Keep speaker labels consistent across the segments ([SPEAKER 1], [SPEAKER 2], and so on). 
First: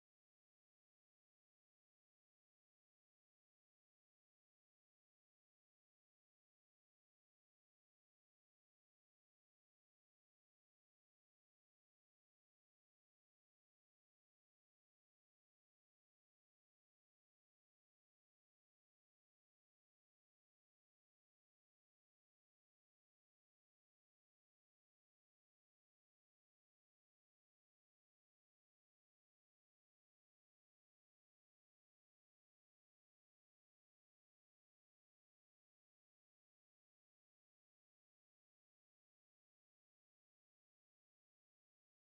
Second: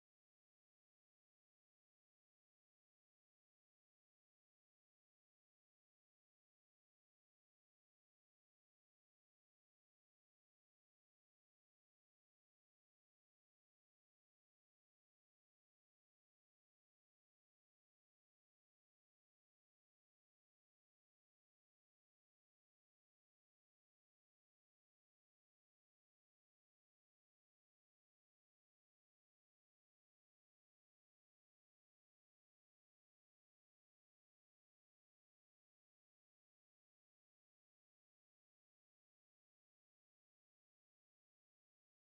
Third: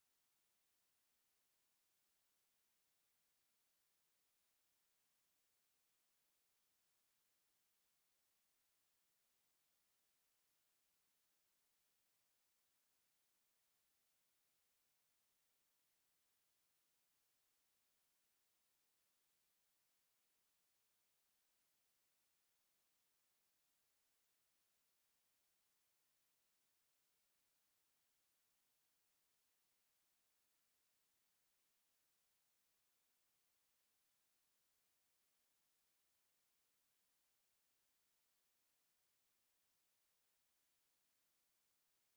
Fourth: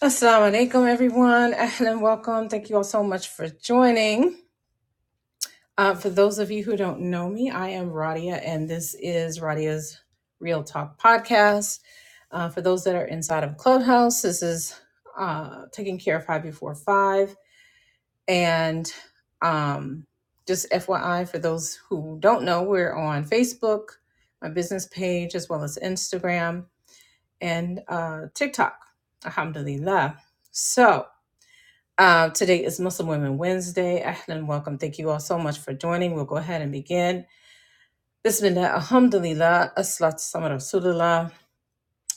[SPEAKER 1] Assalamu alaikum, everyone, and welcome. Thank you all so much for joining. Uh, for those of you who don't know me, I am Radia, and this is Radia's Real Talk podcast. Uh, for those that are inside of Clubhouse, this is uh, taking care of five before five. And um, just FYI, for those who don't know, we're on Facebook, my business page, as well as Instagram and uh, TikTok. Alhamdulillah. So, Uh, today is Muslim Women Wednesday. Ahlan, welcome. Thank you all so much for joining. We'll go ahead and begin. Bismillah, alhamdulillah, aslat samar rasulullah.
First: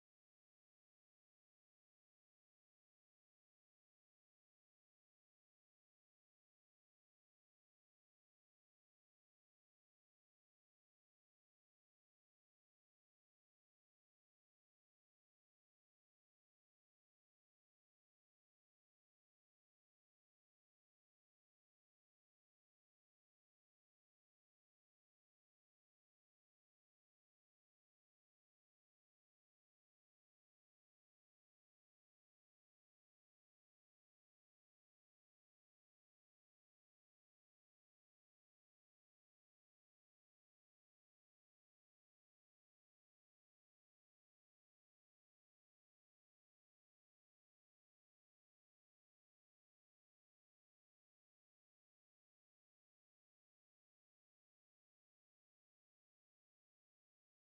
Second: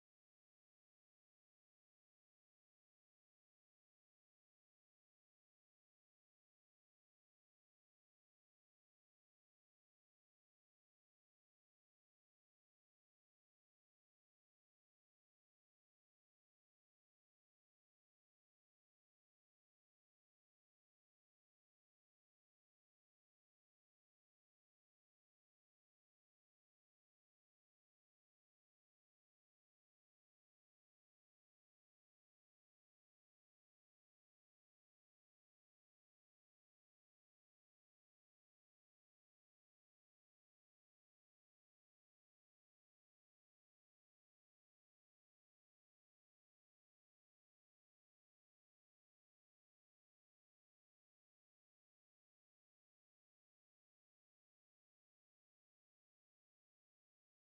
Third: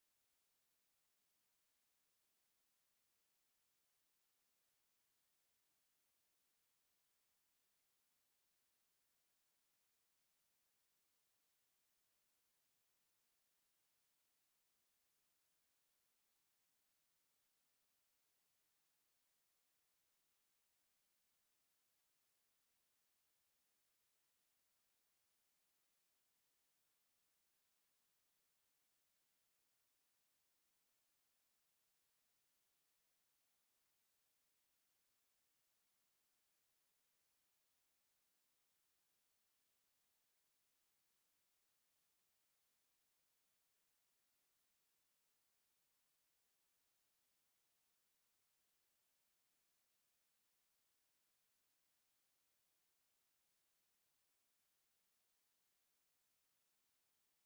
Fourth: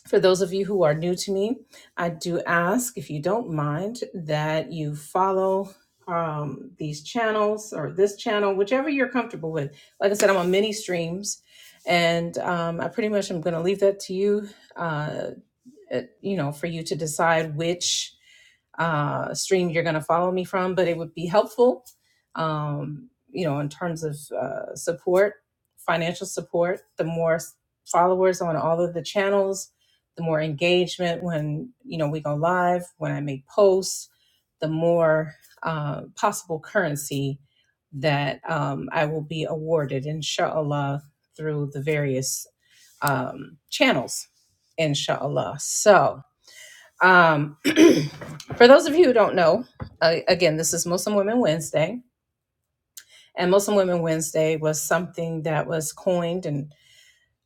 [SPEAKER 1] For those of you who are new to me, I do ask, if you don't mind, that you follow um, these channels or this channel, whichever you're comfortable with. Like I said, I'm on many streams, and um, I pretty much am going to leave that to you. Uh, uh, you know, for you to decide which uh, stream you're going to follow me from, but it would be helpful, um, you know, in terms of uh, support, financial support. The more s- followers on all of the channels, the more engagement when, you know, we go live, when I make posts, the more uh, possible currency that um, I will be awarded, inshallah, through the various um, channels, inshallah. So, um, for those of you who don't know, uh, again, this is Muslim Women Wednesday, and Muslim Women Wednesday was something that was coined and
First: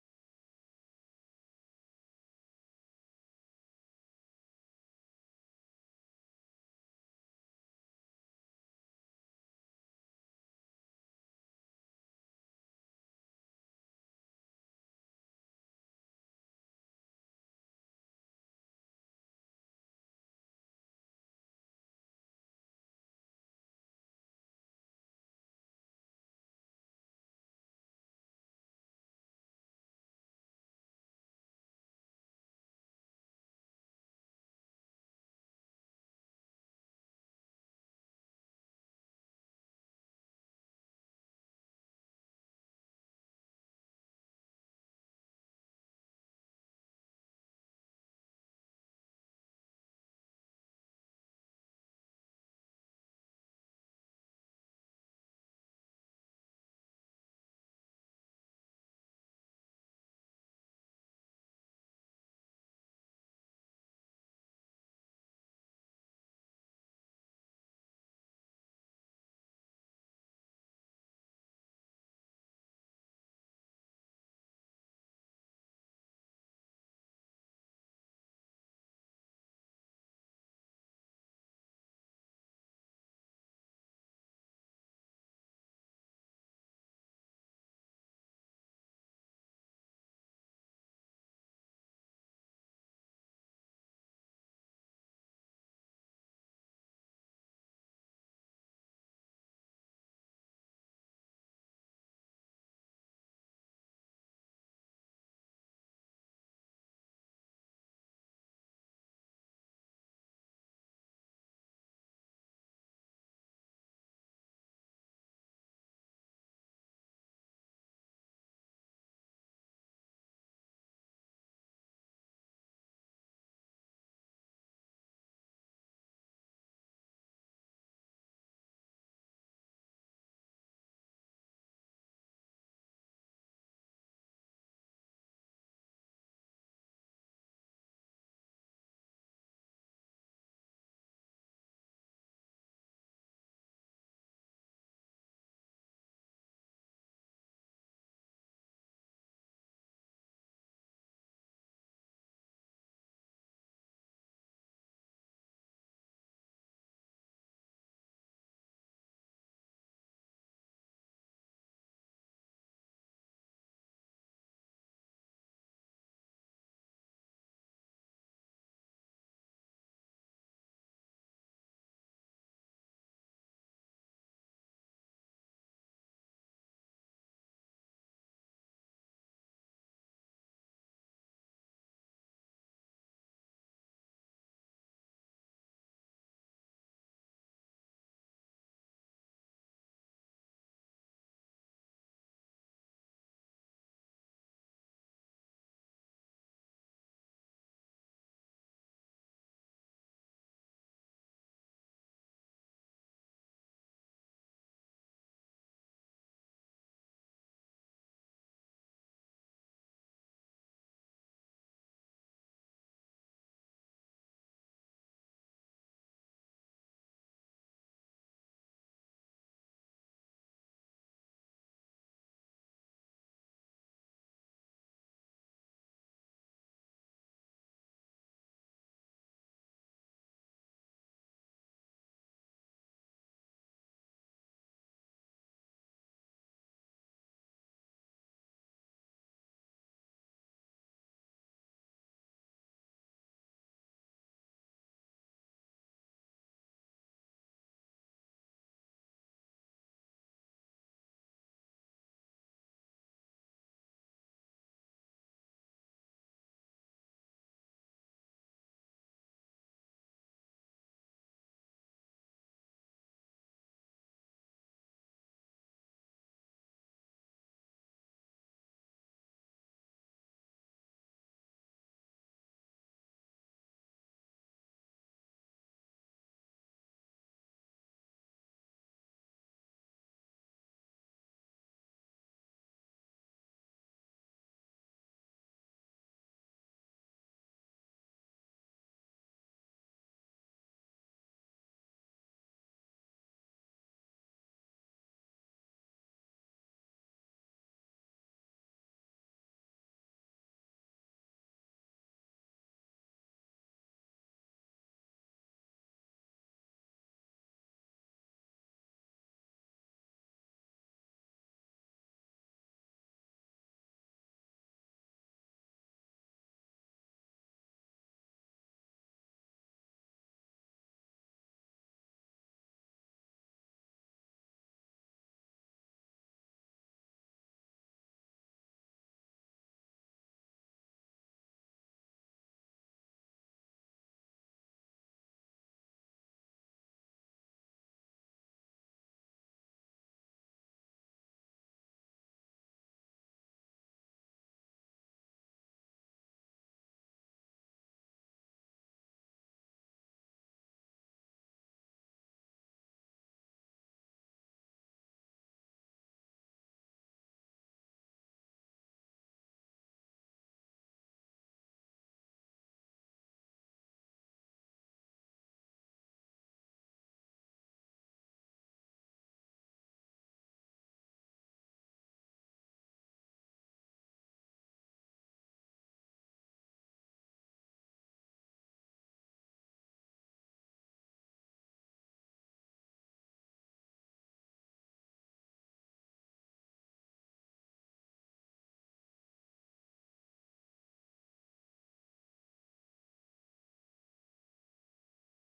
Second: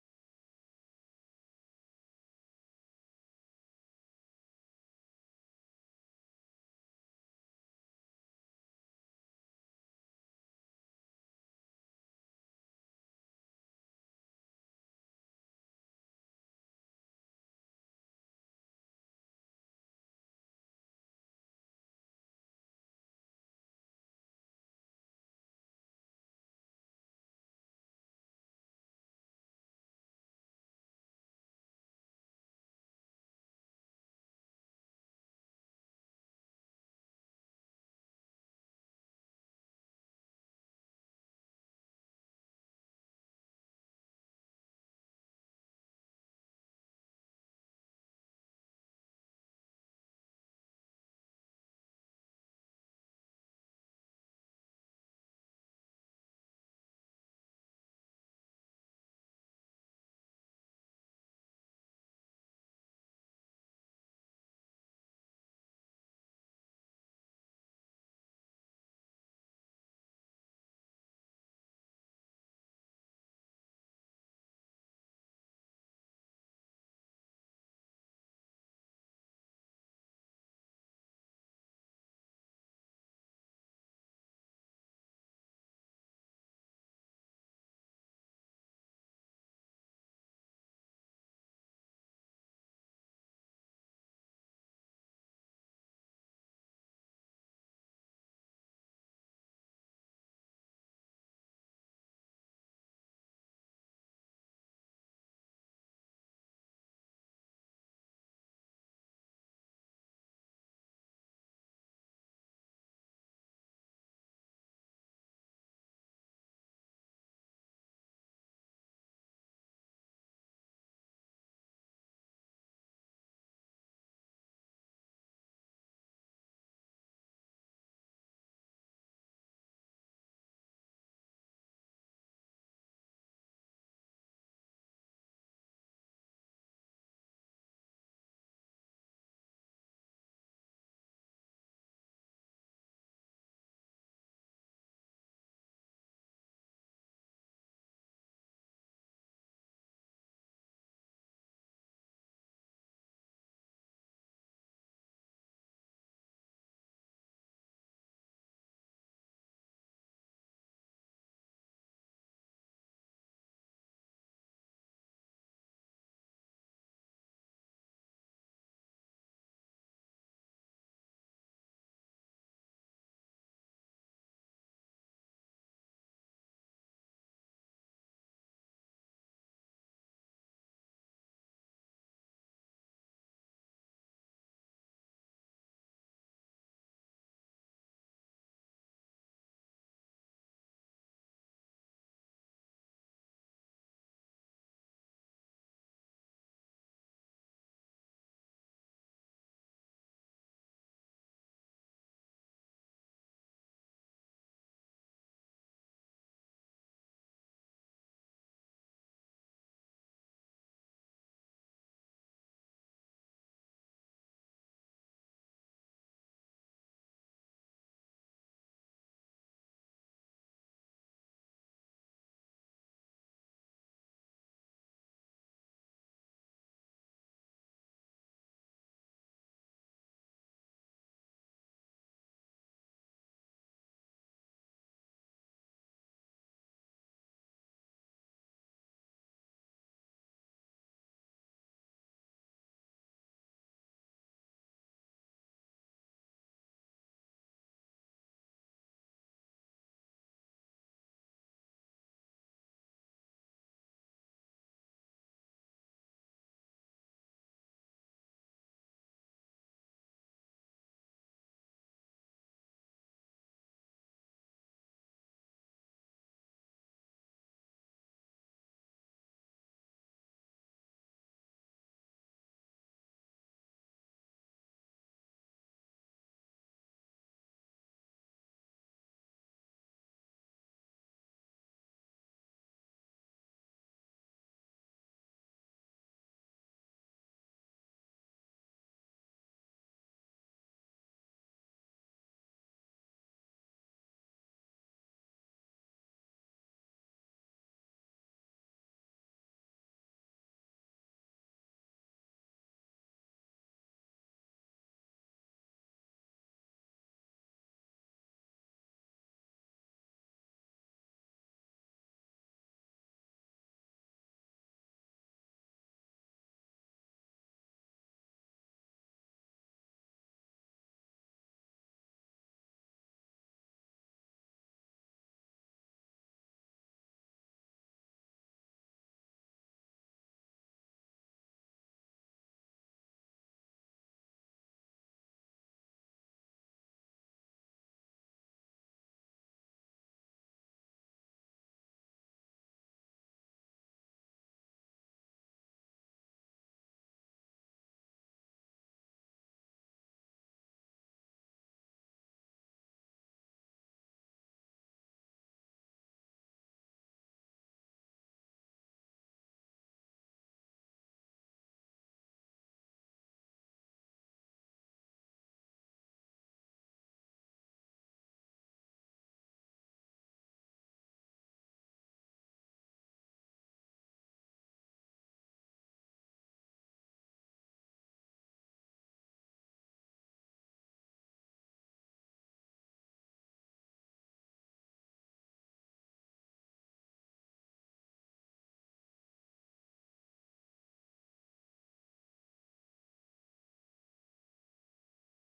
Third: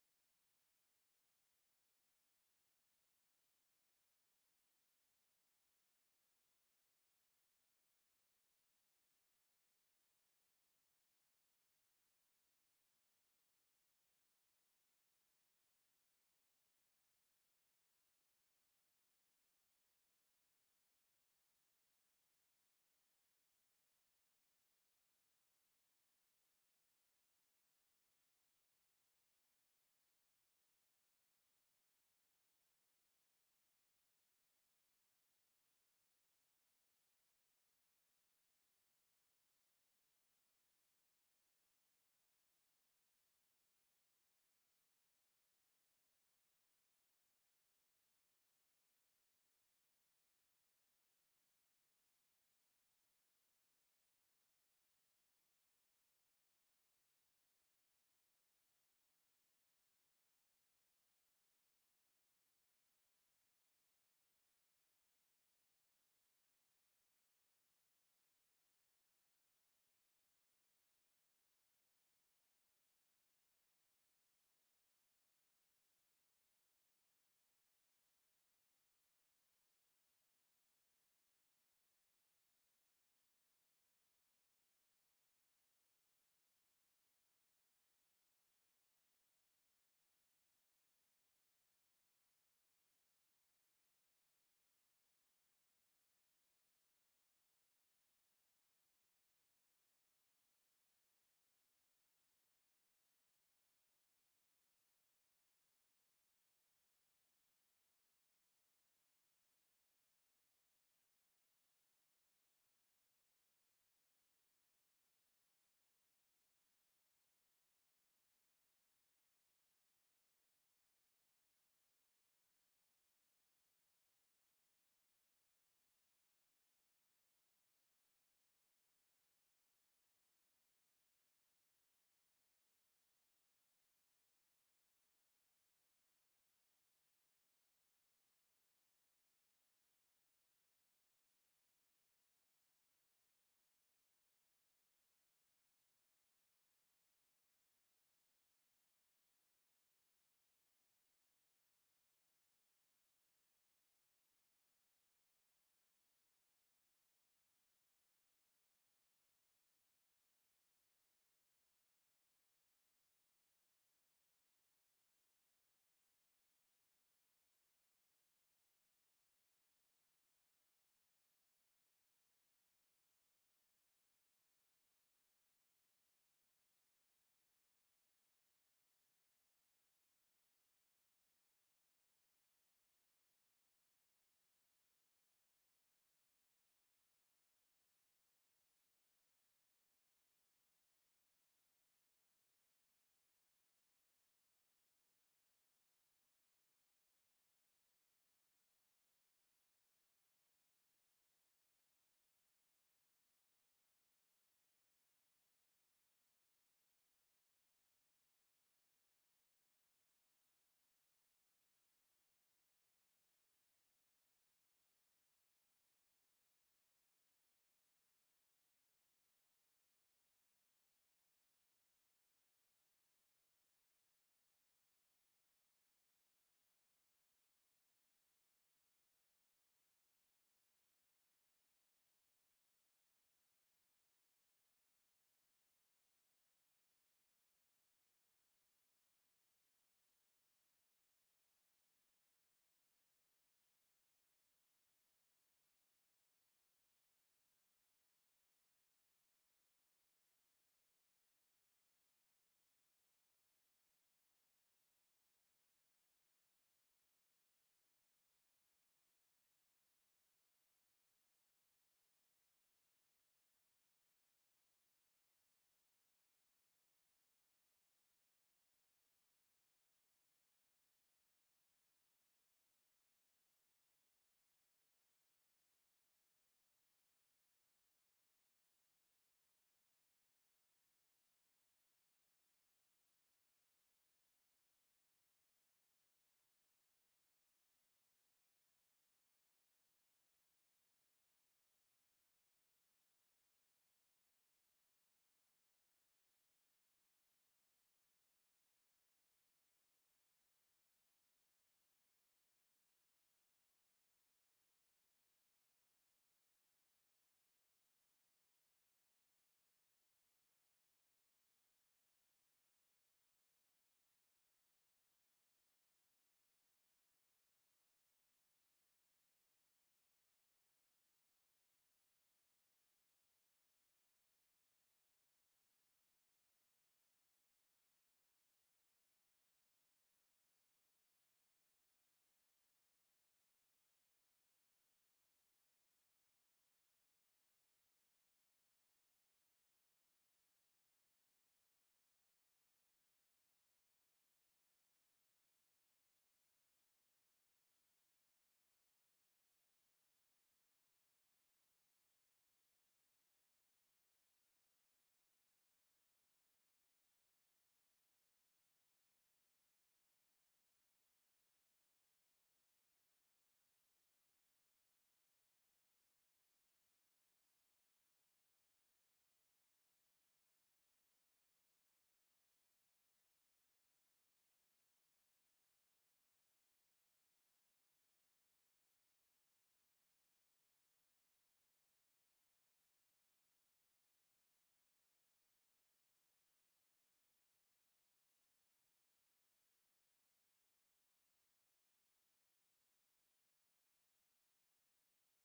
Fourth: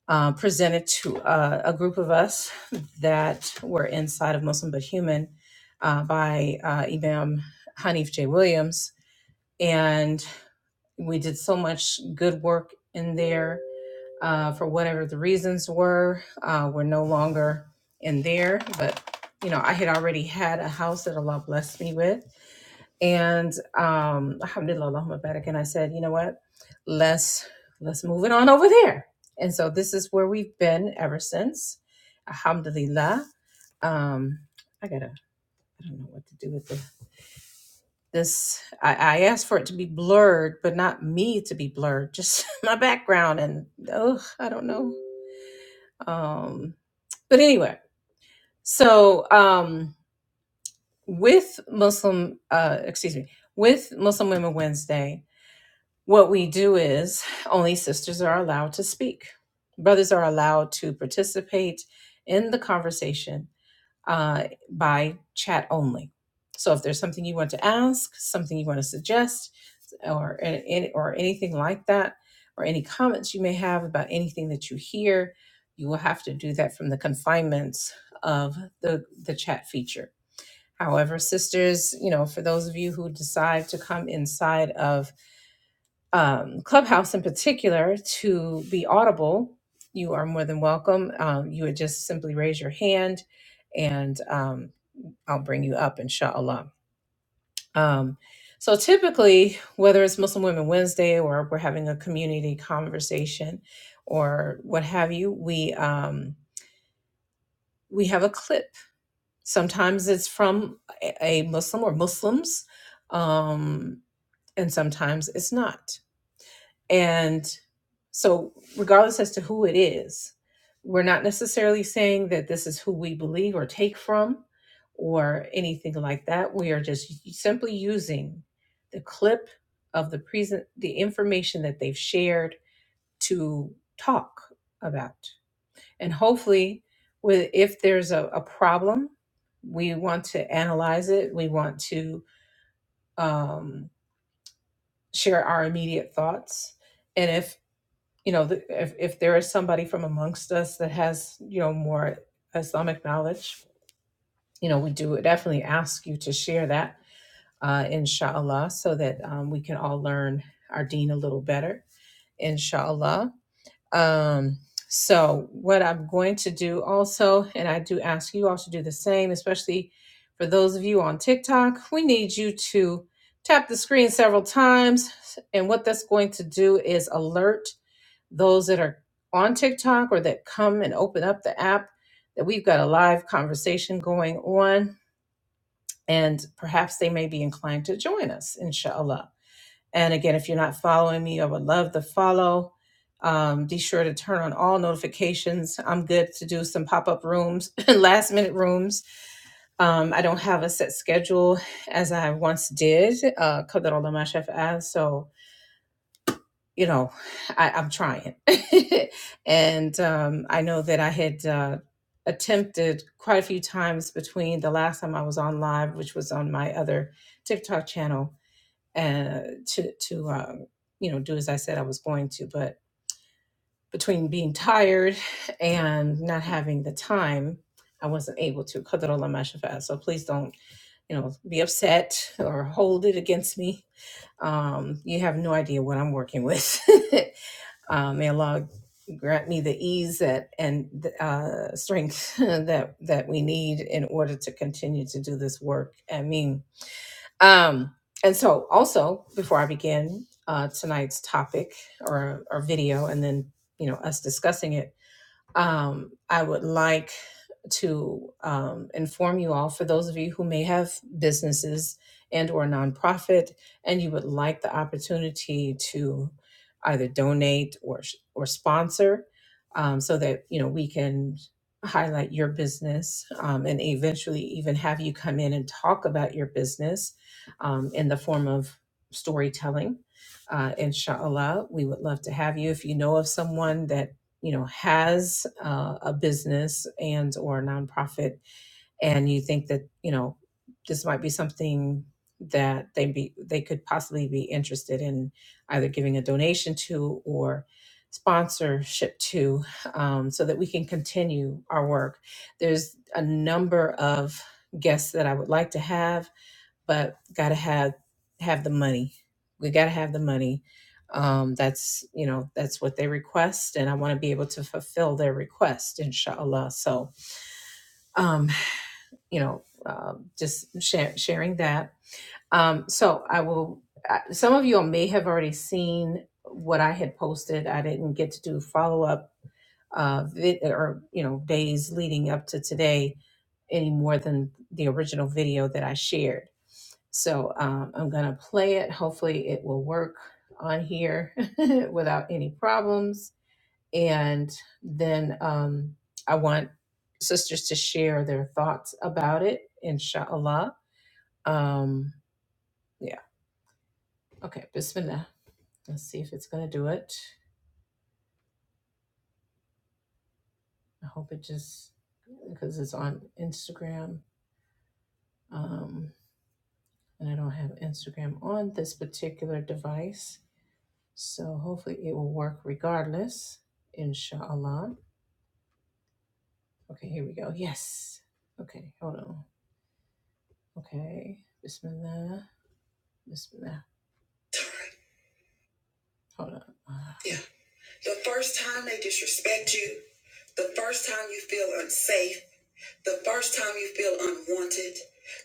[SPEAKER 1] uh, presented to uh, a group of us that were inside of Muslim but Human uh, by uh, Imam Hanif J. Williams. And we did so much good work in there uh, for whatever the reasons were. Uh, we're no longer in there, but you know, I had already had a house that Allah blessed me with, and um, Alhamdulillah, Allahumma barak. And I said, you know what? Let's let's move it on over there. And so this is where we've been ever since. Alhamdulillah. Um, I gotta. I don't know what to do with this. This I, I asked for it to be blurred, but not me to be blurred. Just my background and oh, I don't know. Um, but anyway so um with muslim uh excuse me with muslim women wednesday what we do is only sisters are allowed to speak brothers are allowed to participate in the conversation uh, by chat only. So if there's something you want to ask, something you want to suggest, or any, or anything like that, or any comments you may have about anything that you hear, you will have to do that from the confinements of the the chat feature. However, sisters, you know, for those of you who decide to come inside of um, Clubhouse in particular to be audible, you are more than welcome. Um, you would just simply raise your hand and um, I'll bring you up, inshallah. Um, so typically, whether it's Muslim Women Wednesday or we're having a community conversation or what have you, we um, we have a clip. Sometimes it's from a a Muslim or Muslims, um, and sometimes it's not. And so, regardless as to who it is, we're not necessarily saying that this is who we believe or take from or anything like that. We are just simply using the clip of the present, the information that they've shared to talk about. And hopefully, with if there's a, a problem, we want to analyze it. We want to um, share our immediate thoughts and if you know, the, if, if there is somebody from amongst us that has, you know, more Islamic knowledge, you know, we do definitely ask you to share that, uh, inshallah, so that um, we can all learn our deen a little better, inshallah. Um, so, what I'm going to do also, and I do ask you all to do the same, especially for those of you on TikTok, we need you to tap the screen several times. And what that's going to do is alert those that are on TikTok or that come and open up the app that we've got a live conversation going on and perhaps they may be inclined to join us inshallah and again if you're not following me i would love to follow um, be sure to turn on all notifications i'm good to do some pop-up rooms last minute rooms um, i don't have a set schedule as i once did uh, قدر الله ما شاء فعل. so you know, I, I'm trying. and um, I know that I had uh, attempted quite a few times between the last time I was on live, which was on my other TikTok channel, uh, to to um, you know do as I said I was going to, but between being tired and not having the time, I wasn't able to. قدر الله ما شفاء. So please don't you know be upset or hold it against me um, you have no idea what I'm working with. Uh, may Allah grant me the ease that and uh, strength that that we need in order to continue to do this work. I mean, um, and so also before I begin uh, tonight's topic or or video, and then you know us discussing it. Um, I would like to um, inform you all for those of you who may have businesses and or nonprofit and you would like the opportunity to either donate or or sponsor um, so that you know we can highlight your business um, and eventually even have you come in and talk about your business um, in the form of storytelling uh, inshallah we would love to have you if you know of someone that you know has uh, a business and or a nonprofit and you think that you know this might be something that they be they could possibly be interested in either giving a donation to or sponsorship to um, so that we can continue our work there's a number of guests that i would like to have but gotta have have the money. We gotta have the money. Um, that's you know that's what they request, and I want to be able to fulfill their request, inshallah. So um, you know, um just share, sharing that. Um, so I will. I- Some of you all may have already seen what I had posted. I didn't get to do follow up uh, vid- or you know days leading up to today any more than the original video that I shared. So um, I'm gonna play it. Hopefully, it will work on here without any problems. And then um, I want sisters to share their thoughts about it, inshallah. Um, yeah. Okay. Bismillah. Let's see if it's gonna do it. I hope it just because it's on Instagram. Um, and I don't have Instagram on this particular device. So hopefully it will work regardless, inshallah. Okay, here we go. Yes. Okay, hold on. Okay, Bismillah. Bismillah. Hold on. Ah. Yeah, the first time they disrespect you, the first time you feel unsafe. The first time you feel unwanted,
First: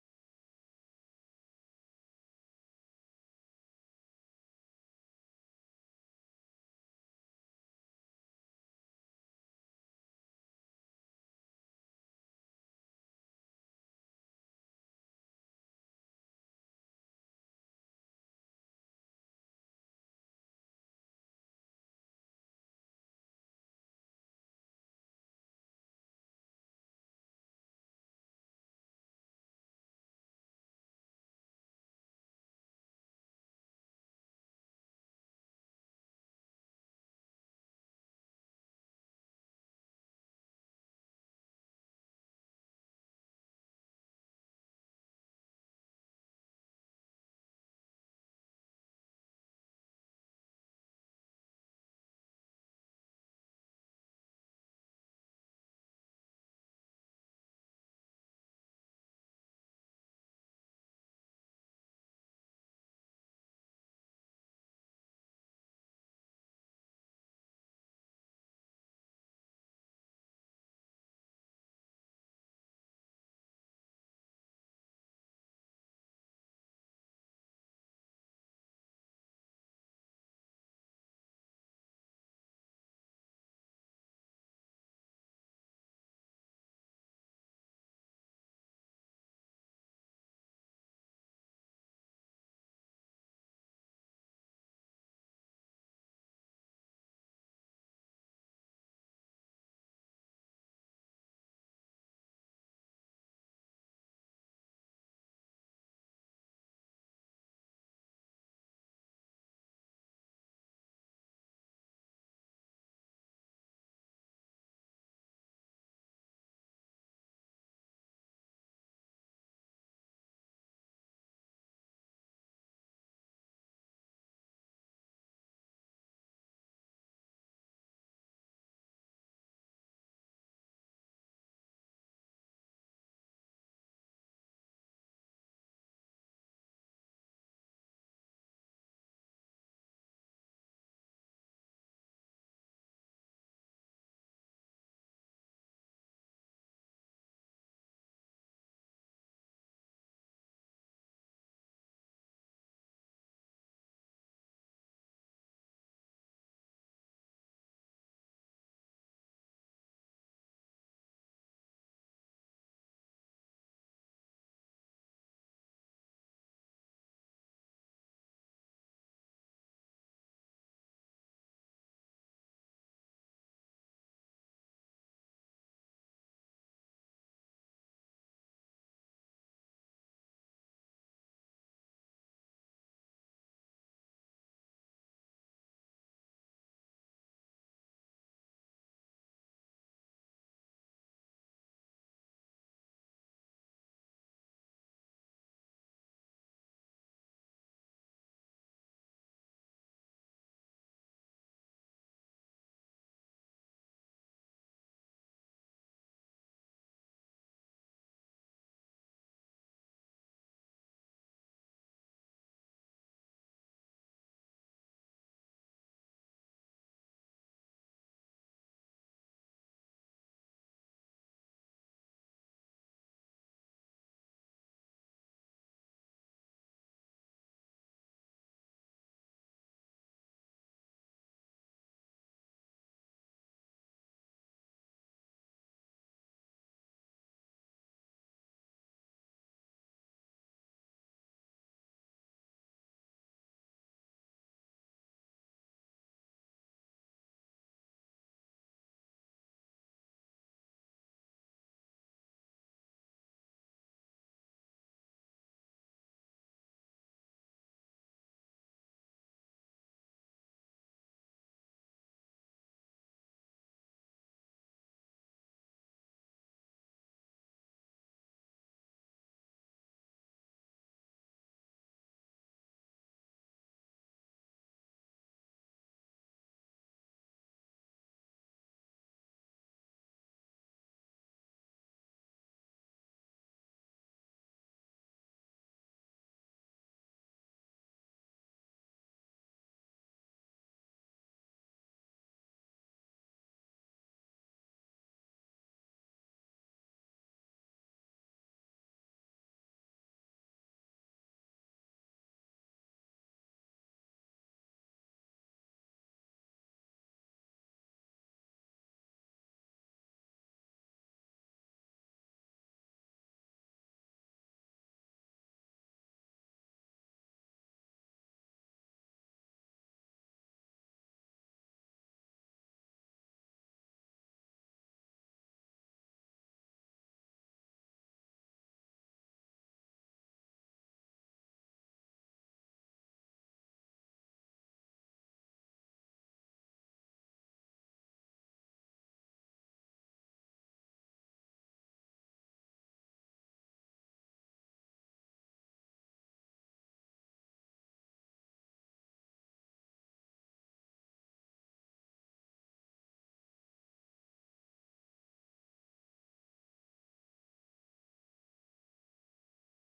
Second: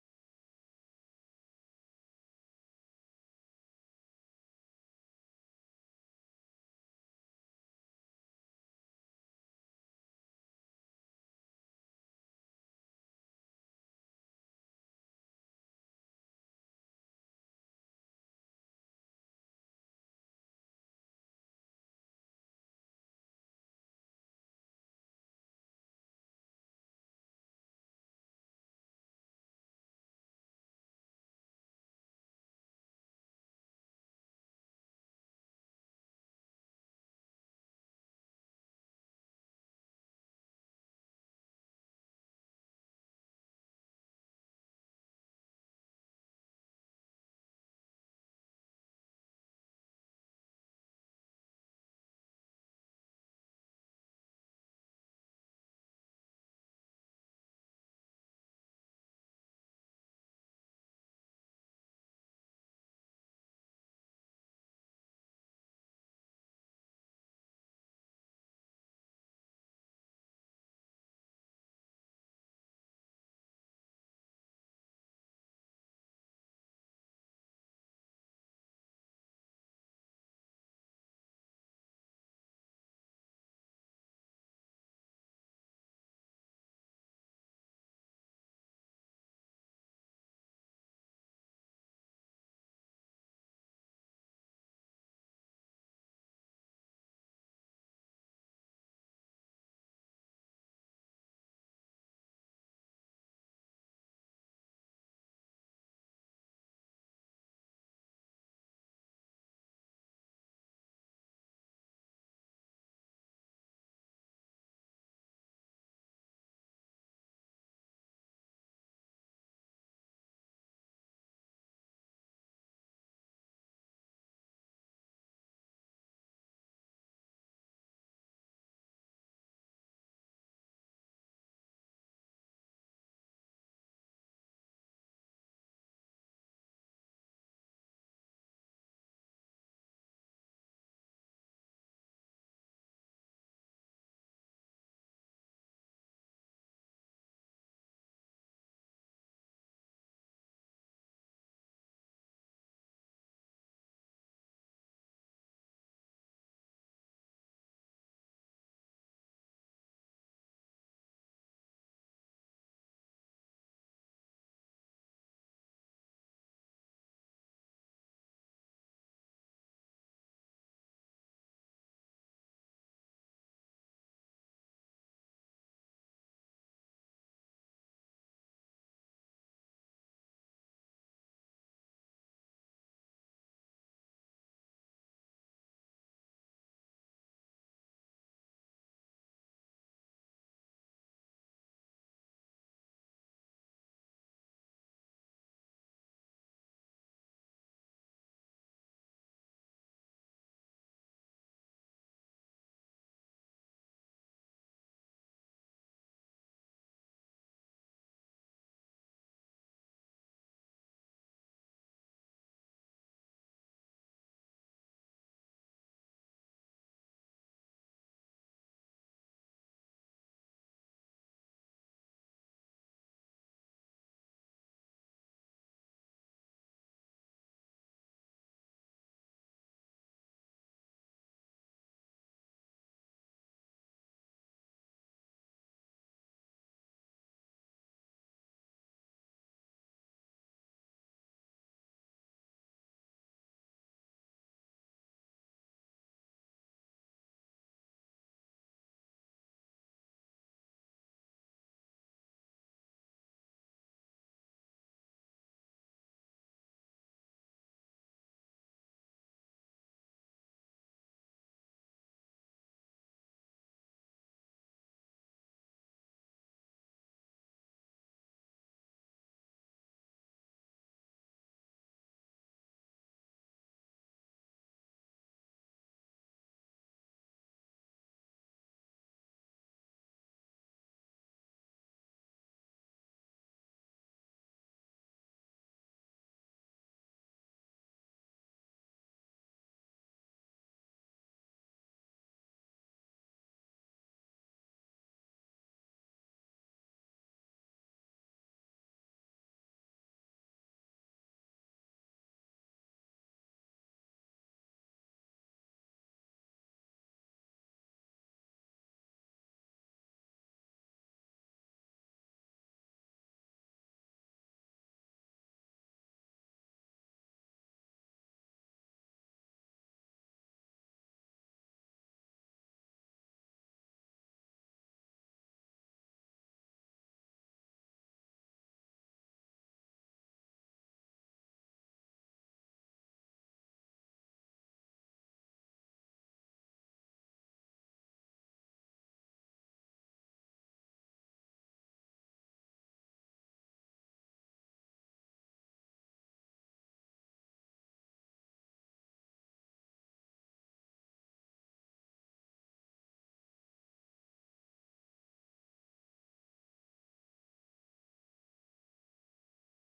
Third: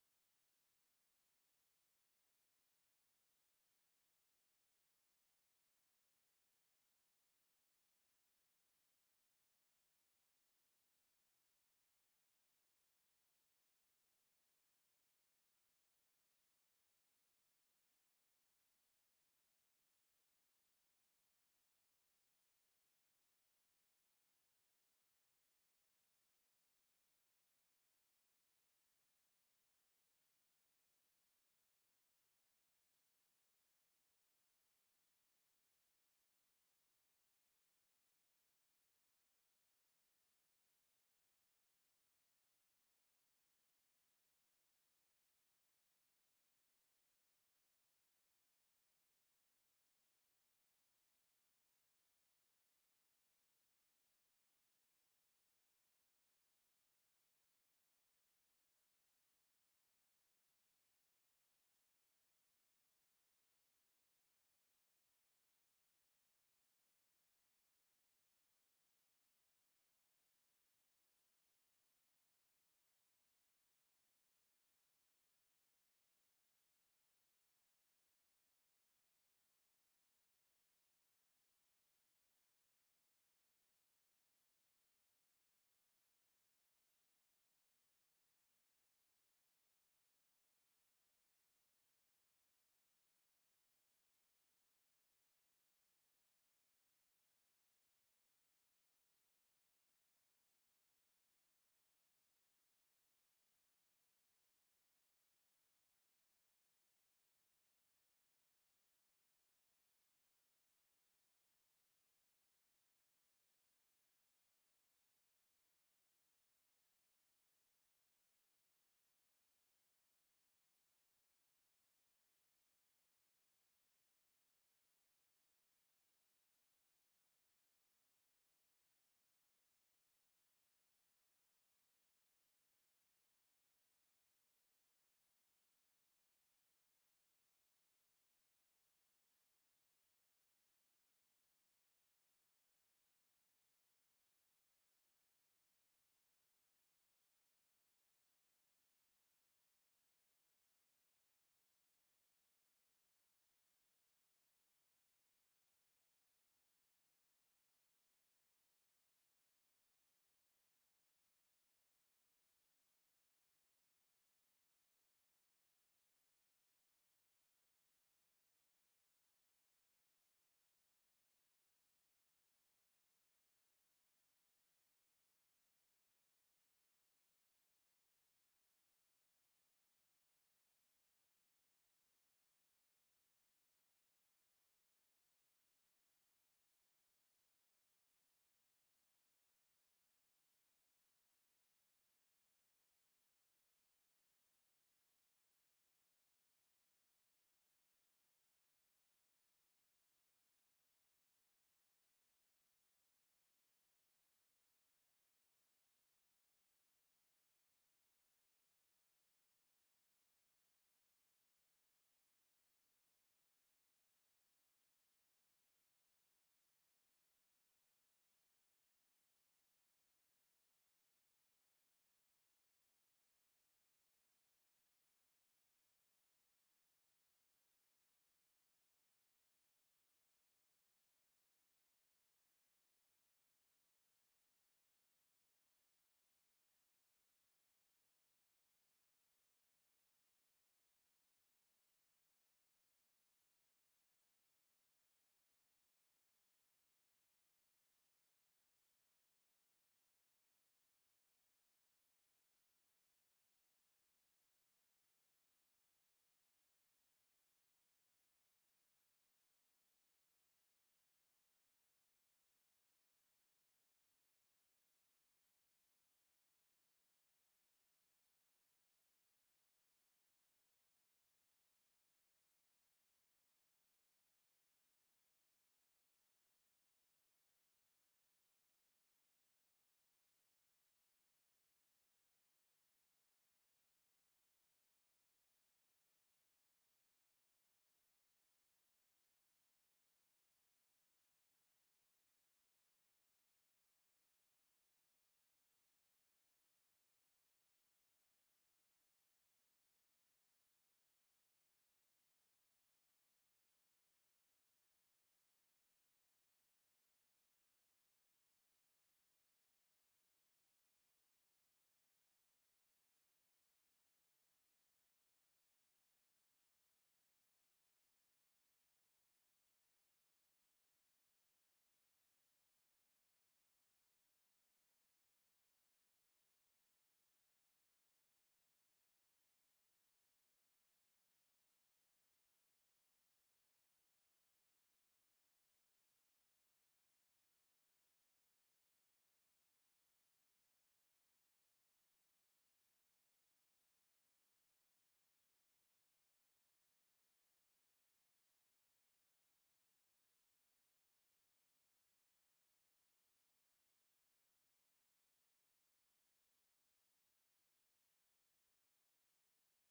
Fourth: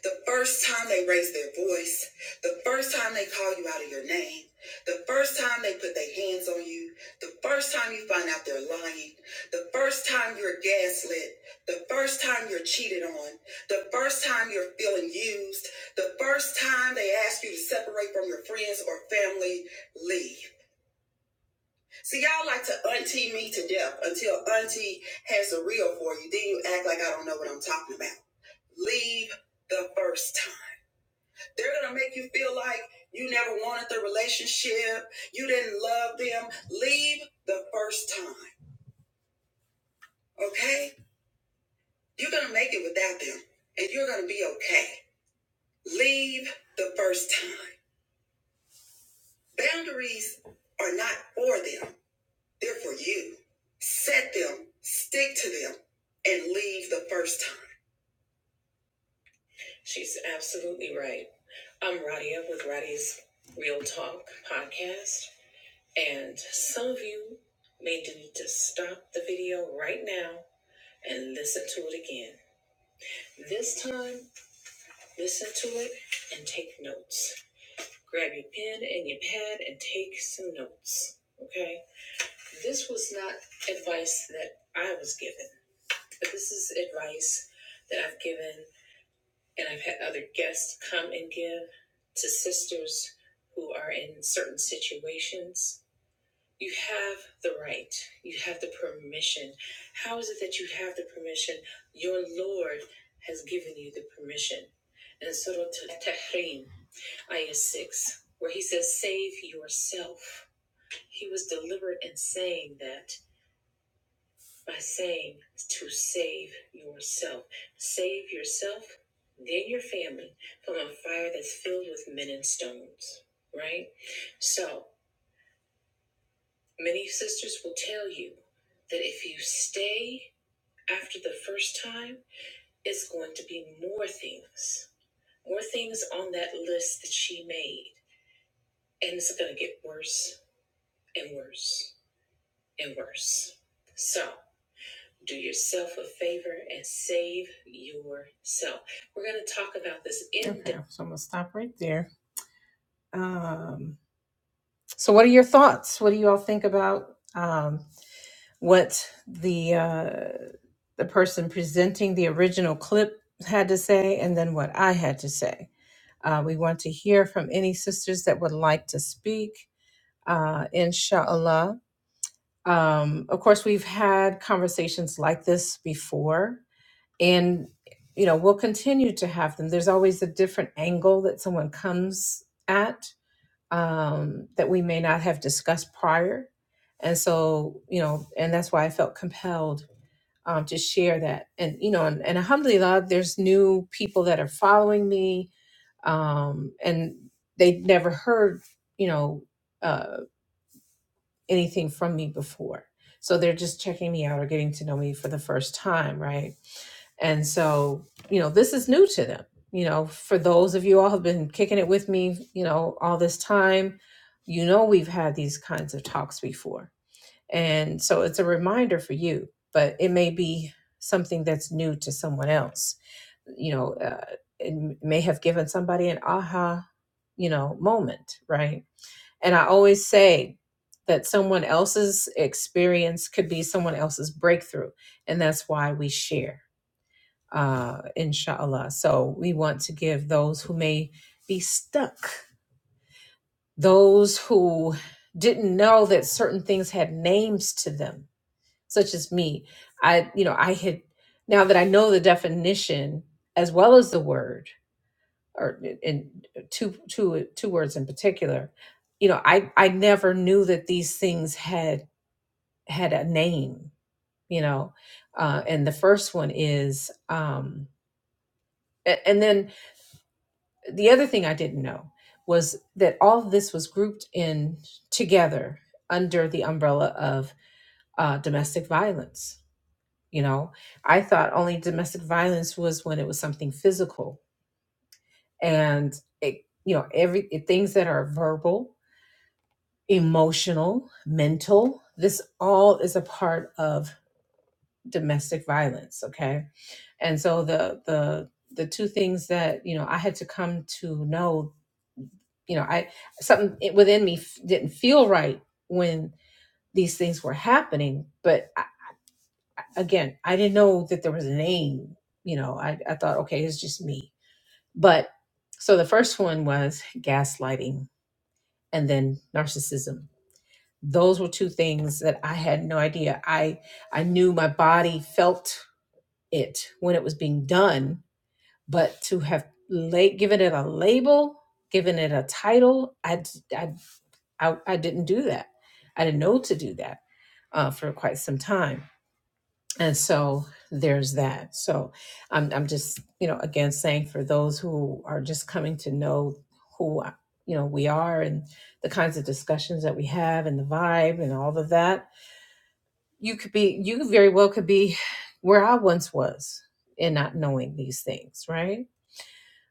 [SPEAKER 1] the first time they raise their voice, the first time they call you out of your name, the first time they put their hands on you, the first time you find out they're lying, the first time you're gaslit, the first time you're cheated on, the first time you're feeling used, the first time they ask you to separate from your friends or family, leave. See, y'all like to auntie me to death until auntie has a reel for you. Then you act like I don't know what I'm talking about leave the first time. They're gonna make you feel like you never wanted the relationship, you didn't love them. Leave the first time, okay? You're gonna make it without them and you're gonna be okay. Leave the first time. Boundaries are not for them, they're for you. Set them, stick to them, and leave the first time. She's absolutely right. I'm Radia with Radia's Real Talk podcast. And some of you may need to stop the video right now and listen to it again. This time, listen to it and take notes. Grab your pen and your pad and take some notes. Okay? This was not advice that I was given, but this is advice that I've given and I've had other guests come and give to sisters who are in certain situations You have the right. You have the permission. How is it that you have the permission? Your Lord has given you the permission. In Surah Tahrim, Ayah 6, where he says, Save yourself. He was deliberate in saying that by saying to save yourself. Save yourself, then your family from a fire that's filled with men and stones. Right? So, Many sisters will tell you that if you stay after the first time, it's going to be more things, more things on that list that she made. And it's going to get worse and worse and worse. So do yourself a favor and save yourself. We're going to talk about this in Okay, depth. so I'm going to stop right there. Um, so, what are your thoughts? What do you all think about? um, what the uh, the person presenting the original clip had to say and then what I had to say. Uh, we want to hear from any sisters that would like to speak, uh, inshallah. Um, of course, we've had conversations like this before, and you know we'll continue to have them. There's always a different angle that someone comes at um, that we may not have discussed prior, and so you know, and that's why I felt compelled um, to share that. And you know, and, and alhamdulillah, there's new people that are following me, um, and they never heard you know uh, anything from me before. So they're just checking me out or getting to know me for the first time, right? And so you know, this is new to them. You know, for those of you all who've been kicking it with me, you know, all this time, you know, we've had these kinds of talks before and so it's a reminder for you, but it may be something that's new to someone else. You know, uh, it m- may have given somebody an aha, you know, moment, right? And I always say that someone else's experience could be someone else's breakthrough. And that's why we share, uh, inshallah. So we want to give those who may be stuck, those who didn't know that certain things had names to them such as me i you know i had now that i know the definition as well as the word or in two two two words in particular you know i i never knew that these things had had a name you know uh and the first one is um a- and then the other thing i didn't know was that all of this was grouped in together under the umbrella of uh, domestic violence You know, I thought only domestic violence was when it was something physical, and it, you know, every it, things that are verbal, emotional, mental. This all is a part of domestic violence. Okay, and so the the the two things that you know I had to come to know you know i something it- within me f- didn't feel right when these things were happening but again, I didn't know that there was a name. You know, I, I thought, okay, it's just me. But so the first one was gaslighting and then narcissism. Those were two things that I had no idea. I I knew my body felt it when it was being done, but to have la- given it a label, given it a title, I, d- I I, I didn't do that. I didn't know to do that uh, for quite some time And so there's that. So I'm I'm just, you know, again saying for those who are just coming to know who uh, you know we are and the kinds of discussions that we have and the vibe and all of that, you could be you very well could be where I once was in not knowing these things, right?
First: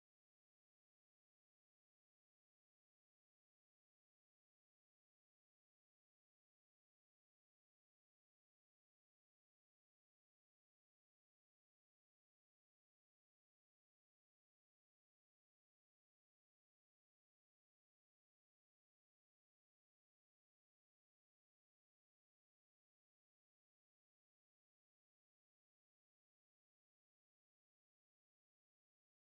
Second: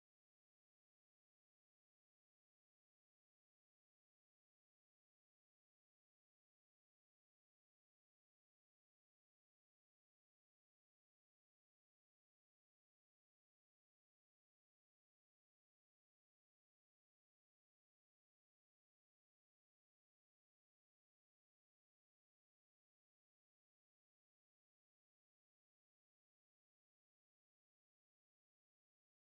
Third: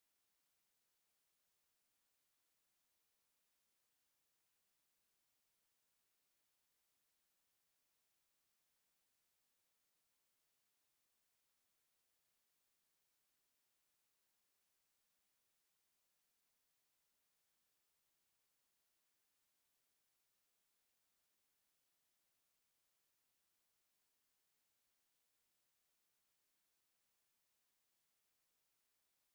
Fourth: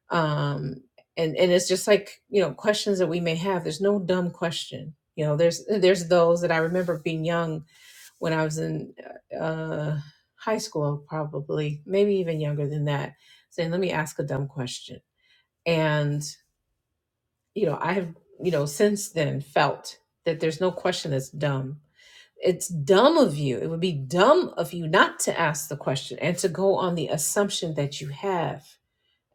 [SPEAKER 1] Um and and it's just like, you know, questions that we may have. There's no dumb question. You know, there's there's those that I remember being young when I was in uh, high school, probably, maybe even younger than that, saying, let me ask a dumb question. And, you know, I have, you know, since then felt that there's no question that's dumb. It's dumb of you. It would be dumb of you not to ask the question and to go on the assumption that you have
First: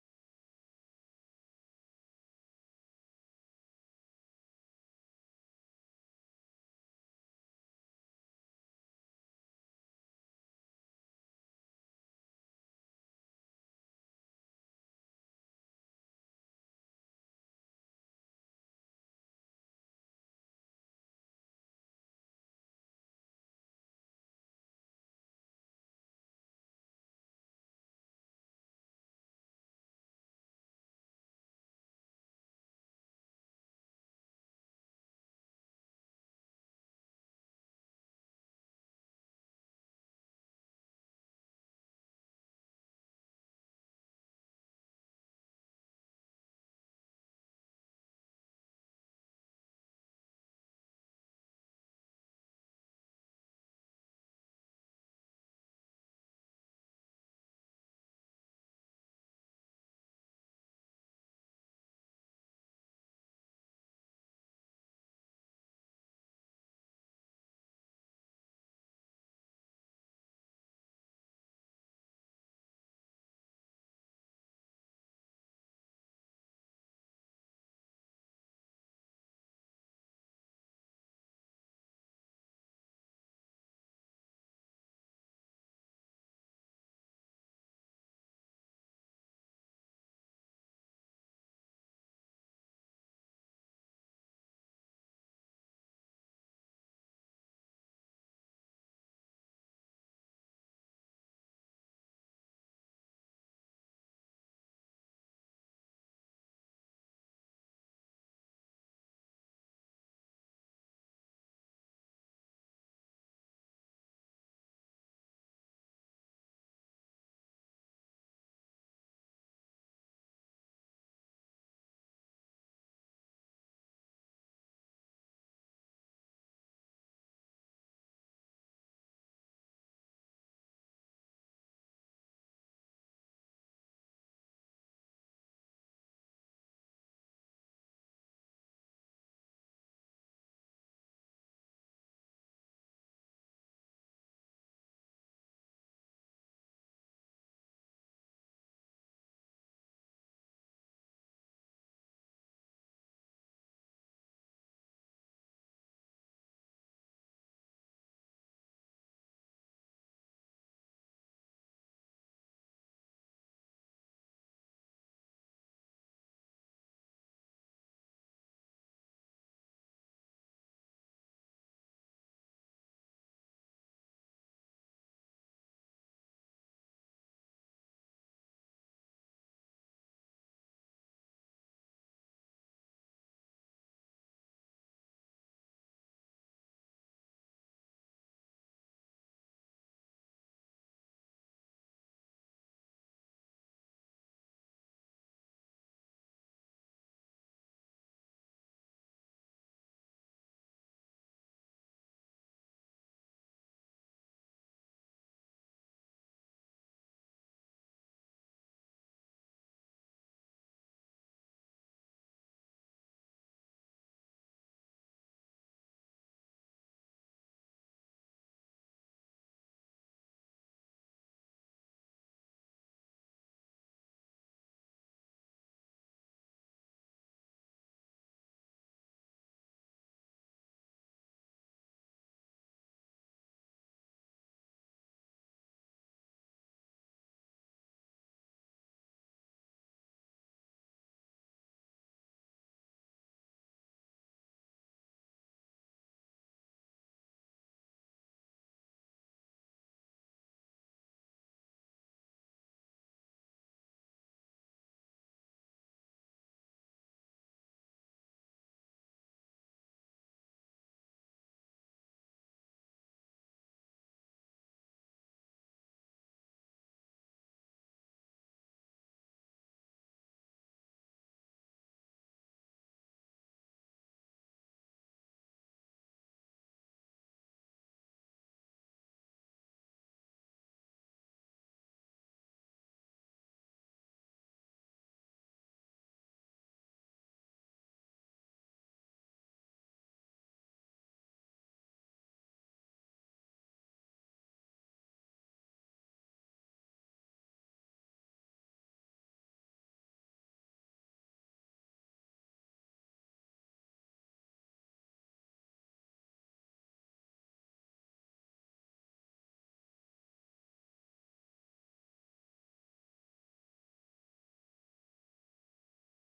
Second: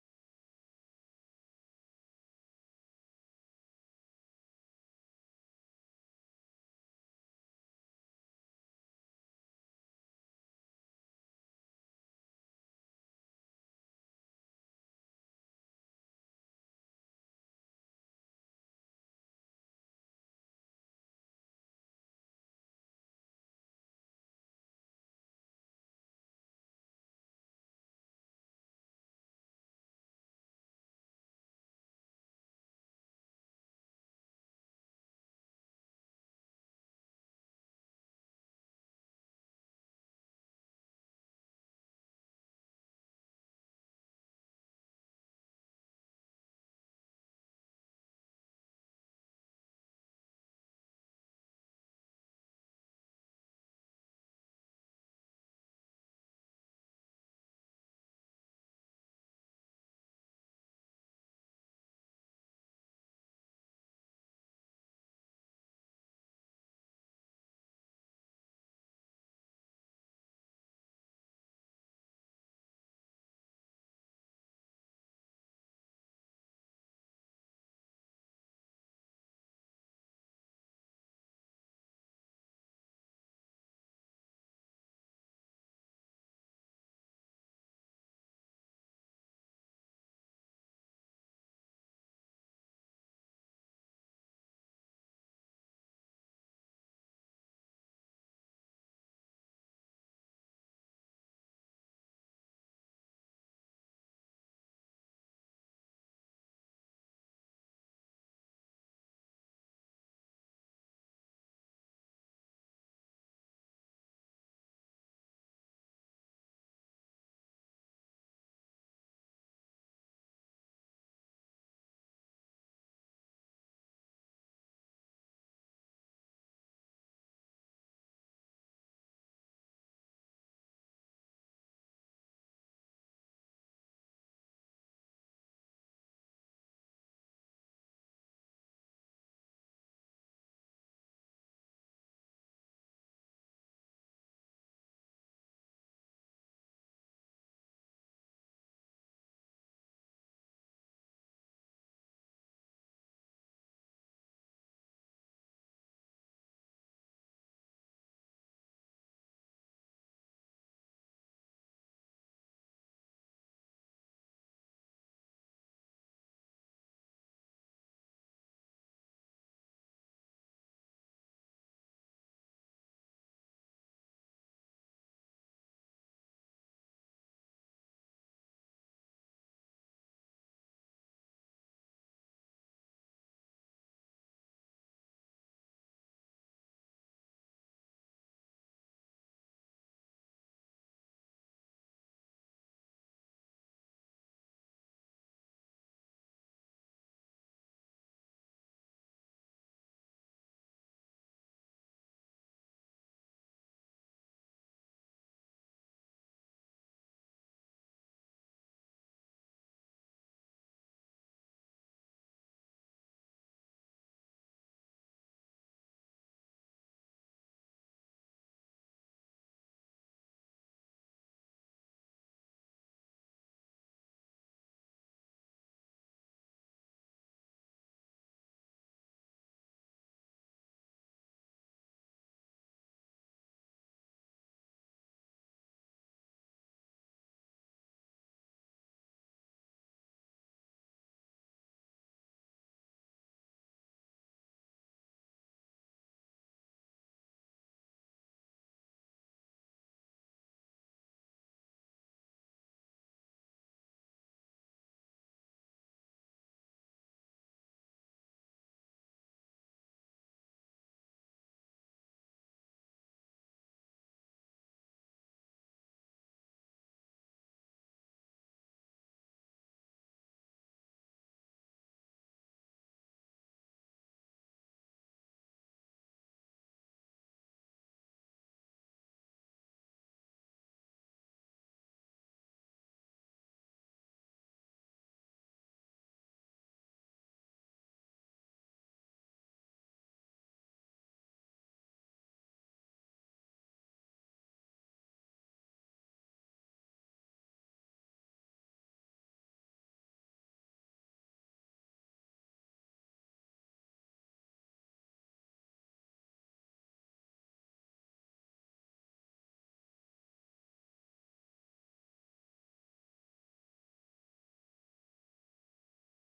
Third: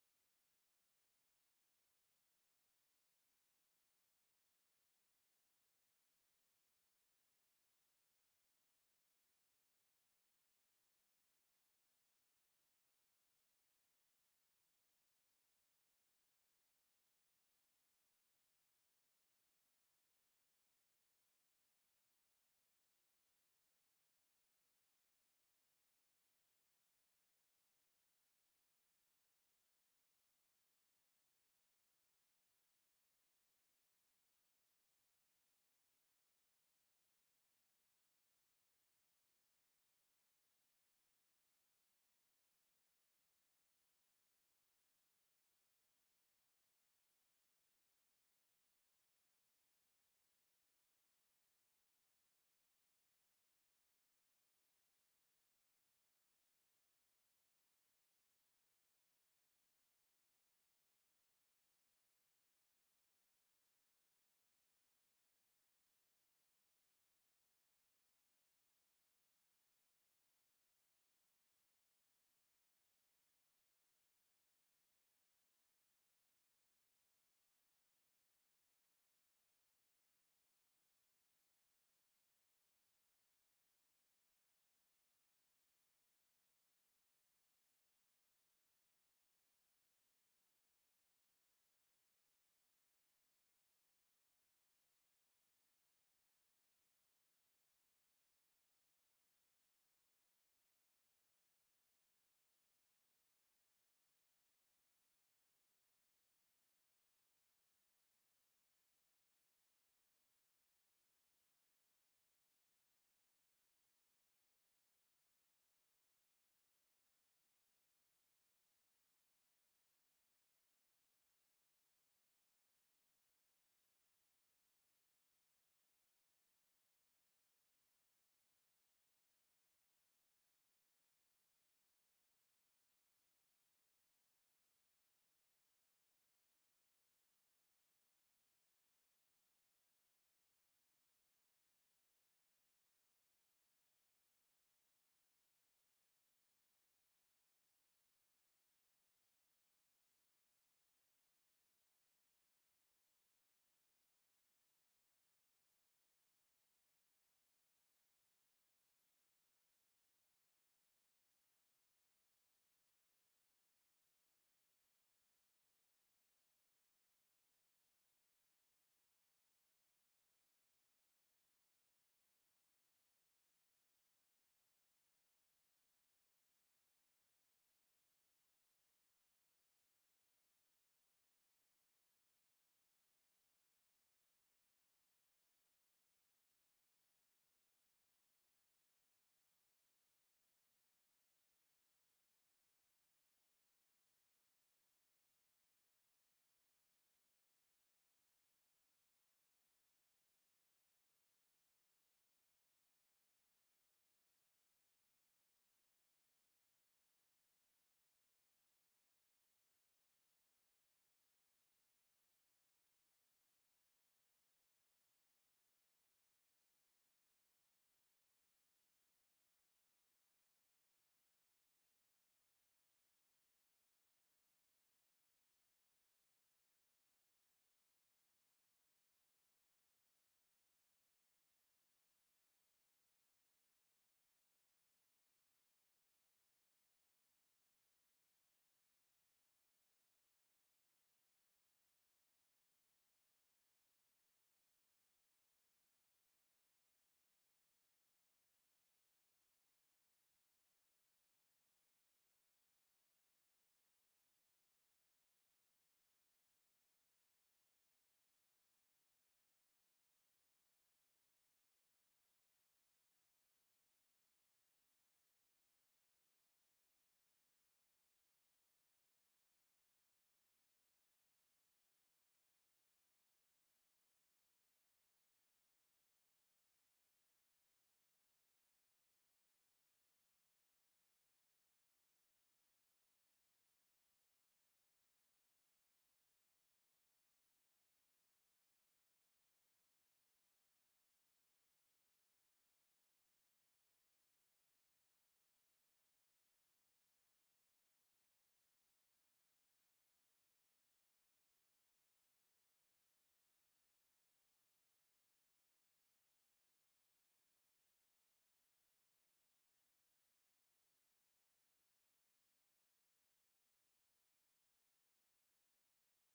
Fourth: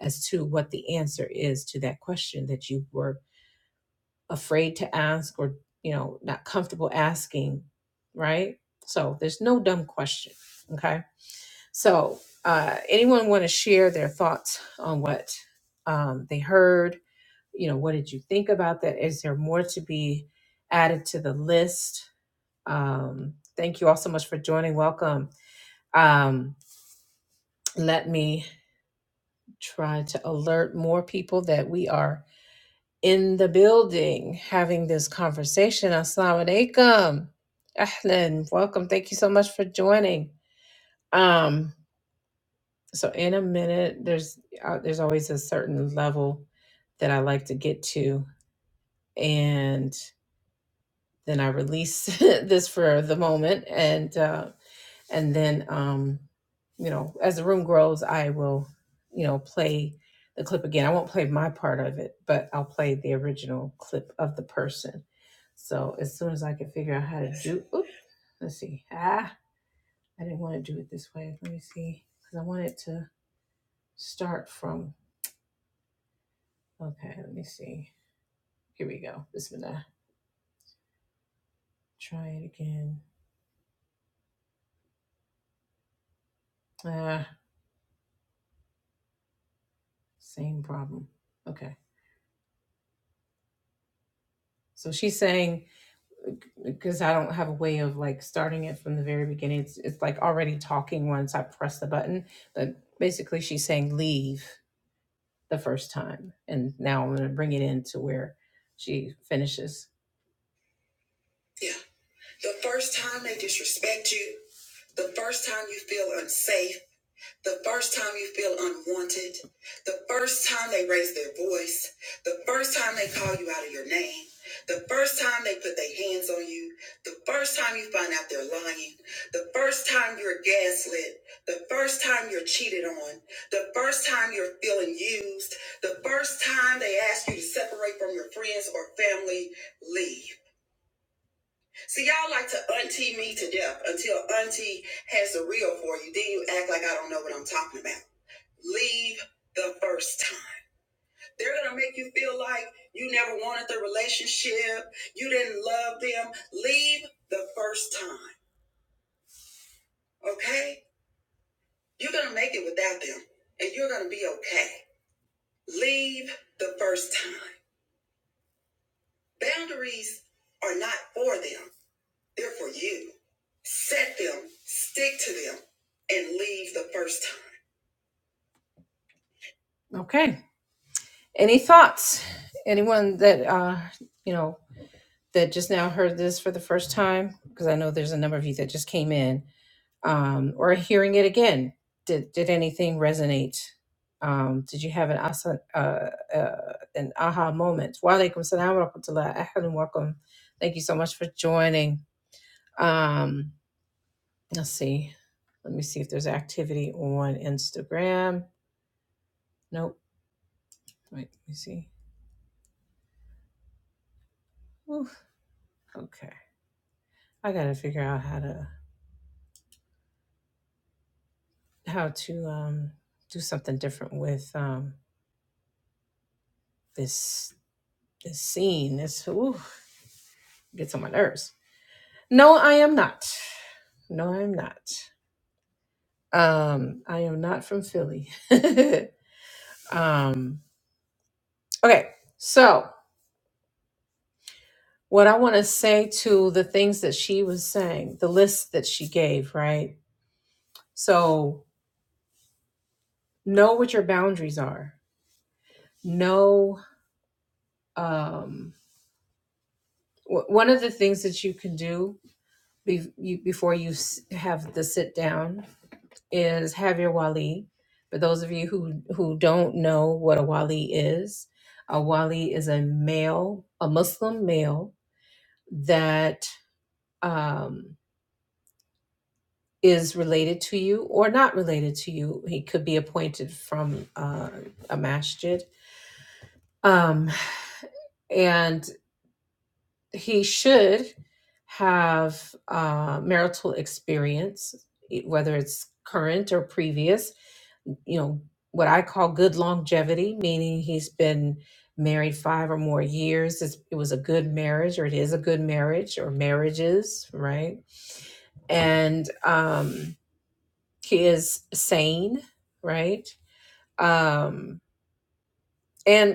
[SPEAKER 1] as to what the answer is to that question that you were afraid to ask or, you know, not comfortable asking, right? So there's no dumb question. Okay So, uh, anyone want to share their thoughts on what um, they heard? You know, what did you think about that? Is there more to be added to the list? Um, thank you all so much for joining. Welcome. Um, let me try to alert more people that we are in the building having this conversation. Assalamu alaikum. Ahlan. Welcome. Thank you so much for joining. Um, so in a minute there's uh, there's always a certain level that i like to get to and then i release this for the moment and uh and then um you know as the room grows i will you know play the clip again i won't play my part of it but i'll play the original clip of the person so as soon as i can figure out how to do oop, let's see ah i didn't want to do it this way let me see because i wanted to start from Okay, let me see. Here we go. Bismillah. Try it again. Ah, same problem. Okay. So she's saying, because I don't have a way of like starting it from the very beginning, it's, it's like already talking once I press the button. But basically, she's saying leave the first time. And now I'm going to bring it in to where she finishes. Yeah. The first time they disrespect you, the first time you feel unsafe The first time you feel unwanted, the first time they raise their voice, the first time they call you out of your name, the first time they put their hands on you, the first time you find out they're lying, the first time you're gaslit, the first time you're cheated on, the first time you're feeling used, the first time they ask you to separate from your friends or family, leave. See, y'all like to auntie me to death until auntie has the real for you. Then you act like I don't know what I'm talking about leave the first time. They're going to make you feel like you never wanted the relationship, you didn't love them. Leave the first time, okay? You're going to make it without them and you're going to be okay. Leave the first time. Boundaries are not for them, they're for you. Set them, stick to them, and leave the first time. Okay. Any thoughts? Anyone that uh, you know that just now heard this for the first time, because I know there's a number of you that just came in, um, or are hearing it again, did, did anything resonate? Um, did you have an asa, uh, uh, an aha moment? Wa alaikum salam wa rahmatullah. Ahlan wa welcome. Thank you so much for joining. Um, let's see. Let me see if there's activity on Instagram. Nope. Wait, let me see. Oof. Okay. I gotta figure out how to how to um do something different with um This this scene, this ooh, gets on my nerves. No, I am not. No, I'm not. Um, I am not from Philly. um, okay, so what I want to say to the things that she was saying, the list that she gave, right? So know what your boundaries are. Know um, w- one of the things that you can do be- you, before you s- have the sit down is have your wali. For those of you who who don't know what a wali is, a wali is a male, a Muslim male that um, is related to you or not related to you. He could be appointed from uh, a masjid. Um, and he should have uh, marital experience, e- whether it's current or previous. You know, what I call good longevity, meaning he's been married five or more years. It's, it was a good marriage, or it is a good marriage, or marriages, right? And um, he is sane, right? Um, and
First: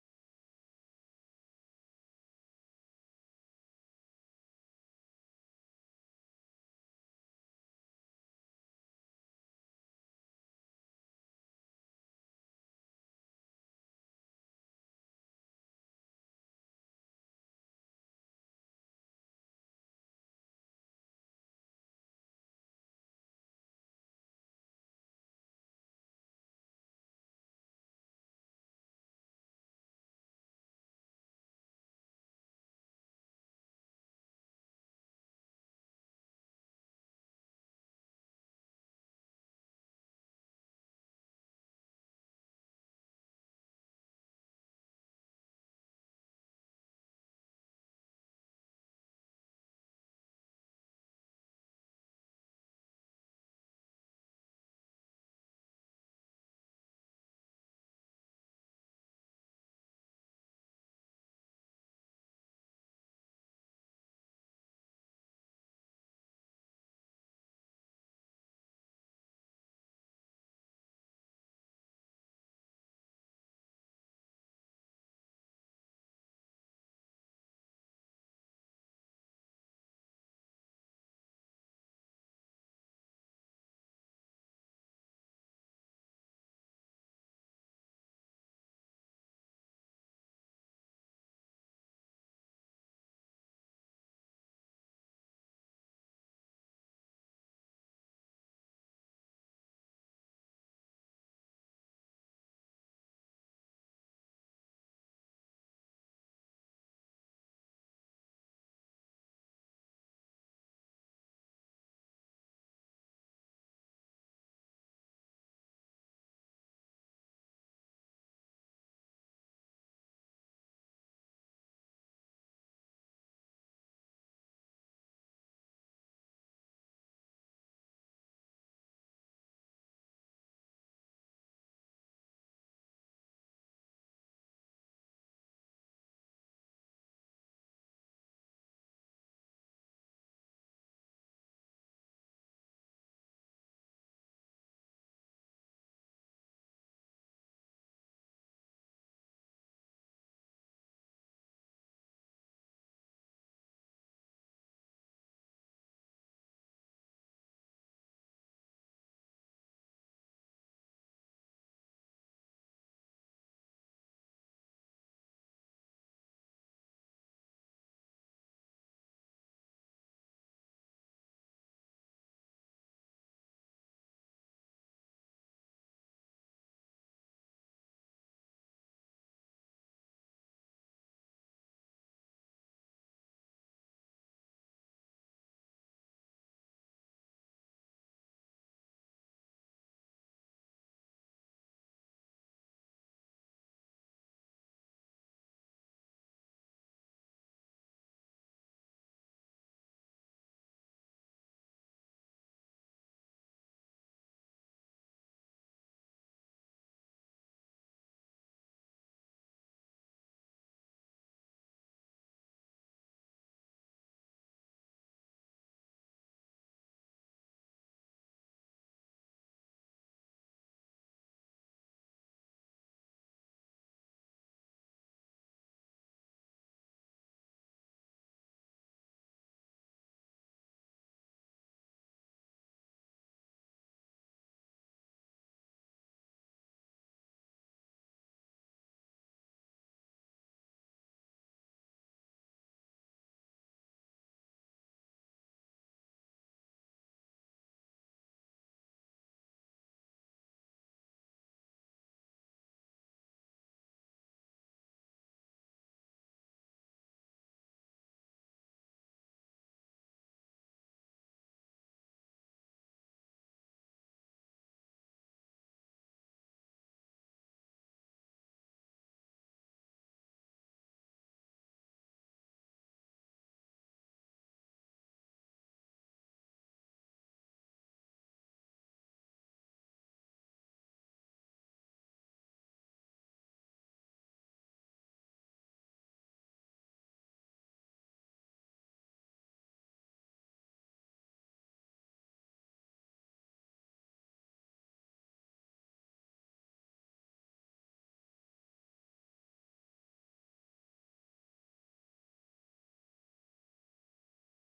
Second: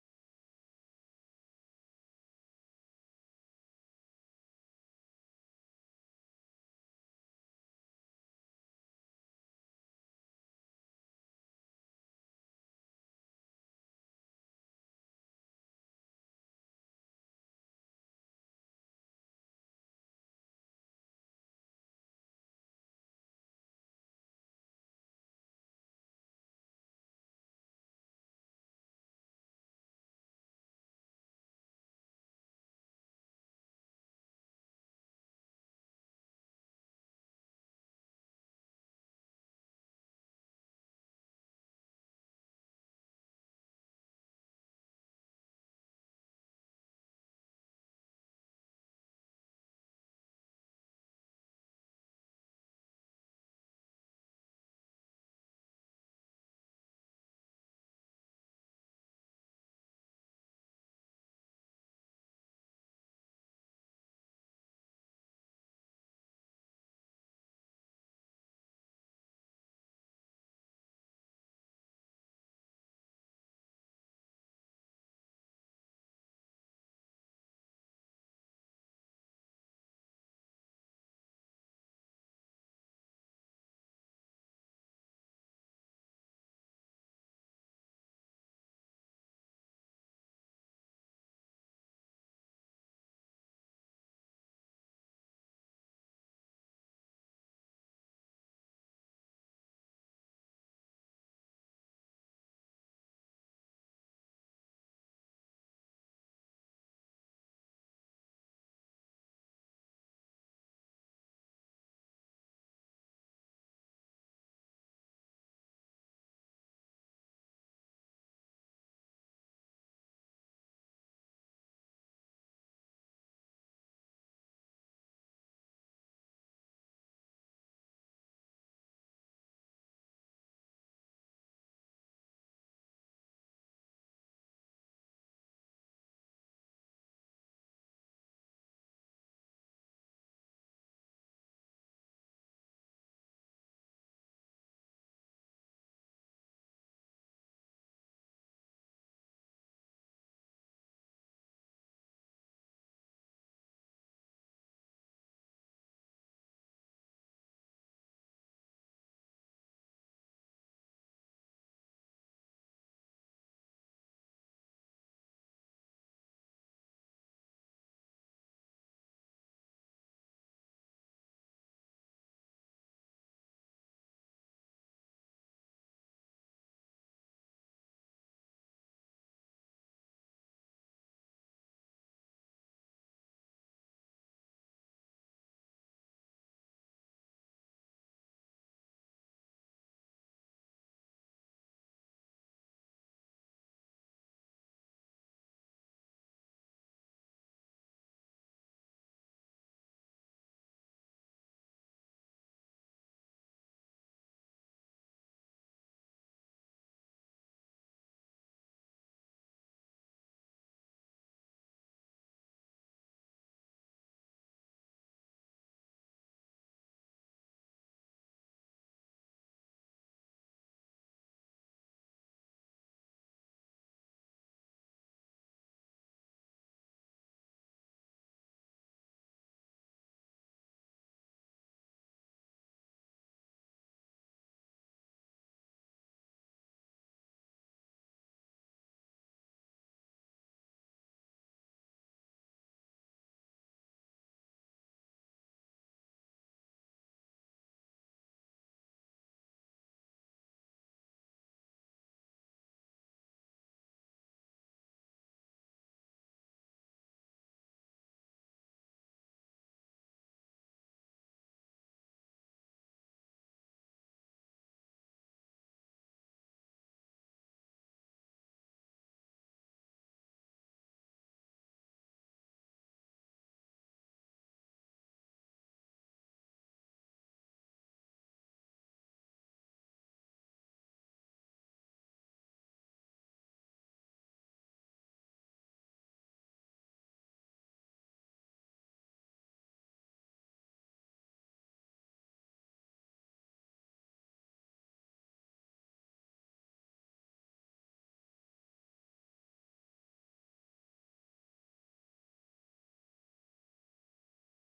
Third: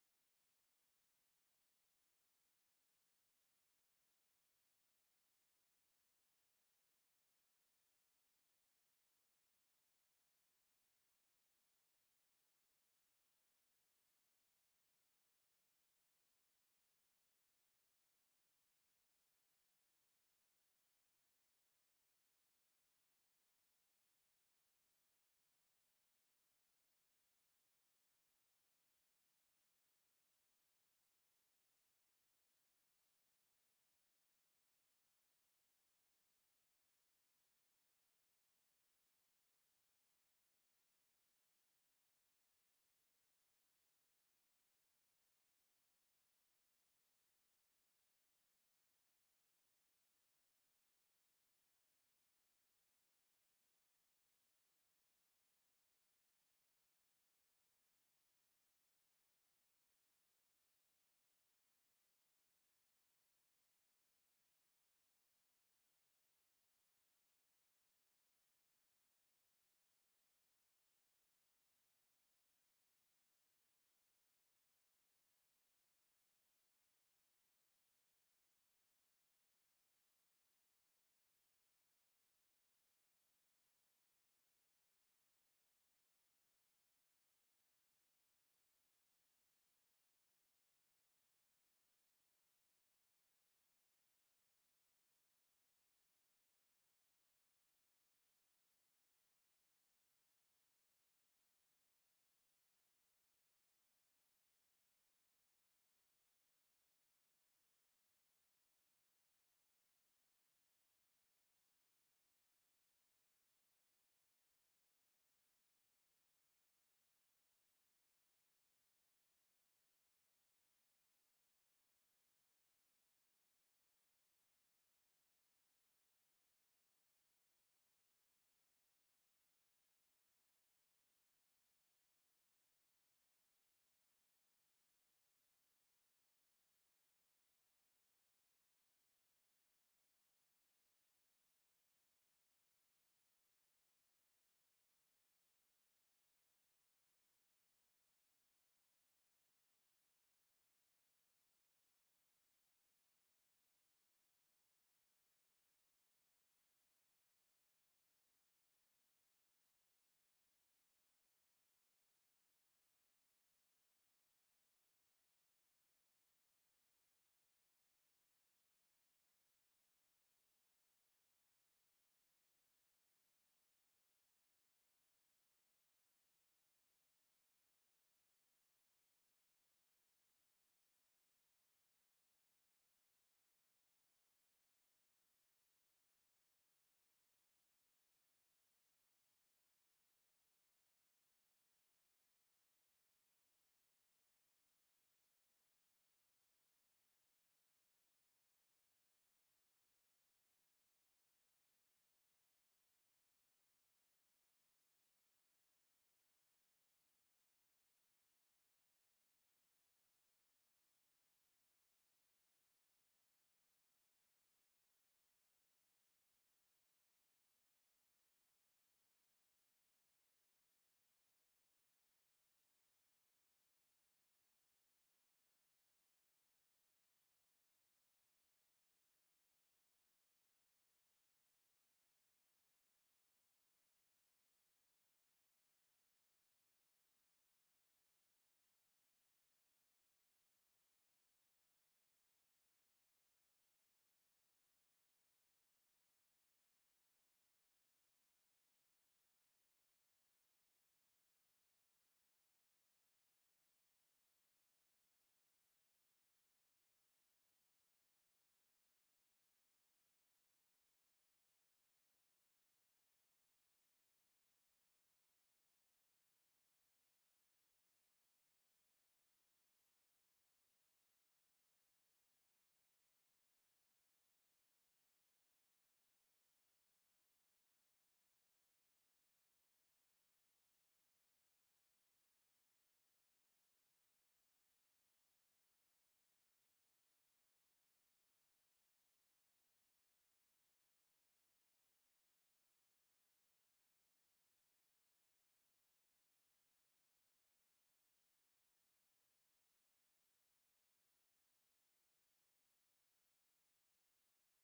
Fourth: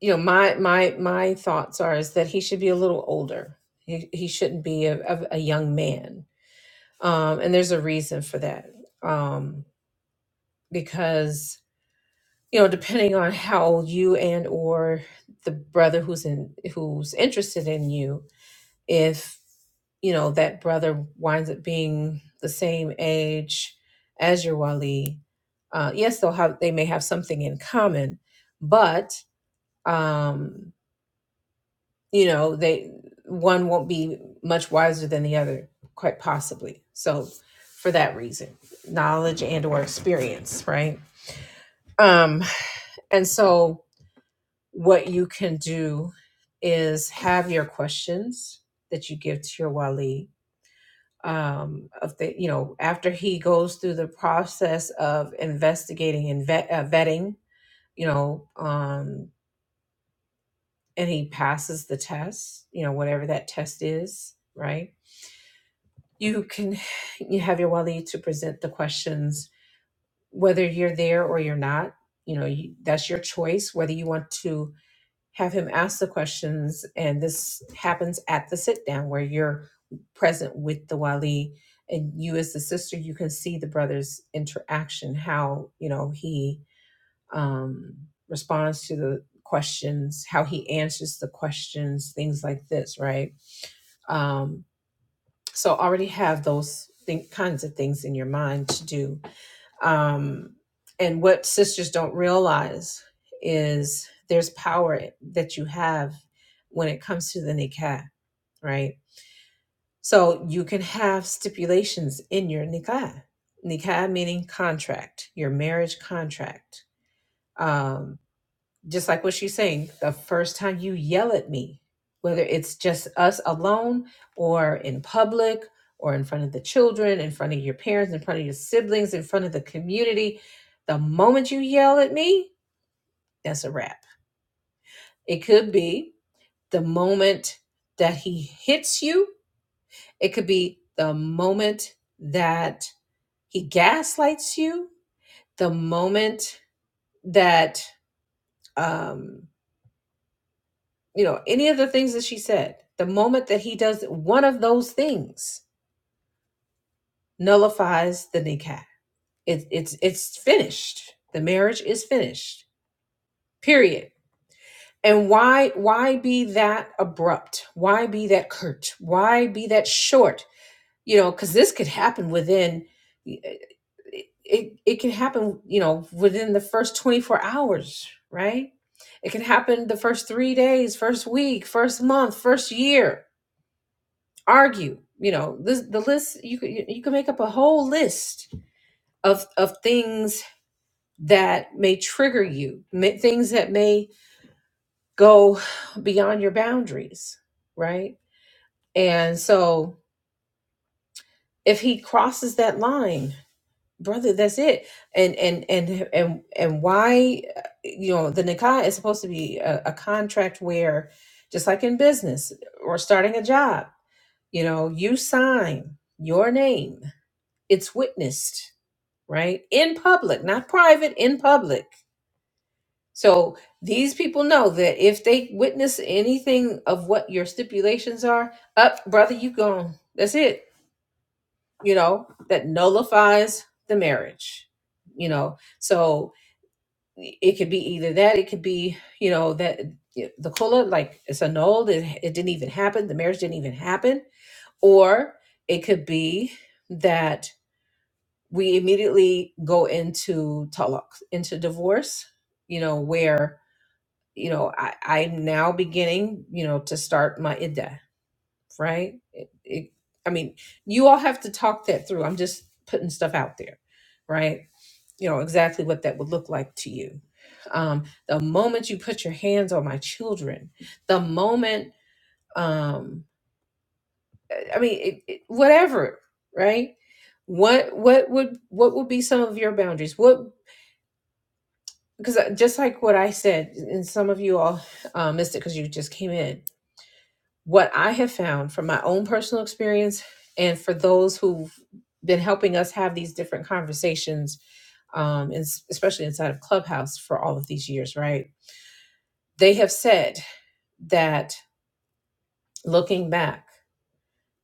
[SPEAKER 1] you know my my my thoughts are is that he should be a little older he, he shouldn't be a, a, a young man um and there's a reason for that um because you know depending on how old you and or the brother who's in who's interested in you if you know that brother winds up being the same age as your wali uh yes they'll have they may have something in common but um. you know they one won't be much wiser than the other quite possibly so for that reason knowledge and or experience right um and so what you can do is have your questions that you give to your wali um of the you know after he goes through the process of investigating and vet, uh, vetting you know um and he passes the test you know whatever that test is right you can you have your wali to present the questions whether you're there or you're not you know you, that's your choice whether you want to have him ask the questions and this happens at the sit down where you're present with the wali and you as the sister you can see the brother's interaction how you know he um responds to the questions how he answers the questions things like this right Um, So already have those think, kinds of things in your mind to do. Um, and what sisters don't realize is there's power that you have when it comes to nikah, right? So you can have stipulations in your nikah. Nikah meaning contract, your marriage contract. Um, just like what she's saying, the time you yell at me, whether it's phone or in public or in front of the children, in front of your parents, in front of your siblings, in front of the community, the moment you yell at me, that's a wrap. It could be the moment that he hits you, it could be the moment that he gaslights you, the moment that, um, you know, any of the things that she said, the moment that he does one of those things nullifies the niqab It, it's it's finished. The marriage is finished. Period. And why why be that abrupt? Why be that curt? Why be that short? You know, because this could happen within. It, it it can happen. You know, within the first twenty four hours, right? It can happen the first three days, first week, first month, first year. Argue. You know, this the list. You could you you can make up a whole list of of things that may trigger you, ma- things that may go beyond your boundaries, right? And so if he crosses that line, brother, that's it. And and and and and why uh, you know, the nikah is supposed to be a, a contract where just like in business or starting a job, you know, you sign your name. It's witnessed, right? In public, not private, in public So these people know that if they witness anything of what your stipulations are, up, brother, you gone. That's it. You know, that nullifies the marriage. You know, so it could be either that, it could be, you know, that yeah, the kula, like it's annulled, it, it didn't even happen, the marriage didn't even happen, or it could be that we immediately go into talak, into divorce, you know, where you know, I, I'm now beginning, you know, to start my IDDA, right? It, it, I mean, you all have to talk that through. I'm just putting stuff out there, right? You know, exactly what that would look like to you. Um, the moment you put your hands on my children, the moment, um, I mean, it, it, whatever, right? What, what would, what would be some of your boundaries? What, because just like what I said, and some of you all uh, missed it because you just came in what I have found from my own personal experience and for those who've been helping us have these different conversations, um, and s- especially inside of Clubhouse for all of these years, right? They have said that looking back,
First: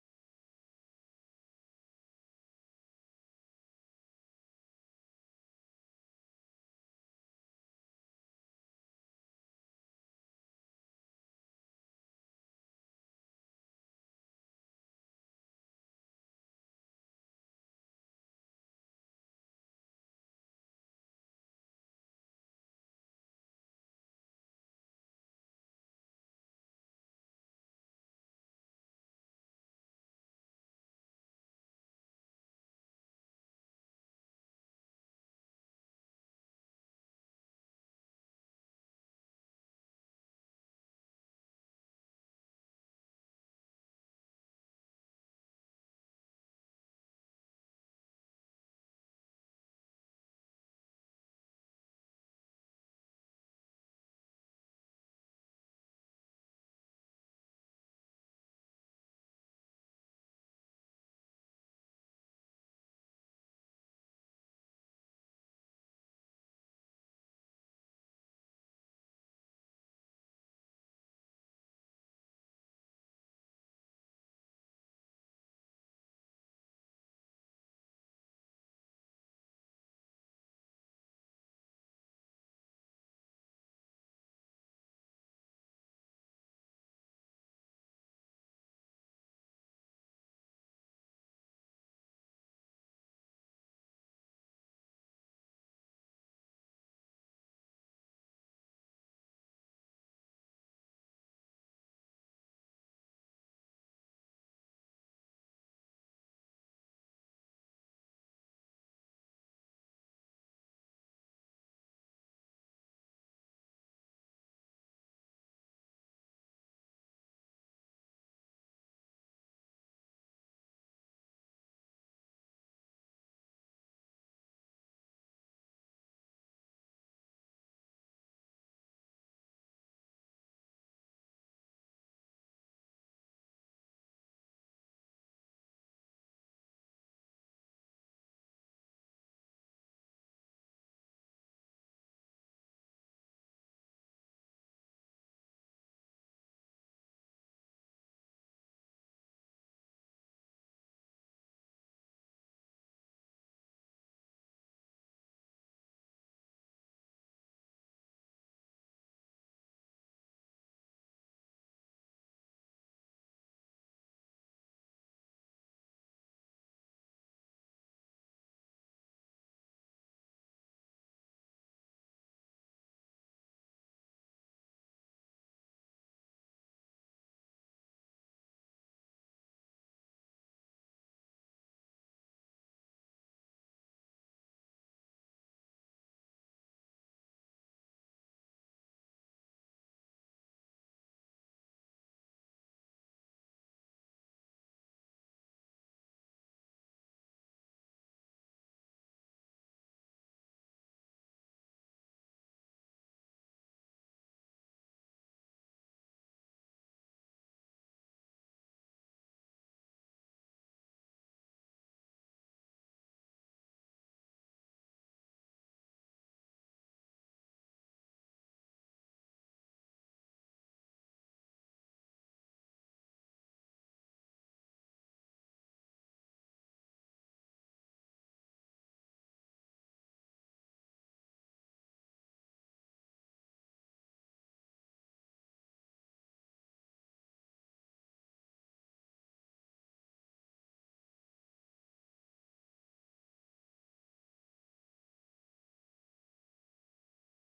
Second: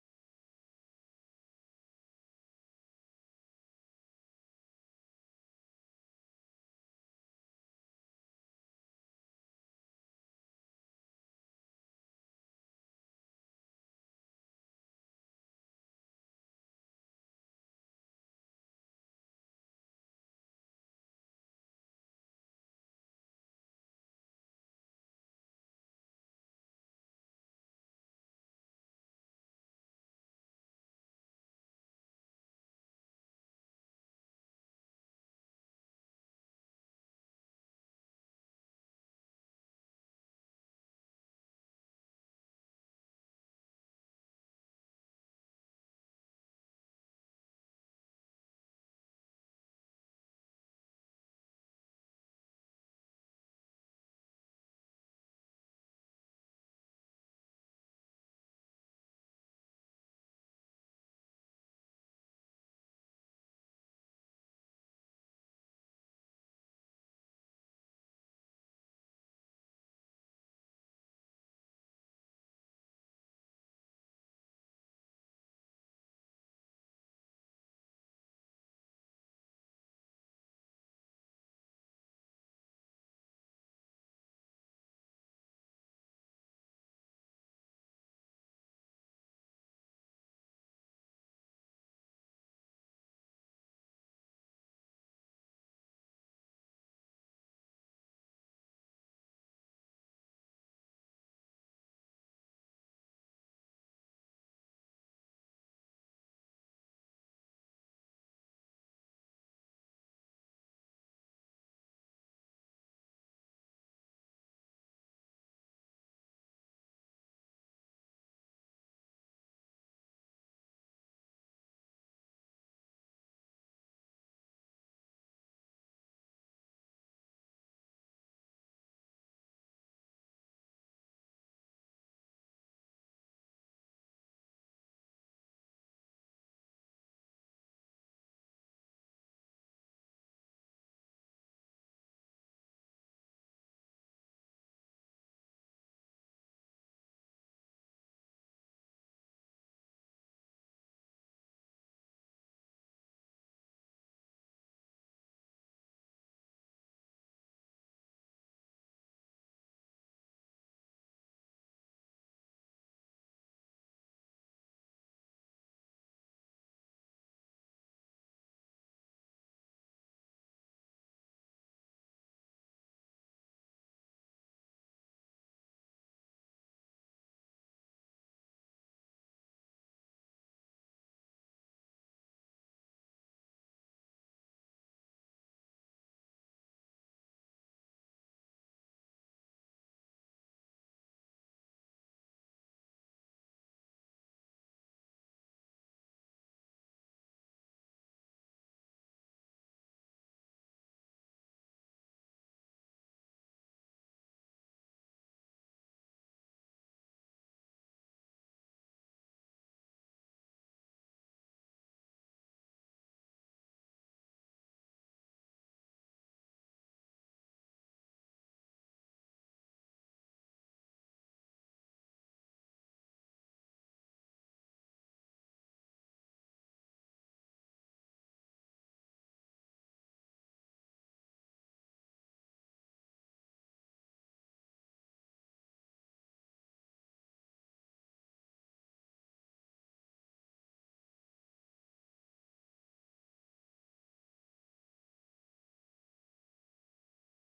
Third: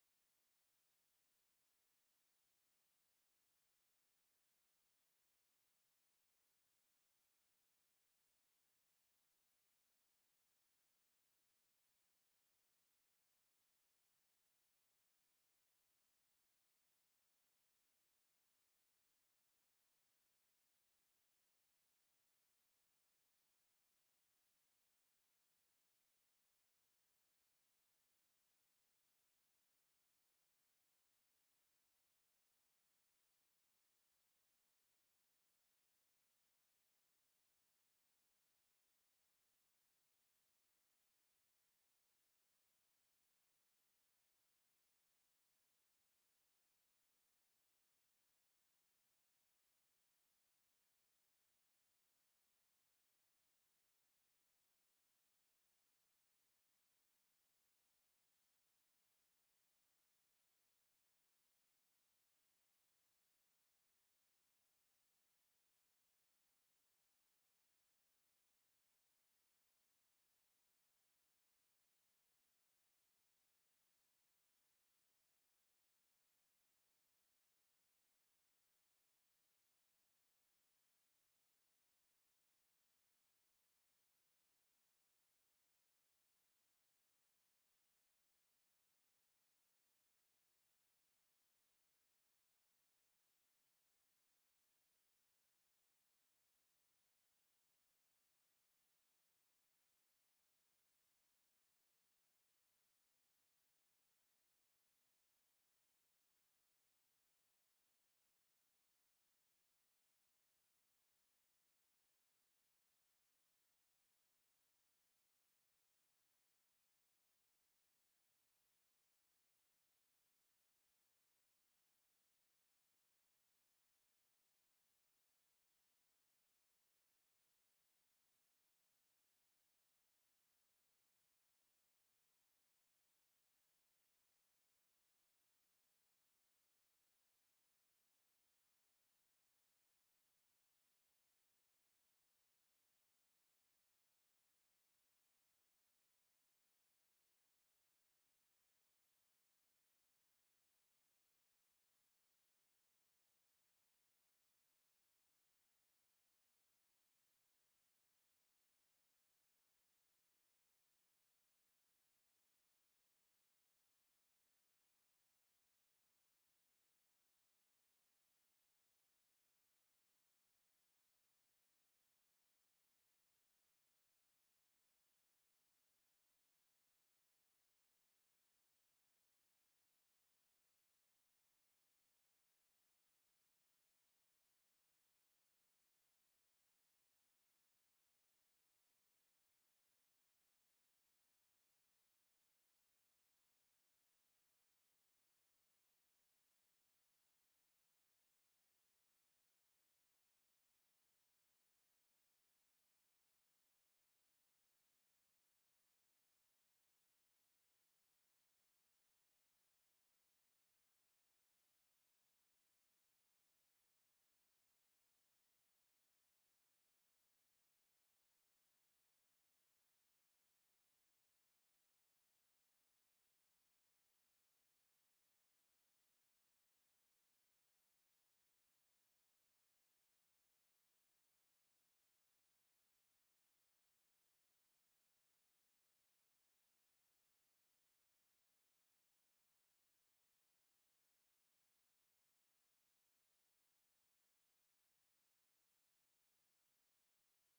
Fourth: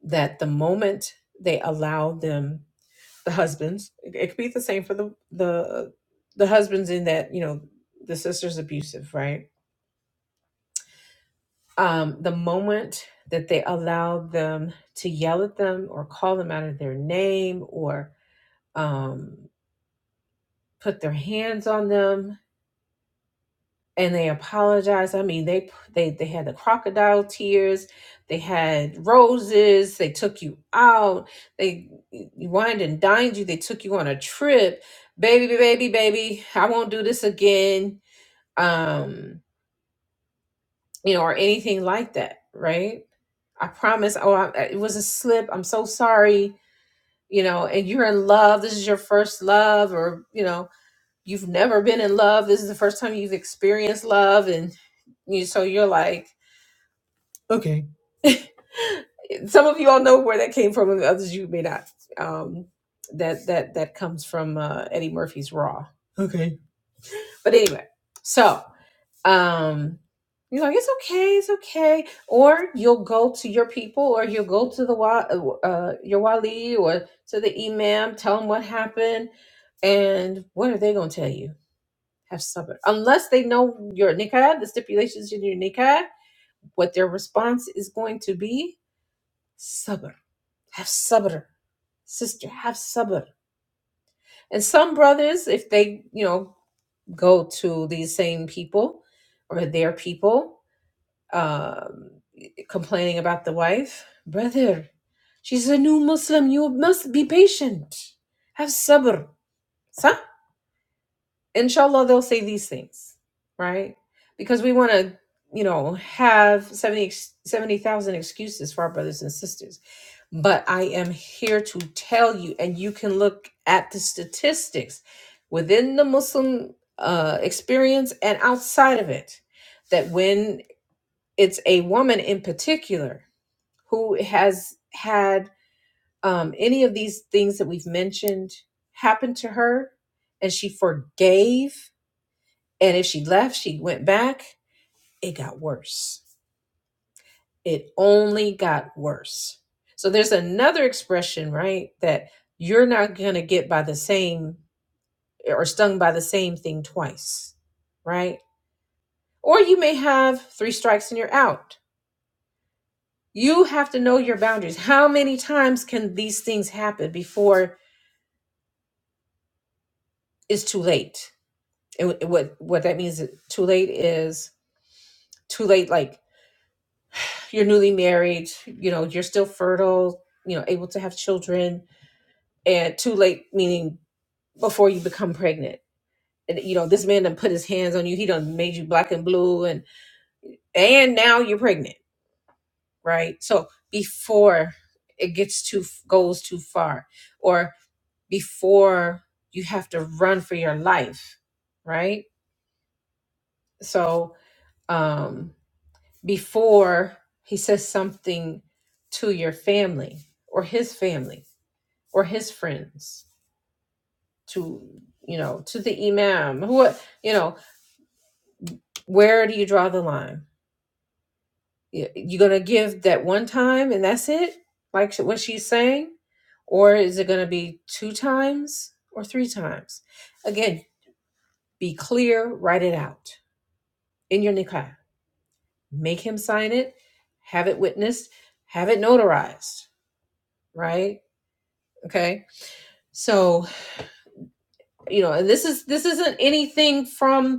[SPEAKER 1] that the moment they allowed them, the husbands, it it could be the same for the the the husbands in that you know the sister's abusive, right? Um, the moment that they allow them to yell at them or call them out of their name or um, put their hands on them and they apologize. I mean, they they they had the crocodile tears, they had roses, they took you out, they wined and dined you, they took you on a trip. Baby, baby, baby, I won't do this again. Um, you know, or anything like that, right? I promise. Oh, I, it was a slip. I'm so sorry. You know, and you're in love. This is your first love, or you know, you've never been in love. This is the first time you've experienced love, and you. So you're like, okay. Some of you all know where that came from, and others you may not. Um, that that that comes from uh, Eddie Murphy's Raw. Okay. But anyway, so um you know it's okay it's okay or you'll go to your people or you'll go to the wa- uh your wali or to the imam tell them what happened and what are they going to tell you have sabr unless they know your nikah the stipulations in your nikah what their response is going to be sabr have sabr sister have sabr and some brothers if they you know go to these same people or their people um, complaining about the wife. Brother, she's a new Muslim. You must be patient. Have sabr. Sa? Inshallah, they'll say these things, right? Because we want to, you know, have 70 70,000 excuses for our brothers and sisters. But I am here to tell you, and you can look at the statistics within the Muslim uh, experience and outside of it, that when it's a woman in particular who has had um, any of these things that we've mentioned happen to her and she forgave. And if she left, she went back, it got worse. It only got worse. So there's another expression, right? That you're not going to get by the same or stung by the same thing twice, right? Or you may have three strikes and you're out. You have to know your boundaries. How many times can these things happen before it's too late? it, w- what what that means is too late is too late like you're newly married you know you're still fertile you know able to have children and too late meaning before you become pregnant and you know this man done put his hands on you he done made you black and blue and and now you're pregnant right so before it gets too goes too far or before you have to run for your life right so um before he says something to your family or his family or his friends to you know to the imam who you know where do you draw the line You you gonna give that one time and that's it like what she's saying or is it gonna be two times or three times again be clear write it out in your nikah make him sign it have it witnessed have it notarized right okay so you know and this is this isn't anything from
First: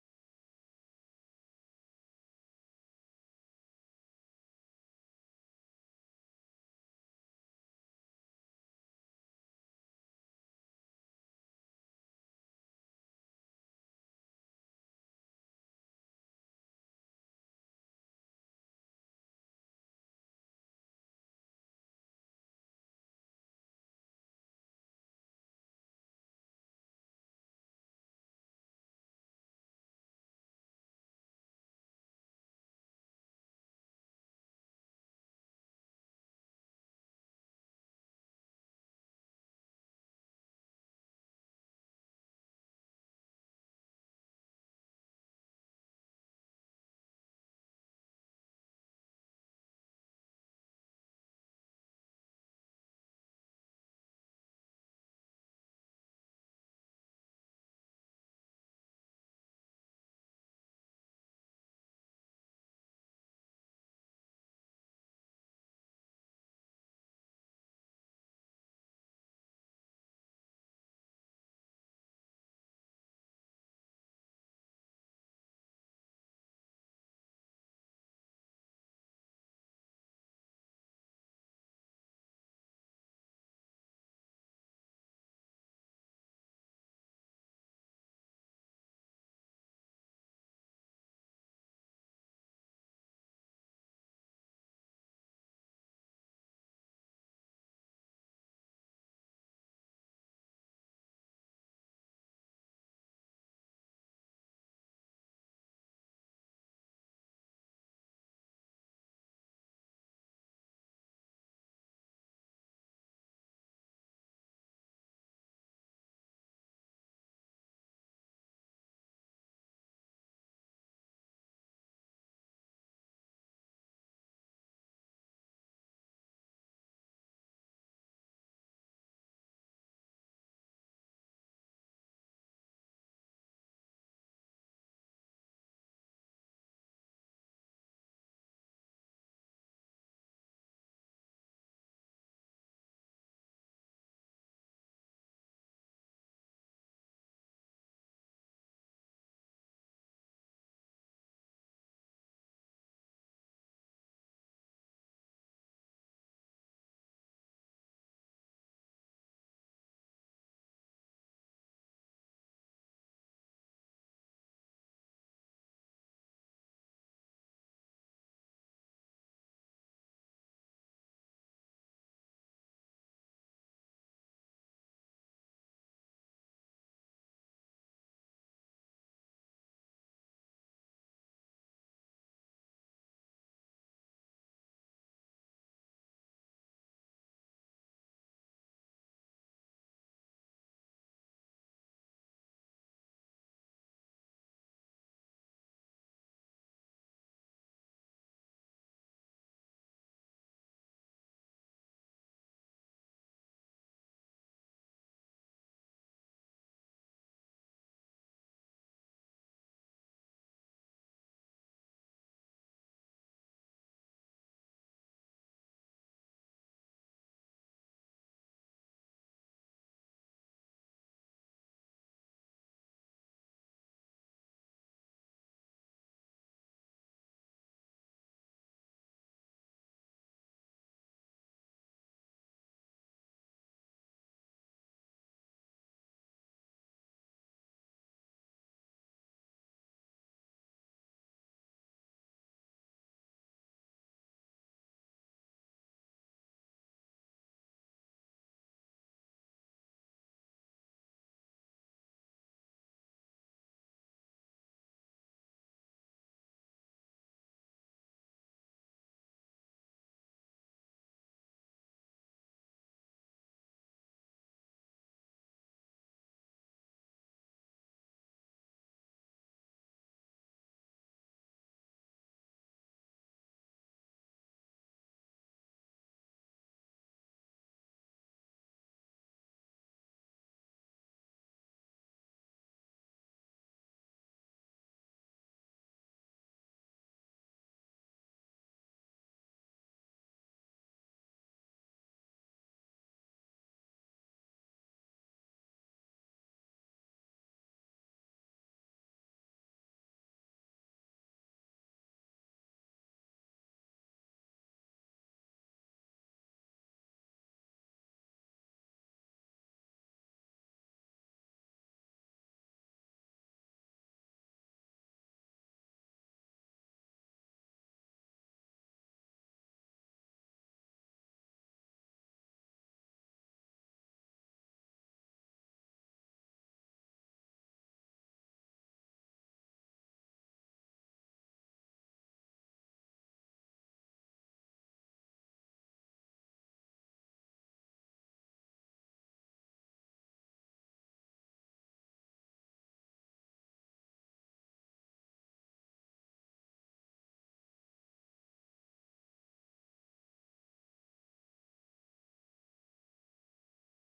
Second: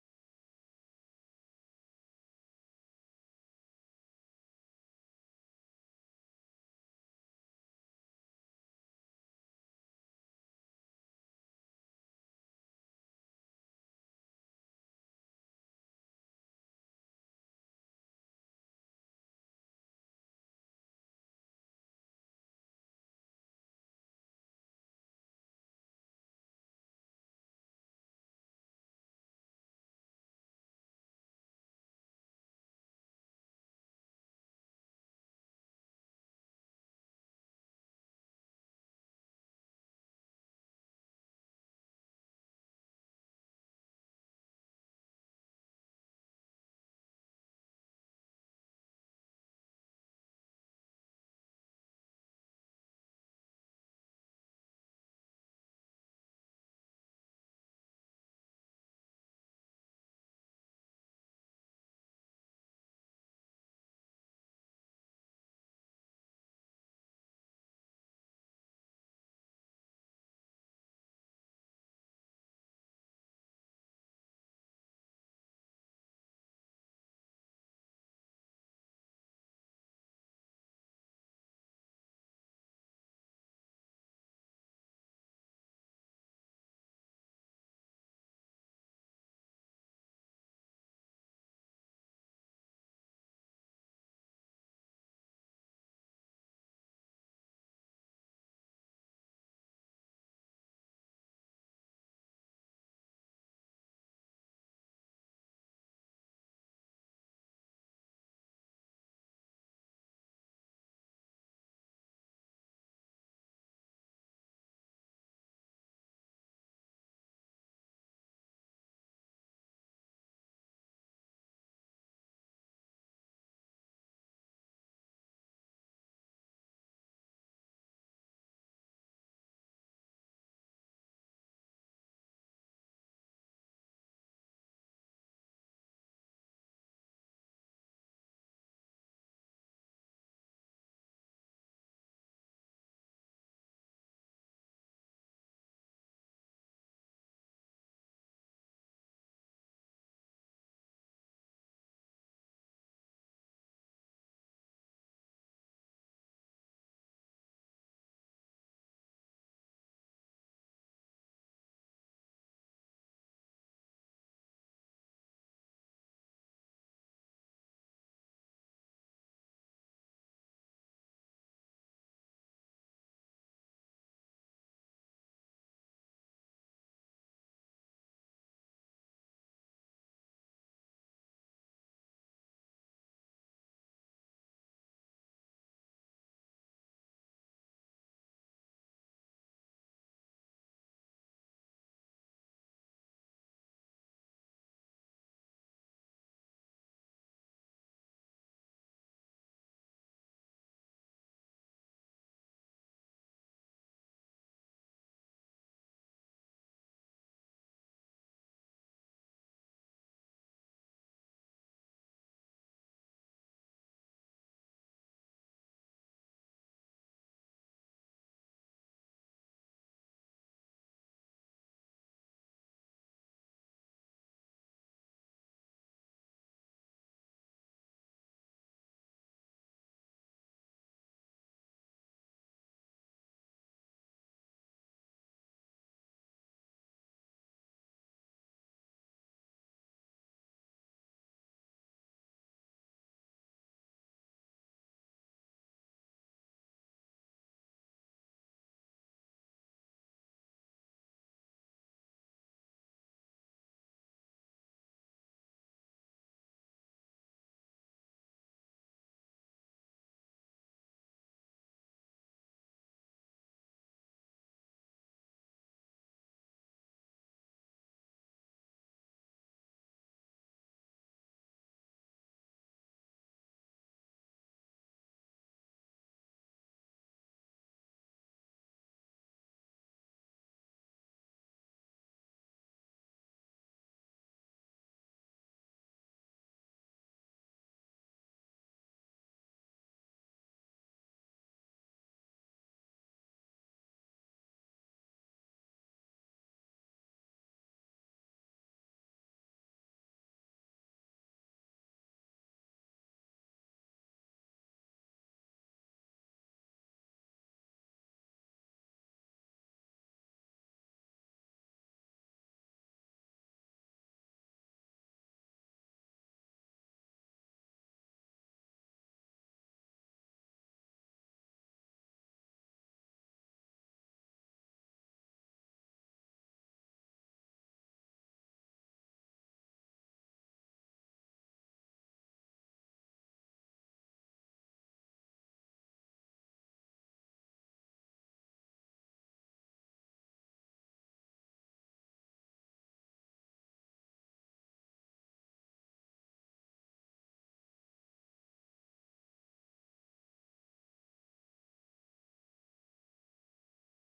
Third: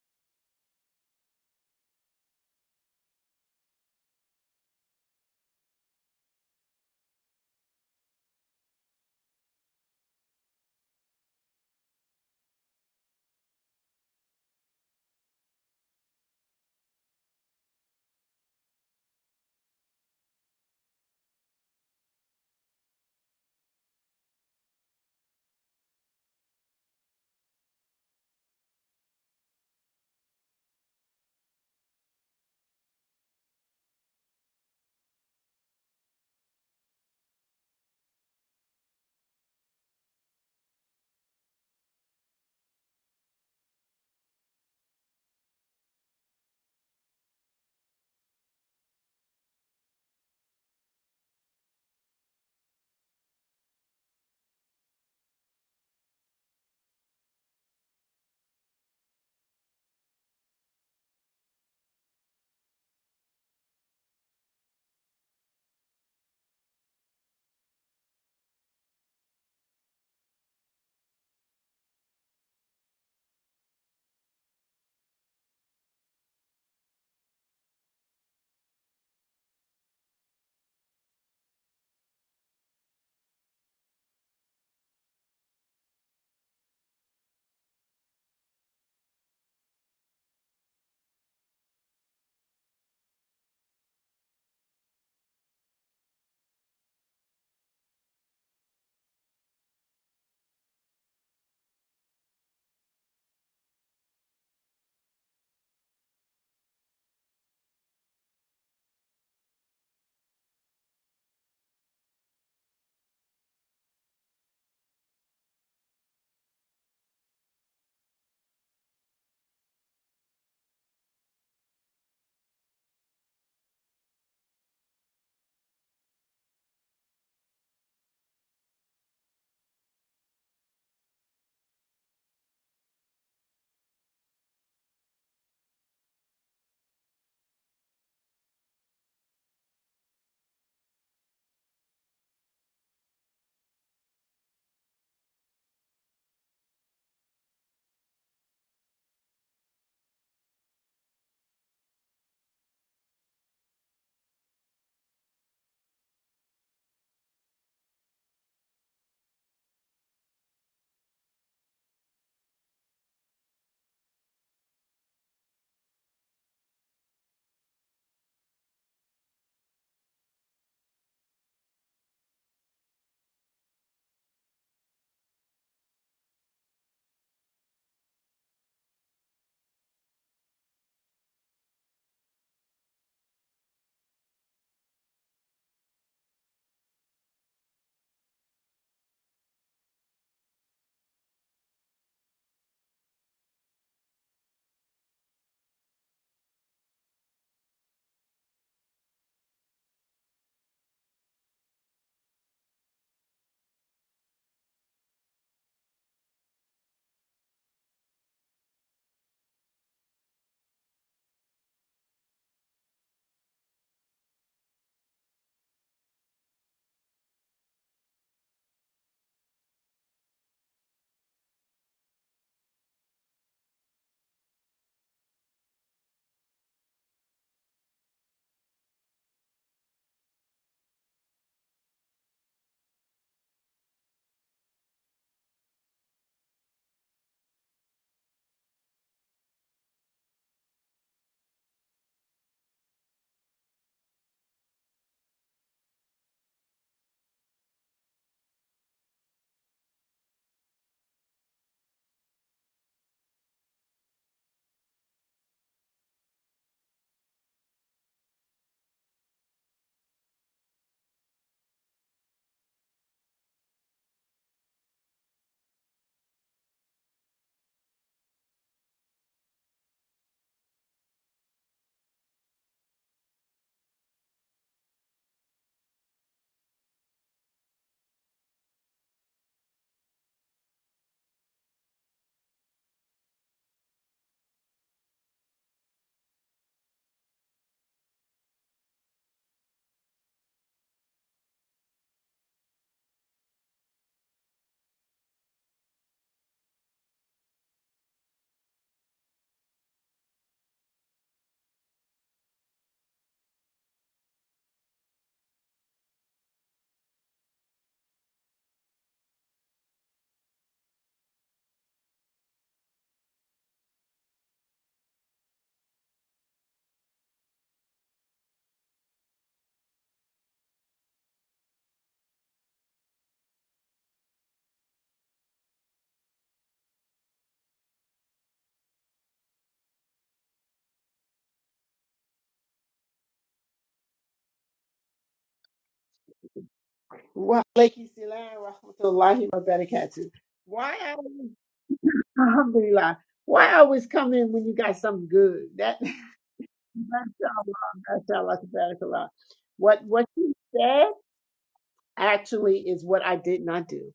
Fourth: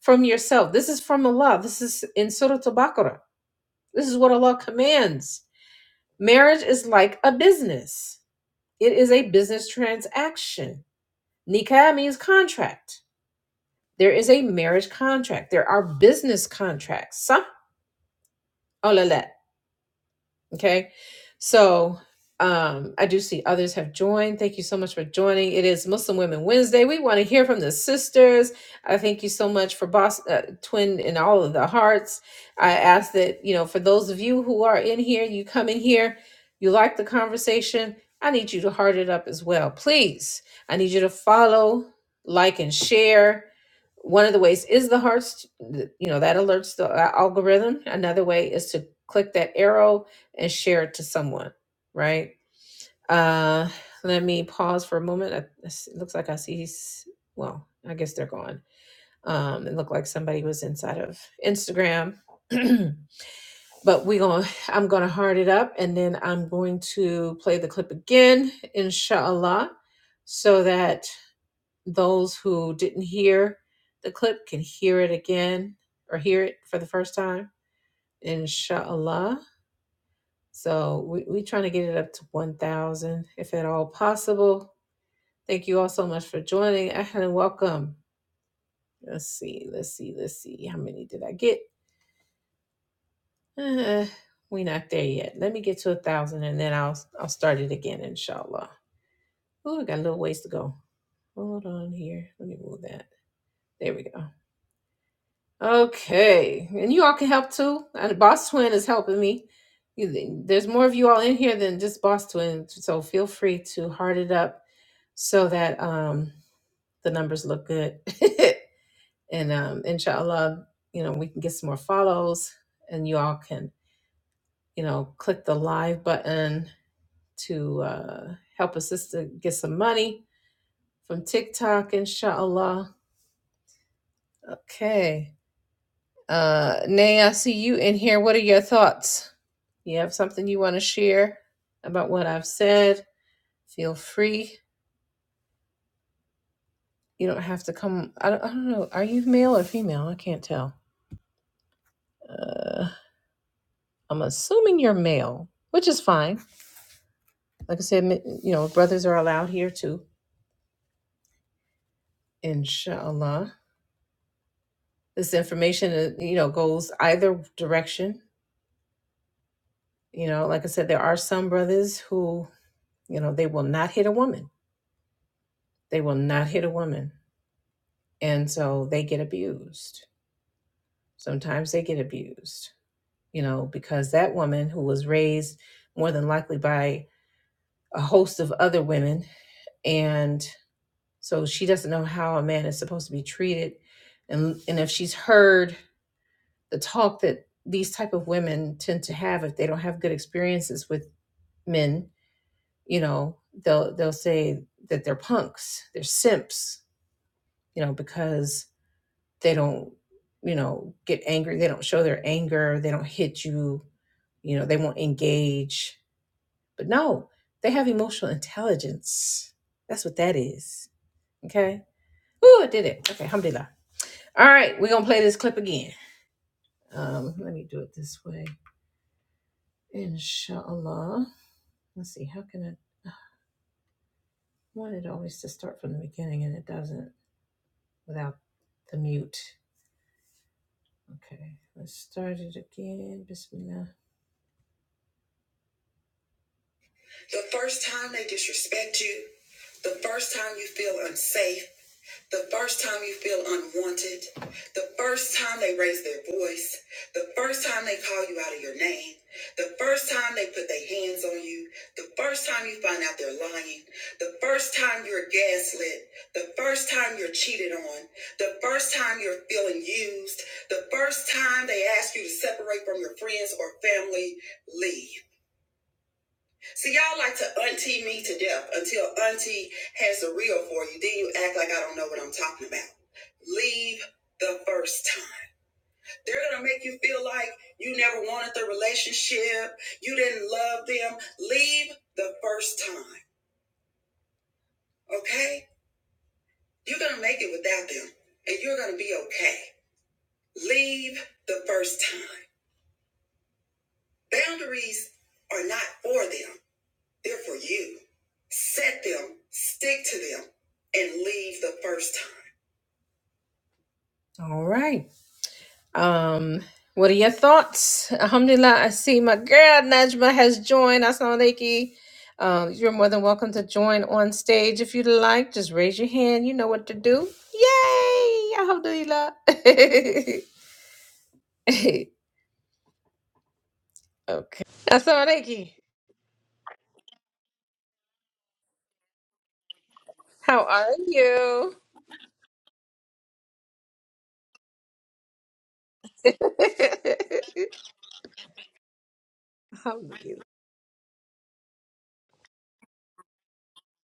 [SPEAKER 1] from yourself. This is from Allah. This is in Surah Al-Baqarah. This is what Allah commands. Marriage is like a business. It is a business transaction. Nikah means contract. There is a marriage contract. There are business contracts. Sah Okay. So um, I do see others have joined. Thank you so much for joining. It is Muslim Women Wednesday. We want to hear from the sisters. I thank you so much for Boss uh, Twin and all of the hearts. I ask that, you know, for those of you who are in here, you come in here, you like the conversation. I need you to heart it up as well. Please, I need you to follow, like, and share one of the ways is the hearts you know that alerts the uh, algorithm another way is to click that arrow and share it to someone, right? Uh, let me pause for a moment. I- It looks like I see he's, well, I guess they're gone. Um, it looked like somebody was inside of Instagram. but we going to I'm gonna hard it up and then I'm going to play the clip again, inshallah, so that those who didn't hear the clip can hear it again or hear it for the first time, inshallah. So we, we're trying to get it up to 1,000 if at all possible. Thank you all so much for joining and welcome. Let's see, let's see, let's see. How many did I get? Uh, we're not there yet. Let me get to a thousand and then I'll I'll start it again, inshallah. Oh, I got a little ways to go. Hold on here. Let me move that. There we go. Okay. And you all can help too. And Boss Twin is helping me. You, there's more of you all in here than just Boss Twin. So feel free to heart it up so that um, the numbers look good. and um, inshallah, you know, we can get some more follows and you all can, you know, click the live button to uh, help us just to get some money from TikTok, inshallah. Okay. Uh, Nay, I see you in here. What are your thoughts? You have something you want to share about what I've said? Feel free. You don't have to come. I don't, I don't know. Are you male or female? I can't tell. Uh, I'm assuming you're male, which is fine. Like I said, you know, brothers are allowed here too, inshallah. This information, uh, you know, goes either direction. You know, like I said, there are some brothers who, you know, they will not hit a woman. They will not hit a woman. And so they get abused. Sometimes they get abused, you know, because that woman who was raised more than likely by a host of other women and So she doesn't know how a man is supposed to be treated. And and if she's heard the talk that these type of women tend to have if they don't have good experiences with men, you know, they'll they'll say that they're punks, they're simps, you know, because they don't, you know, get angry, they don't show their anger, they don't hit you, you know, they won't engage. But no, they have emotional intelligence. That's what that is. Okay. Ooh, I did it. Okay, alhamdulillah. All right, we're gonna play this clip again. Um, let me do it this way. Inshallah. Let's see, how can I I want it always to start from the beginning and it doesn't without the mute. Okay, let's start it again. Bismillah. The first time they disrespect you, the first time you feel unsafe. The first time you feel unwanted, the first time they raise their voice, the first time they call you out of your name, the first time they put their hands on you, the first time you find out they're lying, the first time you're gaslit, the first time you're cheated on, the first time you're feeling used, the first time they ask you to separate from your friends or family, leave. See, y'all like to auntie me to death until auntie has a reel for you. Then you act like I don't know what I'm talking about. Leave the first time. They're going to make you feel like you never wanted the relationship, you didn't love them. Leave the first time, okay? You're going to make it without them, and you're going to be okay. Leave the first time. Boundaries are not for them. They're for you. Set them, stick to them, and leave the first time. All right. Um, what are your thoughts? Alhamdulillah, I see my girl Najma has joined. Assalamu alaikum. Um, you're more than welcome to join on stage if you'd like. Just raise your hand. You know what to do. Yay! Alhamdulillah. okay. Assalamu alaikum.
[SPEAKER 2] Wa alayhi salam wa rahmatullahi wa barakatuh.
[SPEAKER 1] How are
[SPEAKER 2] Why I always-
[SPEAKER 1] you?
[SPEAKER 2] alhamdulillah. Why I always come in when you got something good? That mashallah, mashallah, tabarakallah. What what
[SPEAKER 1] Alhamdulillah.
[SPEAKER 2] you said actually is what I did not do.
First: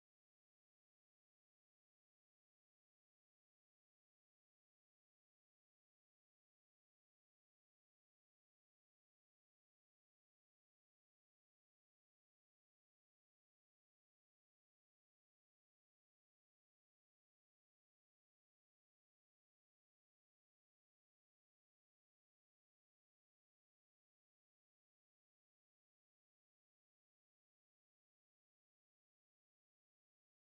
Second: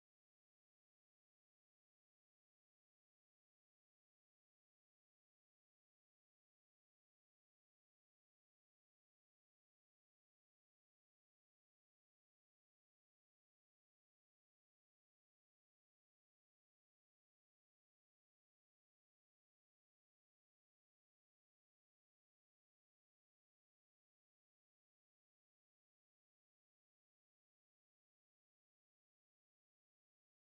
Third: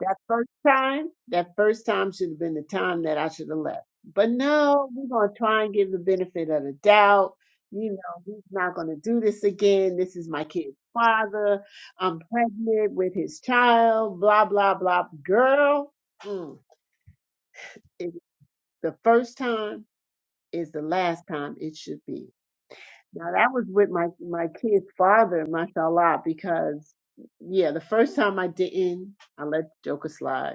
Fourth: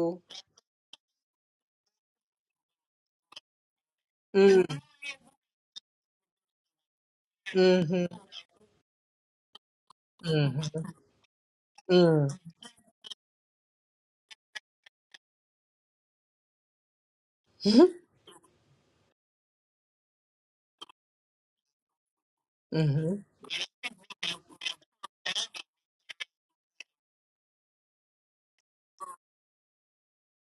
[SPEAKER 2] That first time, that first time should have been the time that I should have left. But no, we're going to try and give the benefit of the doubt. You
[SPEAKER 1] Hmm.
[SPEAKER 2] know, he's not going to do this again. This is my kid's
[SPEAKER 1] Mm-hmm.
[SPEAKER 2] father. I'm pregnant with his child, blah, blah, blah. Girl, mm, it, the first time is the last time it should be.
[SPEAKER 1] Mm-hmm.
[SPEAKER 2] Now, that was with my, my kid's father, mashallah, because, yeah, the first time I didn't, I let the Joker slide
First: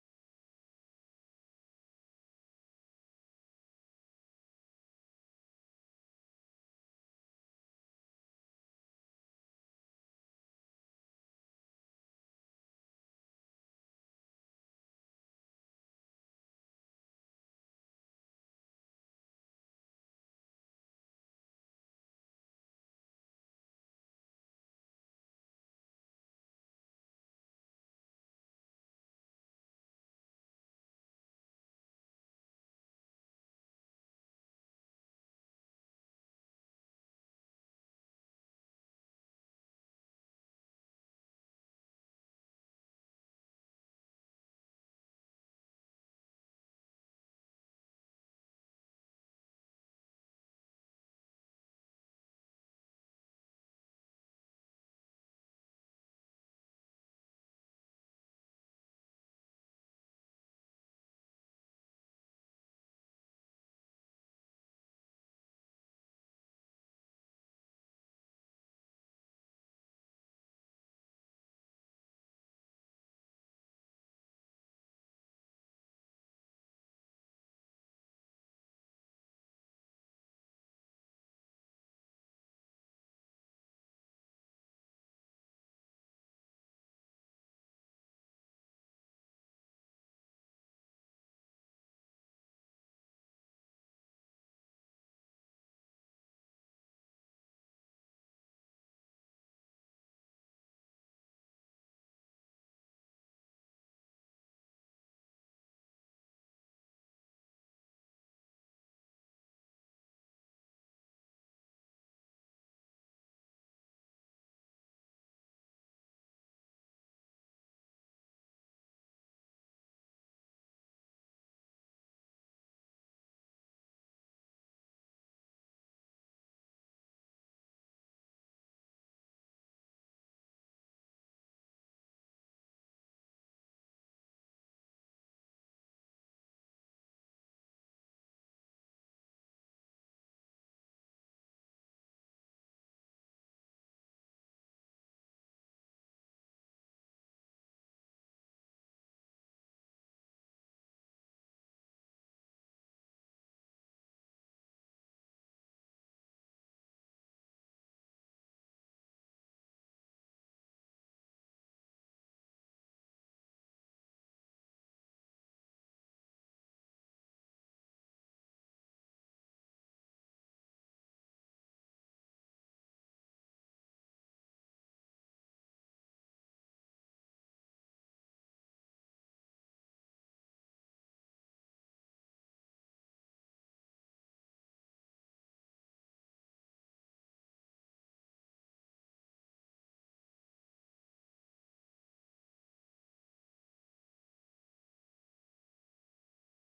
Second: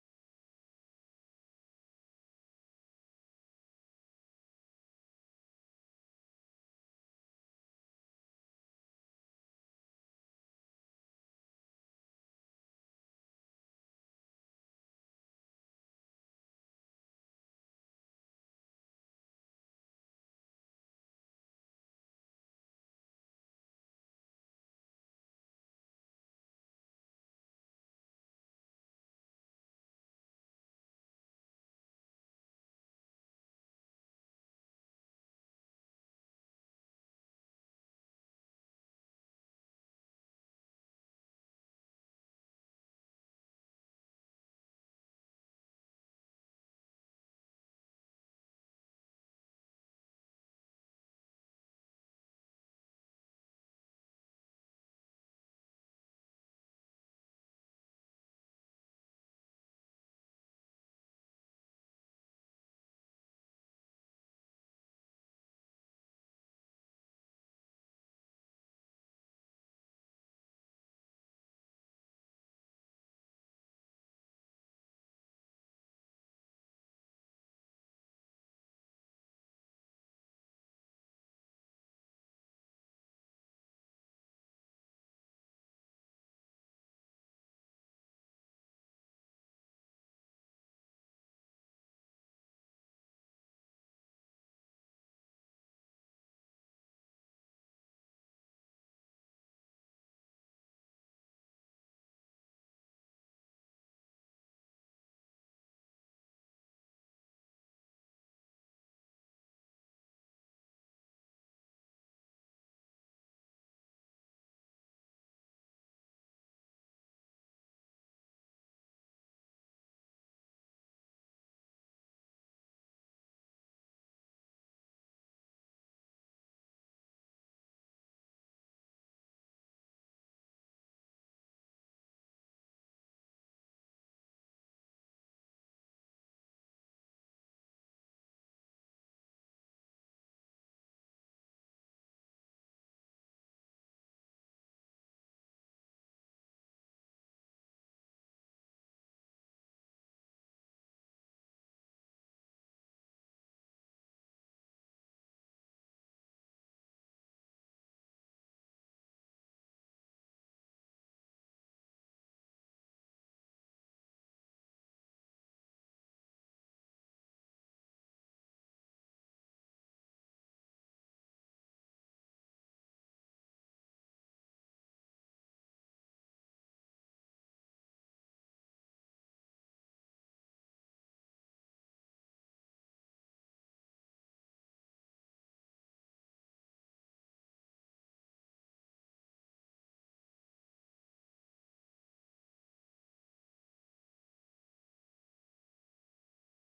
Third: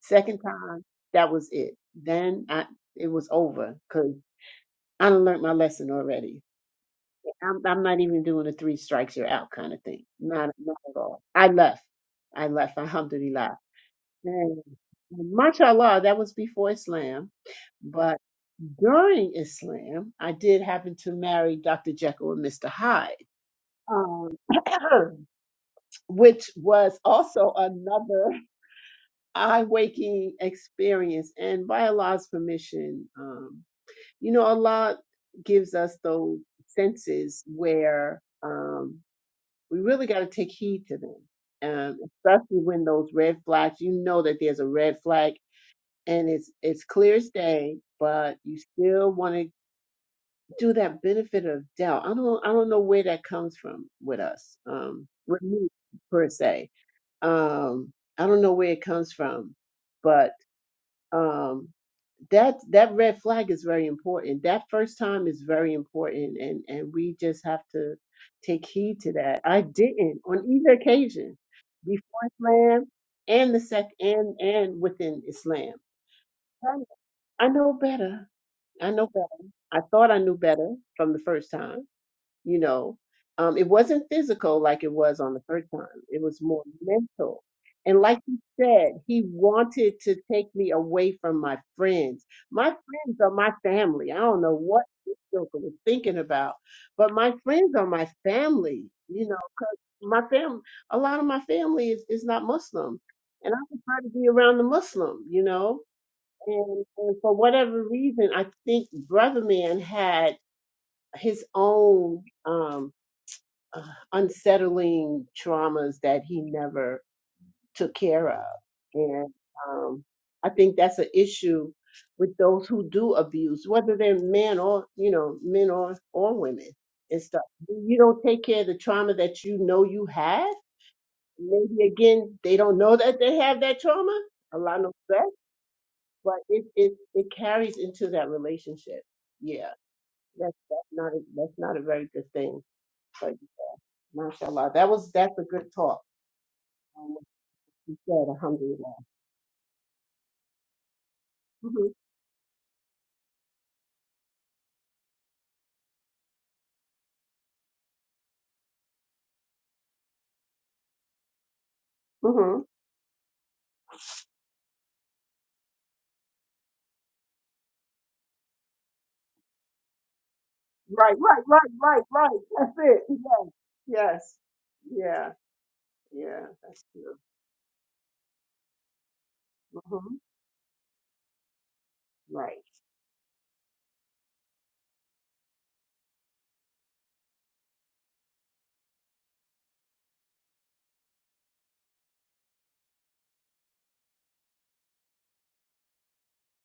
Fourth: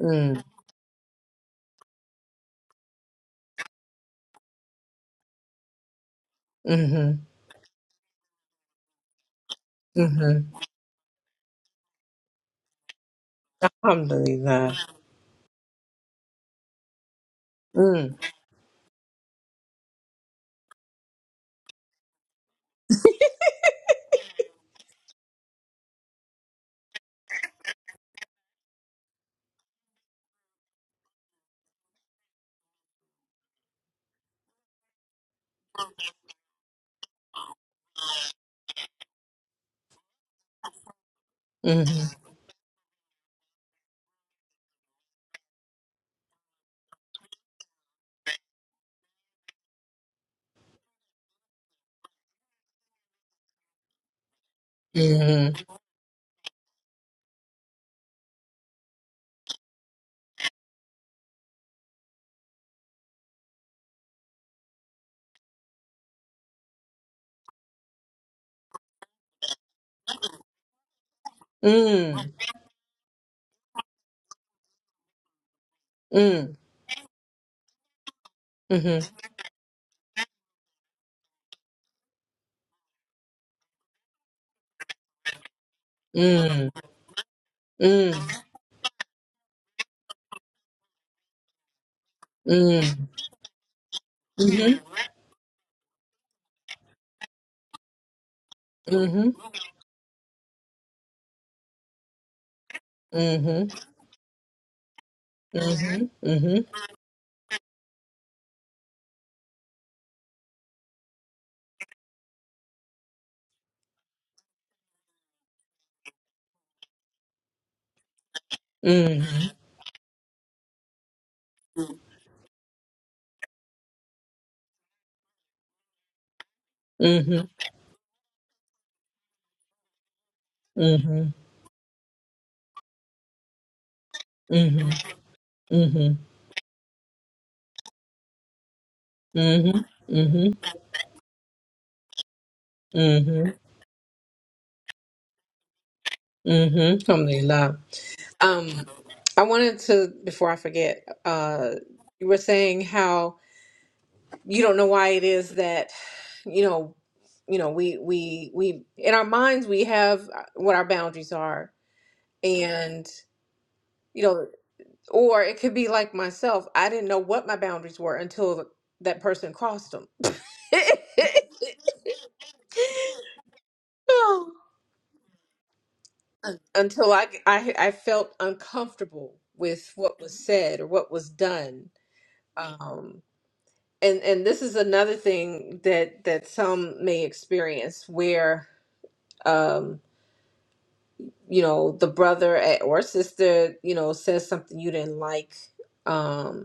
[SPEAKER 2] Second
[SPEAKER 1] Mm-hmm.
[SPEAKER 2] time, that was it. Then I, it was over because I done learned my lesson already. I'm, I'm not even doing a three strikes you're out kind of thing.
[SPEAKER 1] Mm-hmm.
[SPEAKER 2] Not, not at all. I left. I left. Alhamdulillah. And
[SPEAKER 1] Alhamdulillah.
[SPEAKER 2] mashallah, that was before Islam.
[SPEAKER 1] Mm.
[SPEAKER 2] But during Islam, I did happen to marry Dr. Jekyll and Mr. Hyde, um, which was also another. eye waking experience and by Allah's permission, um, you know, Allah gives us those senses where um, we really got to take heed to them, um,
[SPEAKER 1] Mm-hmm.
[SPEAKER 2] especially when those red flags, you know that there's a red flag and it's, it's clear as day, but you still want to do that benefit of doubt. I don't, I don't know where that comes from with us, um, with
[SPEAKER 1] Mm-hmm.
[SPEAKER 2] me per se. Um, I don't know where it comes from, but. Um, that that red flag is very important. That first time is very important, and and we just have to take heed to that. I didn't on either occasion before
[SPEAKER 1] Mm.
[SPEAKER 2] Islam and the sec and and within Islam.
[SPEAKER 1] Mm.
[SPEAKER 2] I know better. I know
[SPEAKER 1] Mm-hmm.
[SPEAKER 2] better. I thought I knew better from the first time you know um, it wasn't physical like it was on the first time it was more
[SPEAKER 1] Mm.
[SPEAKER 2] mental and like you said he wanted to take me away from my friends my
[SPEAKER 1] Mm.
[SPEAKER 2] friends are my family i don't know
[SPEAKER 1] Mm.
[SPEAKER 2] what this joker was thinking about but my friends are my family you
[SPEAKER 1] Mhm.
[SPEAKER 2] know my fam a lot of my family is, is not muslim and i
[SPEAKER 1] Mhm.
[SPEAKER 2] prefer to be around the muslim you know
[SPEAKER 1] Mhm. Mhm.
[SPEAKER 2] and, and for whatever reason i think brother man had his own um uh, unsettling traumas that he never took care of. And um, I think that's an issue with those who do abuse, whether they're men or, you know, men or, or women
[SPEAKER 1] Mhm. Mhm. Mhm. Mhm.
[SPEAKER 2] and stuff. You don't take care of the trauma that you know you had. Maybe again, they don't know that they have that trauma. A lot of stress,
[SPEAKER 1] Mhm. Mhm. Mhm. Mhm.
[SPEAKER 2] but it, it, it carries into that relationship. Yeah. That's, that's not, that's not a very good thing. But
[SPEAKER 1] Mhm.
[SPEAKER 2] mashallah, that was, that's a good talk.
[SPEAKER 1] Mhm.
[SPEAKER 2] um, what
[SPEAKER 1] Alhamdulillah.
[SPEAKER 2] you said,
[SPEAKER 1] Um,
[SPEAKER 2] alhamdulillah.
[SPEAKER 1] I wanted to before I forget. Uh,
[SPEAKER 2] hmm
[SPEAKER 1] you were saying how you don't know why it is that you know you know we we we in our minds we have uh, what our boundaries are
[SPEAKER 2] hmm
[SPEAKER 1] and you know or it could be like myself i didn't know what my boundaries were until that person crossed them
[SPEAKER 2] Right, right, right, right, right. That's it. Yes, yes.
[SPEAKER 1] Oh.
[SPEAKER 2] Yeah, yeah,
[SPEAKER 1] Un-
[SPEAKER 2] that's
[SPEAKER 1] until
[SPEAKER 2] true.
[SPEAKER 1] I, I i felt uncomfortable with
[SPEAKER 2] hmm
[SPEAKER 1] what was said or what was done
[SPEAKER 2] Right.
[SPEAKER 1] um and and this is another thing that that some may experience um you know the brother at- or sister you know says something you didn't like um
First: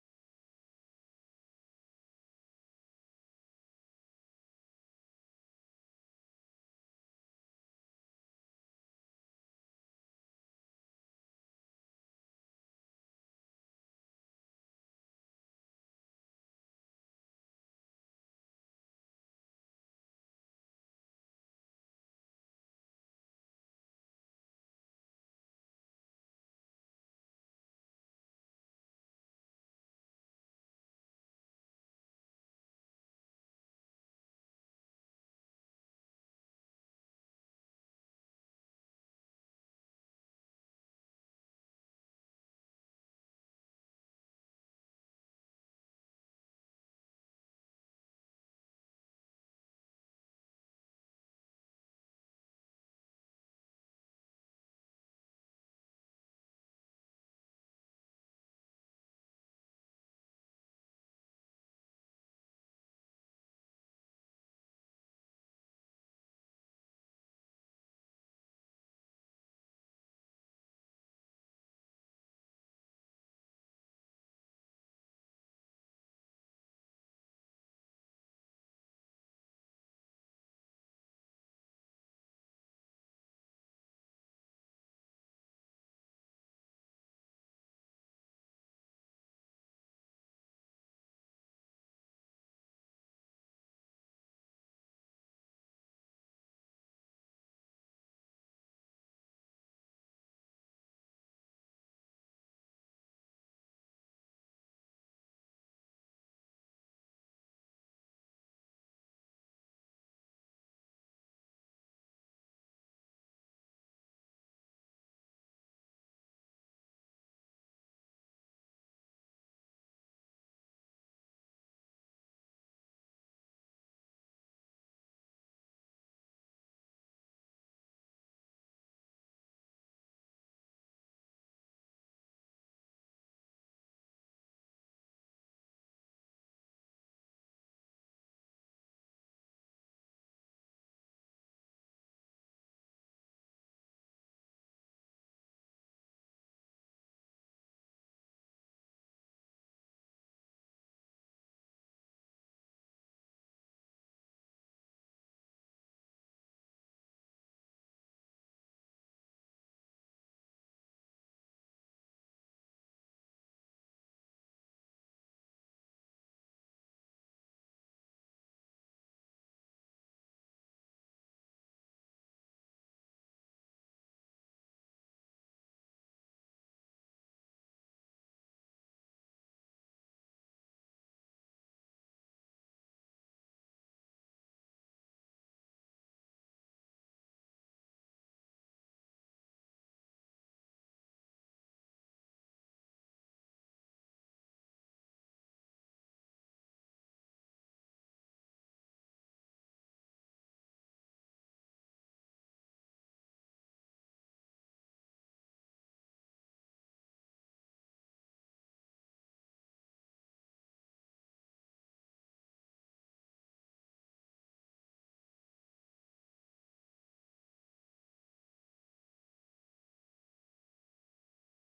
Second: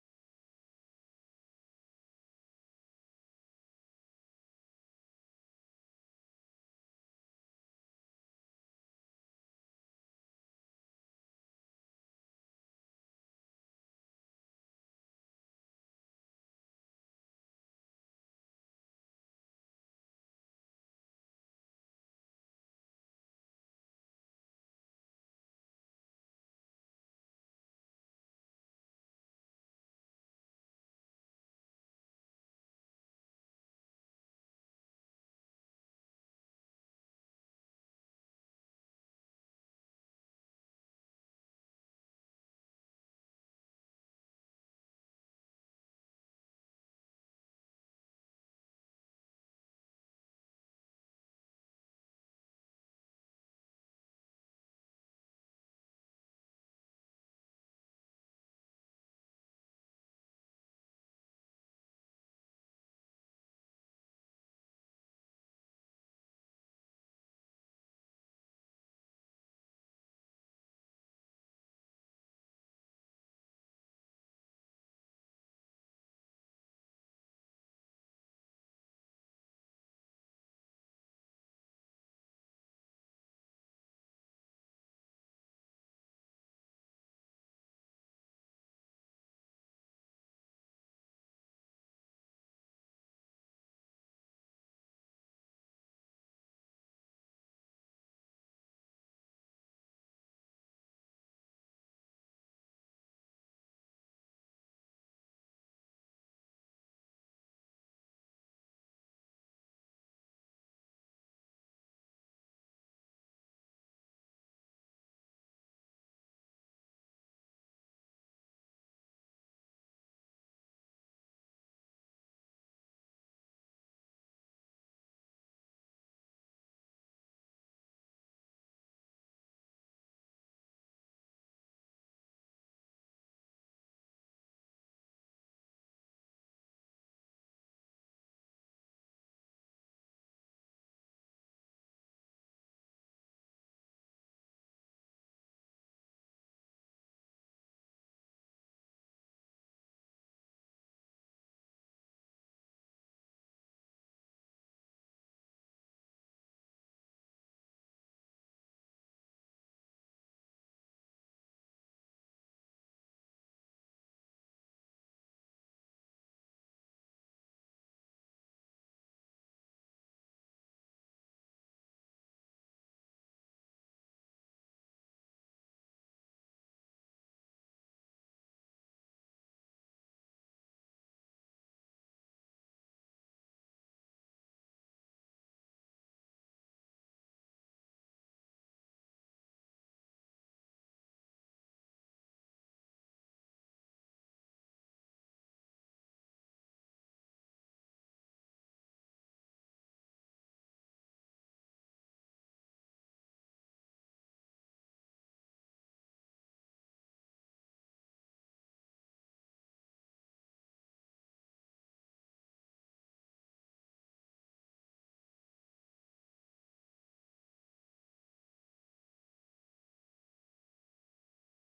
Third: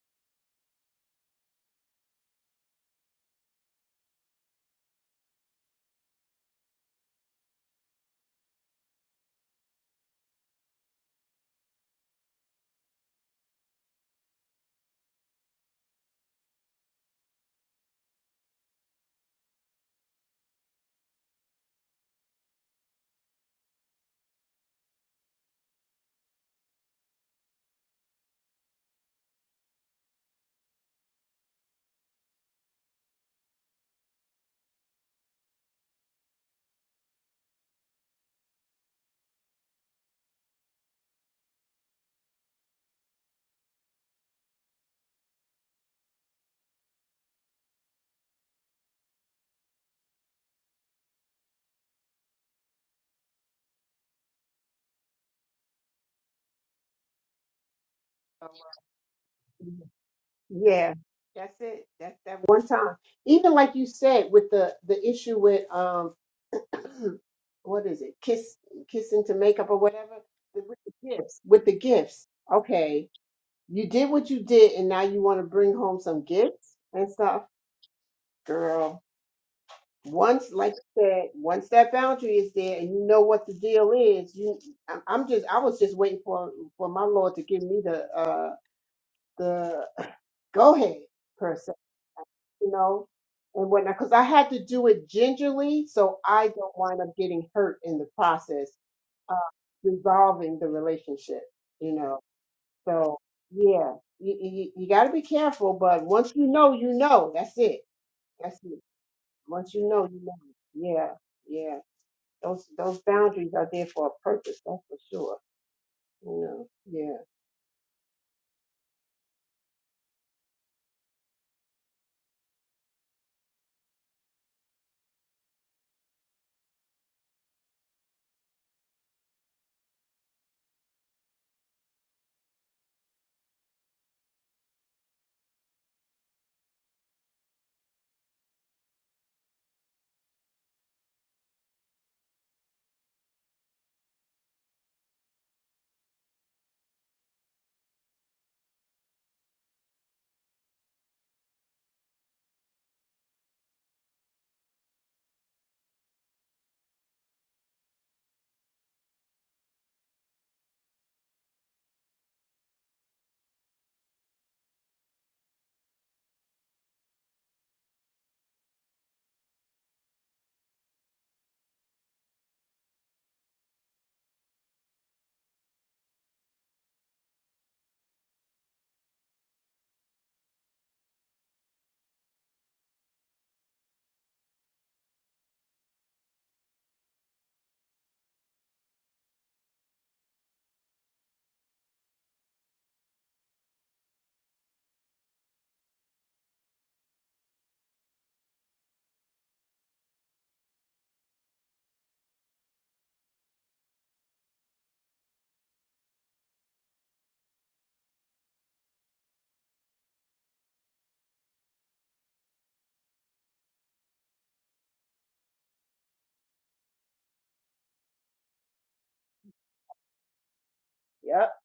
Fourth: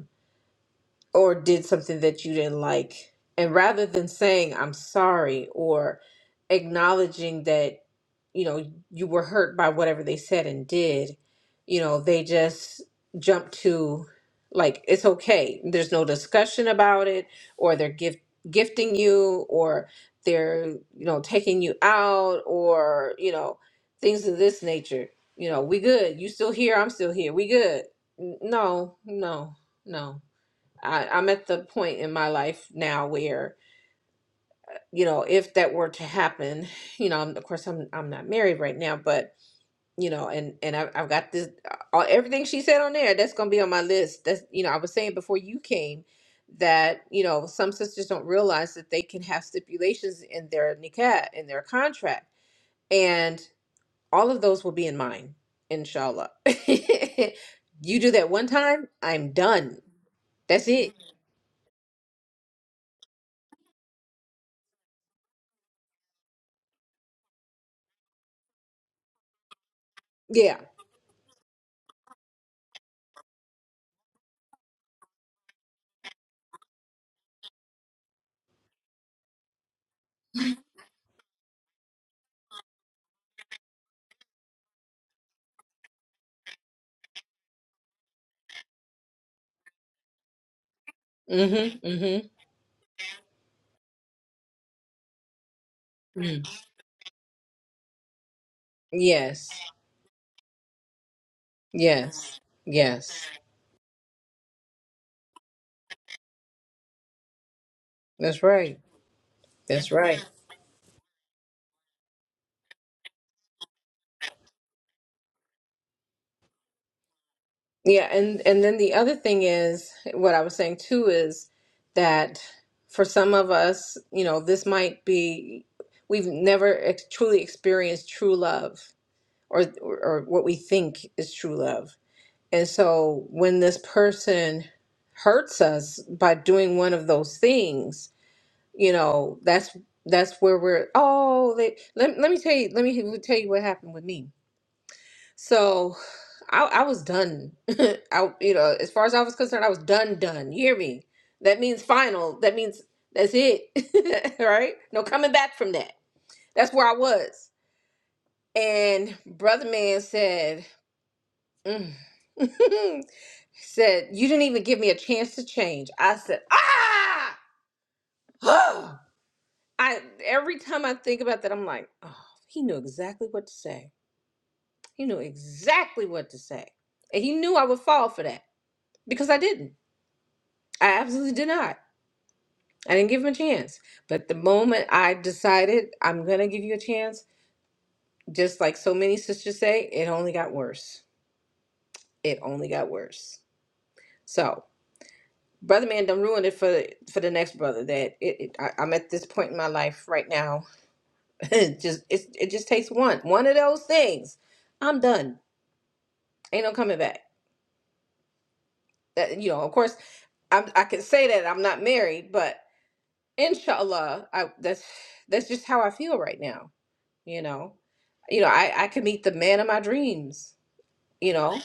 [SPEAKER 1] or did something that you didn't like. And rather than saying, I'm sorry, or acknowledging that, you know, you were hurt by whatever they said and did, you know, they just jump to, like, it's okay. There's no discussion about it, or they're gift gifting you, or they're, you know, taking you out, or, you know, things of this nature. You know, we good. You still here. I'm still here. We good. N- No, no, no. I, I'm at the point in my life now where, you know, if that were to happen, you know, of course I'm I'm not married right now, but you know, and and I've, I've got this all, everything she said on there. That's gonna be on my list. That's you know, I was saying before you came that you know some sisters don't realize that they can have stipulations in their nikah in their contract, and all of those will be in mine, inshallah. you do that one
[SPEAKER 2] So,
[SPEAKER 1] time, I'm done.
[SPEAKER 2] uh,
[SPEAKER 1] That's
[SPEAKER 2] yeah,
[SPEAKER 1] it.
[SPEAKER 2] that's it. That's that one time. Even like you said with the the issue with um, what is it? Kiss, kissing to makeup or whatever.
[SPEAKER 1] Yeah.
[SPEAKER 2] The- With the gifts, with the gifts. Okay, you did what you did, and now you want to bring home some gifts and stuff, girl. once like I said once that boundary is there and you know what the deal is you I- i'm just i was just waiting for for my lord to give me the uh the go ahead per se
[SPEAKER 1] Mm-hmm. Mm-hmm.
[SPEAKER 2] you know and whatnot because i had to do it gingerly so
[SPEAKER 1] Mm.
[SPEAKER 2] i don't wind up getting hurt in the process of
[SPEAKER 1] Yes.
[SPEAKER 2] resolving the relationship you know
[SPEAKER 1] Yes.
[SPEAKER 2] so
[SPEAKER 1] Yes.
[SPEAKER 2] yeah you, you, you got to be careful but once you know you know that's it
[SPEAKER 1] That's
[SPEAKER 2] that's
[SPEAKER 1] right.
[SPEAKER 2] it once you
[SPEAKER 1] That's
[SPEAKER 2] know you
[SPEAKER 1] right.
[SPEAKER 2] know yeah yeah Those those boundaries are there for a purpose, that's for sure. You know.
[SPEAKER 1] Yeah, and and then the other thing is what I was saying too is that for some of us, you know, this might be we've never ex- truly experienced true love or or what we think is true love. And so when this person hurts us by doing one of those things, you know that's that's where we're oh they let, let me tell you let me tell you what happened with me so i i was done i you know as far as i was concerned i was done done you hear me that means final that means that's it right no coming back from that that's where i was and brother man said mm, said you didn't even give me a chance to change i said ah I every time I think about that, I'm like, oh, he knew exactly what to say. He knew exactly what to say. And he knew I would fall for that because I didn't. I absolutely did not. I didn't give him a chance. But the moment I decided I'm gonna give you a chance, just like so many sisters say, it only got worse. It only got worse. So brother man don't ruin it for for the next brother that it, it I, i'm at this point in my life right now it just it's, it just takes one one of those things I'm done. Ain't no coming back. That, you know, of course, I'm, I can say that I'm not married, but inshallah, I, that's that's just how I feel right now. You know, you know, I I can meet the man of my dreams. You
[SPEAKER 2] Yeah.
[SPEAKER 1] know,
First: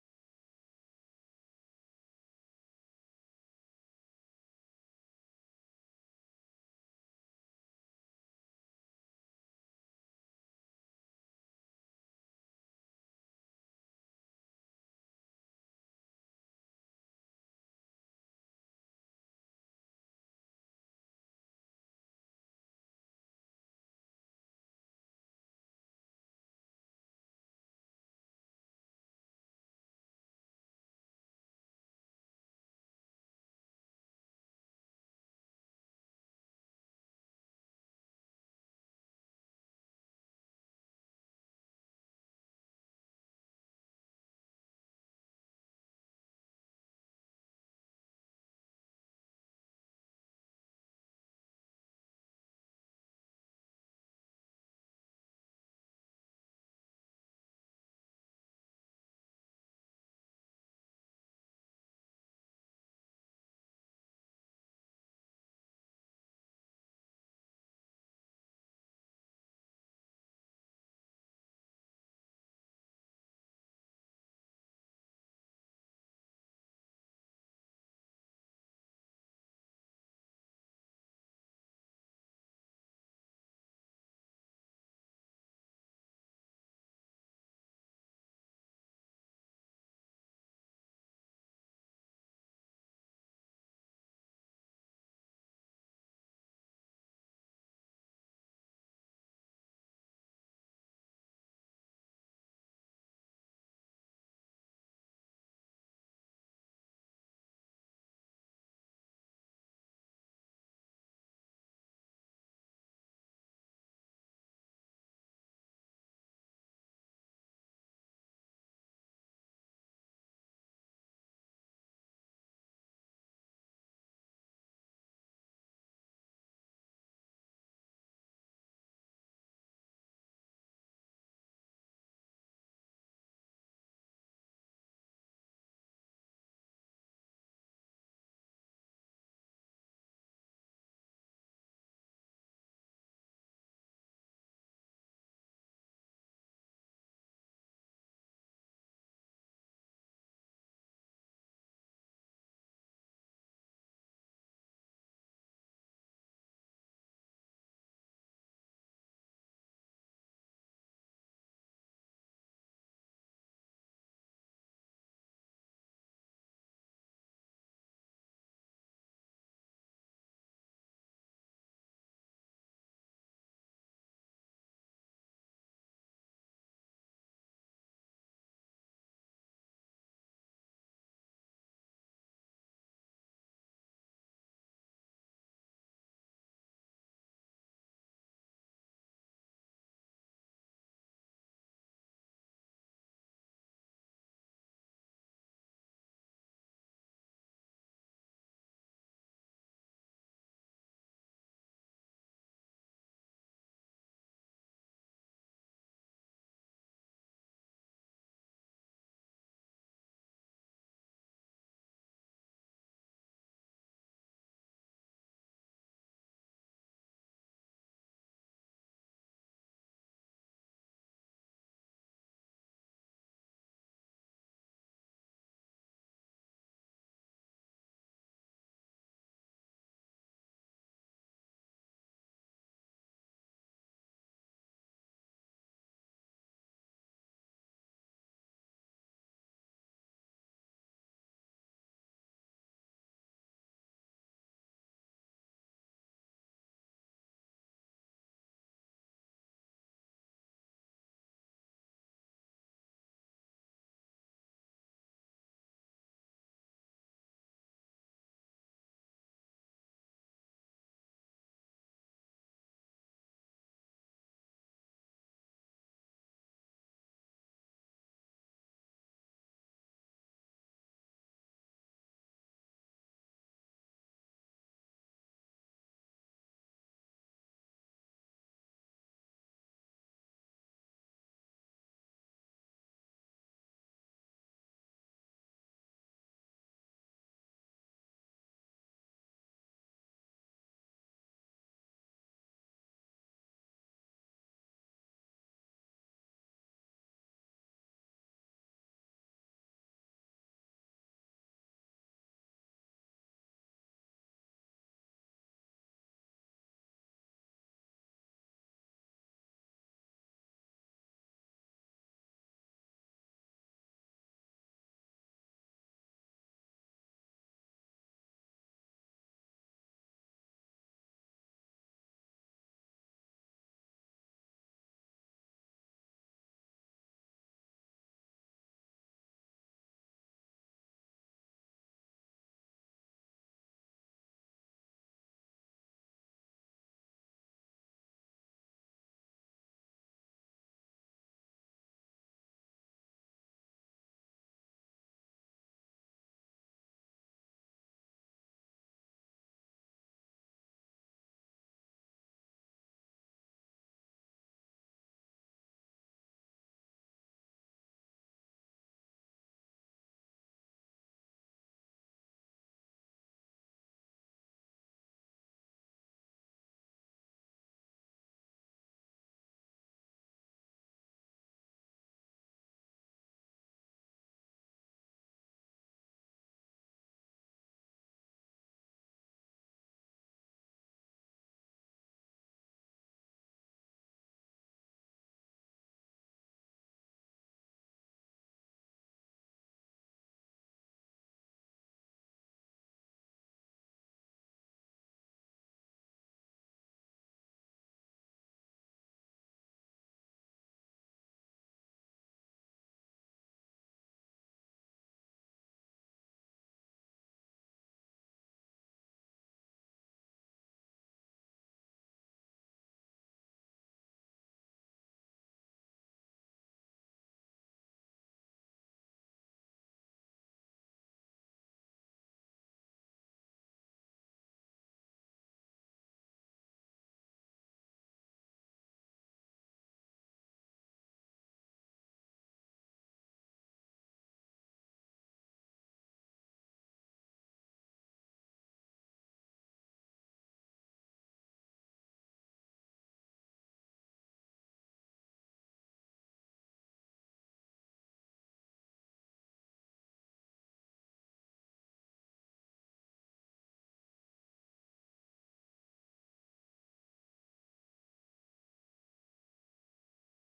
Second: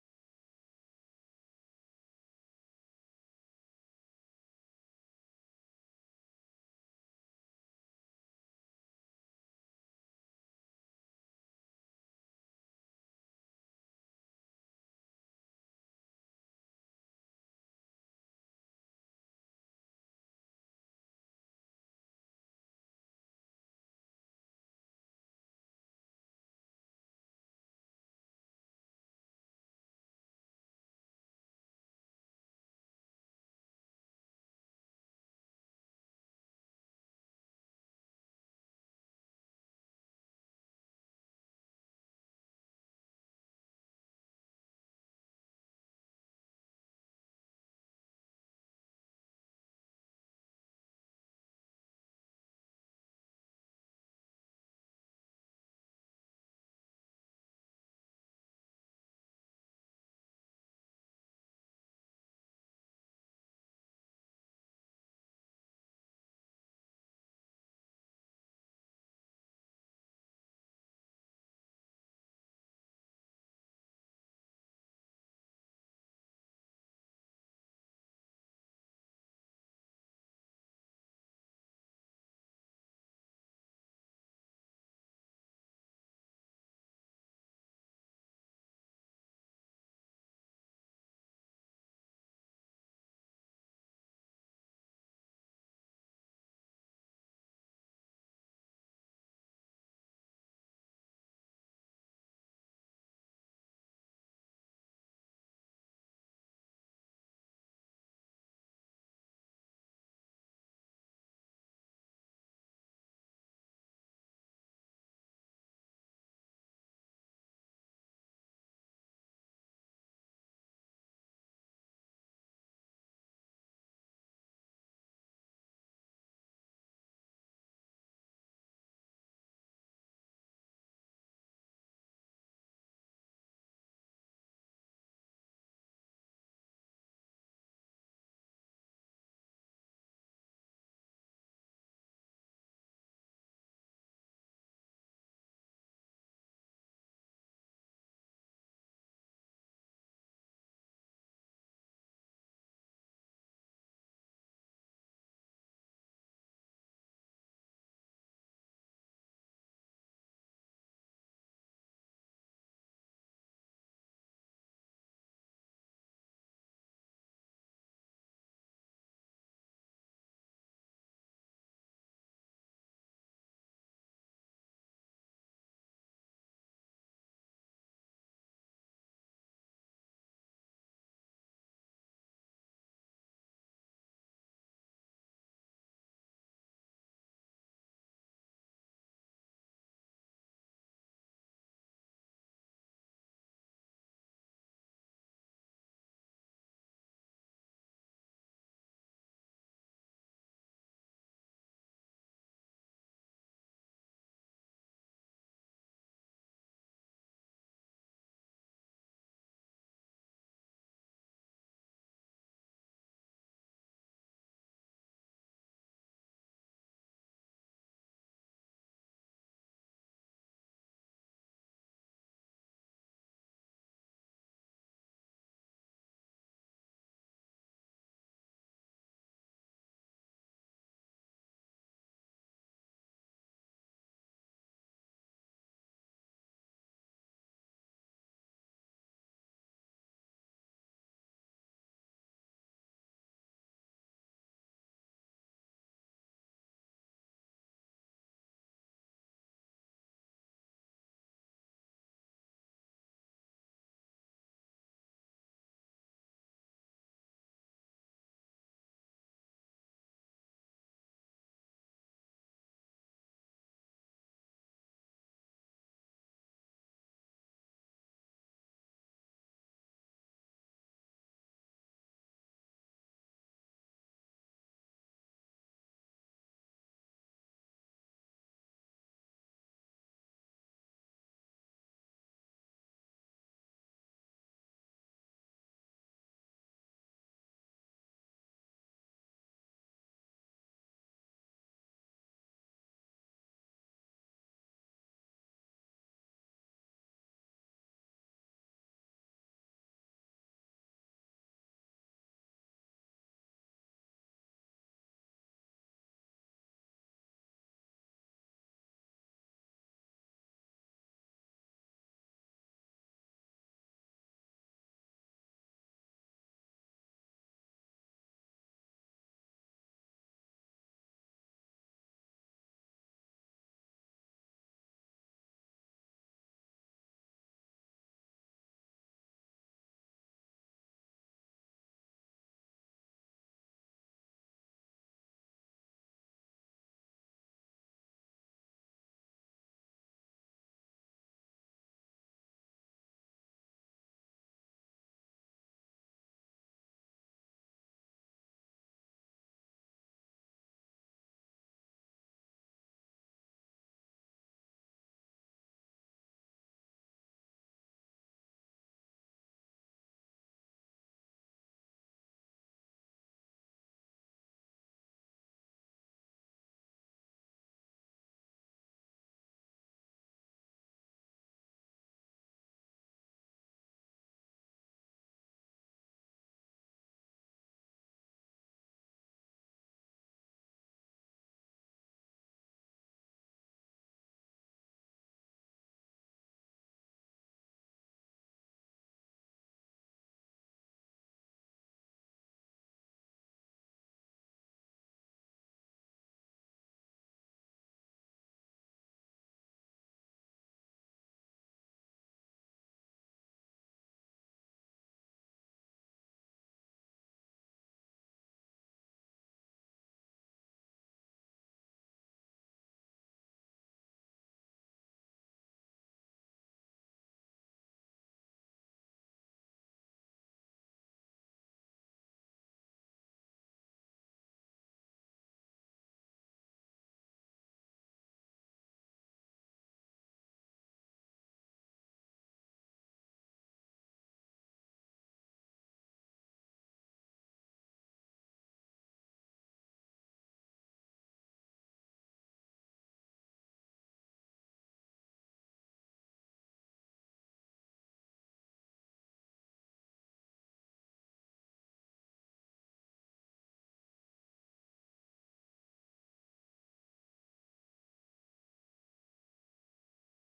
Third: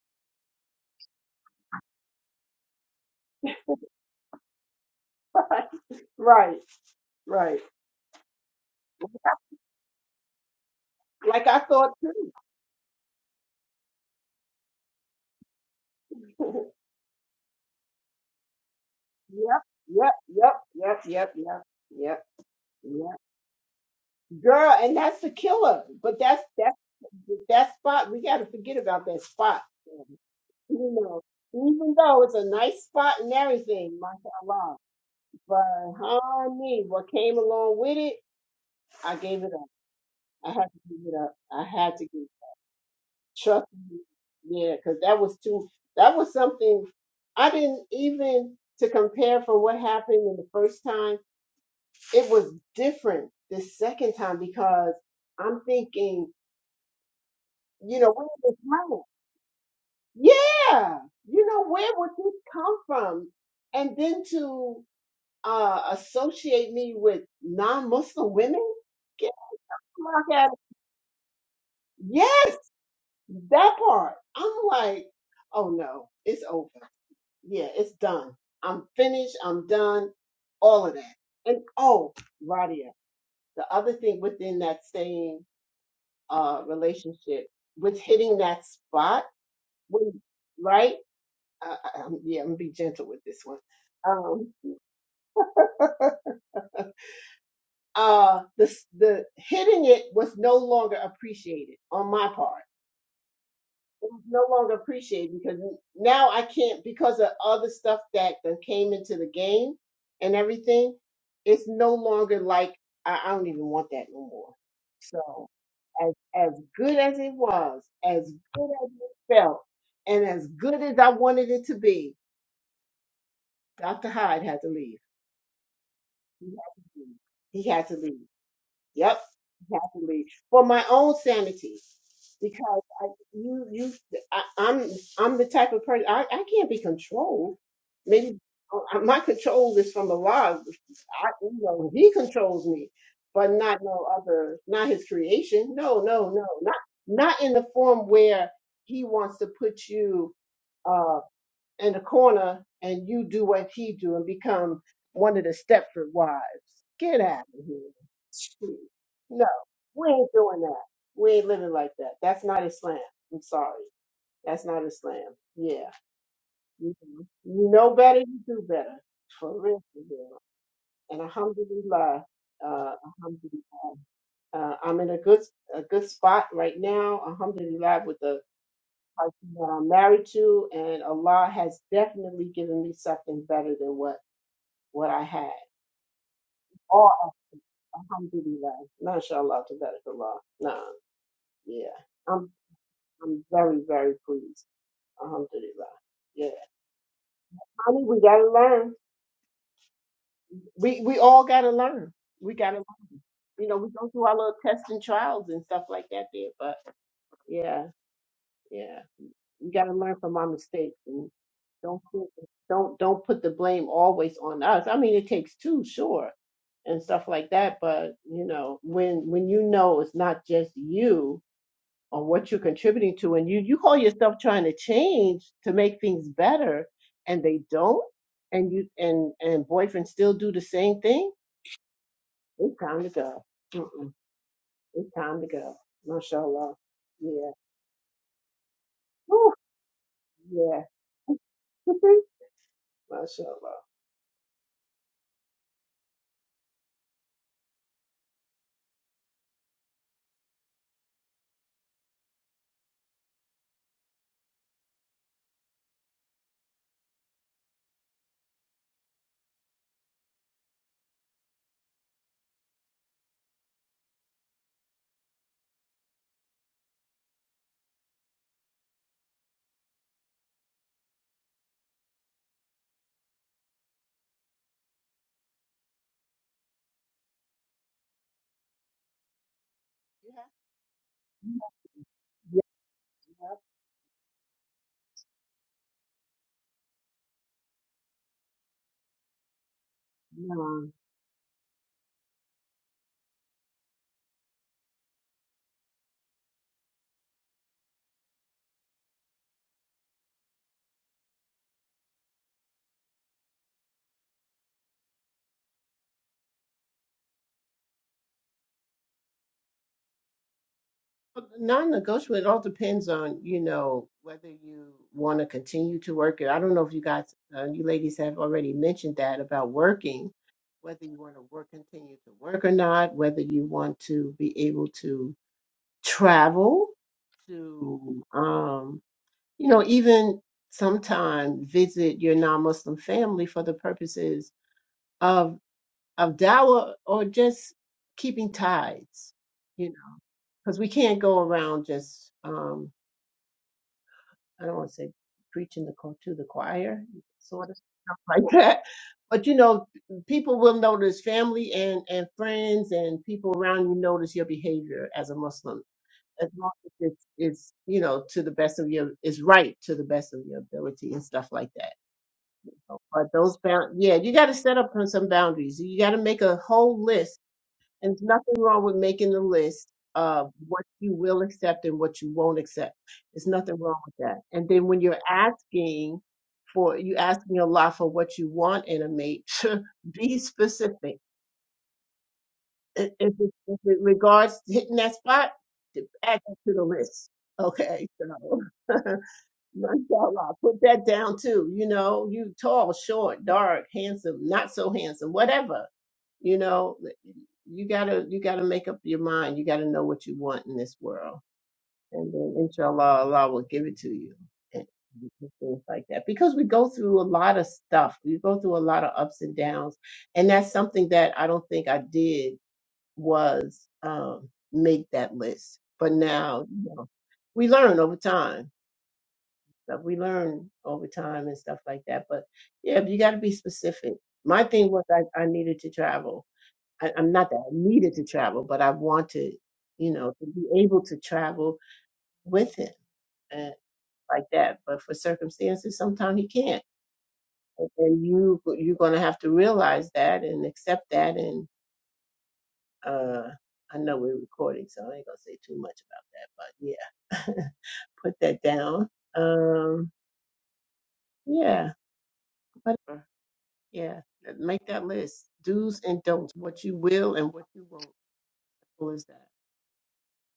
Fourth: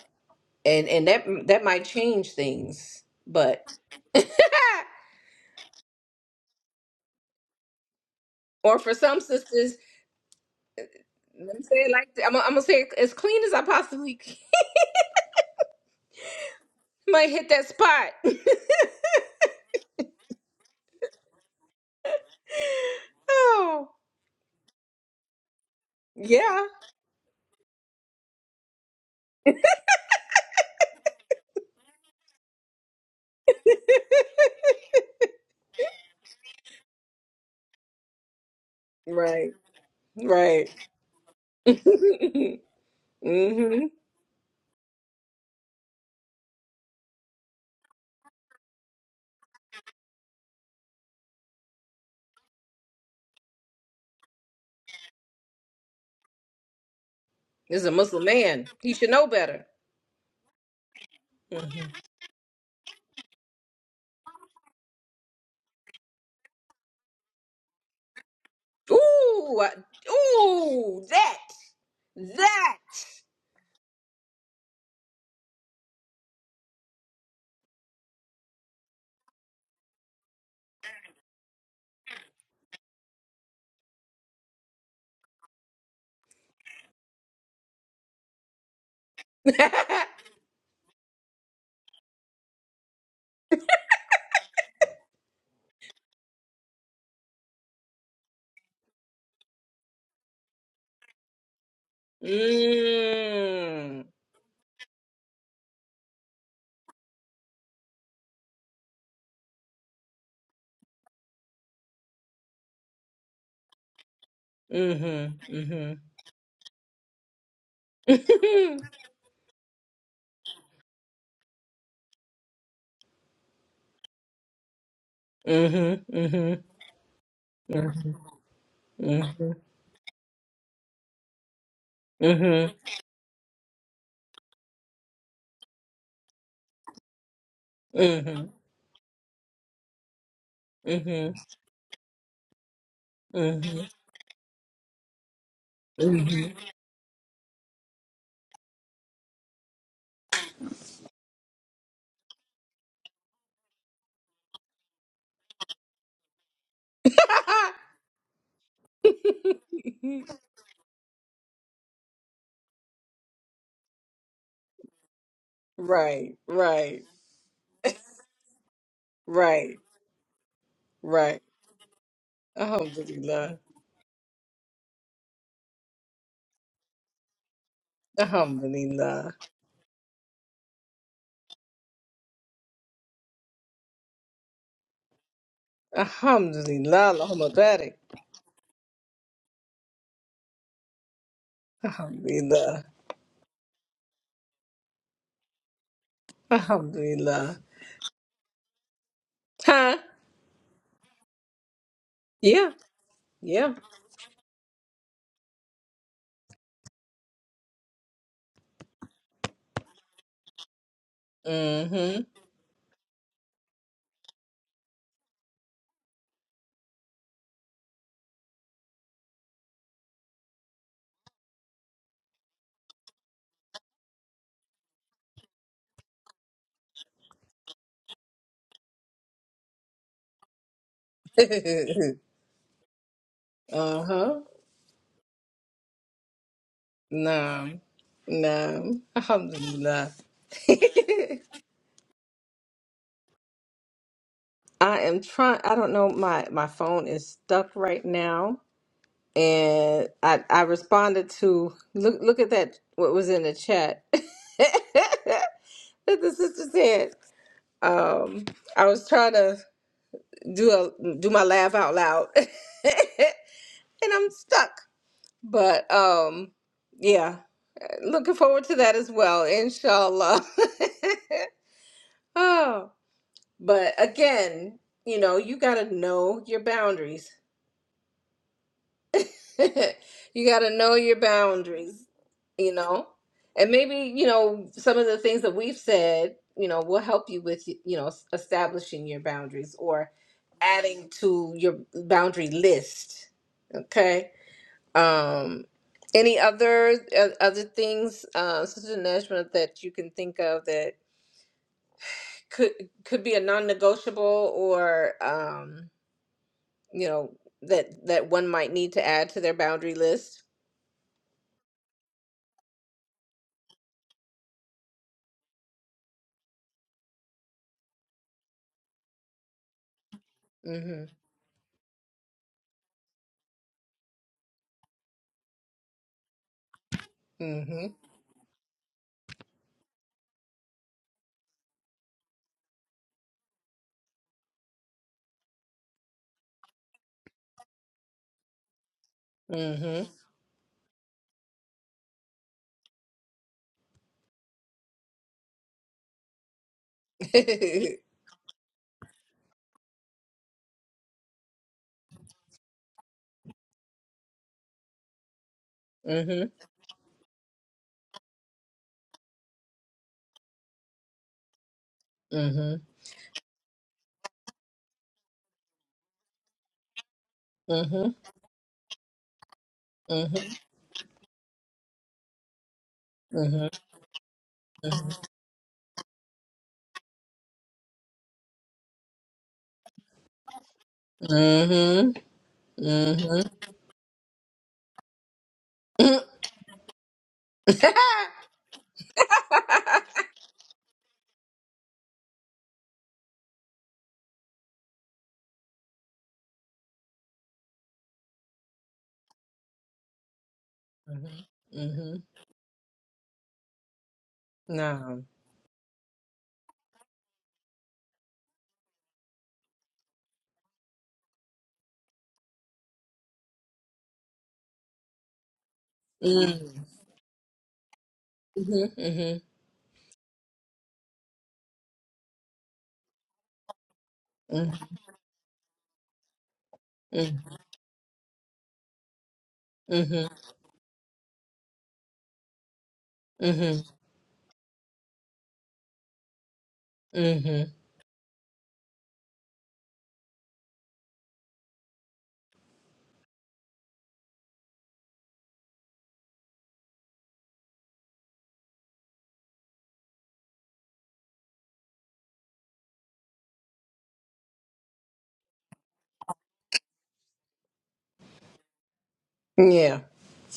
[SPEAKER 1] and and that that might change things, but
[SPEAKER 2] Yep. Right. Right.
[SPEAKER 1] or for some sisters,
[SPEAKER 2] Like I
[SPEAKER 1] let me say it
[SPEAKER 2] thought
[SPEAKER 1] like th- I'm,
[SPEAKER 2] too.
[SPEAKER 1] gonna- I'm gonna say it as clean as I possibly can. might hit that spot.
[SPEAKER 2] yep. Yep. Yep. Yep. Yep. Yep. Yep. Yep.
[SPEAKER 1] oh
[SPEAKER 2] Girl, and that's the killer. But that's
[SPEAKER 1] yeah,
[SPEAKER 2] that's that spot. We got to forget about that spot. You know, even though it's a nice spot and everything, mashallah. But honey, what came along with it, I gave
[SPEAKER 1] right,
[SPEAKER 2] it up. I had
[SPEAKER 1] right.
[SPEAKER 2] to give it up. I had to give Trust
[SPEAKER 1] hmm
[SPEAKER 2] me. Yeah, because that was too, that was something I didn't even to compare from what happened in the first time. It was different the second time because I'm thinking,
[SPEAKER 1] This is a
[SPEAKER 2] you know,
[SPEAKER 1] Muslim
[SPEAKER 2] where did this
[SPEAKER 1] man. He
[SPEAKER 2] come
[SPEAKER 1] should know better.
[SPEAKER 2] Yeah, you know, where
[SPEAKER 1] Mhm.
[SPEAKER 2] would this come from? And then to uh, associate me with non-Muslim women? Get
[SPEAKER 1] Ooh, I-
[SPEAKER 2] the fuck out of-
[SPEAKER 1] ooh, that,
[SPEAKER 2] Yes,
[SPEAKER 1] that.
[SPEAKER 2] that part. I'm like, oh no, it's over. yeah, it's done. I'm finished. I'm done. All of that. And oh, Radia, the other thing within that same uh, relationship with hitting that spot, when, right? Uh, I, I'm, yeah, I'm gonna be gentle with this one. Um, uh, the the hitting it was no longer appreciated on my part
[SPEAKER 1] mm.
[SPEAKER 2] it was no longer appreciated because now I can't because of other stuff that then came into the game and everything. It's no longer like I, I don't even want that no more.
[SPEAKER 1] Mhm.
[SPEAKER 2] So
[SPEAKER 1] Mhm.
[SPEAKER 2] as as good as it was, as good as it felt, and as good as I wanted it to be, Dr. Hyde had to leave.
[SPEAKER 1] Mhm.
[SPEAKER 2] He
[SPEAKER 1] Mhm.
[SPEAKER 2] had to leave. He had to
[SPEAKER 1] Mhm.
[SPEAKER 2] leave. Yep,
[SPEAKER 1] Mhm.
[SPEAKER 2] he had to leave for my own sanity.
[SPEAKER 1] Mhm.
[SPEAKER 2] because I, you you I, I'm I'm the type of person I, I can't be controlled. Maybe uh, uh, my control is from Allah.
[SPEAKER 1] Mhm.
[SPEAKER 2] I,
[SPEAKER 1] Mhm. Mhm.
[SPEAKER 2] you know, He controls me, but not
[SPEAKER 1] Mhm.
[SPEAKER 2] no other, not His creation. No, no, no,
[SPEAKER 1] Mhm.
[SPEAKER 2] not not in the form where He wants to put you. uh, in the corner and you do what he do and become one of the Stepford wives. Get out of here. Shoot. No, we ain't doing that. We ain't living like that. That's not Islam. I'm sorry. That's not Islam. Yeah.
[SPEAKER 1] Right.
[SPEAKER 2] You
[SPEAKER 1] Right.
[SPEAKER 2] you know better, you do better. For
[SPEAKER 1] Right.
[SPEAKER 2] real, for real. And
[SPEAKER 1] Right.
[SPEAKER 2] alhamdulillah, uh,
[SPEAKER 1] Alhamdulillah.
[SPEAKER 2] alhamdulillah. Uh, I'm in a good a good spot right now, alhamdulillah, with the
[SPEAKER 1] Alhamdulillah.
[SPEAKER 2] person that I'm married to, and Allah has definitely given me something better than what what I had.
[SPEAKER 1] Alhamdulillah.
[SPEAKER 2] All
[SPEAKER 1] Allahumma barik.
[SPEAKER 2] alhamdulillah, mashallah, to better Allah. Nah, yeah, I'm
[SPEAKER 1] Alhamdulillah.
[SPEAKER 2] I'm very very pleased. Alhamdulillah, yeah.
[SPEAKER 1] Alhamdulillah.
[SPEAKER 2] Honey, we gotta learn.
[SPEAKER 1] Huh?
[SPEAKER 2] We we all gotta learn. We
[SPEAKER 1] Yeah.
[SPEAKER 2] gotta, you
[SPEAKER 1] Yeah.
[SPEAKER 2] know, we go through our little tests and trials and stuff like that there, but yeah, yeah. We gotta learn from our mistakes Don't
[SPEAKER 1] Mm-hmm.
[SPEAKER 2] put don't don't put the blame always on us. I mean, it takes two, sure, and stuff like that. But you know, when when you know it's not just you or what you're contributing to, and you you call yourself trying to change to make things better, and they don't, and you and and boyfriends still do the same thing. It's time to go. Mm-mm,
[SPEAKER 1] uh-huh.
[SPEAKER 2] it's time to go. Mashallah. Yeah.
[SPEAKER 1] No. No.
[SPEAKER 2] Whew,
[SPEAKER 1] Alhamdulillah.
[SPEAKER 2] yeah. Mashallah.
[SPEAKER 1] I am trying I don't know, my my phone is stuck right now. And I I responded to look look at that what was in the chat that the sister said. Um I was trying to do a do my laugh out loud. and I'm stuck. But um, yeah, looking forward to that as well, inshallah. oh, but again, you know, you got to know your boundaries.
[SPEAKER 2] Yeah.
[SPEAKER 1] you got to know your boundaries, you know? And maybe, you know, some of the things that we've said, you know, will help you with, you know, s- establishing your boundaries or
[SPEAKER 2] Yeah.
[SPEAKER 1] adding to your boundary list. Okay? Um, any other uh, other things, uh, Sister Najma, that you can think of that could could be a non-negotiable, or um, you know that that one might need to add to their boundary list?
[SPEAKER 2] Well, Non-negotiable. It all depends on, you know, whether you want to continue to work it. I don't know if you guys, uh, you ladies have already mentioned that about working,
[SPEAKER 1] Mm-hmm.
[SPEAKER 2] whether you want to work, continue to work or not, whether you want to be able to travel
[SPEAKER 1] Mm-hmm.
[SPEAKER 2] to, um, you know, even sometime visit your non-Muslim family for the purposes of of dawah or just keeping tithes, you
[SPEAKER 1] Mm-hmm.
[SPEAKER 2] know, because we can't go around just, um, I don't want to say preaching the co- to the choir, sort of stuff like that. But you know, people will notice family and, and friends and people around you notice your behavior as a Muslim.
[SPEAKER 1] mm-hmm.
[SPEAKER 2] As long as it's, it's, you know, to the best of your, is right to the best of your ability and stuff like that.
[SPEAKER 1] Mm-hmm.
[SPEAKER 2] But those bound, yeah, you got to set up some boundaries. You got to make a whole list
[SPEAKER 1] Mm-hmm.
[SPEAKER 2] and there's nothing wrong with making the list of
[SPEAKER 1] Mm-hmm.
[SPEAKER 2] what you will accept and what you won't accept. There's
[SPEAKER 1] Mm-hmm. Mm-hmm.
[SPEAKER 2] nothing wrong with that. And then when you're asking for, you asking a lot for what you want in a mate, be specific.
[SPEAKER 1] Mm-hmm.
[SPEAKER 2] I- If it, if it regards hitting that spot, add that to the list. Okay, so. Mashallah, put that down too. You know, you tall, short, dark, handsome, not so handsome, whatever. You know, you gotta you gotta make up your mind. You gotta know what you want in this world,
[SPEAKER 1] Mm-hmm.
[SPEAKER 2] and then inshallah, Allah will give it to you. And
[SPEAKER 1] No.
[SPEAKER 2] Things like that because we go through a lot of stuff. We go through a lot of ups and downs, and that's something that I don't think I did was um, make that list. But now,
[SPEAKER 1] Mm-hmm.
[SPEAKER 2] you know, we learn over time
[SPEAKER 1] Mm-hmm.
[SPEAKER 2] stuff. We learn over time and stuff like that. But yeah, you got to be specific. My
[SPEAKER 1] Mm-hmm.
[SPEAKER 2] thing was I, I needed to travel. I, I'm not that I needed to travel, but I wanted, you
[SPEAKER 1] Mm-hmm.
[SPEAKER 2] know, to be able to travel with him and
[SPEAKER 1] Mm-hmm.
[SPEAKER 2] like that. But for circumstances, sometimes he can't,
[SPEAKER 1] Mm-hmm.
[SPEAKER 2] and and you you're gonna have to realize that and accept that. And uh, I know we're recording, so I ain't gonna say too much about that. But yeah, put that down. Um, yeah, whatever. Yeah, make that list. Do's and don'ts, what you will and what you won't. Simple as that.
[SPEAKER 1] Yeah.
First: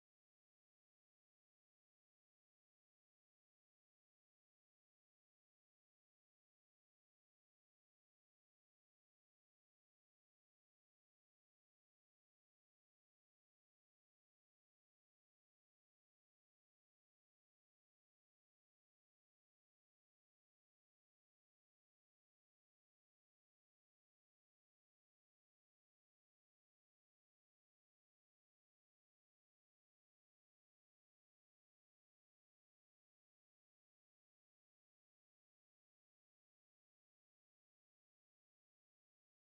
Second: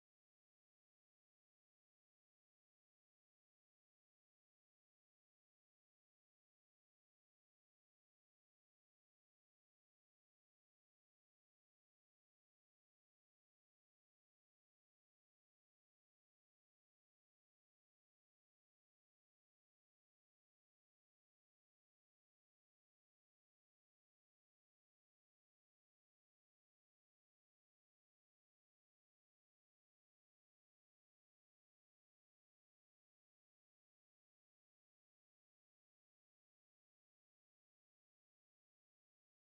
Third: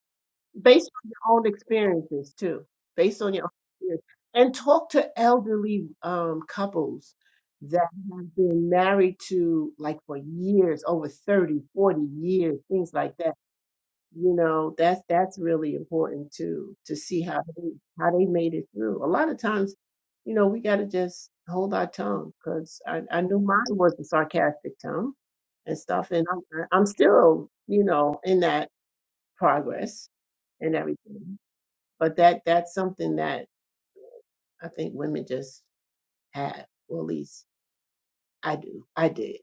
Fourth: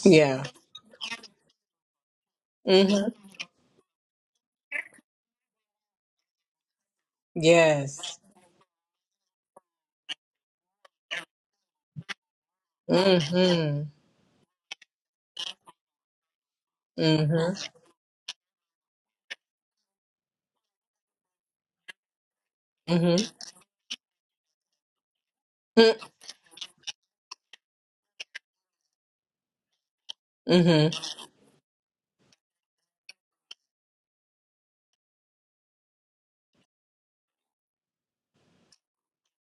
[SPEAKER 1] Yeah.
[SPEAKER 2] Based on your own experiences too.
[SPEAKER 1] Mm-hmm.
[SPEAKER 2] Based on your own experience. And talk to elderly um, couples that
[SPEAKER 1] Yes.
[SPEAKER 2] have been married to like for years, over 30, 40 years, things like that
[SPEAKER 1] Mm-hmm.
[SPEAKER 2] you know that's that's really important too to see how
[SPEAKER 1] Mm-hmm.
[SPEAKER 2] they how they made it through a lot of times you know we got to just hold our tongue because I, I
[SPEAKER 1] Mm-hmm.
[SPEAKER 2] knew mine was a sarcastic tongue and stuff and I'm, I'm still you know in that progress and
[SPEAKER 1] Mm-hmm.
[SPEAKER 2] everything but that that's something that i think women just have or at least i do i did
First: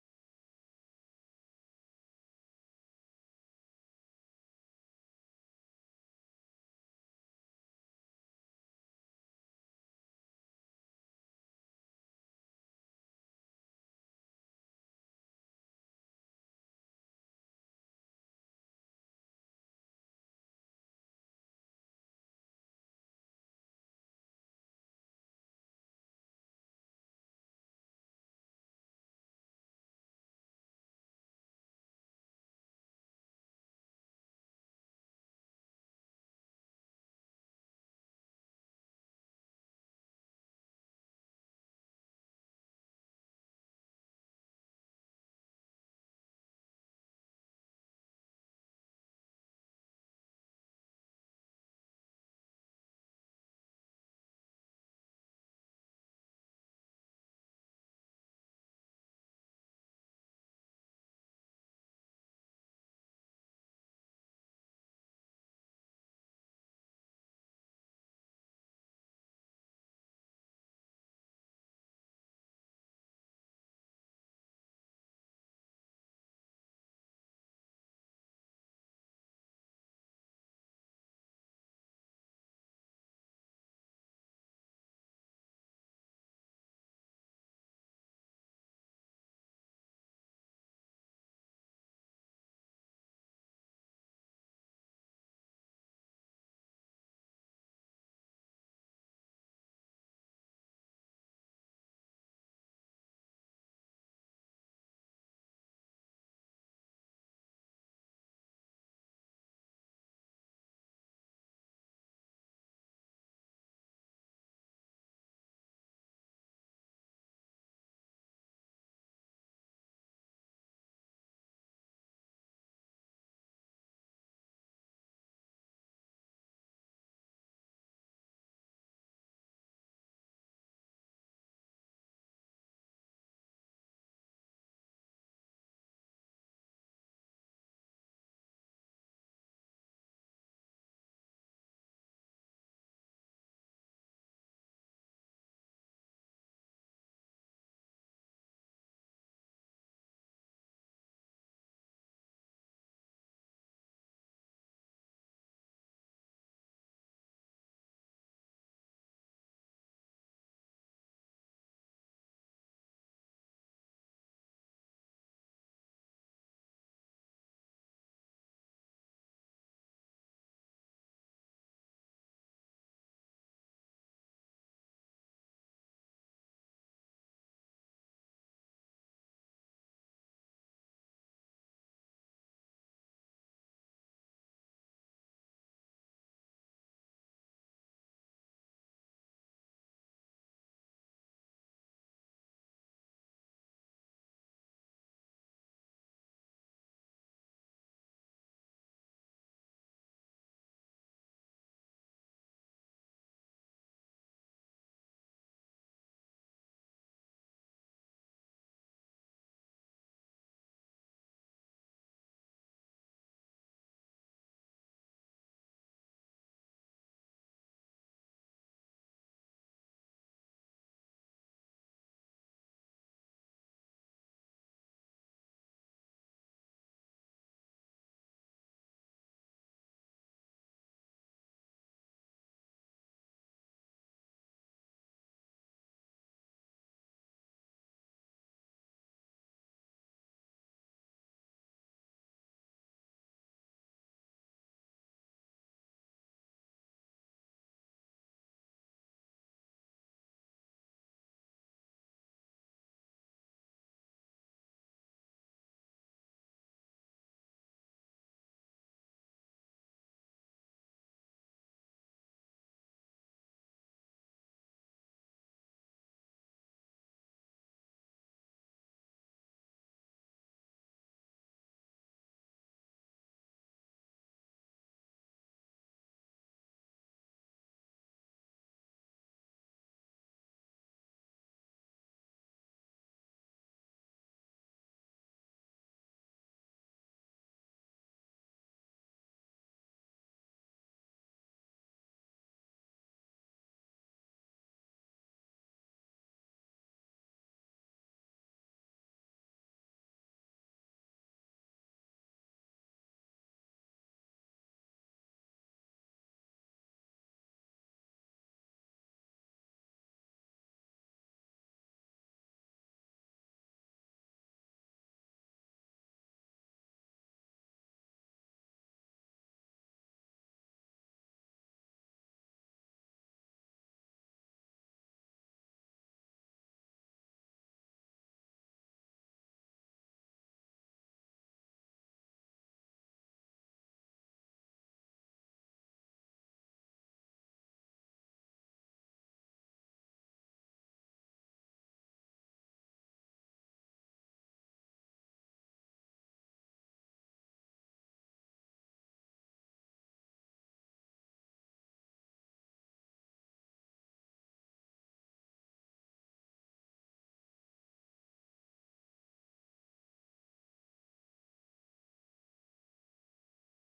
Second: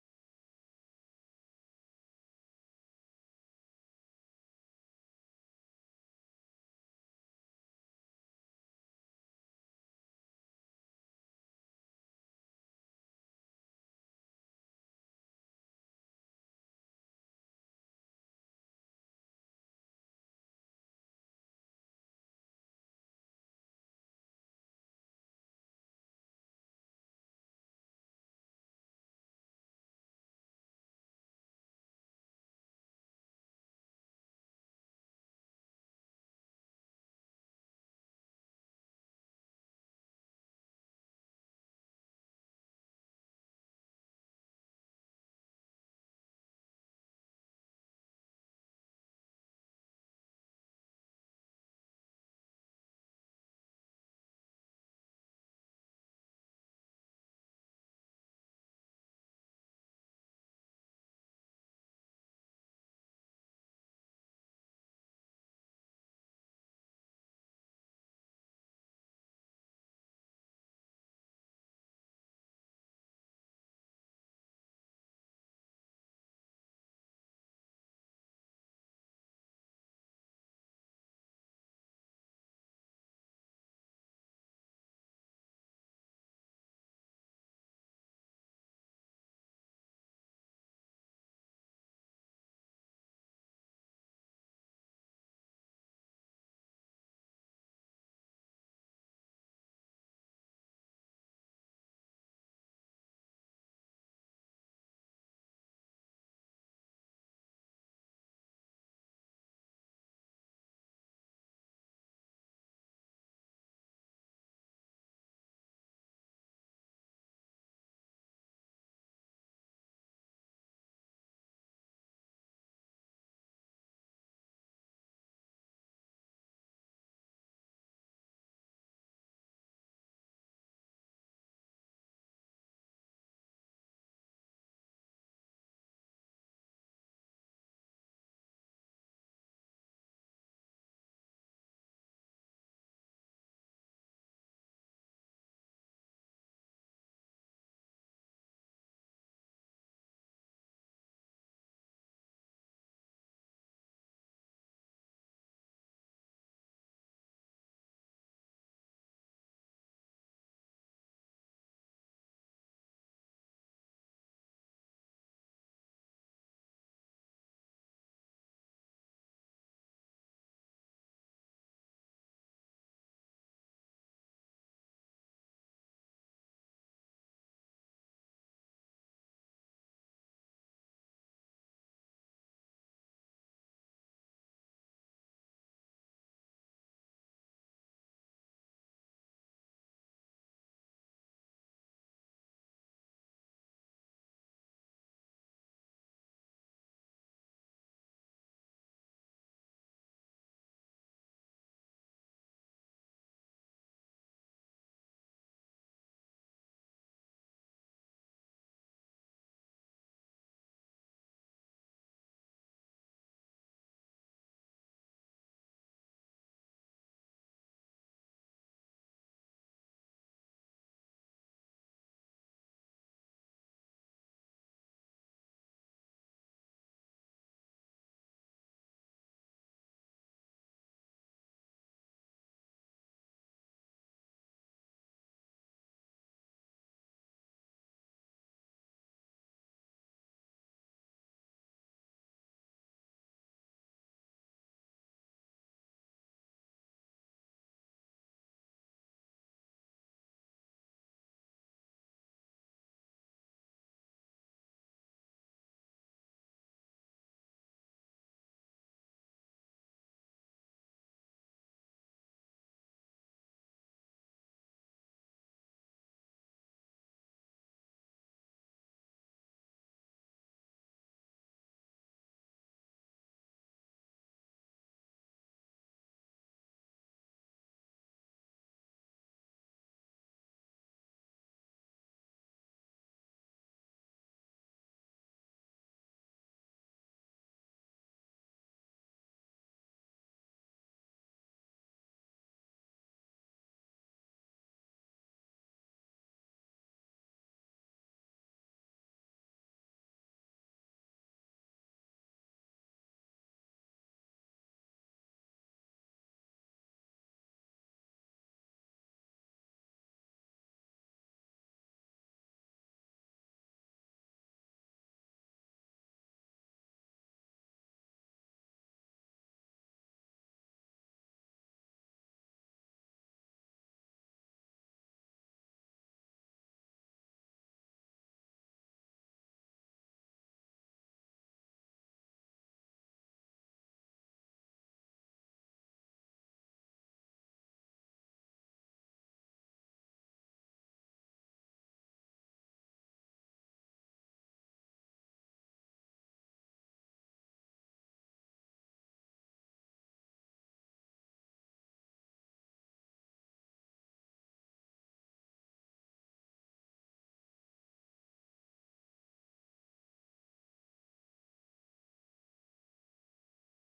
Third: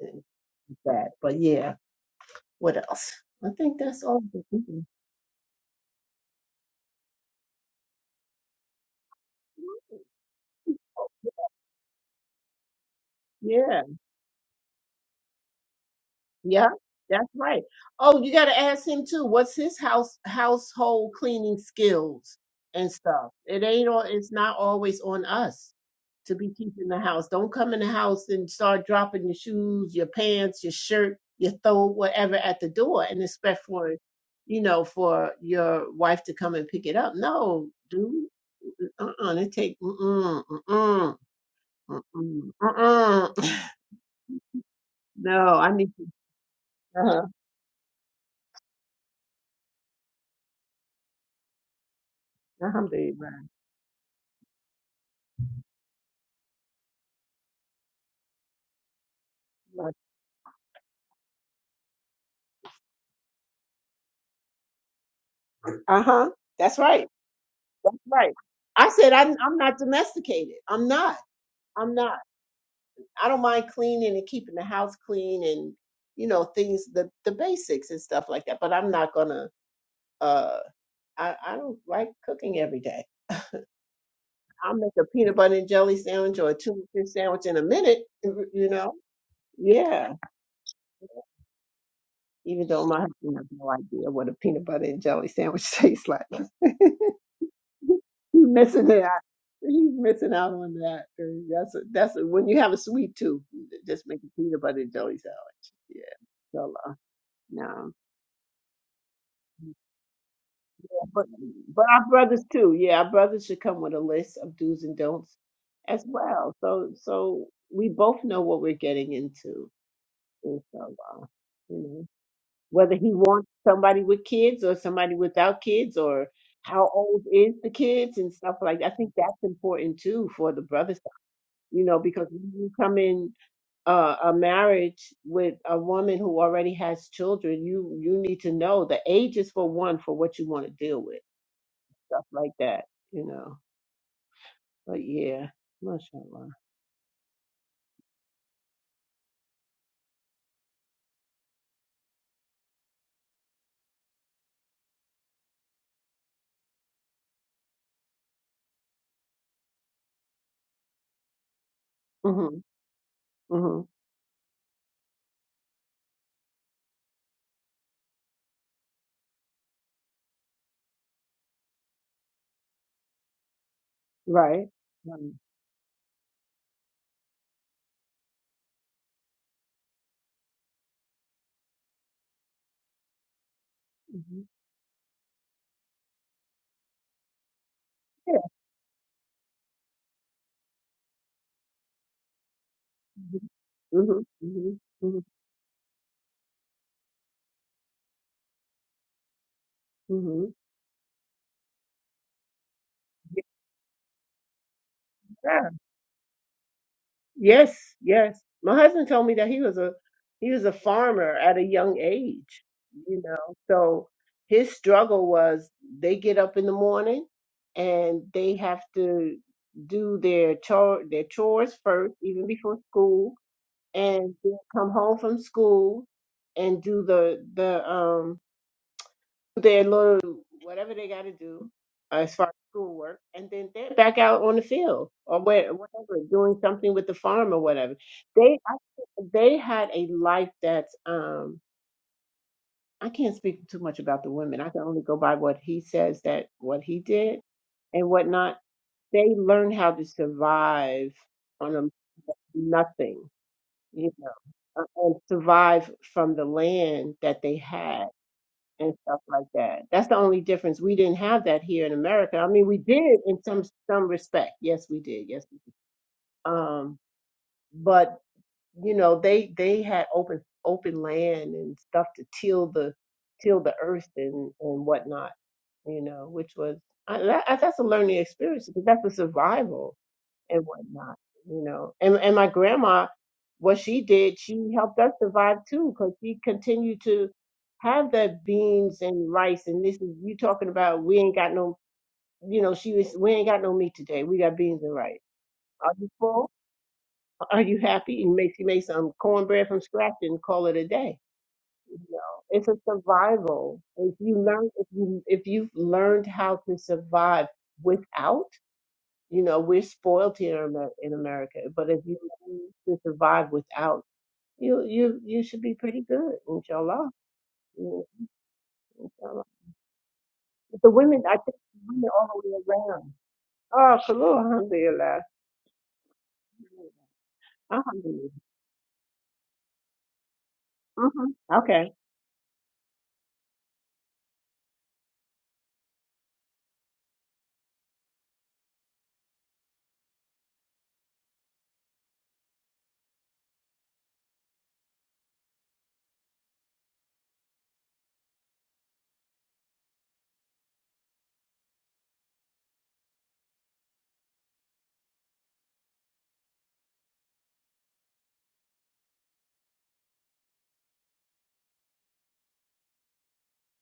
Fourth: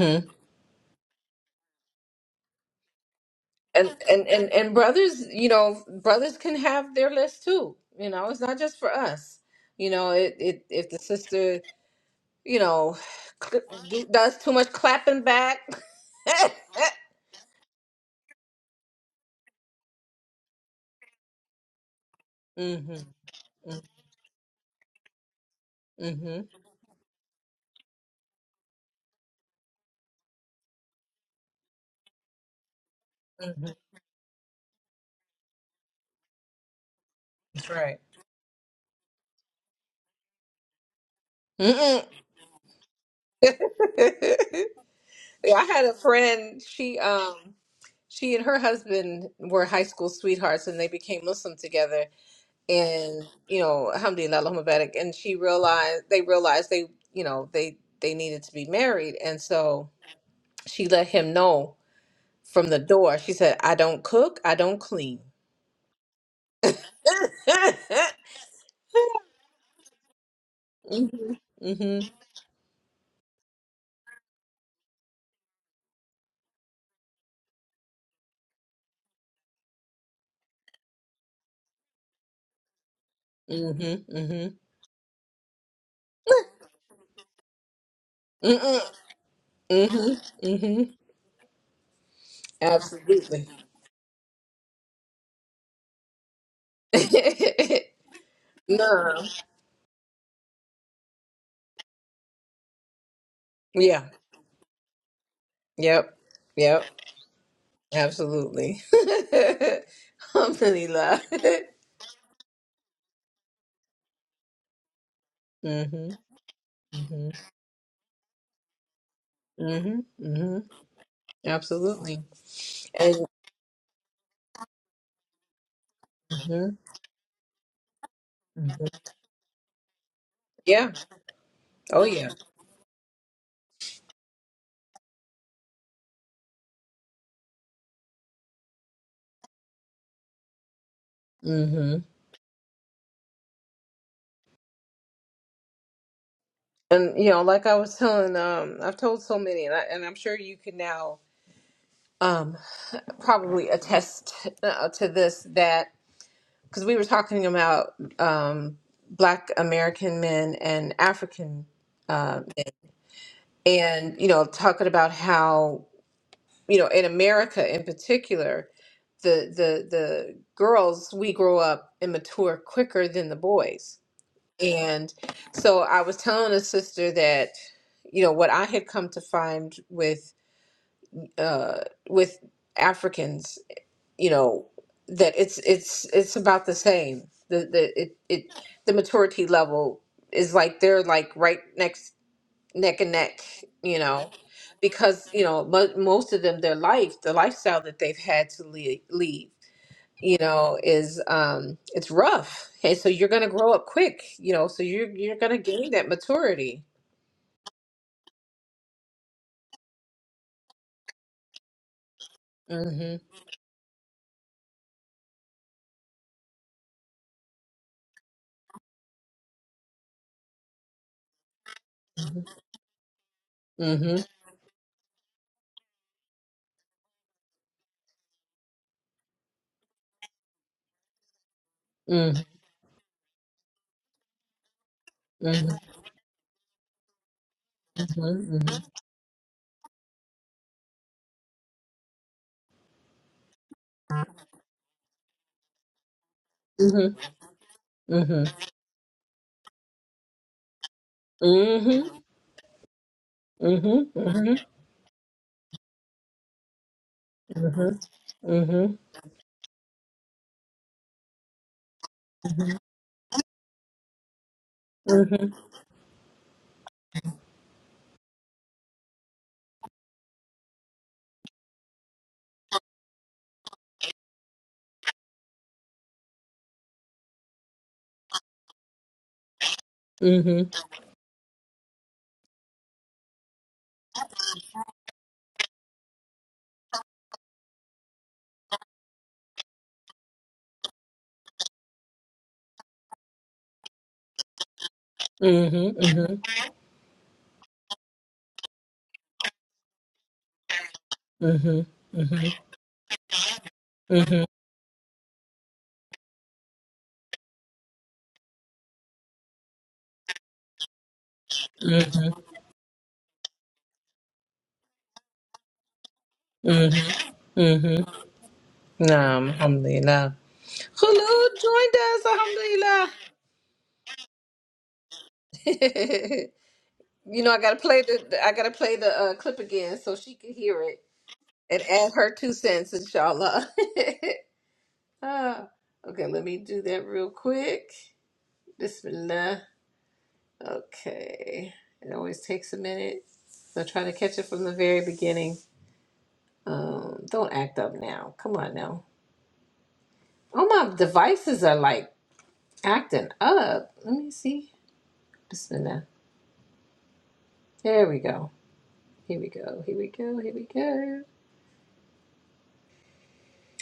[SPEAKER 2] and that but yeah what else i think
[SPEAKER 1] And,
[SPEAKER 2] that's all
[SPEAKER 1] and and and brothers, you know, brothers can have their list too. You know, it's not just for us. You know, it, it if the sister, you know, cl-
[SPEAKER 2] yeah
[SPEAKER 1] do- does too much clapping back.
[SPEAKER 2] Yeah, that's right. Oh, you got to ask him too. What's his house household cleaning skills and
[SPEAKER 1] mm-hmm.
[SPEAKER 2] stuff? It ain't all. It's not always on us to
[SPEAKER 1] Mm-hmm.
[SPEAKER 2] be keeping the house. Don't come in the house and start dropping your shoes, your pants, your shirt, your throw whatever at the door and expect
[SPEAKER 1] Mm-hmm.
[SPEAKER 2] for you know for your wife to come and pick it up. No,
[SPEAKER 1] That's right.
[SPEAKER 2] dude. Uh-uh. It take. Mm-mm. Mm-mm.
[SPEAKER 1] Mm-mm.
[SPEAKER 2] Mm-mm. Mm-mm.
[SPEAKER 1] yeah,
[SPEAKER 2] no,
[SPEAKER 1] I
[SPEAKER 2] I
[SPEAKER 1] had
[SPEAKER 2] need
[SPEAKER 1] a
[SPEAKER 2] to.
[SPEAKER 1] friend. She
[SPEAKER 2] Uh-huh.
[SPEAKER 1] um. She and her husband were high school sweethearts and they became Muslim together and
[SPEAKER 2] Alhamdulillah.
[SPEAKER 1] you know, alhamdulillah Allahumma barik, and she realized they realized they you know, they they needed to be married and so she let him know from the door. She said, I don't cook, I don't clean.
[SPEAKER 2] Uh huh. That's right. That's right. I said I'm I'm not domesticated. I'm not.
[SPEAKER 1] Mhm.
[SPEAKER 2] I'm
[SPEAKER 1] Mhm.
[SPEAKER 2] not. I don't mind cleaning and keeping the house clean and you know things the the basics and stuff like that. But I'm not gonna. Uh, I I don't like cooking every day.
[SPEAKER 1] Mhm.
[SPEAKER 2] I'll make a peanut butter and jelly sandwich or a tuna fish sandwich in a minute. You
[SPEAKER 1] Mhm.
[SPEAKER 2] know.
[SPEAKER 1] Mm-mm.
[SPEAKER 2] Yeah.
[SPEAKER 1] Mhm. Mhm.
[SPEAKER 2] Even though my husband has
[SPEAKER 1] Absolutely.
[SPEAKER 2] no idea what a peanut butter and jelly sandwich tastes like. He's missing it. out.
[SPEAKER 1] No.
[SPEAKER 2] He's missing out on that. Uh, That's a, that's a, when you have a sweet tooth, just
[SPEAKER 1] Yeah.
[SPEAKER 2] make a peanut butter and jelly sandwich. Yeah,
[SPEAKER 1] Yep.
[SPEAKER 2] so
[SPEAKER 1] Yep.
[SPEAKER 2] uh, no,
[SPEAKER 1] Absolutely. Alhamdulillah.
[SPEAKER 2] but but our brothers too. Yeah, our brothers should come with a list of do's and don'ts as
[SPEAKER 1] Mm-hmm.
[SPEAKER 2] well. So
[SPEAKER 1] Mm-hmm.
[SPEAKER 2] so we both know what we're getting into.
[SPEAKER 1] Mm-hmm. Mm-hmm.
[SPEAKER 2] And so uh, you know
[SPEAKER 1] Absolutely.
[SPEAKER 2] whether he
[SPEAKER 1] And
[SPEAKER 2] wants somebody with kids or somebody without kids or
[SPEAKER 1] mm-hmm.
[SPEAKER 2] how old is the kids and stuff like.
[SPEAKER 1] Mm-hmm.
[SPEAKER 2] that. I think that's important too for the
[SPEAKER 1] yeah.
[SPEAKER 2] brothers you know,
[SPEAKER 1] Oh
[SPEAKER 2] because
[SPEAKER 1] yeah.
[SPEAKER 2] when you come in uh, a marriage with a woman who already has children, you you need to know the age is for one for what you want to deal with,
[SPEAKER 1] Mm-hmm.
[SPEAKER 2] stuff like that, you know. But yeah, mashallah.
[SPEAKER 1] And you know, like I was telling, um, I've told so many, and, I, and I'm sure you can now um, probably attest uh, to this that because we were talking about um, Black American men and African uh,
[SPEAKER 2] Mhm,
[SPEAKER 1] men,
[SPEAKER 2] mhm,
[SPEAKER 1] and you know talking about how you know, in America in particular, the the the girls we grow up and mature quicker than the boys.
[SPEAKER 2] right.
[SPEAKER 1] And
[SPEAKER 2] Right.
[SPEAKER 1] so I was telling a sister that, you know, what I had come to find with uh with Africans, you
[SPEAKER 2] Mhm.
[SPEAKER 1] know, that it's it's it's about the same. The the it,
[SPEAKER 2] Yeah.
[SPEAKER 1] it the maturity level is like they're like right next neck and neck, you
[SPEAKER 2] Mhm,
[SPEAKER 1] know,
[SPEAKER 2] mhm, mhm,
[SPEAKER 1] because you know mo- most of them their life, the lifestyle that they've had to leave, leave you
[SPEAKER 2] mhm.
[SPEAKER 1] know, is um it's rough, and so you're gonna grow up quick, you know, so you're you're gonna gain that maturity.
[SPEAKER 2] Yes, yes. My husband told me that he was a he was a farmer at a young age,
[SPEAKER 1] Mm-hmm.
[SPEAKER 2] you know. So his struggle was they get up in the morning and they have to do their chore their chores first, even before school,
[SPEAKER 1] Mm-hmm.
[SPEAKER 2] and then come home from school and do the the um their little whatever they got to do uh, as
[SPEAKER 1] Mm-hmm.
[SPEAKER 2] far as schoolwork, and then they're back out on the field or
[SPEAKER 1] Mm-hmm.
[SPEAKER 2] where, whatever, doing something with the farm or whatever. They I, they had a life that's um I can't speak too much about the women. I can only go by what he says that what he
[SPEAKER 1] Mm-hmm.
[SPEAKER 2] did and
[SPEAKER 1] Mm-hmm. Mm-hmm.
[SPEAKER 2] whatnot. They learned how to survive on a nothing,
[SPEAKER 1] Mm-hmm.
[SPEAKER 2] you
[SPEAKER 1] Mm-hmm.
[SPEAKER 2] know, uh, and survive from the land that they had
[SPEAKER 1] Mm-hmm.
[SPEAKER 2] and stuff like that. That's the only difference. We didn't have that here in America. I mean,
[SPEAKER 1] Mm-hmm.
[SPEAKER 2] we did in some some respect. Yes, we did. Yes, we did. Um, but you know, they they had open open land and stuff to till the till the earth and and whatnot. You know, which was I, that, that's a learning experience because that's a survival and whatnot, you know. And and my grandma, what she did, she helped us survive too, because she continued to have the beans and rice. And this is you talking about we ain't got no, you know, she was we ain't got no meat today. We got beans and rice.
[SPEAKER 1] Mm-hmm.
[SPEAKER 2] Are you
[SPEAKER 1] Mm-hmm.
[SPEAKER 2] full? Are you happy? And make she make some cornbread from scratch and call it a day. You know, it's a survival. If you learn, if you if you've learned how to survive without you know, we're spoiled here in Amer- in America, but if you
[SPEAKER 1] Mm-hmm.
[SPEAKER 2] learn to survive without, you you you should be pretty good, inshallah.
[SPEAKER 1] Mm-hmm.
[SPEAKER 2] Mm, inshallah.
[SPEAKER 1] Naam, alhamdulillah.
[SPEAKER 2] But the women, I think
[SPEAKER 1] Khulud
[SPEAKER 2] the
[SPEAKER 1] joined
[SPEAKER 2] women
[SPEAKER 1] us,
[SPEAKER 2] all the way
[SPEAKER 1] alhamdulillah.
[SPEAKER 2] around. Oh, Khalil, alhamdulillah.
[SPEAKER 1] you know, I gotta play
[SPEAKER 2] Alhamdulillah.
[SPEAKER 1] the I gotta play the uh, clip again so she can hear it
[SPEAKER 2] Mm-hmm.
[SPEAKER 1] and
[SPEAKER 2] Okay.
[SPEAKER 1] add her two cents, inshallah. Ah, okay, let me do that real quick. Bismillah. Okay, it always takes a minute. So try to catch it from the very beginning. Um, don't act up now. Come on now. All my devices are like acting up. Let me see. Bismillah. There we go. Here we go. Here we go. Here we go.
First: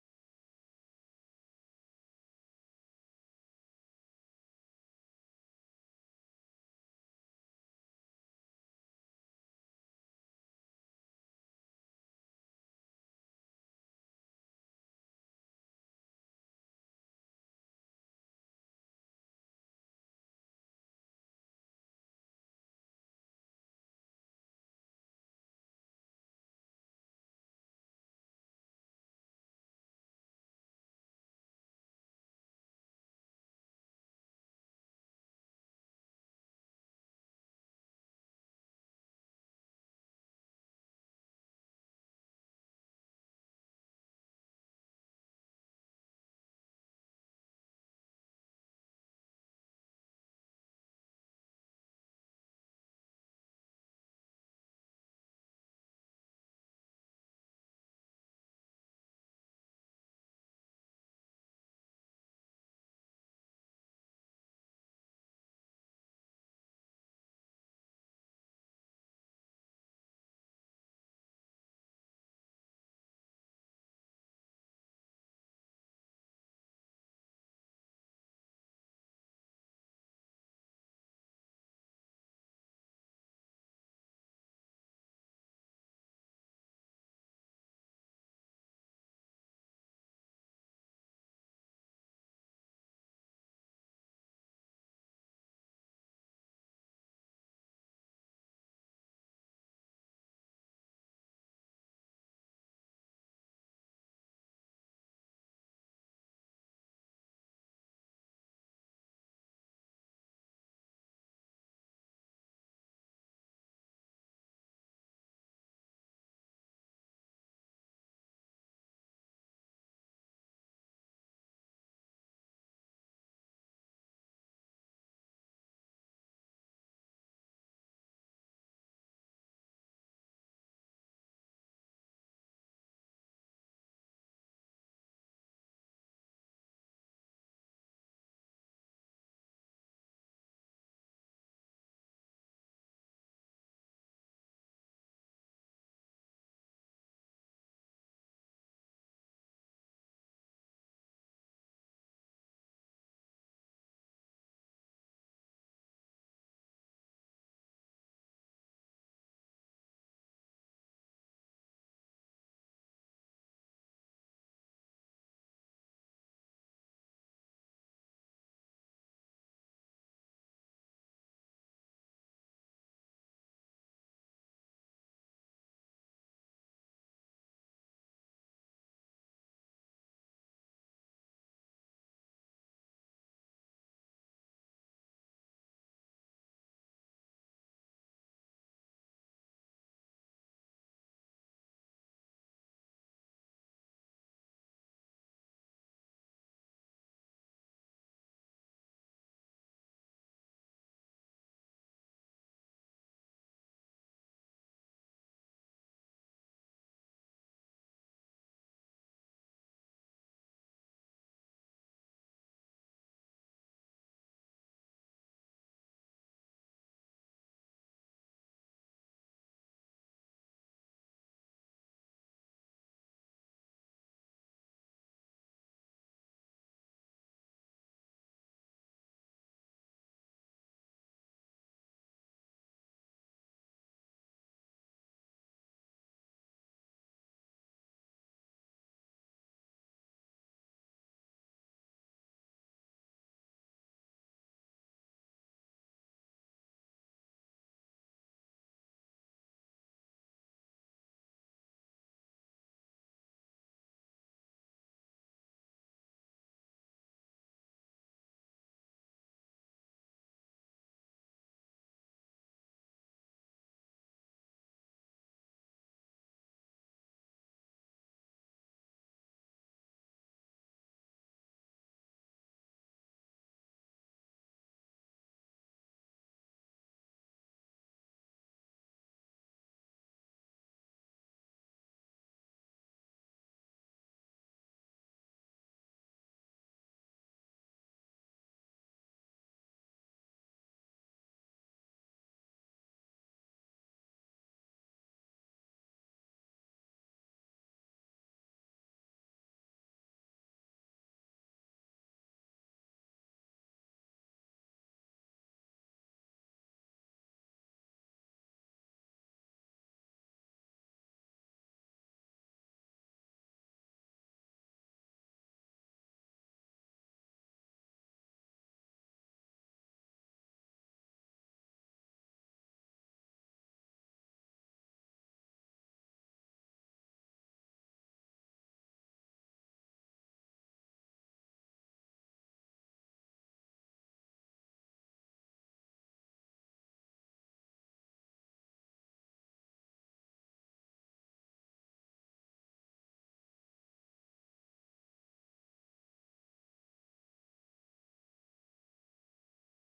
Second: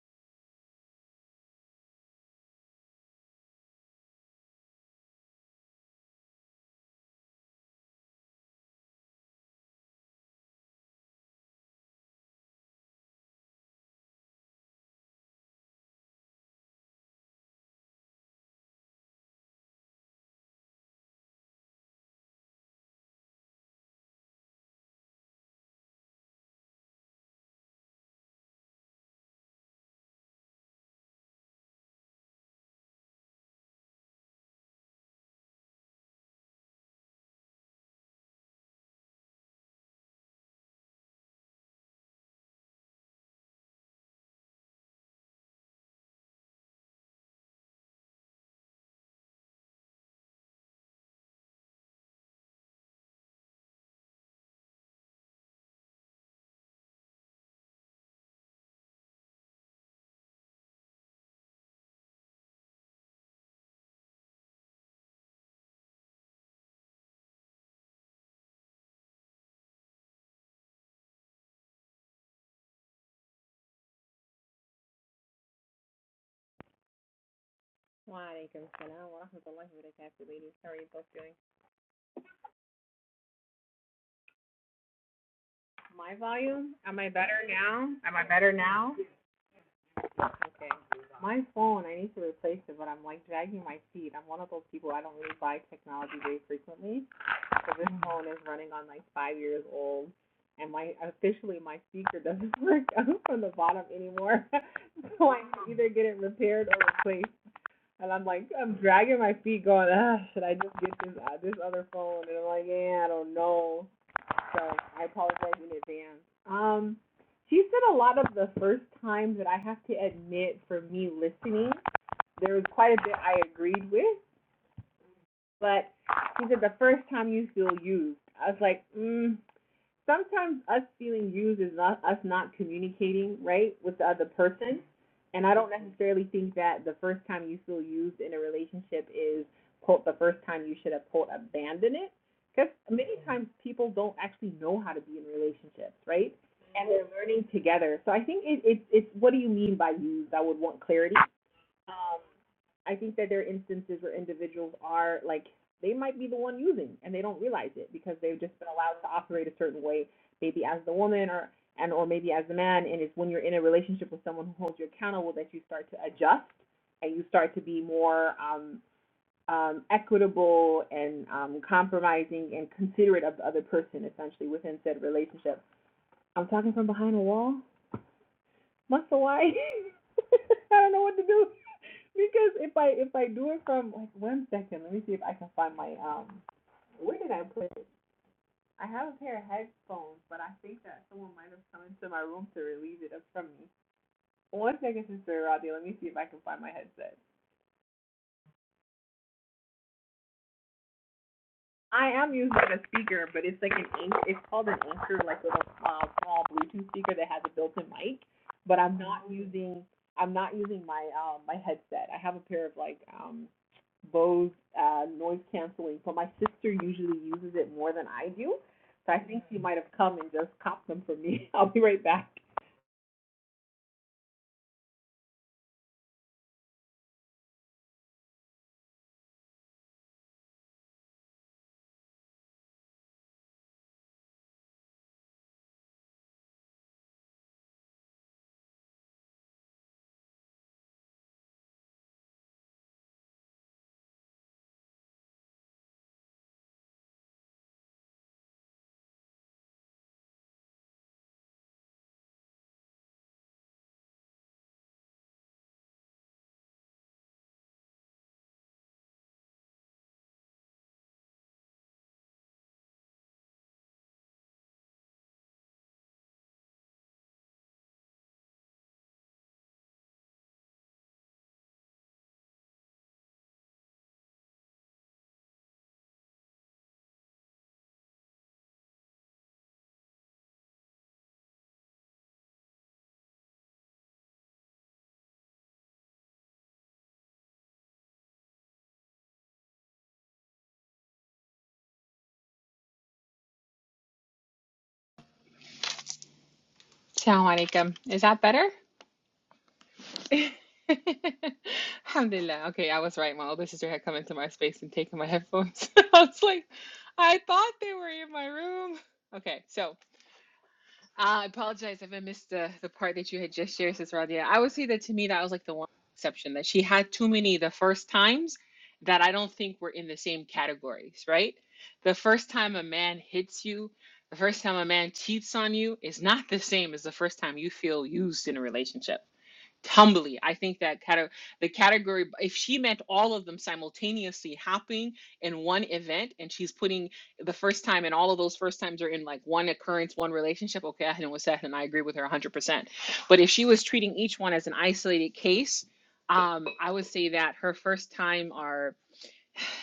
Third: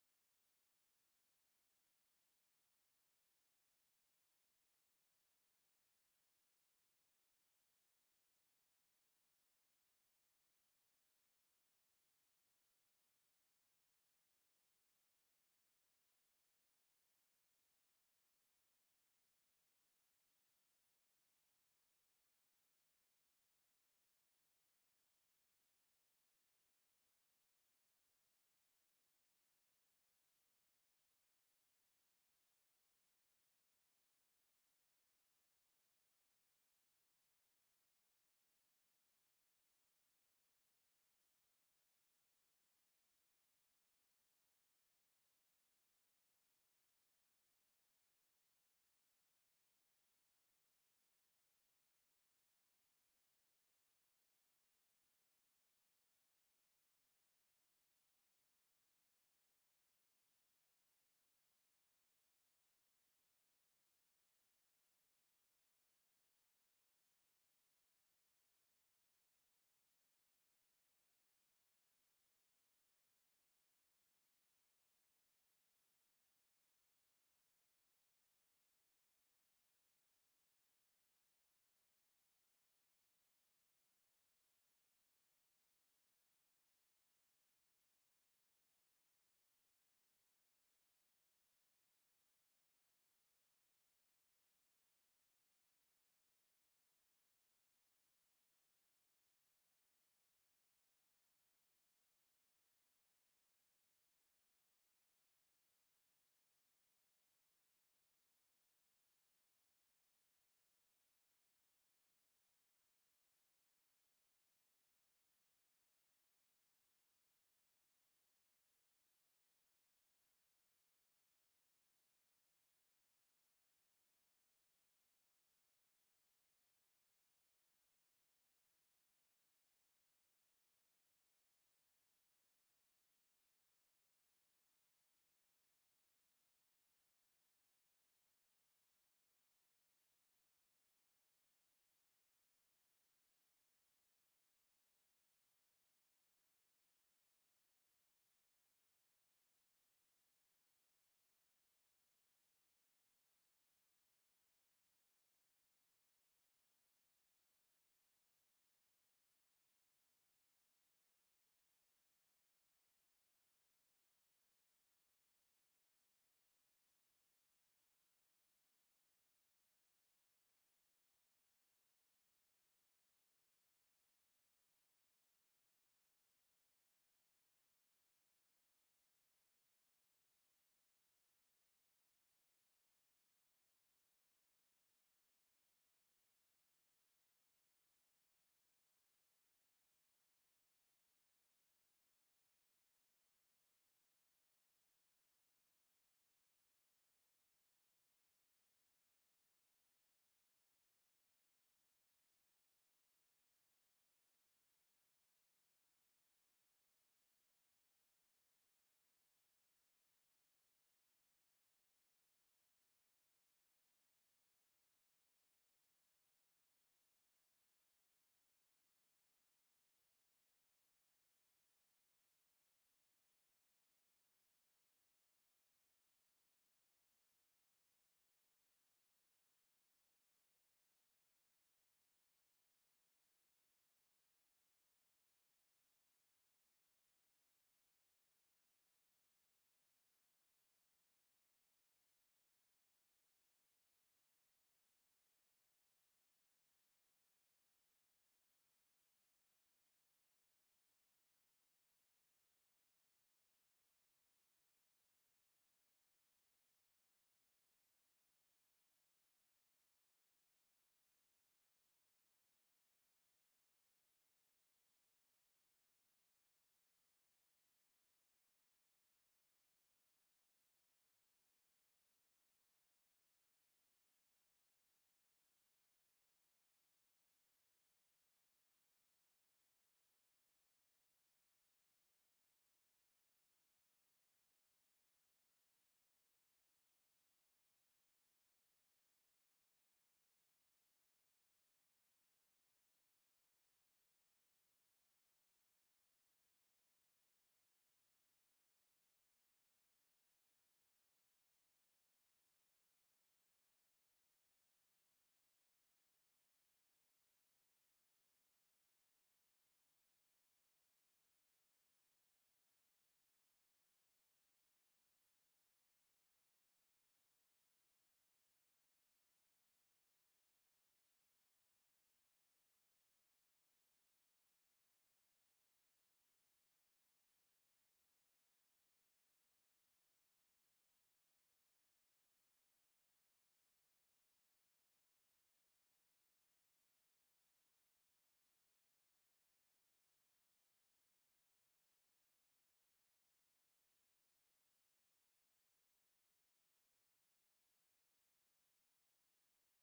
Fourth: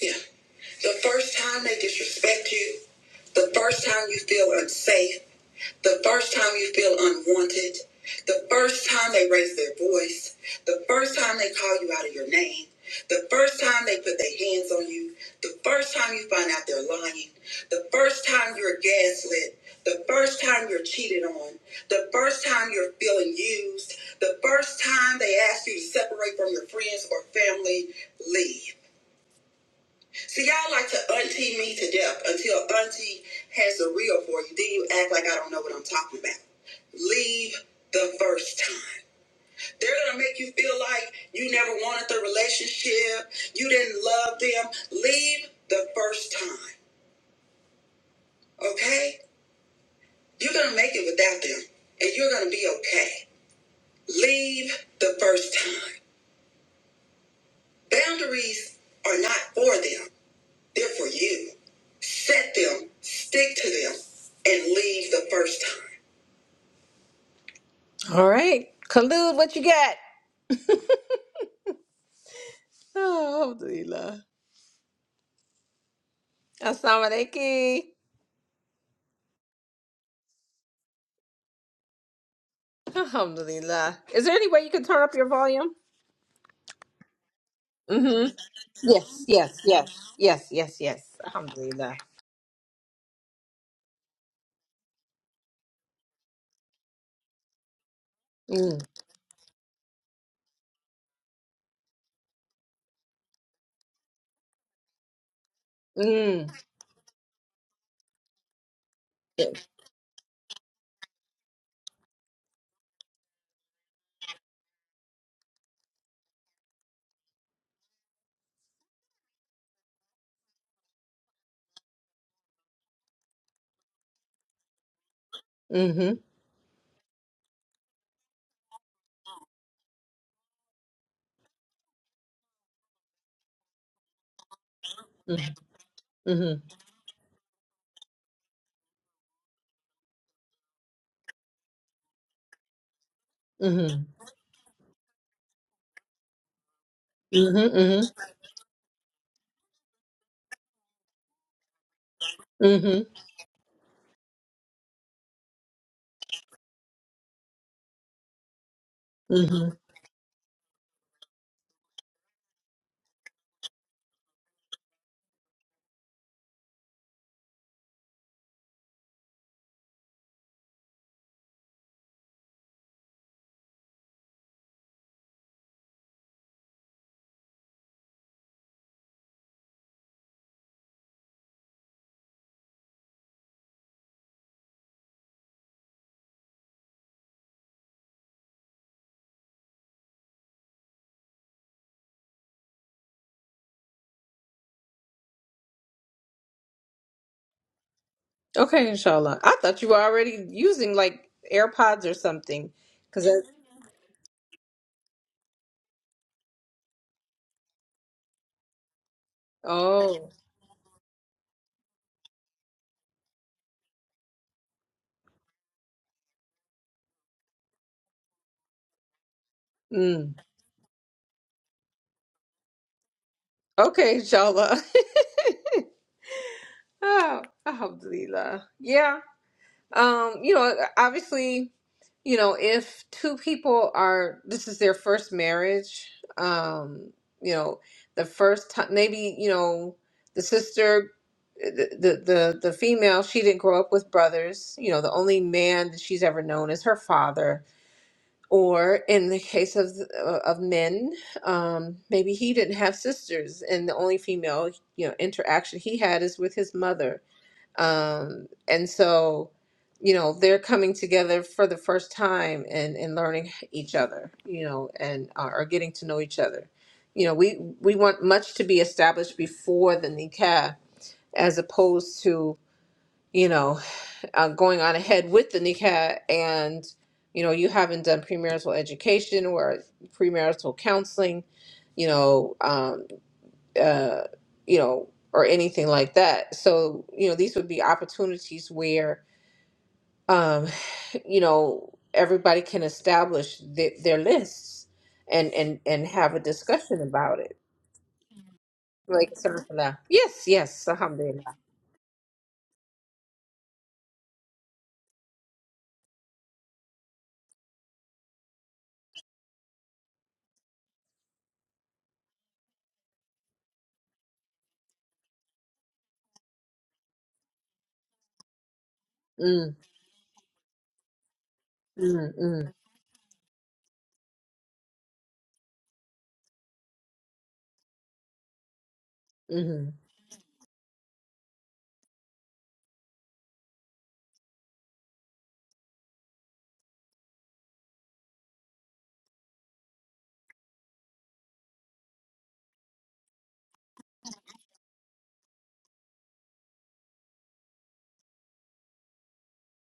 [SPEAKER 1] Yeah. The first time they disrespect you, the first time you feel unsafe, the first time you feel unwanted, the first time they raise their voice, the first time they call you out of your name, the first time they put their hands on you, the first time you find out they're lying, the first time you're gaslit, the first time you're cheated on, the first time you're feeling used, the first time they ask you to separate from your friends or family, leave. See, y'all like to auntie me to death until auntie has a reel for you. Then you act like I don't know what I'm talking about. Leave the first time. They're gonna make you feel like you never wanted the relationship, you didn't love them. Leave the first time, okay? You're gonna make it without them, and you're gonna be okay. Leave the first time. Boundaries are not for them. They're for you. Set them, stick to them, and leave the first time. All right. Khalid, what you got? Oh, Alhamdulillah. Assalamu alaikum.
[SPEAKER 3] Walaikum salam wa rahmatullahi wa barakatuh, ladies. How are you both doing?
[SPEAKER 1] Alhamdulillah. Is there any way you can turn up your volume?
[SPEAKER 3] My volume? Am I better now? Am I
[SPEAKER 1] Mm-hmm.
[SPEAKER 3] better now?
[SPEAKER 1] Yes, yes, yes, yes,
[SPEAKER 3] Okay.
[SPEAKER 1] yes, yes.
[SPEAKER 3] My phone, I
[SPEAKER 1] Alhamdulillah.
[SPEAKER 3] need to replace it, but I'm like dragging my feet. I'm one of those people I don't really buy technology very frequently. So this phone is running
[SPEAKER 1] Mm,
[SPEAKER 3] on like five years old, and my officially my speaker doesn't work out from the bottom anymore. so I can either get it
[SPEAKER 1] mm,
[SPEAKER 3] repaired or replaced. And I'm like, I'm dragging my feet,
[SPEAKER 1] yes.
[SPEAKER 3] going, ah, should I just get this uh, this other phone? And I'm like, yeah, I don't know. so I apologize in advance. Um, she said a lot of the first times that I have to admit for me listening, there was quite a bit I agreed with, but
[SPEAKER 1] mm-hmm,
[SPEAKER 3] she said the first time you feel used. I was like, mm, sometimes us feeling used is not us not communicating right with the other person. And I don't necessarily
[SPEAKER 1] mm-hmm,
[SPEAKER 3] think that the first time you feel used in a relationship is quote the first time you should have quote abandoned it. Because many times
[SPEAKER 1] mm-hmm,
[SPEAKER 3] people
[SPEAKER 1] mm-hmm,
[SPEAKER 3] don't actually know how to be in relationships, right? And they're learning together.
[SPEAKER 1] mm-hmm,
[SPEAKER 3] So I think it, it it's what do you mean by used? I would want clarity. Um,
[SPEAKER 1] mm-hmm,
[SPEAKER 3] I
[SPEAKER 1] mm-hmm.
[SPEAKER 3] think that there are instances where individuals are like they might be the one using and they don't realize it because they've just been allowed to operate a
[SPEAKER 1] mm-hmm.
[SPEAKER 3] certain way, maybe as the woman or and or maybe as the man. And it's when you're in a relationship with someone who holds you accountable that you start to adjust and you start to be more um, um, equitable and um, compromising and considerate of the other person, essentially within said relationship. I'm talking from behind a wall. Muscle why? I don't know what to do because if I if I do it from like one second, let me see if I can find my um. Where did I put it? I have a pair of headphones, but I think that someone might have come into my room to relieve it from me. One second, Sister Roddy. Let me see if I can find my headset.
[SPEAKER 1] Okay, inshallah. I thought you were already using like AirPods
[SPEAKER 3] I
[SPEAKER 1] or
[SPEAKER 3] am using
[SPEAKER 1] something.
[SPEAKER 3] a speaker,
[SPEAKER 1] because.
[SPEAKER 3] but it's like an anch It's called an anchor, like little uh, small Bluetooth speaker that has a built-in mic. But I'm not using
[SPEAKER 1] Oh,
[SPEAKER 3] I'm not using my um my headset. I have a pair of like um Bose uh, noise canceling, but my sister usually uses it more than I do. So I think she might have come and
[SPEAKER 1] mm.
[SPEAKER 3] just copped them for me. I'll be right back.
[SPEAKER 1] Okay, inshallah. oh, alhamdulillah. Yeah. Um, you know, uh, obviously, you know, if two people are, this is their first marriage, um, you know, the first time, maybe, you know, the sister, uh, the, the, the, the female, she didn't grow up with brothers. You know, the only man that she's ever known is her father Or in the case of uh, of men, um, maybe he didn't have sisters, and the only female you know interaction he had is with his mother. Um, and so, you know, they're coming together for the first time and and learning each other, you know, and uh, or getting to know each other. You know, we we want much to be established before the nikah, as opposed to you know uh, going on ahead with the nikah, and you know you haven't done premarital education or premarital counseling you know um, uh, you know or anything like that so you know these would be opportunities where um, you know everybody can establish th- their lists and and and have a discussion about it
[SPEAKER 3] Assalamu alaikum. Is that better?
[SPEAKER 1] like alhamdulillah. yes yes alhamdulillah
[SPEAKER 3] Alhamdulillah. Okay, I was right. My older sister had come into my space and taken my headphones. I was like, I thought they were in my room. Okay, so uh, I apologize if I missed the, the part that you had just shared, Sis Radia. I would say that to me, that was like the one exception that she had too many the first times that I don't
[SPEAKER 1] mm,
[SPEAKER 3] think were in the same categories, right?
[SPEAKER 1] mm,
[SPEAKER 3] The
[SPEAKER 1] mm,
[SPEAKER 3] first
[SPEAKER 1] mm, mm,
[SPEAKER 3] time a man hits you, the first time a man cheats on you is not the same as the first time you feel used in a relationship
[SPEAKER 1] mm. mm-hmm,
[SPEAKER 3] Humbly, I think that cate- the category, if she meant all of them simultaneously happening in one event, and she's putting the first time, and all of those first times are in like one occurrence, one relationship, okay, I know what's that, and I agree with her 100%. But if she was treating each one as an isolated case, um, I would say that her first time are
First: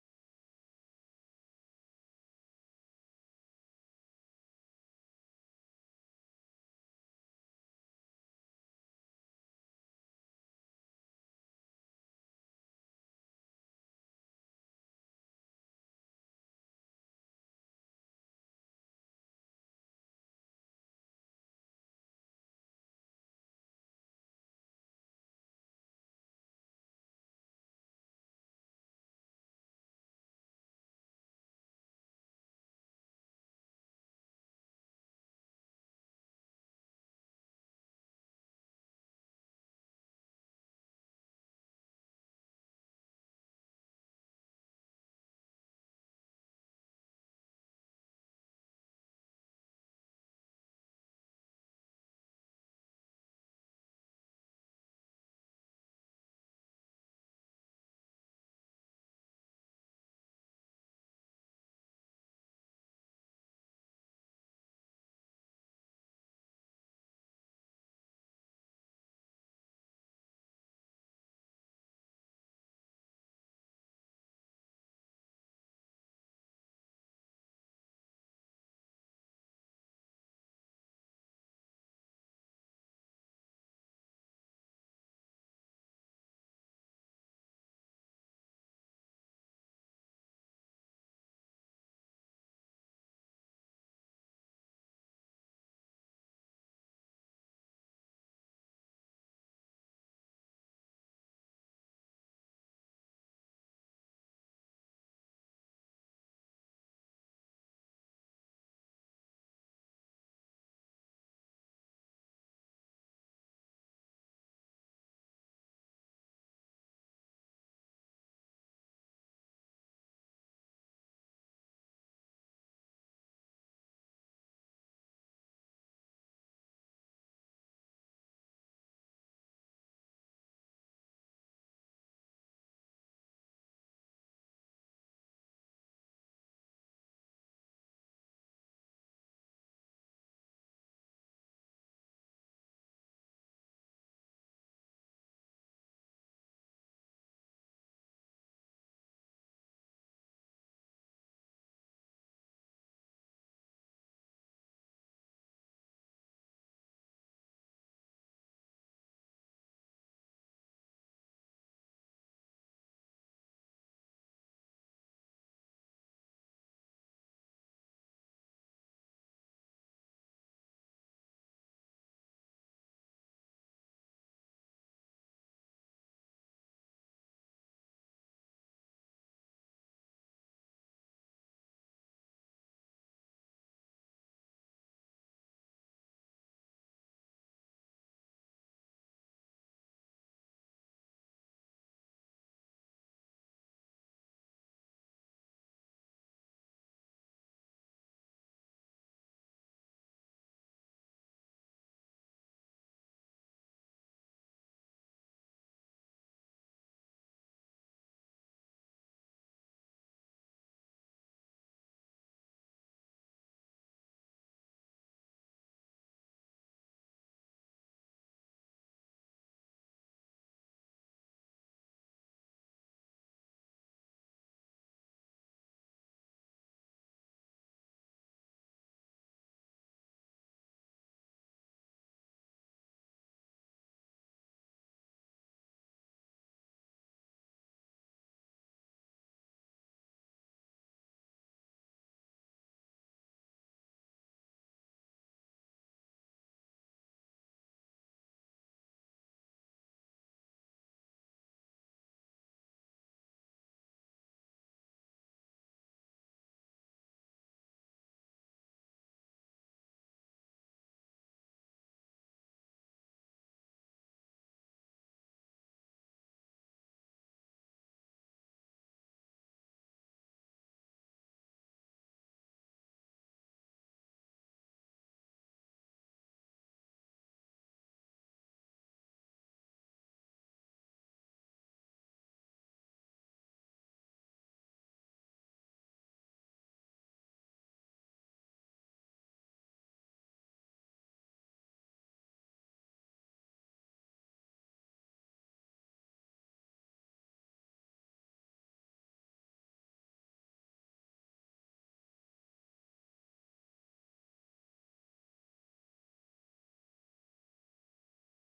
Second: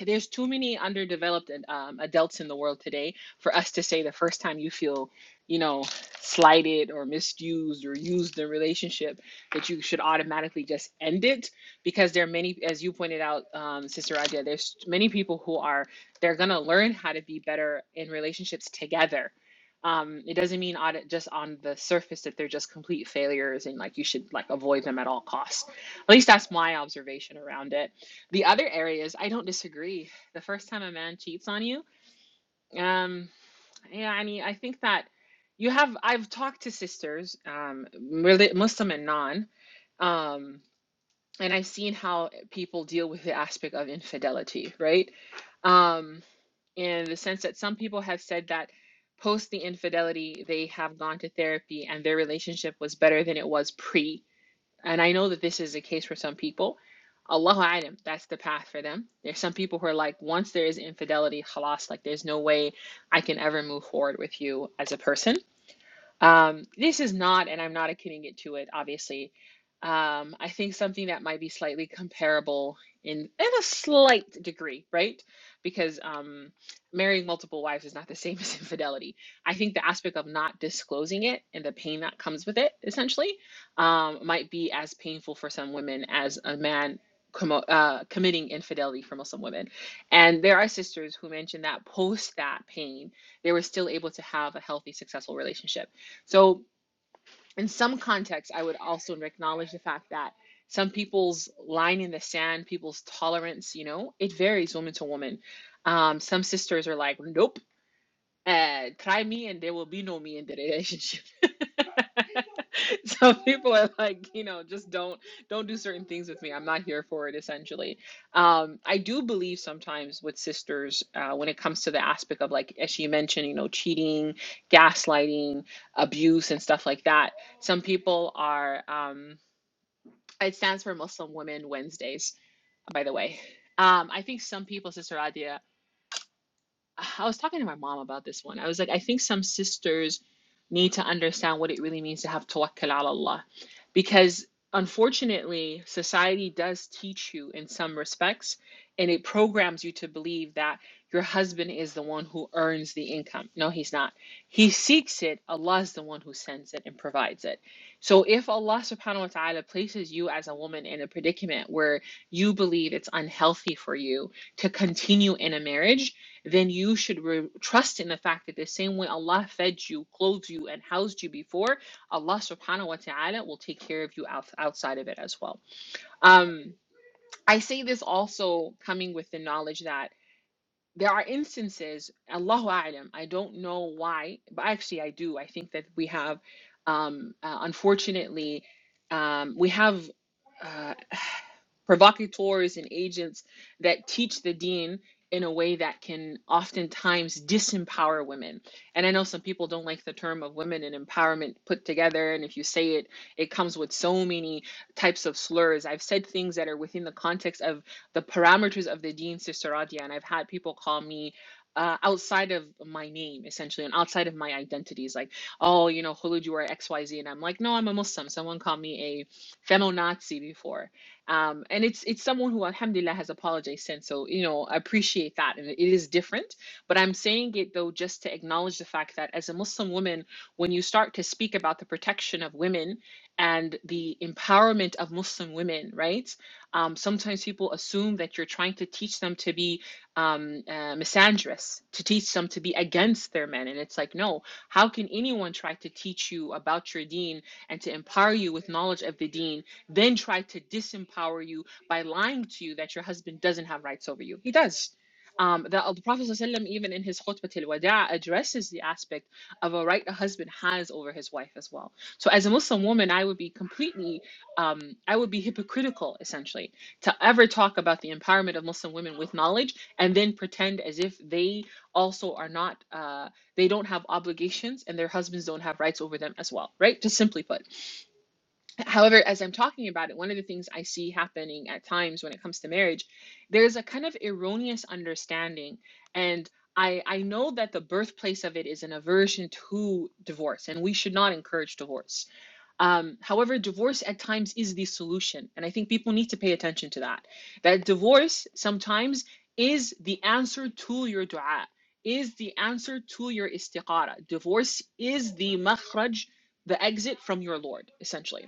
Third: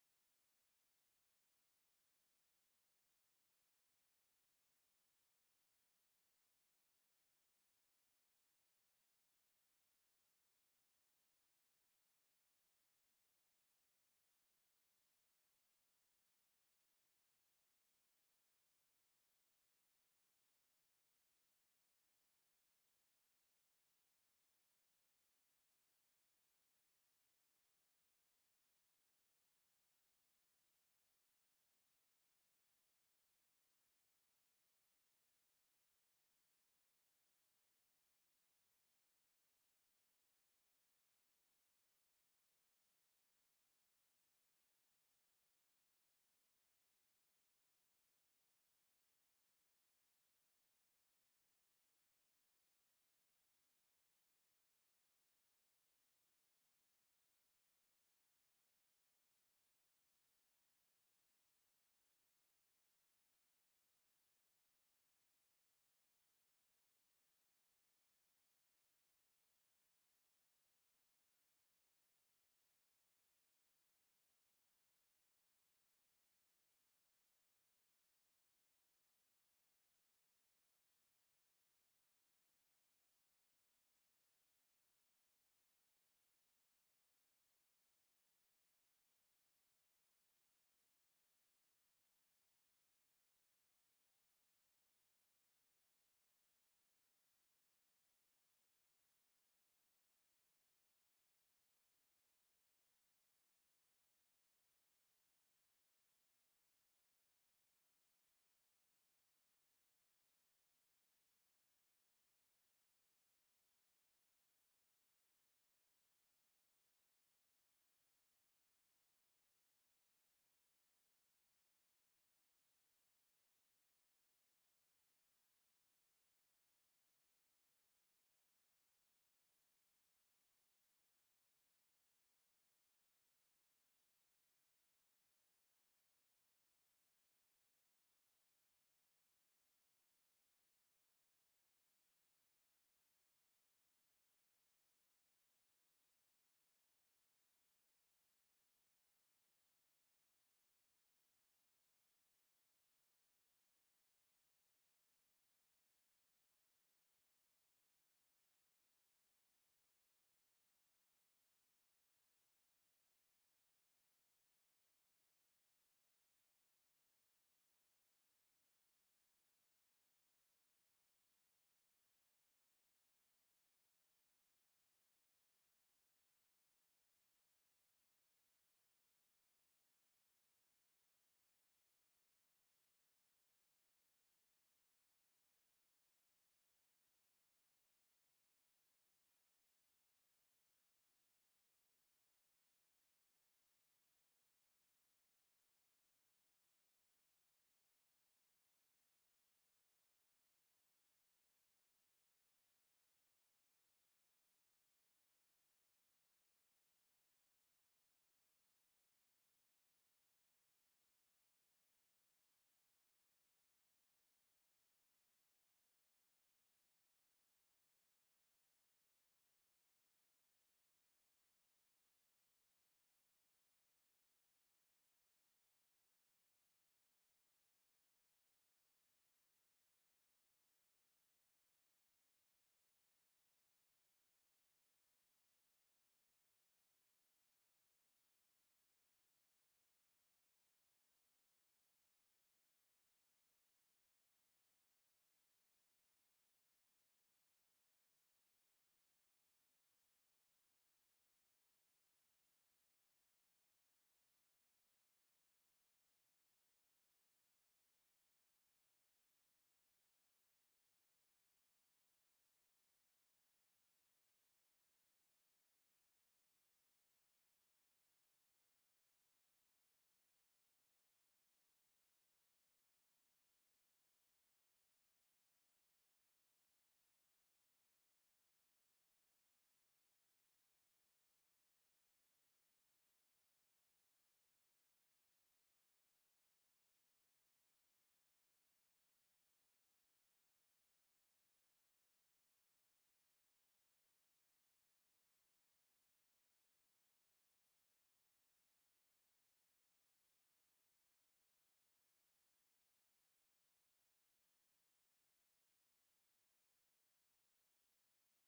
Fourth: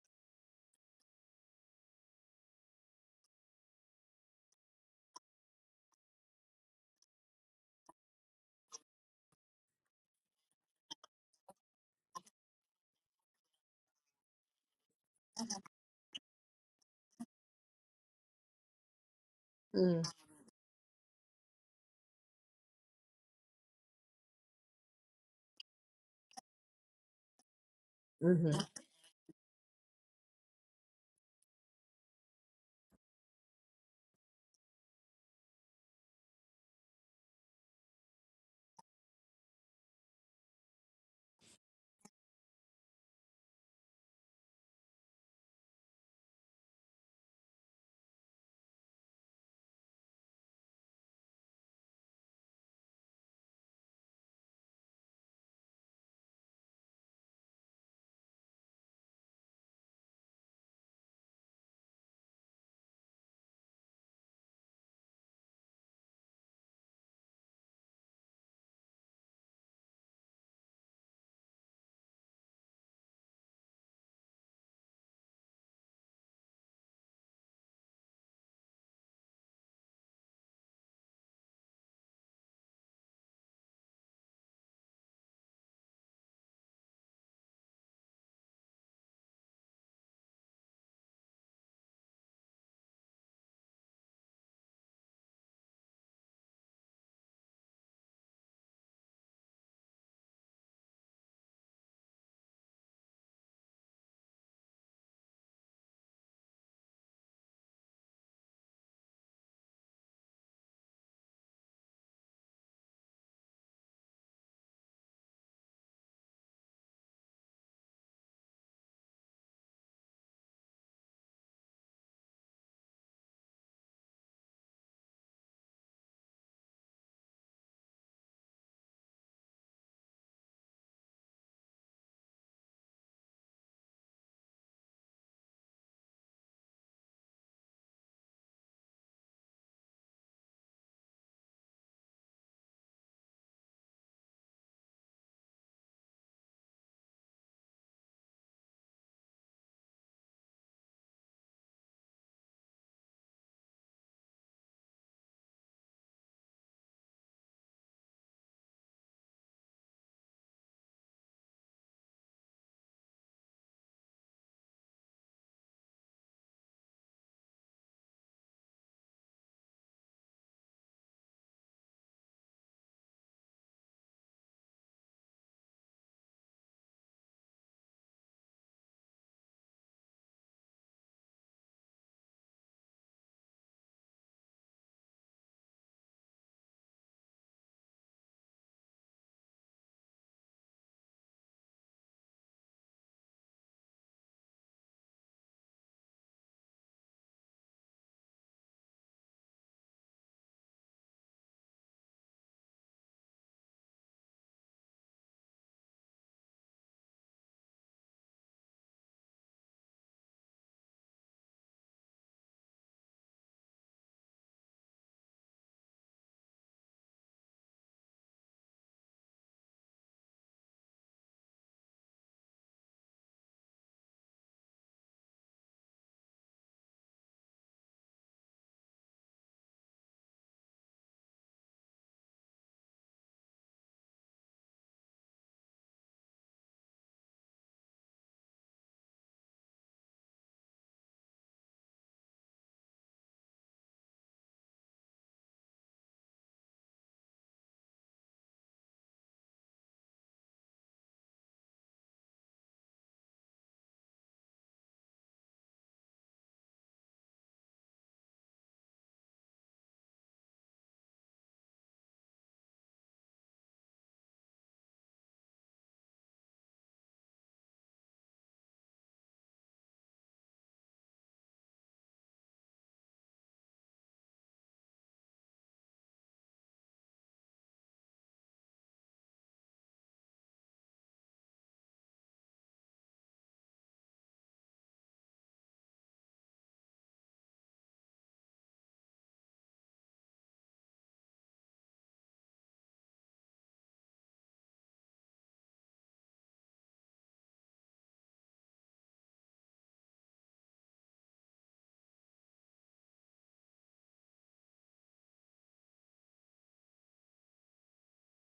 [SPEAKER 3] there's too many underdeveloped um, adults in the world today for us to say the first time you feel, you know, slighted or misused or used in a relationship that you should automatically just end it because there are many, as you pointed out, um, Sister Raja, there's many people who are they're gonna learn how to be better in relationships together.
[SPEAKER 1] mm-hmm,
[SPEAKER 3] Um, it doesn't mean on, just on the surface that they're just complete failures and like you should like avoid them at all costs. At least that's my observation around it the
[SPEAKER 1] mm-hmm.
[SPEAKER 3] other areas i don't disagree the first time a man cheats on you um yeah i mean i think that you have i've talked to sisters um really muslim and non um and i've seen how people deal with the aspect of infidelity right um in the sense that some people have said that post the infidelity they have gone to therapy and their relationship was better than it was pre and I know that this is the case for some people. Allahu alam, that's the path for them. There's some people who are like, once there is infidelity, halas, like there's no way I can ever move forward with you as a person. Um, this is not, and I'm not equating it to it, obviously. Um, I think something that might be slightly comparable in, in a slight degree, right? Because um, marrying multiple wives is not the same as infidelity. I think the aspect of not disclosing it and the pain that comes with it, essentially, um, might be as painful for some women as a man commo- uh, committing infidelity for Muslim women. And there are sisters who mentioned that post that pain, they were still able to have a healthy, successful relationship so, in some contexts, I would also acknowledge the fact that some people's line in the sand, people's tolerance, you know, it varies woman to woman. Um, some sisters are like, nope uh, try me and there will be no me in the relationship. so people are like, you know, just don't don't do certain things with me. I'm not here for it essentially. Um, I do believe sometimes with sisters, uh, when it comes to the aspect of like as she mentioned, you know, cheating, gaslighting, abuse and stuff like that, some people are um it stands for Muslim Women Wednesdays, by the way. Um, I think some people, Sister Adia, I was talking to my mom about this one. I was like, I think some sisters need to understand what it really means to have tawakkul ala Allah. Because unfortunately, society does teach you in some respects, and it programs you to believe that your husband is the one who earns the income. No, he's not. He seeks it, Allah is the one who sends it and provides it. So if Allah subhanahu wa ta'ala places you as a woman in a predicament where you believe it's unhealthy for you to continue in a marriage, then you should re- trust in the fact that the same way Allah fed you, clothed you, and housed you before, Allah subhanahu wa ta'ala will take care of you out- outside of it as well. Um, I say this also coming with the knowledge that there are instances, Allahu A'lam, I don't know why, but actually I do. I think that we have, um, uh, unfortunately, um, we have. Uh, provocateurs and agents that teach the dean in a way that can oftentimes disempower women. And I know some people don't like the term of women and empowerment put together. And if you say it, it comes with so many types of slurs. I've said things that are within the context of the parameters of the dean, Sister Radia, and I've had people call me. Uh, outside of my name, essentially, and outside of my identities, like, oh, you know, Khulud, you are XYZ. And I'm like, no, I'm a Muslim. Someone called me a feminazi before um, and it's it's someone who alhamdulillah has apologized since so you know i appreciate that and it is different but i'm saying it though just to acknowledge the fact that as a muslim woman when you start to speak about the protection of women and the empowerment of muslim women right um, sometimes people assume that you're trying to teach them to be um, uh, misandrous to teach them to be against their men and it's like no how can anyone try to teach you about your deen and to empower you with knowledge of the deen then try to disempower you by lying to you that your husband doesn't have rights over you. He does. Um, the, the Prophet ﷺ even in his khutbah al-wada' addresses the aspect of a right a husband has over his wife as well. So as a Muslim woman, I would be completely, um, I would be hypocritical essentially to ever talk about the empowerment of Muslim women with knowledge and then pretend as if they also are not, uh, they don't have obligations and their husbands don't have rights over them as well, right? Just simply put. However, as I'm talking about it, one of the things I see happening at times when it comes to marriage, there's a kind of erroneous understanding. And I, I know that the birthplace of it is an aversion to divorce, and we should not encourage divorce. Um, however, divorce at times is the solution. And I think people need to pay attention to that. That divorce sometimes is the answer to your dua, is the answer to your istiqara. Divorce is the makhraj, the exit from your Lord, essentially.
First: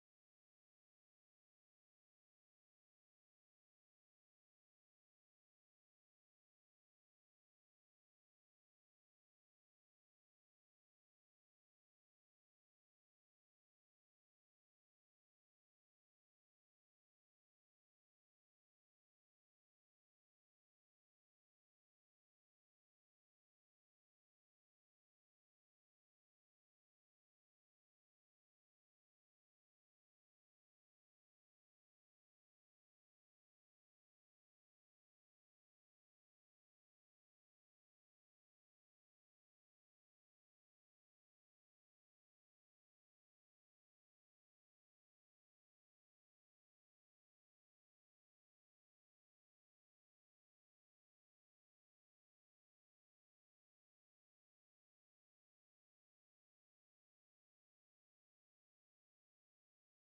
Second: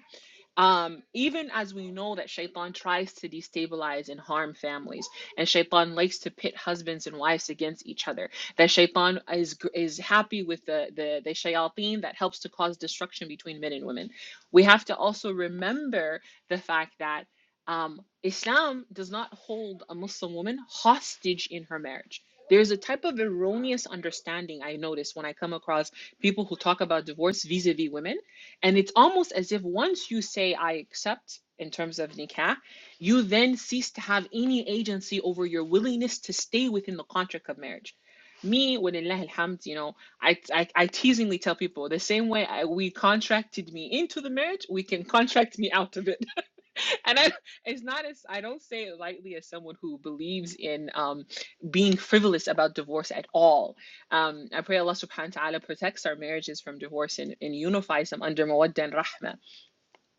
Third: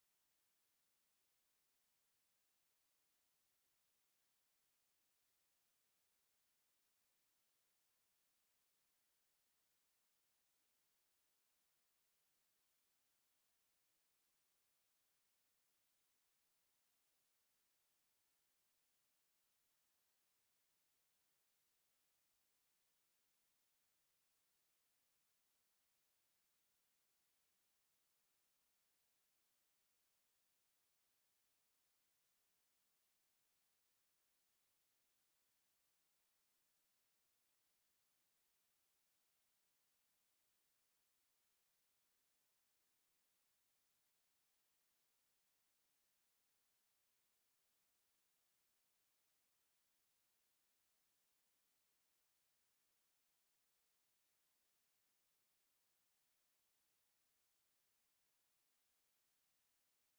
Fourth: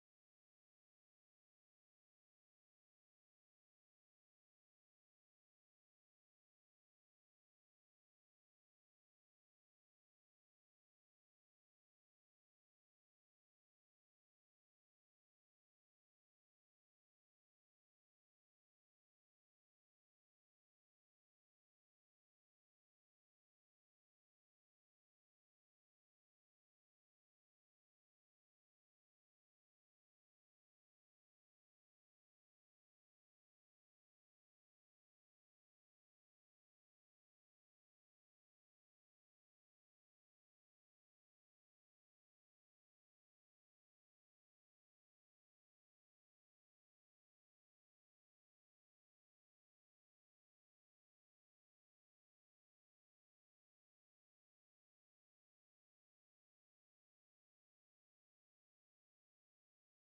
[SPEAKER 3] Um, even as we know that Shaitan tries to destabilize and harm families, and Shaitan likes to pit husbands and wives against each other, that Shaitan is is happy with the the the shayateen that helps to cause destruction between men and women. We have to also remember the fact that um, Islam does not hold a Muslim woman hostage in her marriage. There's a type of erroneous understanding I notice when I come across people who talk about divorce vis-a-vis women and it's almost as if once you say, I accept in terms of nikah, you then cease to have any agency over your willingness to stay within the contract of marriage. Me, walillah alhamd, you know, I, I, I teasingly tell people the same way I, we contracted me into the marriage, we can contract me out of it and I, it's not as I don't say it lightly as someone who believes in um, being frivolous about divorce at all. Um, I pray Allah Subhanahu wa Taala protects our marriages from divorce and, and unifies them under mawaddah and rahmah.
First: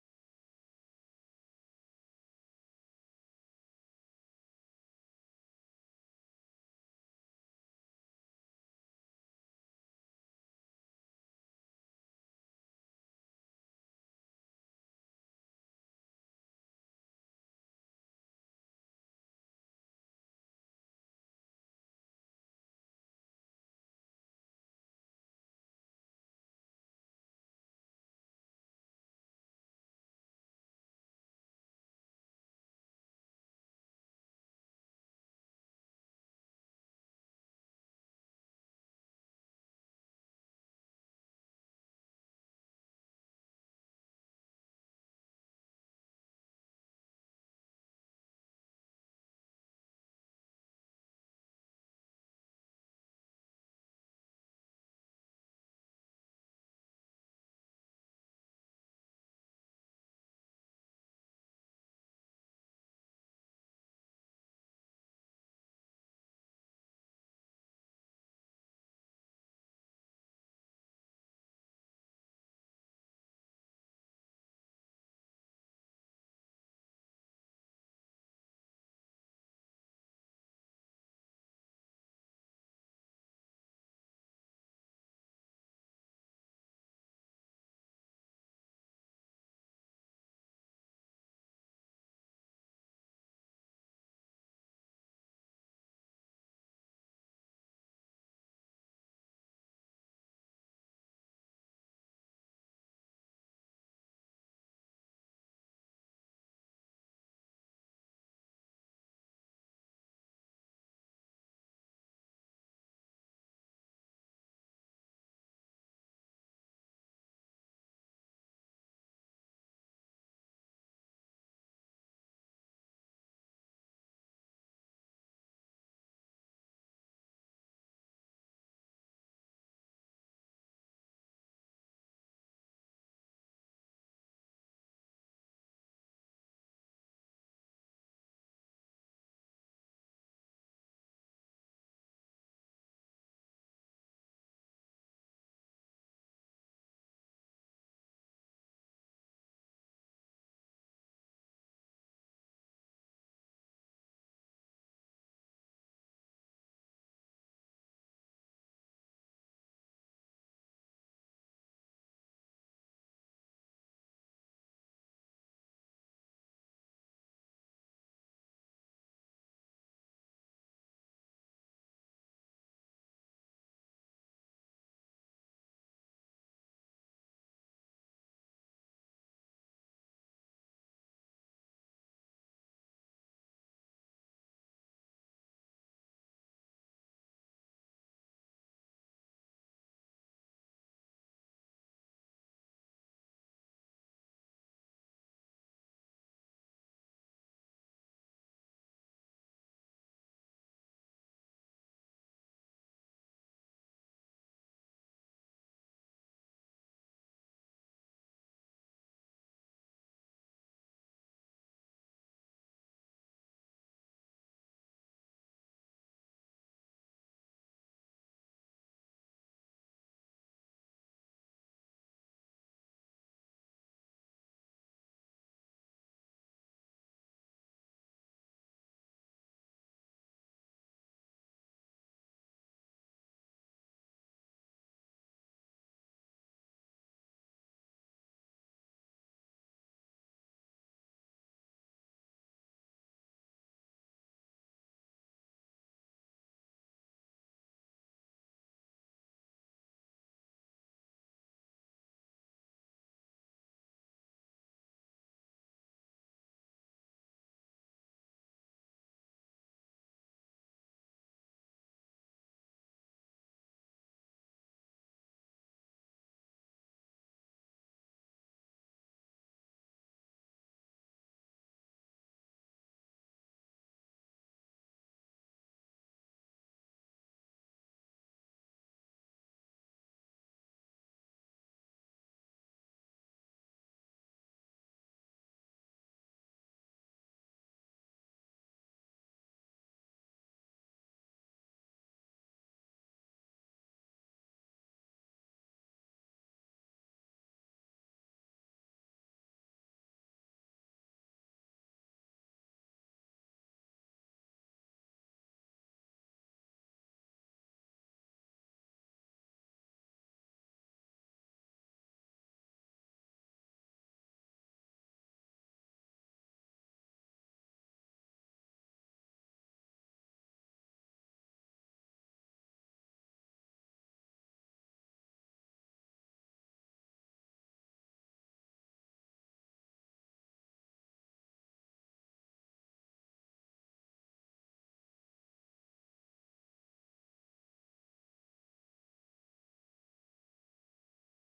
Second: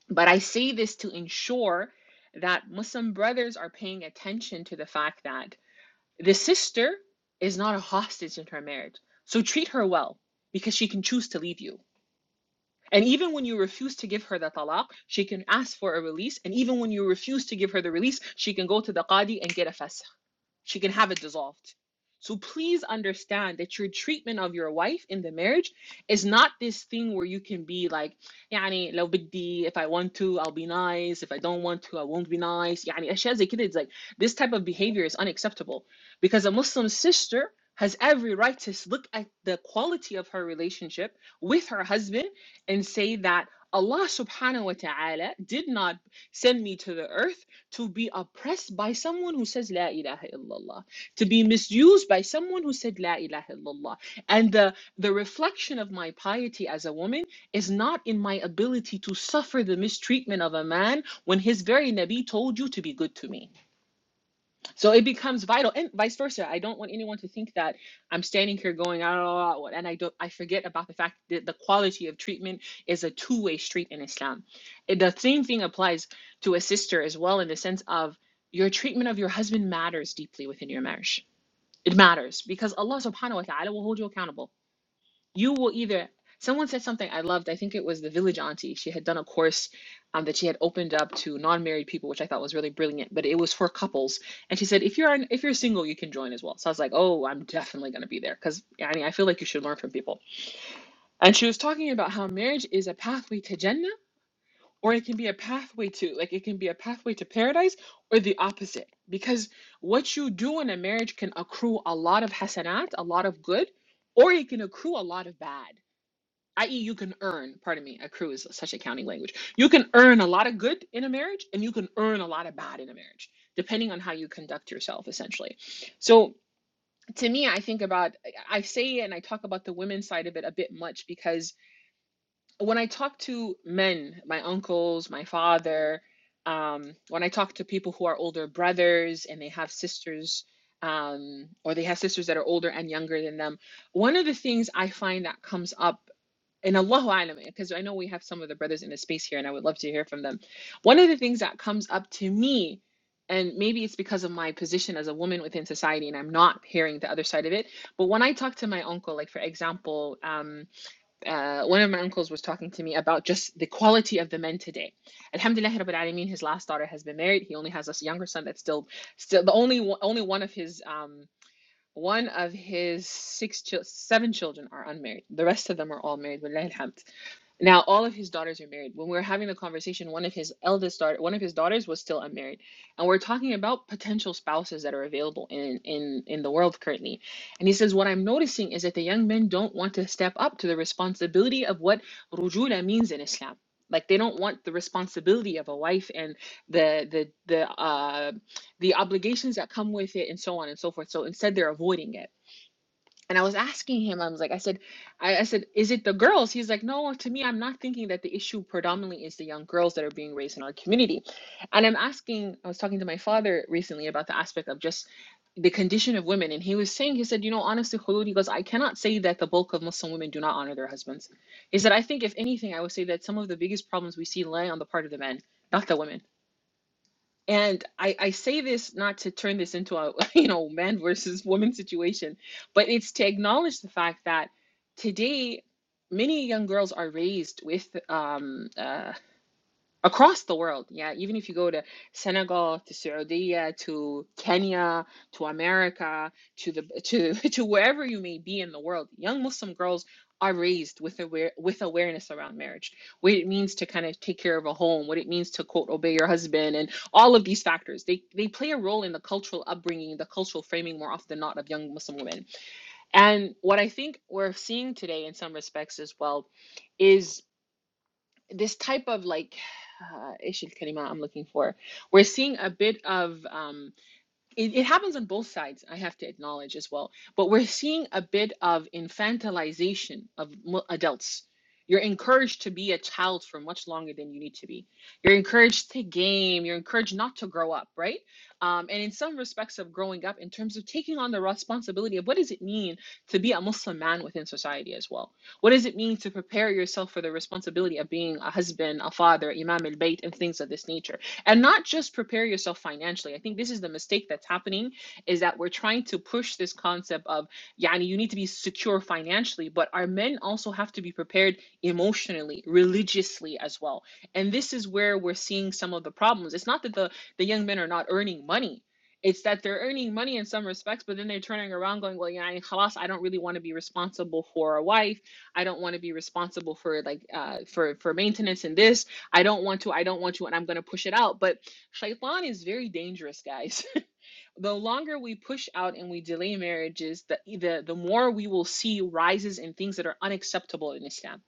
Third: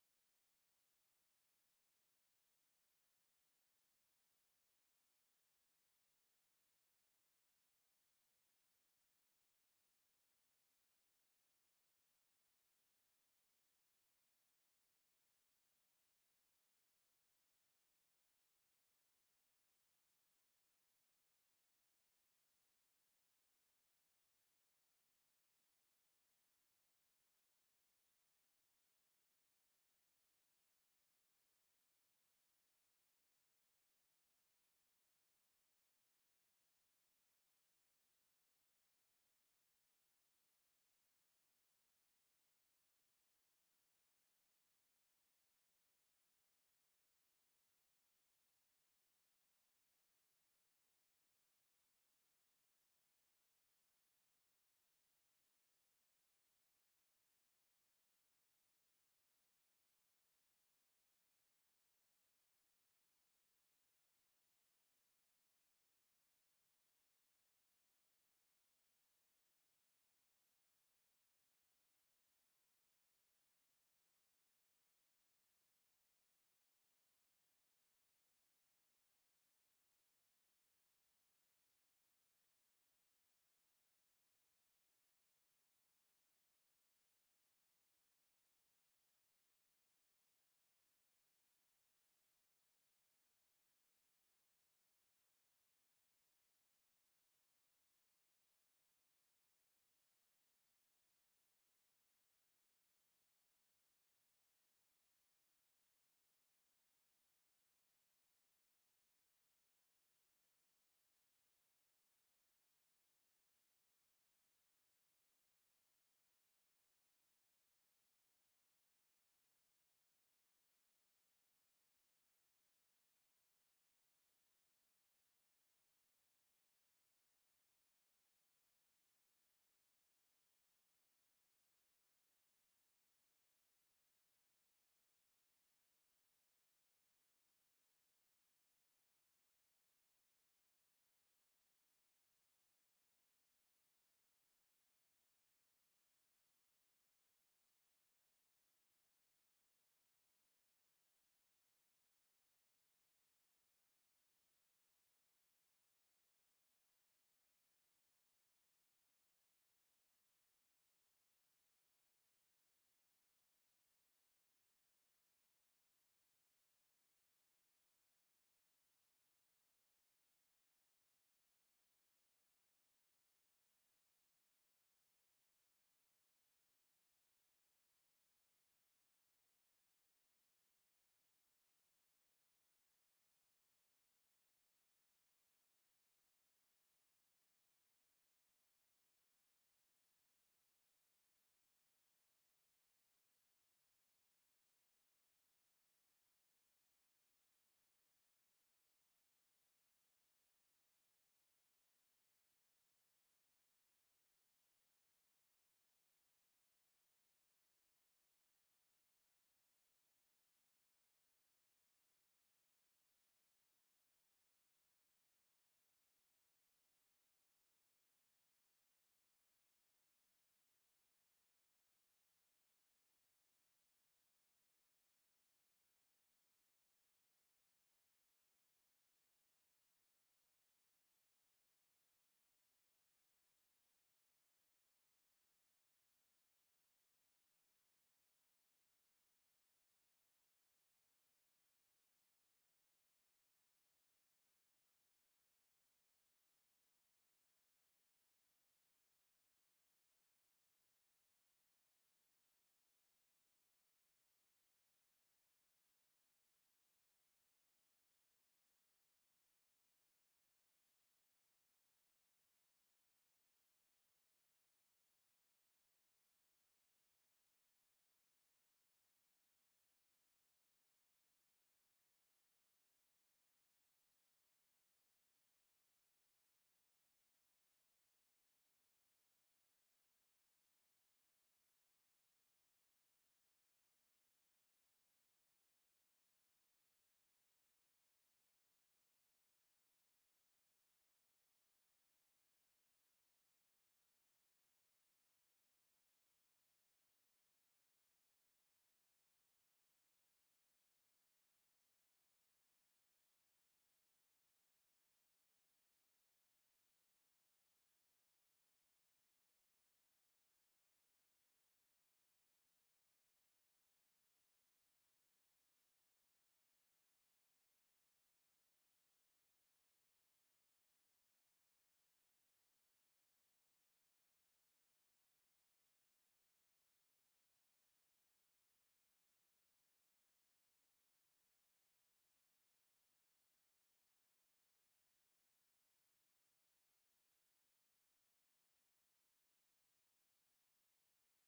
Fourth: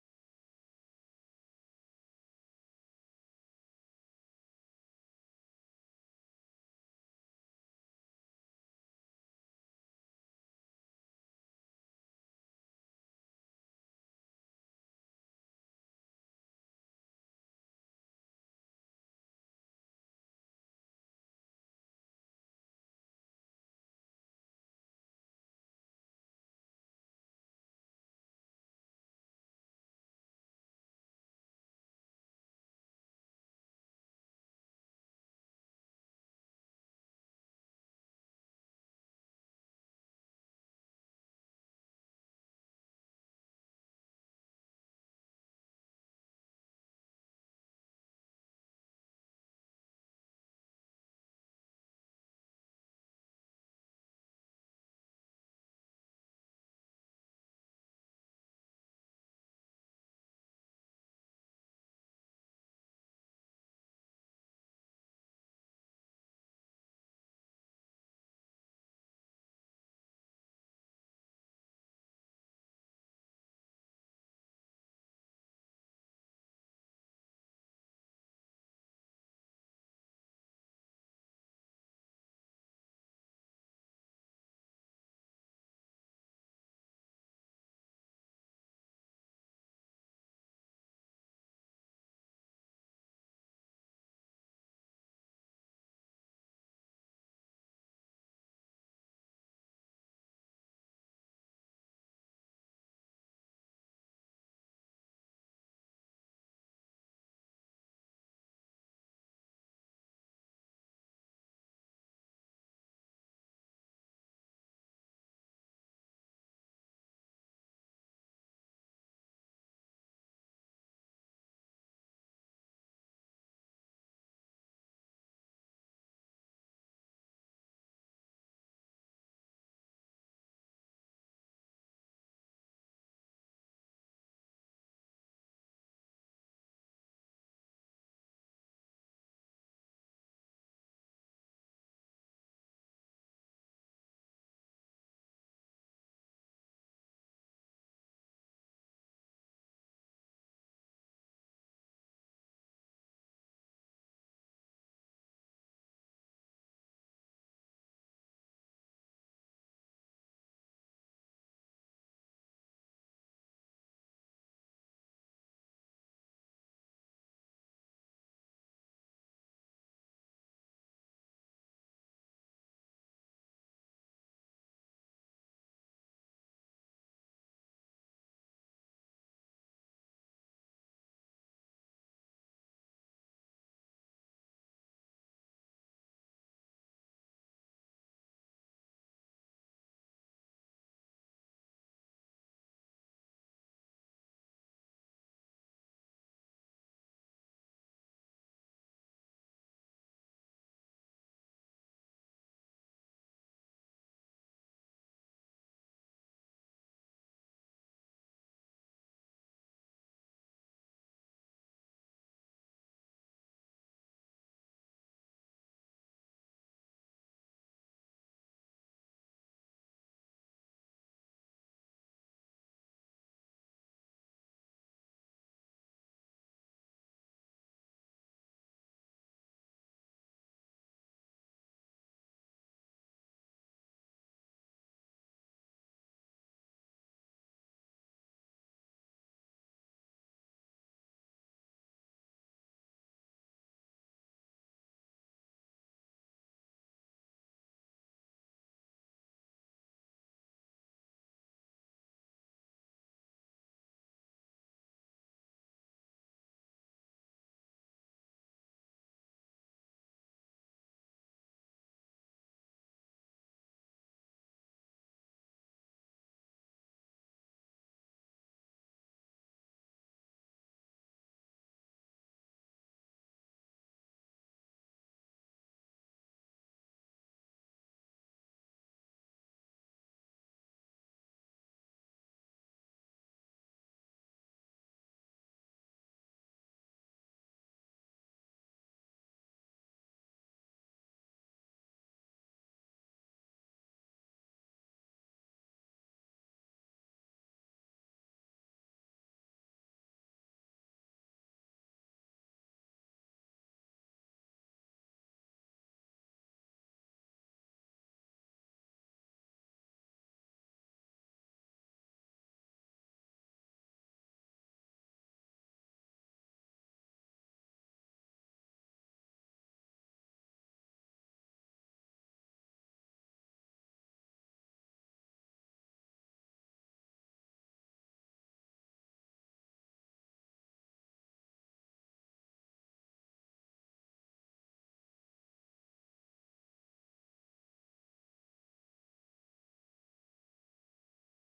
[SPEAKER 3] But I say this to ensure that Muslim brothers are paying attention to the fact that the sister is not a hostage in her marriage. So treat her well because she can choose to leave you and even when you refuse to give her the talaq, she can ask for a release. And even when you refuse to give her the release, she can go to the qadi and get a fasakh she can have it dissolved. So please understand that your treatment of your wife in the marriage is not this thing where you can be like, يعني لو بدي, if I want to, I'll be nice. If I don't want to, I won't be nice. يعني أشياء زي كده. It's like this type of behavior is unacceptable because a Muslim sister has every right to look at the quality of her relationship with her husband and say that Allah subhanahu wa ta'ala did not send me to the earth to be oppressed by someone who says La ilaha illallah, to be misused by someone who said La ilaha illallah. And the, the reflection of my piety as a woman is not in my ability to suffer the mistreatment of a man when his very Nabi told you to be good to me. So it becomes vital, and vice versa. I don't want anyone to think that I'm standing here going, I don't know, and I don't. I forget about the fact that the quality of treatment is a two-way street in Islam. It- the same thing applies to a sister as well, in the sense of your treatment of your husband matters deeply within your marriage. It matters because Allah Subhanahu wa Taala will hold you accountable you will either someone said something I loved. I think it was the village auntie. She had done a course um, that she had opened up to non-married people, which I thought was really brilliant. But it was for couples, and she said, "If you're an, if you're single, you can join as well." So I was like, "Oh, I'm definitely going to be there because I mean I feel like you should learn from people." And she was talking about how marriage is a pathway to Jannah, or it can be a pathway to like it can be a pathway to paradise, or the opposite. Because what you do in a marriage can accrue a lot of hasanat, a lot of good, or it can accrue a lot of bad i.e., you can earn, pardon me, accrue is such a counting language. You can earn a lot of good in a marriage and you can earn a lot of bad in a marriage, depending on how you conduct yourself, essentially. So to me, I think about, I I say and I talk about the women's side of it a bit much because when I talk to men, my uncles, my father, um, when I talk to people who are older brothers and they have sisters, um, or they have sisters that are older and younger than them, one of the things I find that comes up and Allahu Alam, because I know we have some of the brothers in the space here, and I would love to hear from them. One of the things that comes up to me, and maybe it's because of my position as a woman within society, and I'm not hearing the other side of it, but when I talk to my uncle, like for example, um, uh, one of my uncles was talking to me about just the quality of the men today. Alhamdulillah, Rabbil Alameen, his last daughter has been married. He only has a younger son that's still, still the only one- only one of his. Um, one of his six, chil- seven children are unmarried. The rest of them are all married. Wallahi alhamd. Now, all of his daughters are married. When we were having the conversation, one of his eldest daughter, one of his daughters was still unmarried, and we're talking about potential spouses that are available in in in the world currently. And he says, what I'm noticing is that the young men don't want to step up to the responsibility of what rujula means in Islam. Like they don't want the responsibility of a wife and the the the uh, the obligations that come with it, and so on and so forth. So instead, they're avoiding it. And I was asking him, I was like, I said, I, I said, is it the girls? He's like, no, to me, I'm not thinking that the issue predominantly is the young girls that are being raised in our community. And I'm asking, I was talking to my father recently about the aspect of just the condition of women. And he was saying, he said, you know, honestly, Khulud, he goes, I cannot say that the bulk of Muslim women do not honor their husbands. He said, I think if anything, I would say that some of the biggest problems we see lie on the part of the men, not the women. And I, I say this not to turn this into a you know man versus woman situation, but it's to acknowledge the fact that today many young girls are raised with um, uh, across the world. Yeah, even if you go to Senegal, to Saudi, to Kenya, to America, to the to to wherever you may be in the world, young Muslim girls are raised with aware with awareness around marriage, what it means to kind of take care of a home, what it means to quote obey your husband, and all of these factors. They they play a role in the cultural upbringing, the cultural framing more often than not of young Muslim women. And what I think we're seeing today in some respects as well is this type of like uh, ايش الكلمة I'm looking for we're seeing a bit of um it, it happens on both sides, I have to acknowledge as well. But we're seeing a bit of infantilization of mu- adults. You're encouraged to be a child for much longer than you need to be. You're encouraged to game. You're encouraged not to grow up, right? Um, and in some respects of growing up, in terms of taking on the responsibility of what does it mean to be a Muslim man within society as well? What does it mean to prepare yourself for the responsibility of being a husband, a father, Imam al Bayt, and things of this nature? and not just prepare yourself financially i think this is the mistake that's happening is that we're trying to push this concept of yani you need to be secure financially but our men also have to be prepared emotionally religiously as well and this is where we're seeing some of the problems it's not that the the young men are not earning money it's that they're earning money in some respects, but then they're turning around going, well, yeah, khalas, I don't really want to be responsible for a wife. I don't want to be responsible for like uh, for for maintenance and this. I don't want to, I don't want to, and I'm going to push it out. But shaitan is very dangerous, guys. the longer we push out and we delay marriages, the, e, the, the more we will see rises in things that are unacceptable in Islam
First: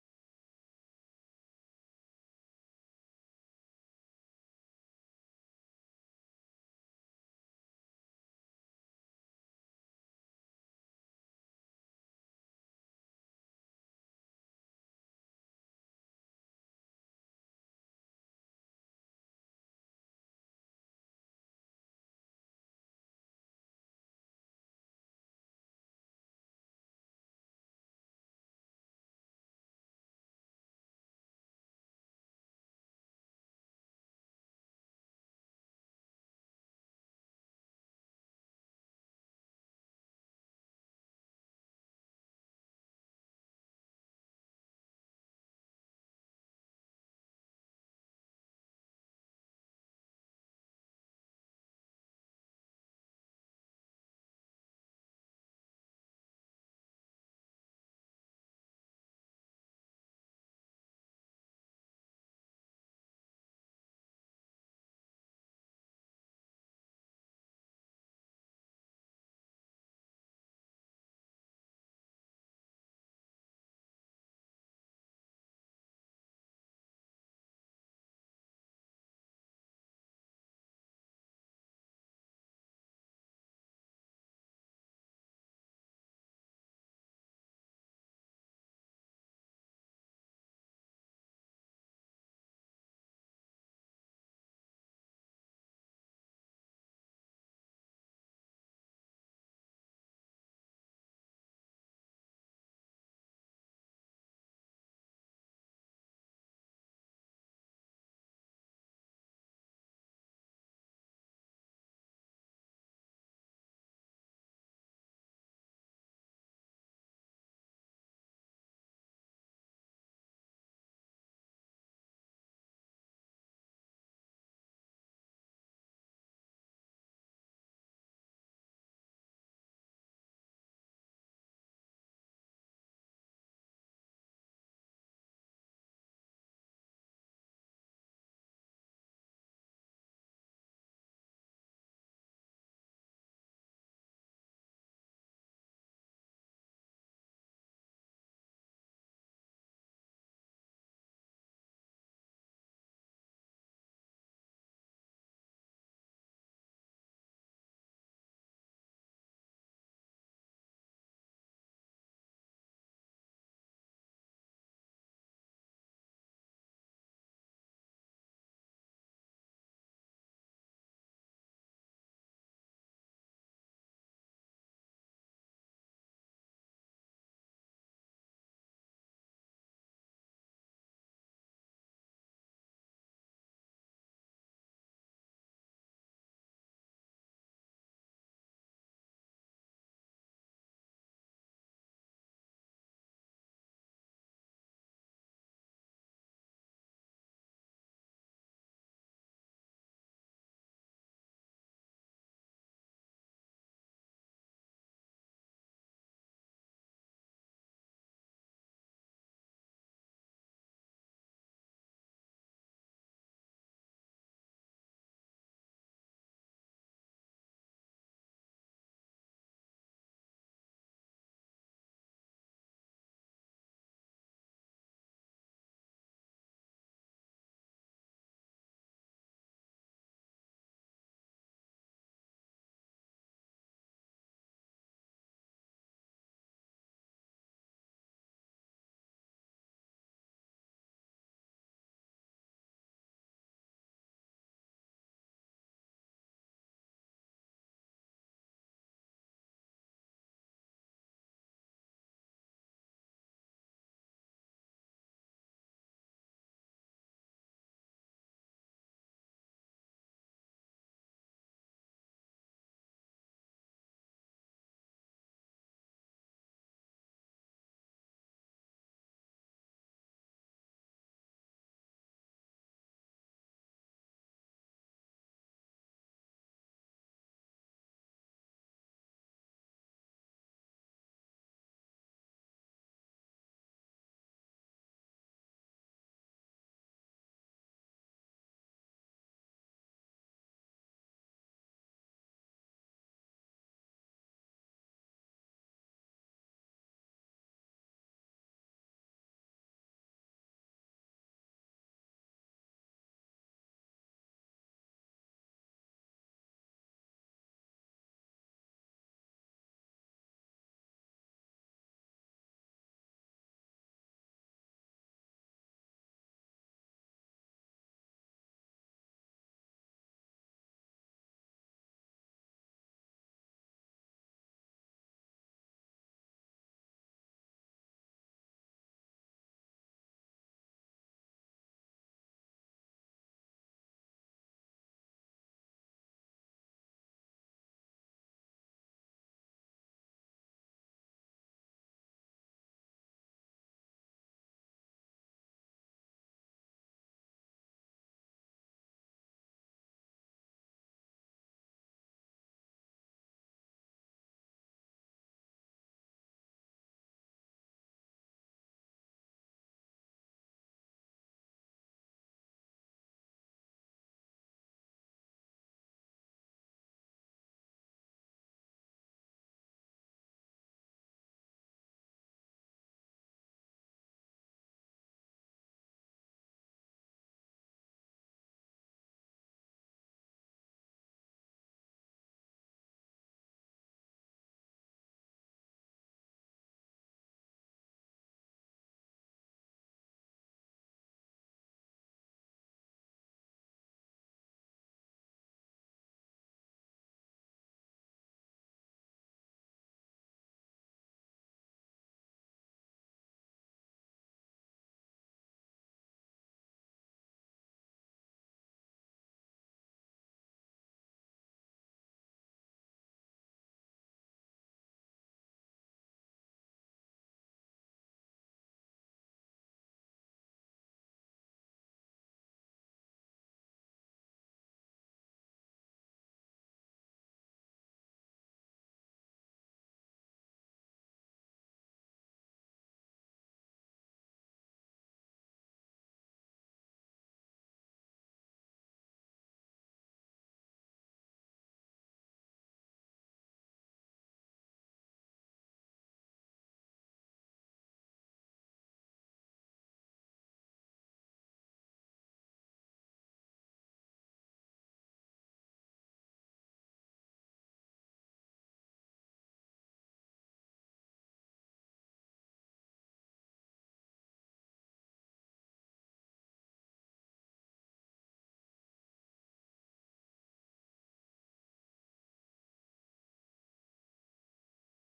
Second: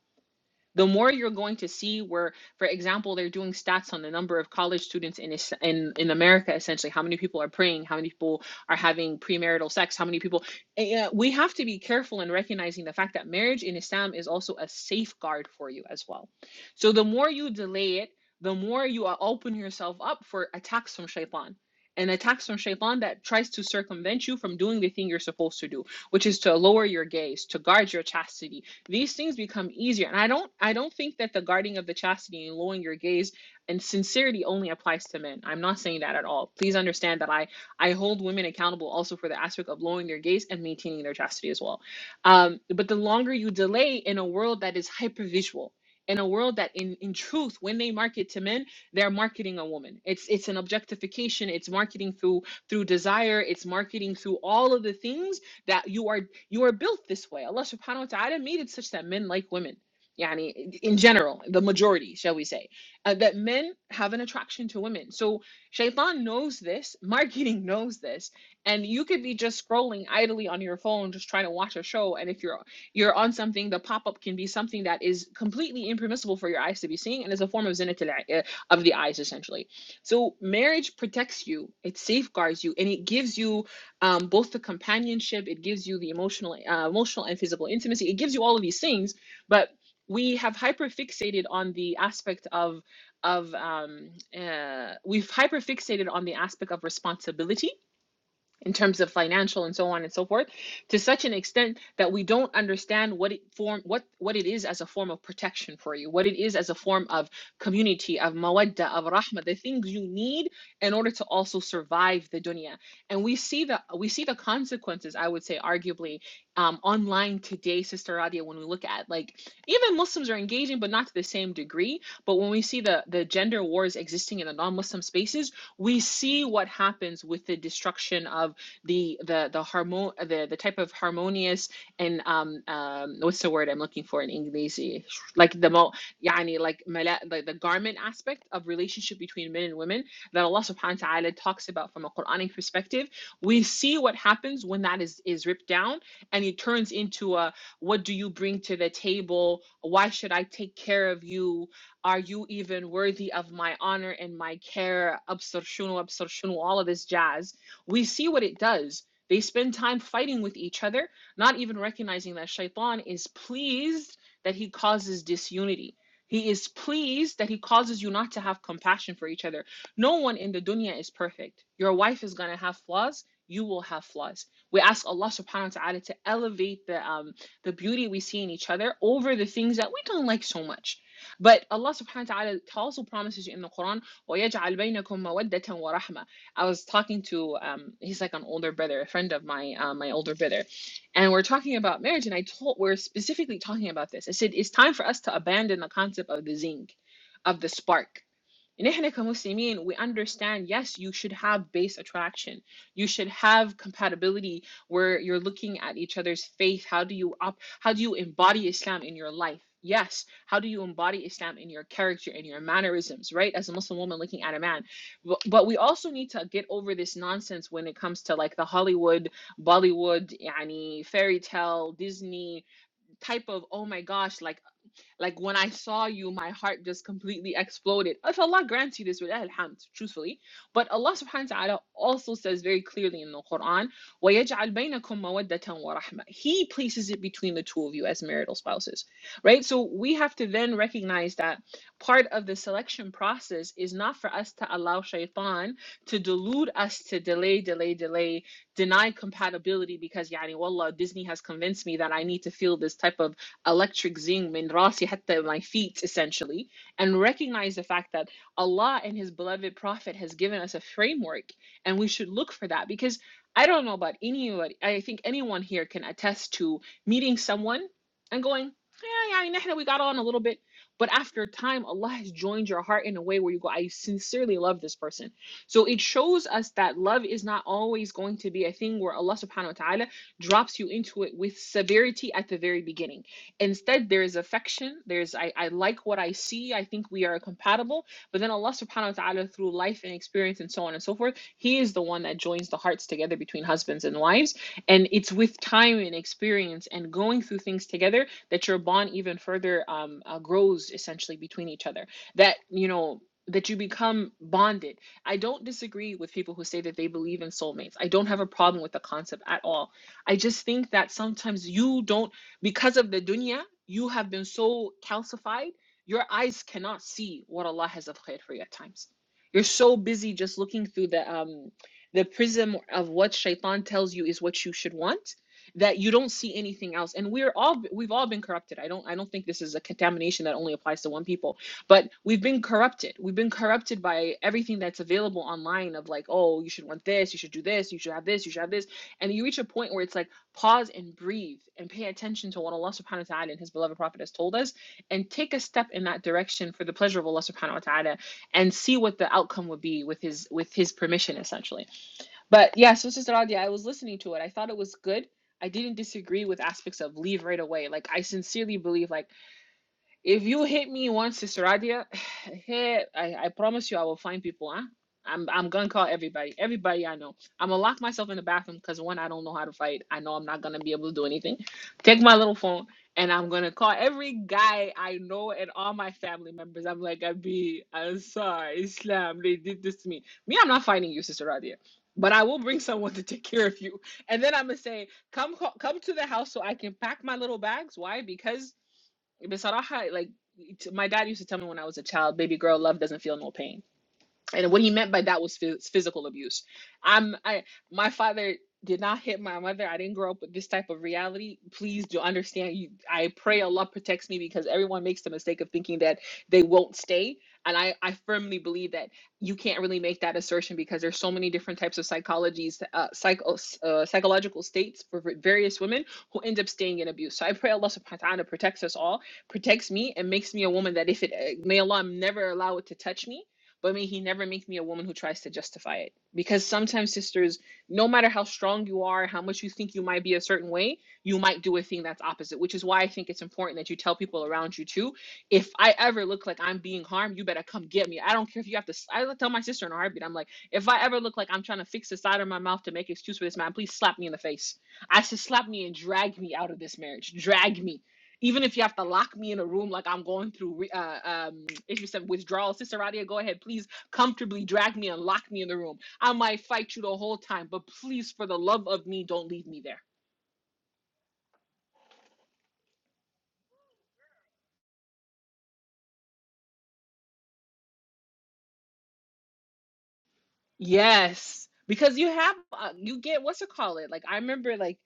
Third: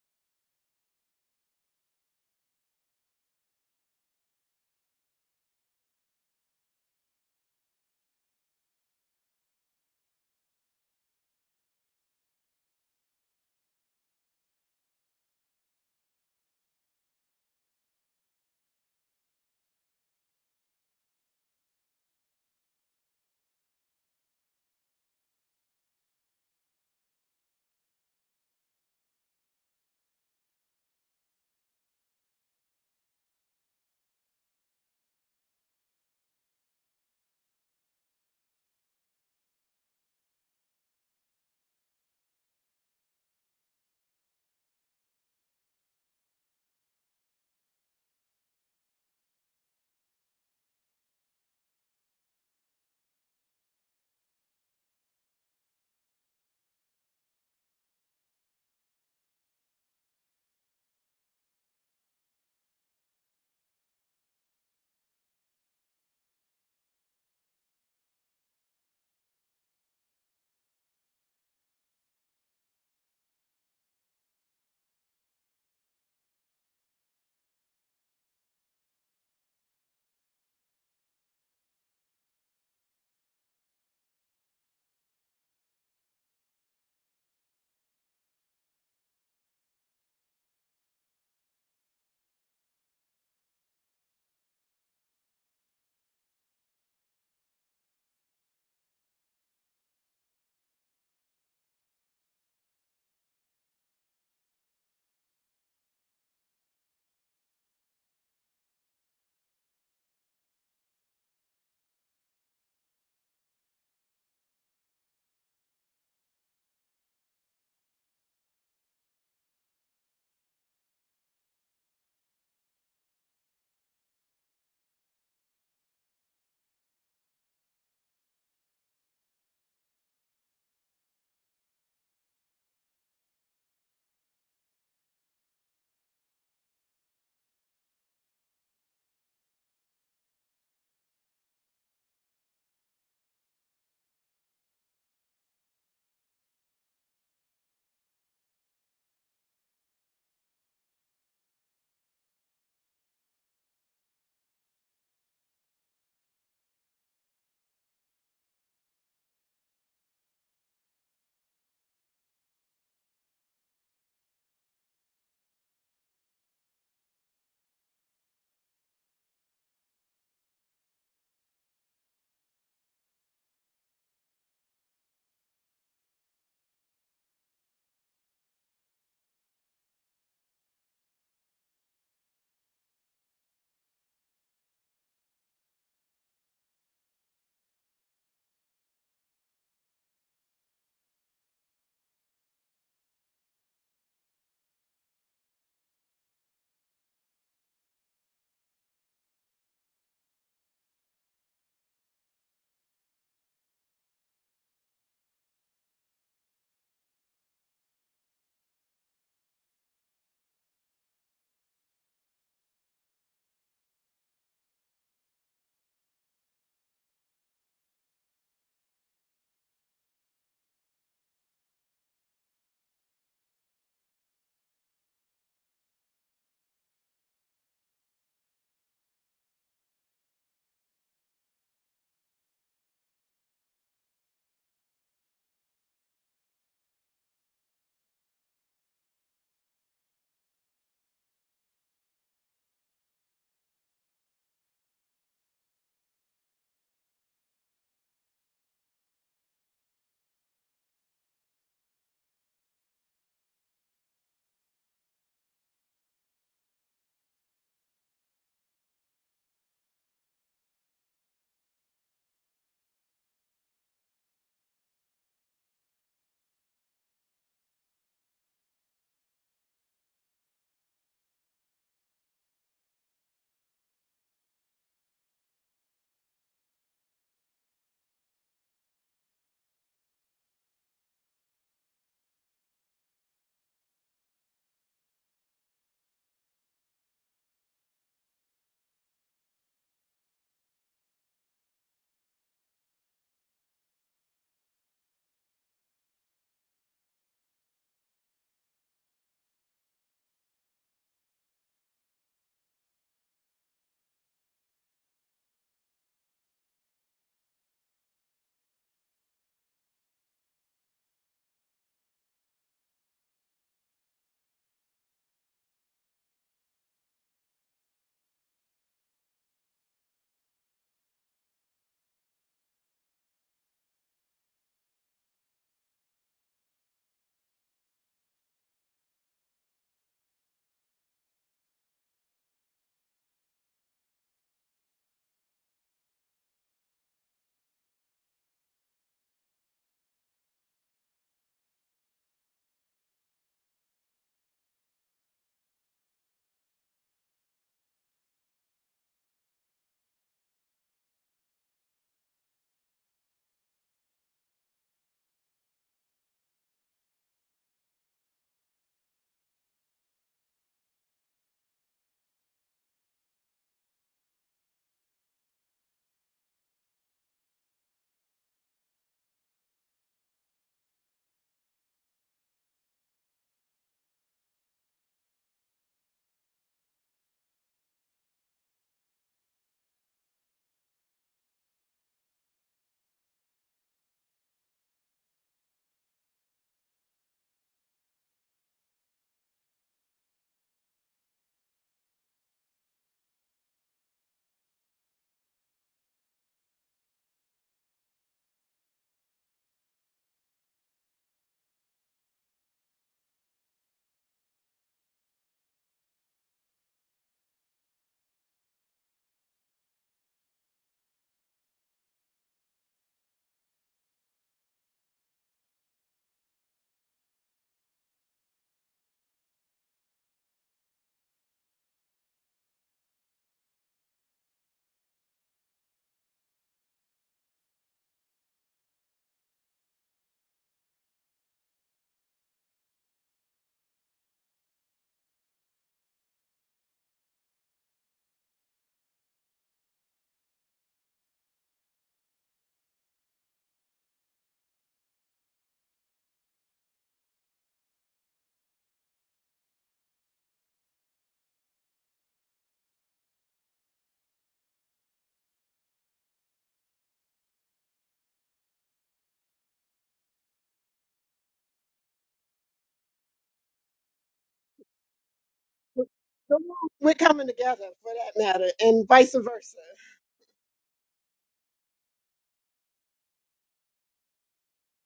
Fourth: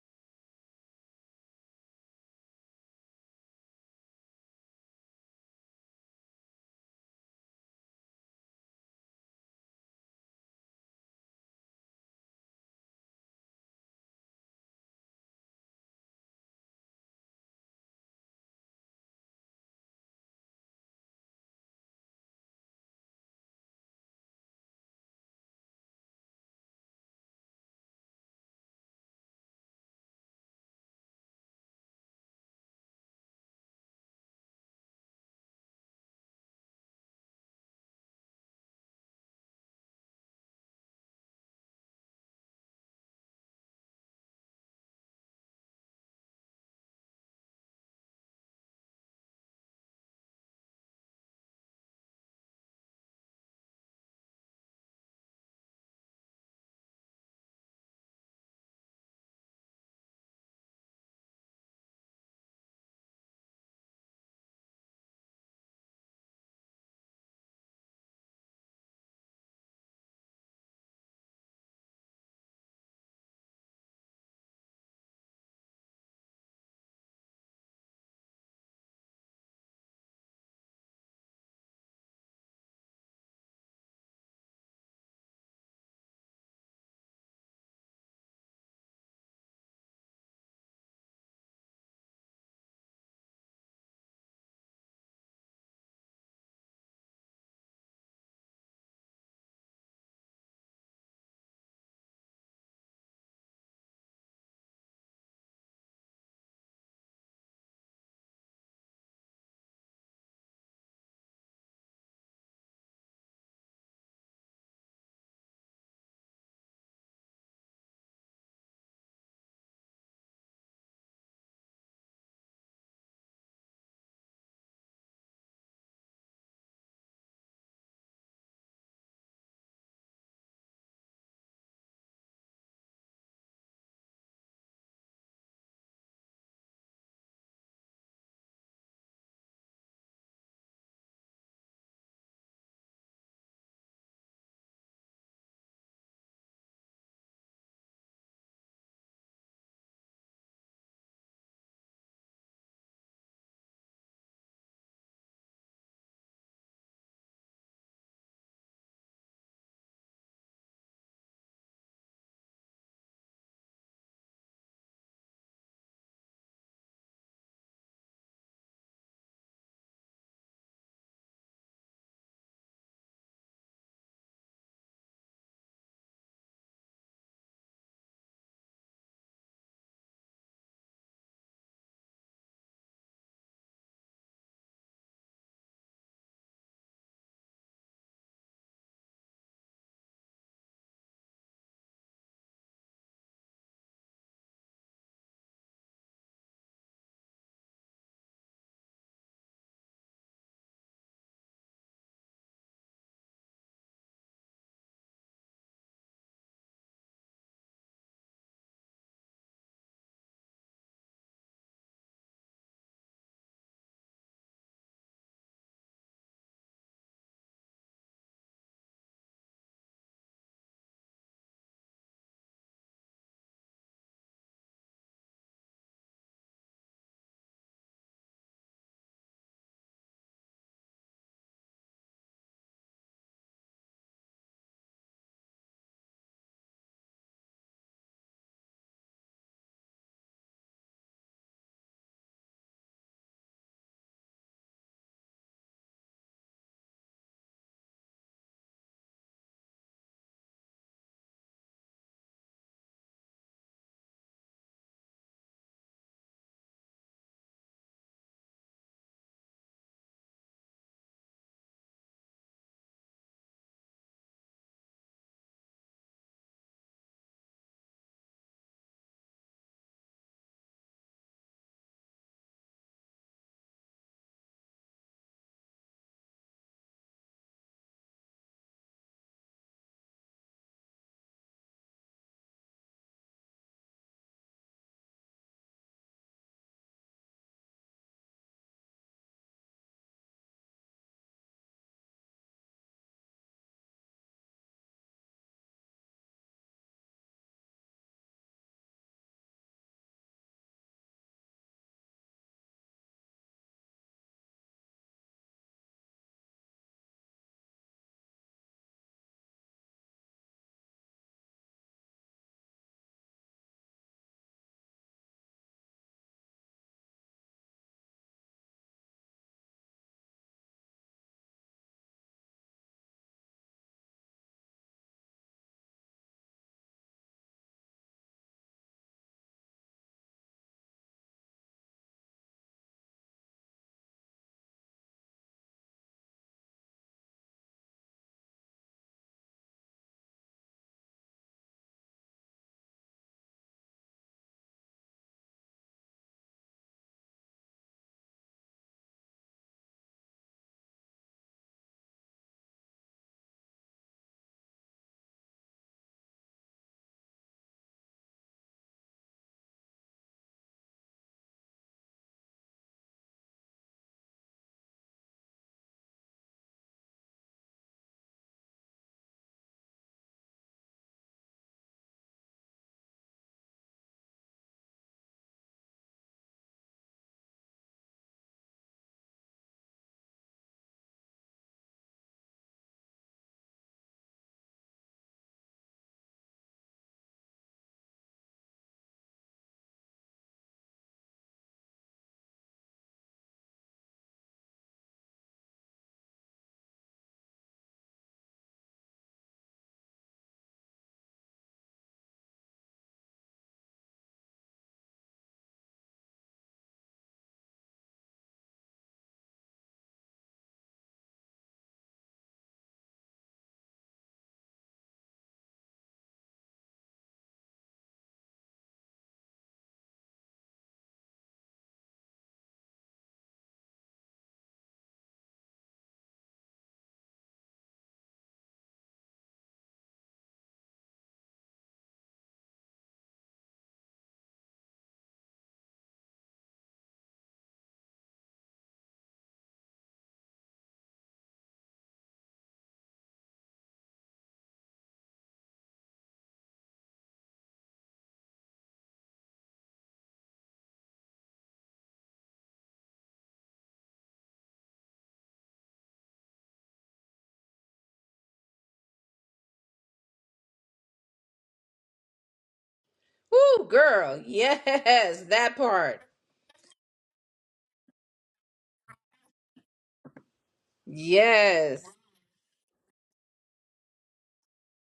[SPEAKER 3] the more you're going to see where for example they're doing stats on the number of college students in es- in in America essentially how many people are praying how many people are having premarital sex how many people and, uh, we have to be careful in recognizing the fact that marriage in Islam is also a safeguard for you as well so the more you delay it the more you are- open yourself up for attacks from shaitan and attacks from shaitan that tries to circumvent you from doing the thing you're supposed to do which is to lower your gaze to guard your chastity these things become easier and i don't i don't think that the guarding of the chastity and lowering your gaze and sincerity only applies to men i'm not saying that at all please understand that i i hold women accountable also for the aspect of lowering their gaze and maintaining their chastity as well um but the longer you delay in a world that is hypervisual in a world that in, in truth when they market to men they're marketing a woman it's it's an objectification it's marketing through through desire it's marketing through all of the things that you are you are built this way. Allah subhanahu wa ta'ala made it such that men like women. Yani, in general, the majority, shall we say, uh, that men have an attraction to women. So shaitan knows this, marketing knows this, and you could be just scrolling idly on your phone, just trying to watch a show. And if you're you're on something, the pop up can be something that is completely impermissible for your eyes to be seeing, and is a form of zina til- uh, of the eyes, essentially. So marriage protects you, it safeguards you, and it gives you um, both the companionship it gives you the emotional uh, emotional and physical intimacy it gives you all of these things but we have hyperfixated on the aspect of of um, uh, we've hyperfixated on the aspect of responsibility in terms of financial and so on and so forth to such an extent that we don't understand what it form what what it is as a form of protection for you what it is as a form of community of mawadda of rahma the things you need in order to also survive the dunya and we see the we see the consequences i would say arguably um, online today sister radia when we look at like even muslims are engaging but not to the same degree but when we see the the gender wars existing in the non-muslim spaces we see what happens with the destruction of the the the harmon the the type of harmonious and um um what's the word I'm looking for in English like the mo يعني like ملا- the, the garment aspect of relationship between men and women that Allah subhanahu wa ta'ala talks about from a Quranic perspective we see what happens when that is is ripped down and it turns into a what do you bring to the table why should I take care of you are you even worthy of my honor and my care? Absar shunu, absar shunu, all of this jazz we see what it does. They spend time fighting with each other, not even recognizing that Shaitan is pleased that he causes disunity. He is pleased that he causes you not to have compassion for each other. No one in the dunya is perfect. Your wife is going to have flaws. You will have flaws. We ask Allah subhanahu wa ta'ala to elevate the, um, the beauty we see in each other over the things that we don't like so much. But Allah subhanahu wa ta'ala also promises in the Quran, وَيَجْعَلْ بَيْنَكُمْ مَوَدَّةً وَرَحْمَةً I was talking to um he's like an older brother, a friend of my uh, my older brother, and we're talking about marriage. And I told we're specifically talking about this. I said it's time for us to abandon the concept of the zing, of the spark. And إحنا كمسلمين, we understand, yes, you should have base attraction. You should have compatibility where you're looking at each other's faith. How do you op- how do you embody Islam in your life? Yes. How do you embody Islam in your character, in your mannerisms, right? As a Muslim woman looking at a man. But, but we also need to get over this nonsense when it comes to like the Hollywood, Bollywood, yani fairy tale, Disney type of, oh my gosh, like like when I saw you, my heart just completely exploded. If Allah grants you this with alhamd, truthfully. But Allah subhanahu wa ta'ala also says very clearly in the Quran, وَيَجْعَلْ بَيْنَكُمْ مَوَدَّةً وَرَحْمَةً He places it between the two of you as marital spouses. Right? So we have to then recognize that part of the selection process is not for us to allow shaitan to delude us to delay, delay, delay, deny compatibility because yani wallah Disney has convinced me that I need to feel this type of electric من راسي حتى my feet essentially and recognize the fact that Allah and his beloved prophet has given us a framework and we should look for that because I don't know about anybody I think anyone here can attest to meeting someone and going yeah yeah نحن we got on a little bit but after time Allah has joined your heart in a way where you go I sincerely love this person so it shows us that love is not always going to be a thing where Allah subhanahu wa ta'ala drops you into it with severity at the very beginning Instead, there is affection. There's I, I like what I see. I think we are compatible. But then Allah subhanahu wa ta'ala through life and experience and so on and so forth, He is the one that joins the hearts together between husbands and wives. And it's with time and experience and going through things together that your bond even further um, uh, grows essentially between each other. That, you know, that you become bonded. I don't disagree with people who say that they believe in soulmates. I don't have a problem with the concept at all. I just think that sometimes you don't because of the dunya, you have been so calcified, your eyes cannot see what Allah has of khair for you at times. You're so busy just looking through the um the prism of what shaitan tells you is what you should want that you don't see anything else and we're all we've all been corrupted i don't i don't think this is a contamination that only applies to one people but we've been corrupted we've been corrupted by everything that's available online of like oh you should want this you should do this you should have this you should have this and you reach a point where it's like pause and breathe and pay attention to what Allah subhanahu wa ta'ala and His beloved Prophet has told us and take a step in that direction for the pleasure of Allah subhanahu wa ta'ala and see what the outcome would be with his with his permission essentially. But yeah, so Sister Radia, I was listening to it. I thought it was good. I didn't disagree with aspects of leave right away. Like I sincerely believe like if you hit me once, Sister Radia, hey, I, I promise you I will find people, huh? I'm I'm gonna call everybody, everybody I know. I'm gonna lock myself in the bathroom because one, I don't know how to fight. I know I'm not gonna be able to do anything. Take my little phone and I'm gonna call every guy I know and all my family members. I'm like, I be Ansar, Islam, they did this to me. Me, I'm not fighting you, Sister Radia. But I will bring someone to take care of you. And then I'm gonna say, come co- come to the house so I can pack my little bags. Why? Because بصراحة like my dad used to tell me when I was a child, baby girl, love doesn't feel no pain and what he meant by that was phys- physical abuse i'm i my father did not hit my mother i didn't grow up with this type of reality please do understand you i pray allah protects me because everyone makes the mistake of thinking that they won't stay and i i firmly believe that you can't really make that assertion because there's so many different types of psychologies uh, psycho, uh, psychological states for various women who end up staying in abuse so i pray allah subhanahu wa ta'ala protects us all protects me and makes me a woman that if it uh, may allah never allow it to touch me but may he never make me a woman who tries to justify it. Because sometimes, sisters, no matter how strong you are, how much you think you might be a certain way, you might do a thing that's opposite, which is why I think it's important that you tell people around you too. If I ever look like I'm being harmed, you better come get me. I don't care if you have to, I tell my sister in a heartbeat, I'm like, if I ever look like I'm trying to fix the side of my mouth to make excuse for this man, please slap me in the face. I said, slap me and drag me out of this marriage. Drag me even if you have to lock me in a room like I'm going through, re- uh, um, if you said withdrawal, Sister Radia, go ahead, please comfortably drag me and lock me in the room. I might fight you the whole time, but please, for the love of me, don't leave me there
[SPEAKER 1] Ooh, girl. Yes, that part.
[SPEAKER 2] So we're coming together for that matter, and vice versa.
[SPEAKER 3] Yes,
[SPEAKER 1] Yes.
[SPEAKER 3] because you have uh, you get what's it call it? Like I remember like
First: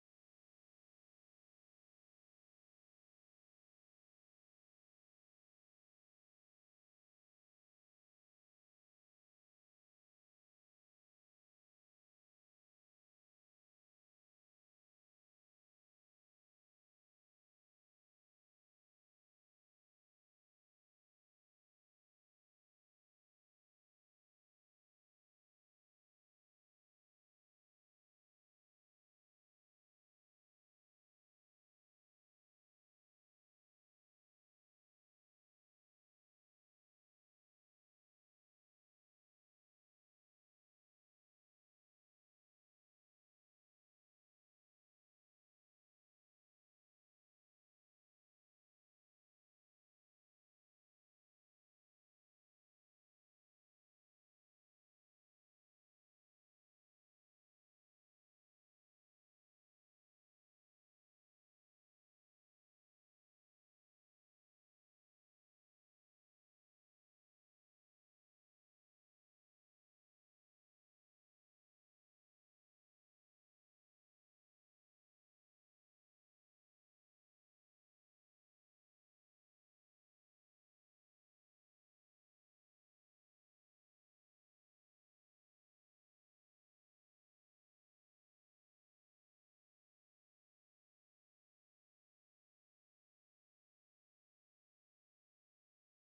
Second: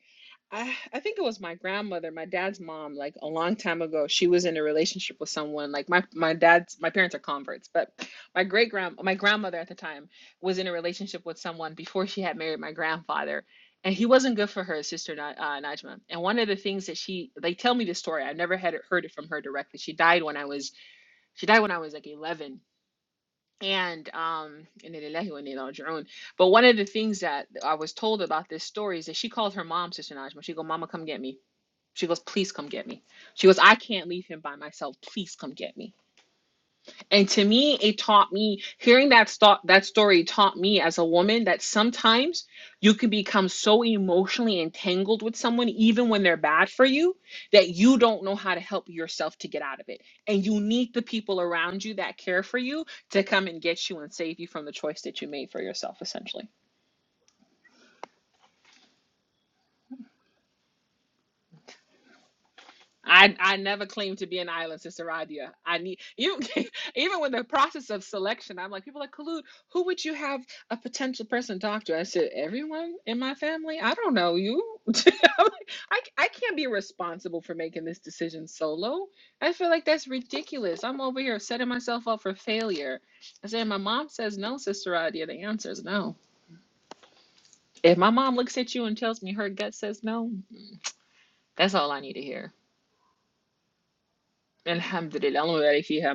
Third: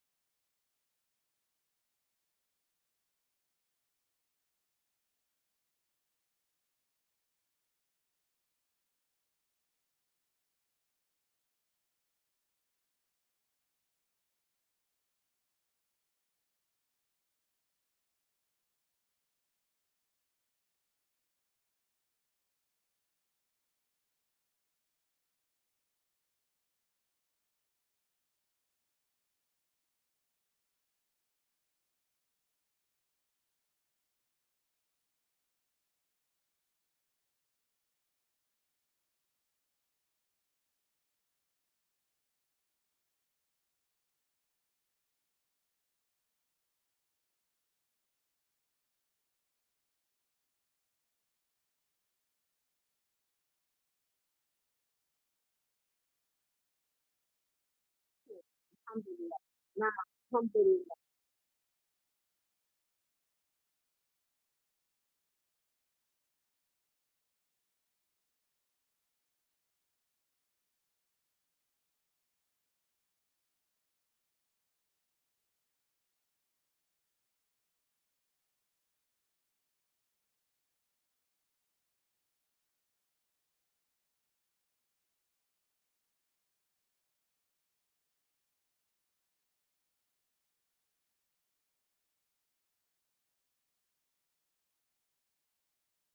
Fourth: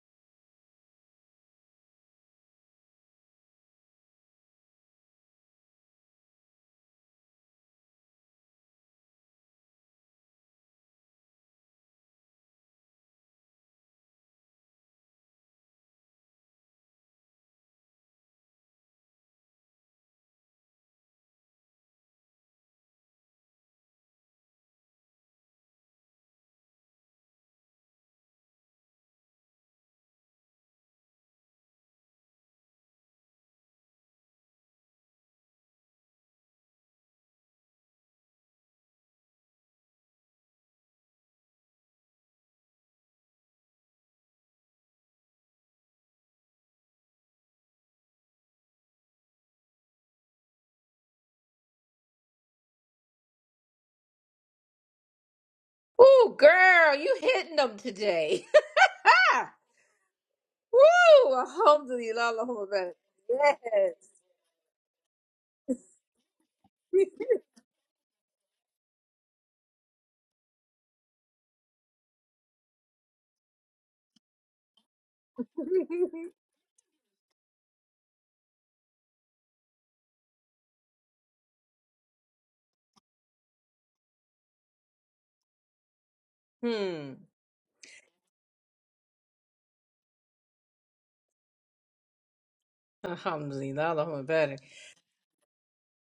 [SPEAKER 3] I I think it was my grandmother, my dad's mom, like a long time ago, she was in a relationship with someone. Like my my dad's my parents are converts, but my great grand my grandmother at the time was in a relationship with someone before she had married my grandfather. And he wasn't good for her sister, Ni- uh, Najma. And one of the things that she, they tell me this story. I never had it, heard it from her directly. She died when I was, she died when I was like 11 and um inna lillahi wa inna ilaihi raji'un. but one of the things that i was told about this story is that she called her mom sister najma she go mama come get me she goes please come get me she goes i can't leave him by myself please come get me and to me, it taught me hearing that sto- that story taught me as a woman that sometimes you can become so emotionally entangled with someone, even when they're bad for you, that you don't know how to help yourself to get out of it. And you need the people around you that care for you to come and get you and save you from the choice that you made for yourself,
[SPEAKER 1] Ooh,
[SPEAKER 3] essentially.
[SPEAKER 1] girl, you hitting them today.
[SPEAKER 2] Alhamdulillah. Nah, alhamdulillah.
[SPEAKER 1] Woo! Alhamdulillah, Allahumma barik.
[SPEAKER 3] I I never
[SPEAKER 1] Yes.
[SPEAKER 3] claimed to be an island, Sister Radia. I need you. Even with the process of selection, I'm like people are like Kalud. Who would you have a potential person talk to? I said everyone in my family. I don't know you. I'm like, I I can't be responsible for making this decision solo. I feel like that's ridiculous. I'm over here setting myself up for failure. I said my mom says no, Sister Radia. The answer is no.
[SPEAKER 1] hmm.
[SPEAKER 3] If my mom looks at you and tells me her gut says no, that's all I need to hear.
[SPEAKER 1] Alhamdulillah, Allahumma barik.
[SPEAKER 3] Alhamdulillah.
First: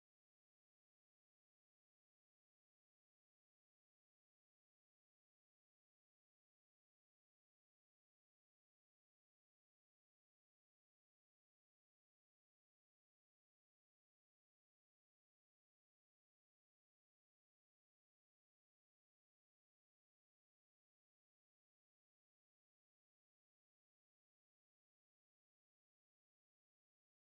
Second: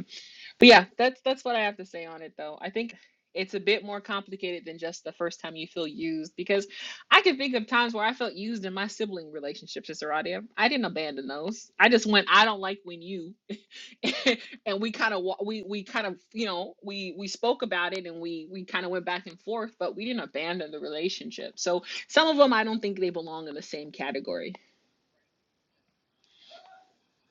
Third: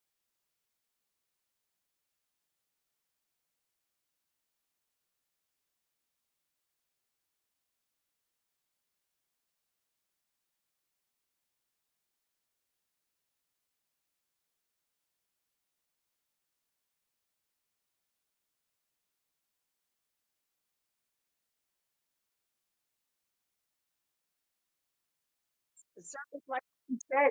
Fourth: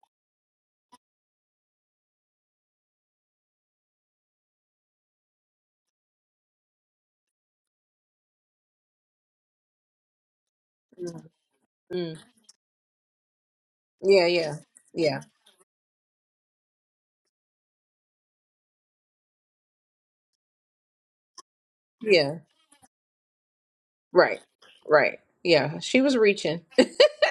[SPEAKER 3] But yeah, that's that's what I have to say on it though. I think it's a bit more complicated than just the first time you feel used because I can think of times where I felt used in my sibling relationships, Sister Audia. I didn't
[SPEAKER 1] Mm.
[SPEAKER 3] abandon those. I just
[SPEAKER 1] Mm.
[SPEAKER 3] went, I don't like when you
[SPEAKER 1] Yeah, yeah,
[SPEAKER 3] and we kind
[SPEAKER 1] yeah,
[SPEAKER 3] of wa- we we kind of, you know, we we spoke about it and we we kind of went back and forth, but we didn't abandon the relationship. So some of
[SPEAKER 1] yeah.
[SPEAKER 3] them I don't think they belong in the same
[SPEAKER 1] Right,
[SPEAKER 3] category.
[SPEAKER 1] right. Yeah, she
[SPEAKER 2] It
[SPEAKER 1] was
[SPEAKER 2] sounds
[SPEAKER 1] reaching.
[SPEAKER 2] like you said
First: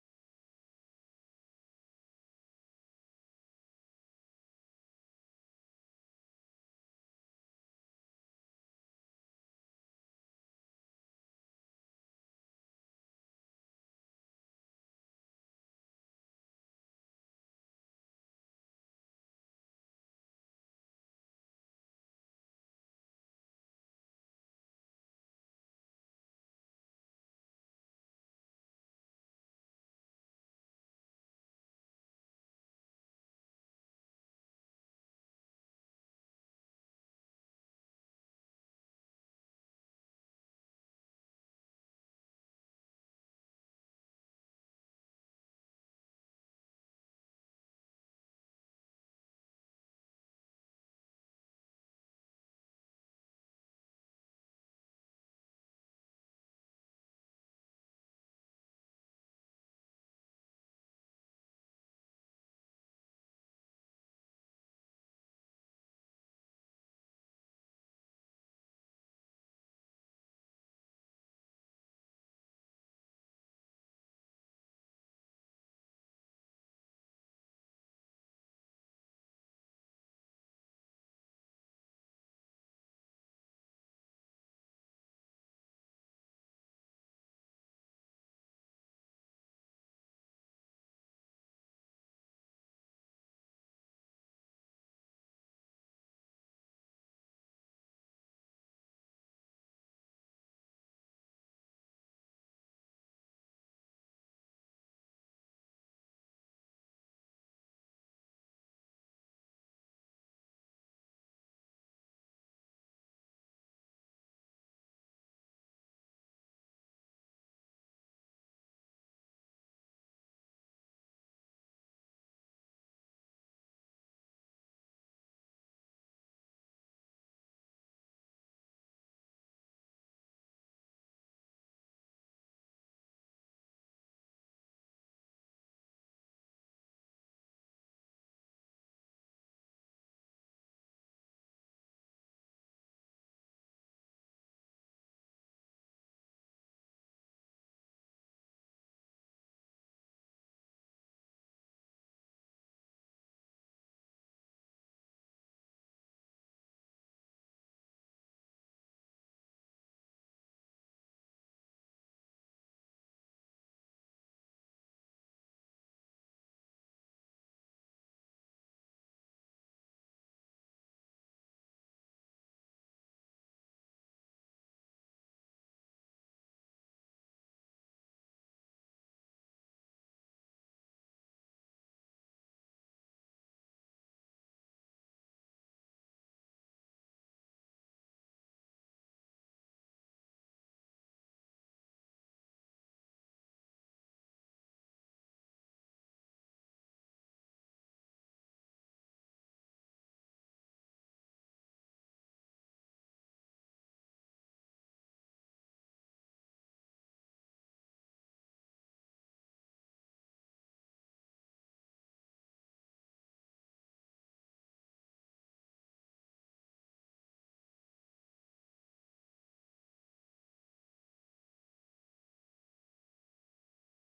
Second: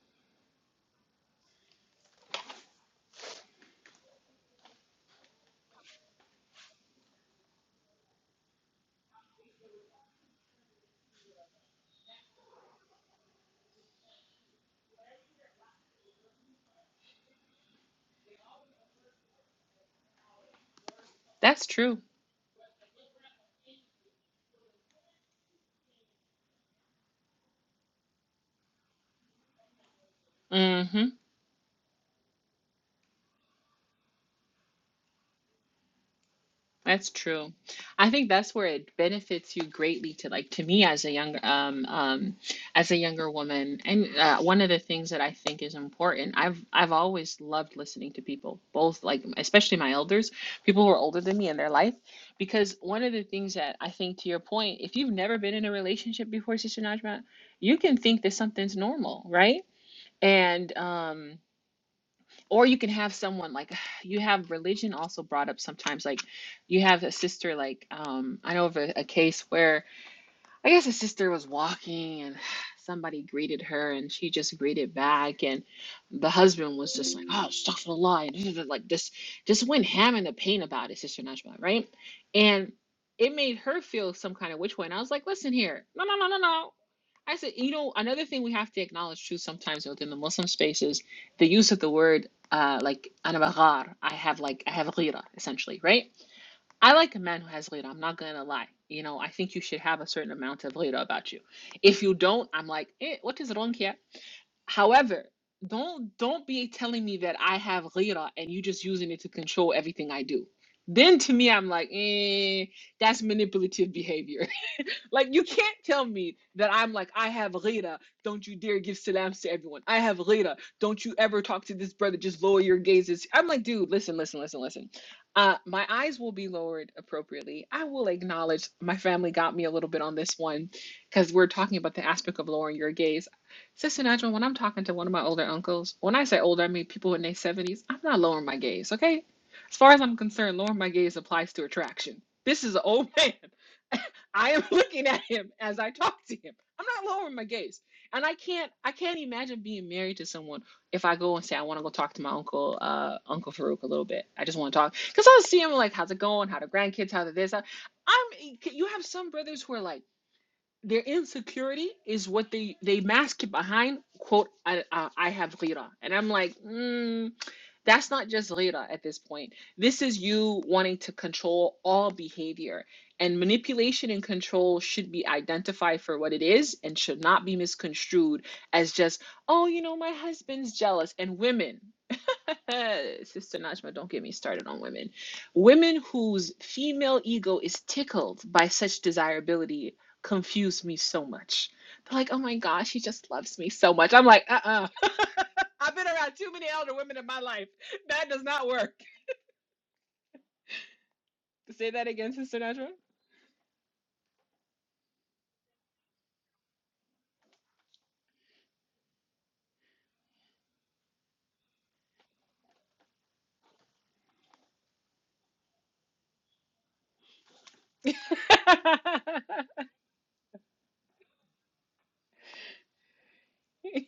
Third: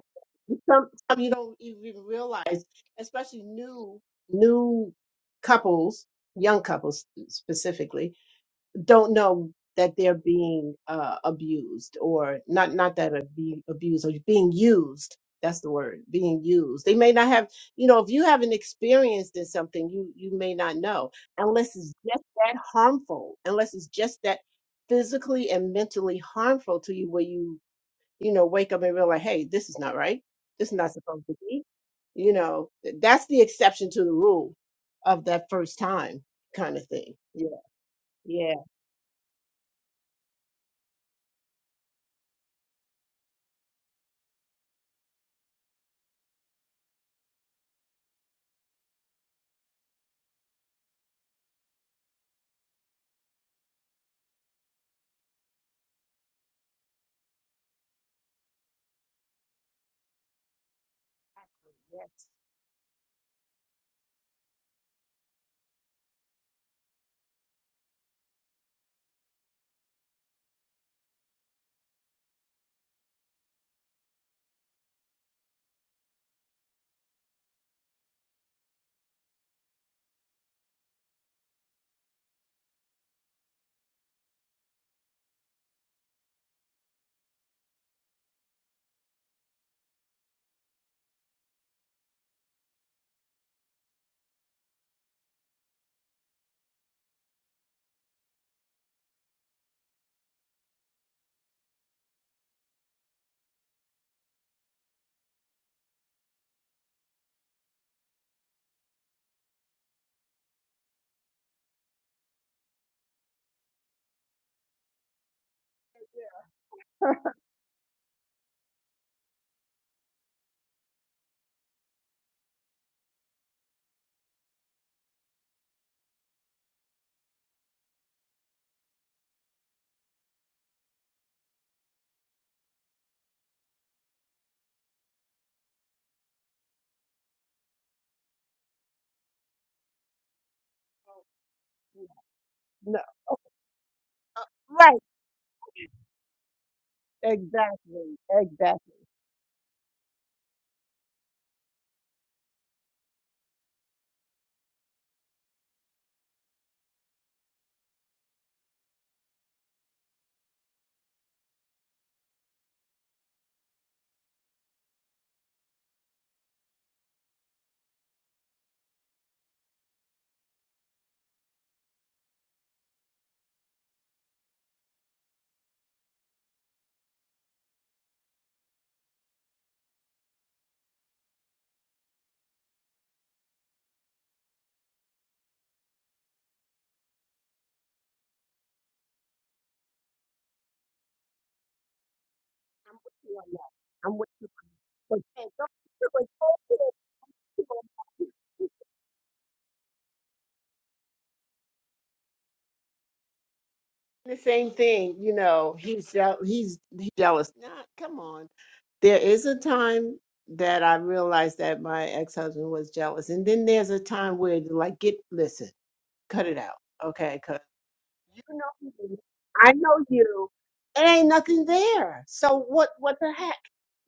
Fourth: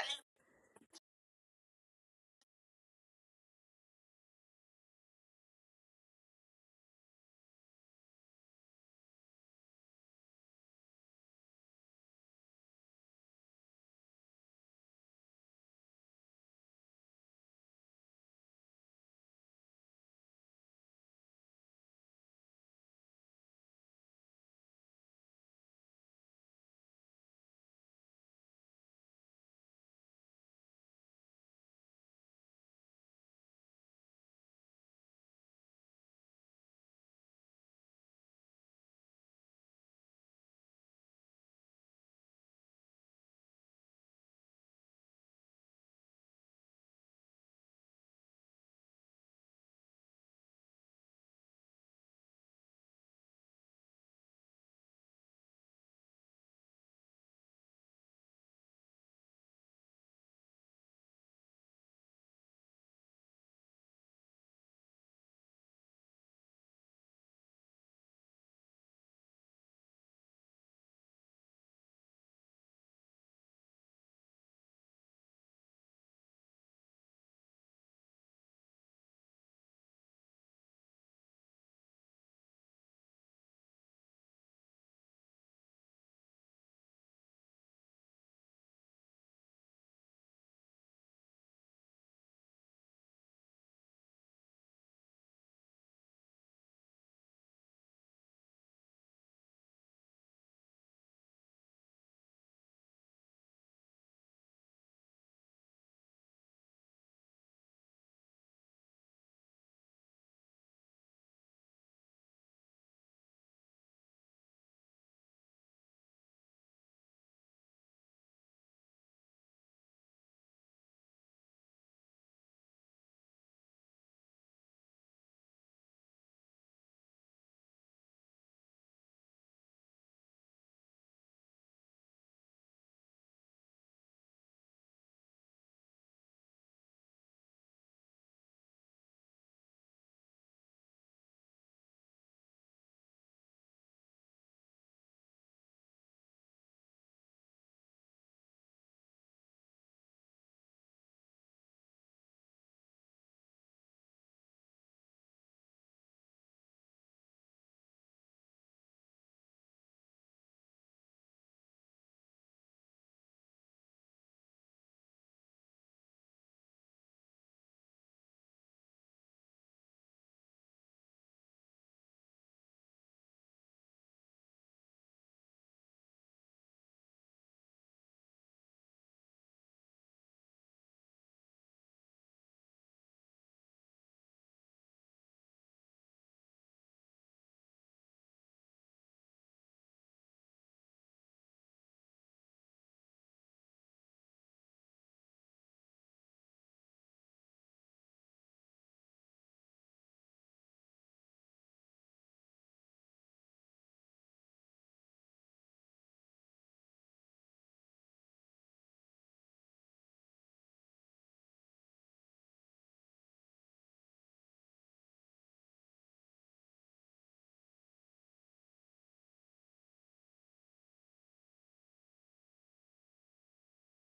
[SPEAKER 2] sometimes you don't even realize, especially new new couples, young couples specifically, don't know that they're being uh, abused or not not that abu- abused or being used. That's the word, being used. They may not have, you know, if you haven't experienced in something, you you may not know
[SPEAKER 3] That's
[SPEAKER 2] unless it's
[SPEAKER 3] true.
[SPEAKER 2] just that harmful, unless it's just that physically and mentally harmful to you where you you know, wake up and realize, hey, this is not right. This is not
[SPEAKER 3] hmm
[SPEAKER 2] supposed to be. You know, th- that's the exception to the rule of that first time kind of
[SPEAKER 3] That's
[SPEAKER 2] thing. Yeah,
[SPEAKER 3] true. I think
[SPEAKER 2] yeah,
[SPEAKER 3] that's where it benefits you greatly to like to me as a younger um um as a younger woman. And uh, one of the things that I think is important, I've I've always loved listening to people, both like especially my elders, people who are older than me in their life, because one of the things that I think to your point, if you've never been in a relationship before, Sister Najma, you can think that something's normal, right? And um
[SPEAKER 2] yes,
[SPEAKER 3] or you can have someone like you have religion also brought up sometimes like you have a sister like um i know of a, a case where I guess his sister was walking and somebody greeted her and she just greeted back and the husband was just like, Oh, astaghfirullah and like just just went ham in the pain about it, Sister Najma, right? And it made her feel some kind of which way. And I was like, listen here, no no no no no. I said, you know, another thing we have to acknowledge too sometimes within the Muslim space is the use of the word uh like anabahar. I have like I have ghira, essentially, right? I like a man who has Leda. I'm not gonna lie. You know, I think you should have a certain amount of Leda about you. If you don't, I'm like, eh, what is wrong here? However, don't don't be telling me that I have Leda and you just using it to control everything I do. Then to me, I'm like, eh, that's manipulative behavior. Like you can't tell me that I'm like I have rida. Don't you dare give salams to everyone. I have rida. Don't you ever talk to this brother. Just lower your gazes. I'm like, dude, listen, listen, listen, listen. Uh, my eyes will be lowered appropriately. I will acknowledge my family got me a little bit on this one because we're talking about the aspect of lowering your gaze. Sister Nigel, when I'm talking to one of my older uncles, when I say older, I mean people in their 70s. I'm not lowering my gaze, okay? As far as I'm concerned, lowering my gaze applies to
[SPEAKER 2] yeah.
[SPEAKER 3] attraction. This is an
[SPEAKER 2] no,
[SPEAKER 3] old man. I am
[SPEAKER 2] right,
[SPEAKER 3] looking at him as I talk to him. I'm not lowering my gaze.
[SPEAKER 2] exactly,
[SPEAKER 3] And I can't I
[SPEAKER 2] exactly.
[SPEAKER 3] can't imagine being married to someone if I go and say I want to go talk to my uncle, uh, Uncle Farouk a little bit. I just want to talk. Because I'll see him like, how's it going? How the grandkids, how the this? How... I'm you have some brothers who are like their insecurity is what they they mask it behind quote I, uh, I have ghira and i'm like mm, that's not just ghira at this point this is you wanting to control all behavior and manipulation and control should be identified for what it is and should not be misconstrued as just oh you know my husband's jealous and women uh, Sister Najma, don't get me started on women. Women whose female ego is tickled by such desirability confuse me so much. They're like, oh my gosh,
[SPEAKER 2] I'm
[SPEAKER 3] he
[SPEAKER 2] with
[SPEAKER 3] just
[SPEAKER 2] you on
[SPEAKER 3] loves me
[SPEAKER 2] that.
[SPEAKER 3] so much.
[SPEAKER 2] I'm
[SPEAKER 3] I'm
[SPEAKER 2] with
[SPEAKER 3] like,
[SPEAKER 2] you.
[SPEAKER 3] uh-uh.
[SPEAKER 2] But hey, don't
[SPEAKER 3] I've been
[SPEAKER 2] you feel like,
[SPEAKER 3] around too
[SPEAKER 2] oh,
[SPEAKER 3] many
[SPEAKER 2] you know,
[SPEAKER 3] elder women in my life.
[SPEAKER 2] people
[SPEAKER 3] That does not work. Say that again, Sister Najma.
[SPEAKER 2] doing The same thing, you know. He's jeal- he's he's jealous. Nah, come on. There is a time that I realized that my ex husband was jealous, and then there's a time where like get listen. cut it out, okay? Cause you know me, I know you. It ain't nothing there. So what? What the heck?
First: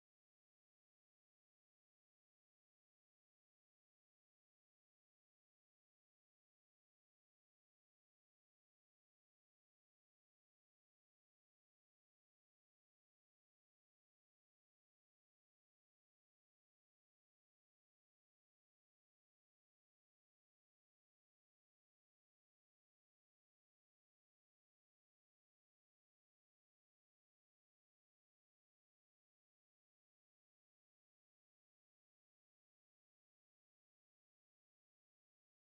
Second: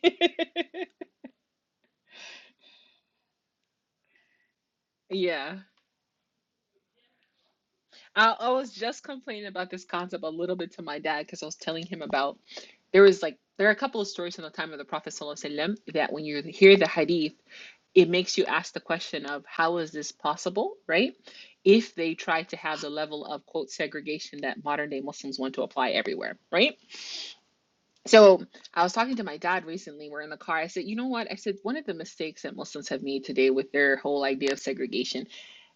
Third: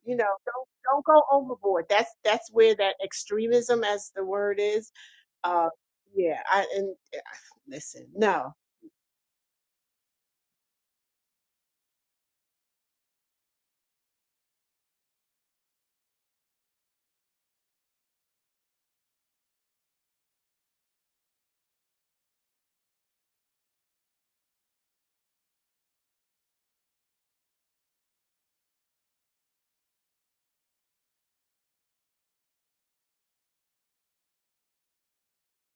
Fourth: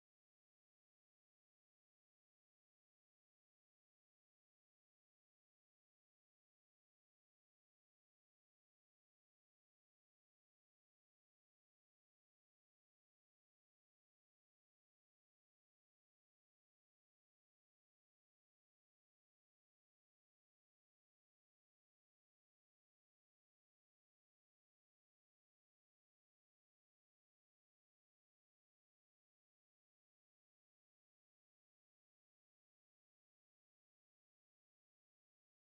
[SPEAKER 2] You know, don't don't go overboard. That's that's where that extremism, as the word is.
[SPEAKER 3] yeah.
[SPEAKER 2] Uh, yeah. I and listen,
[SPEAKER 3] I, I
[SPEAKER 2] no,
[SPEAKER 3] was just complaining about this concept a little bit to my dad because I was telling him about there was like there are a couple of stories in the time of the Prophet Sallallahu Alaihi Wasallam that when you hear the hadith, it makes you ask the question of how is this possible, right? If they try to have the level of quote segregation that modern day Muslims want to apply everywhere, right? So I was talking to my dad recently. We're in the car. I said, you know what? I said one of the mistakes that Muslims have made today with their whole idea of segregation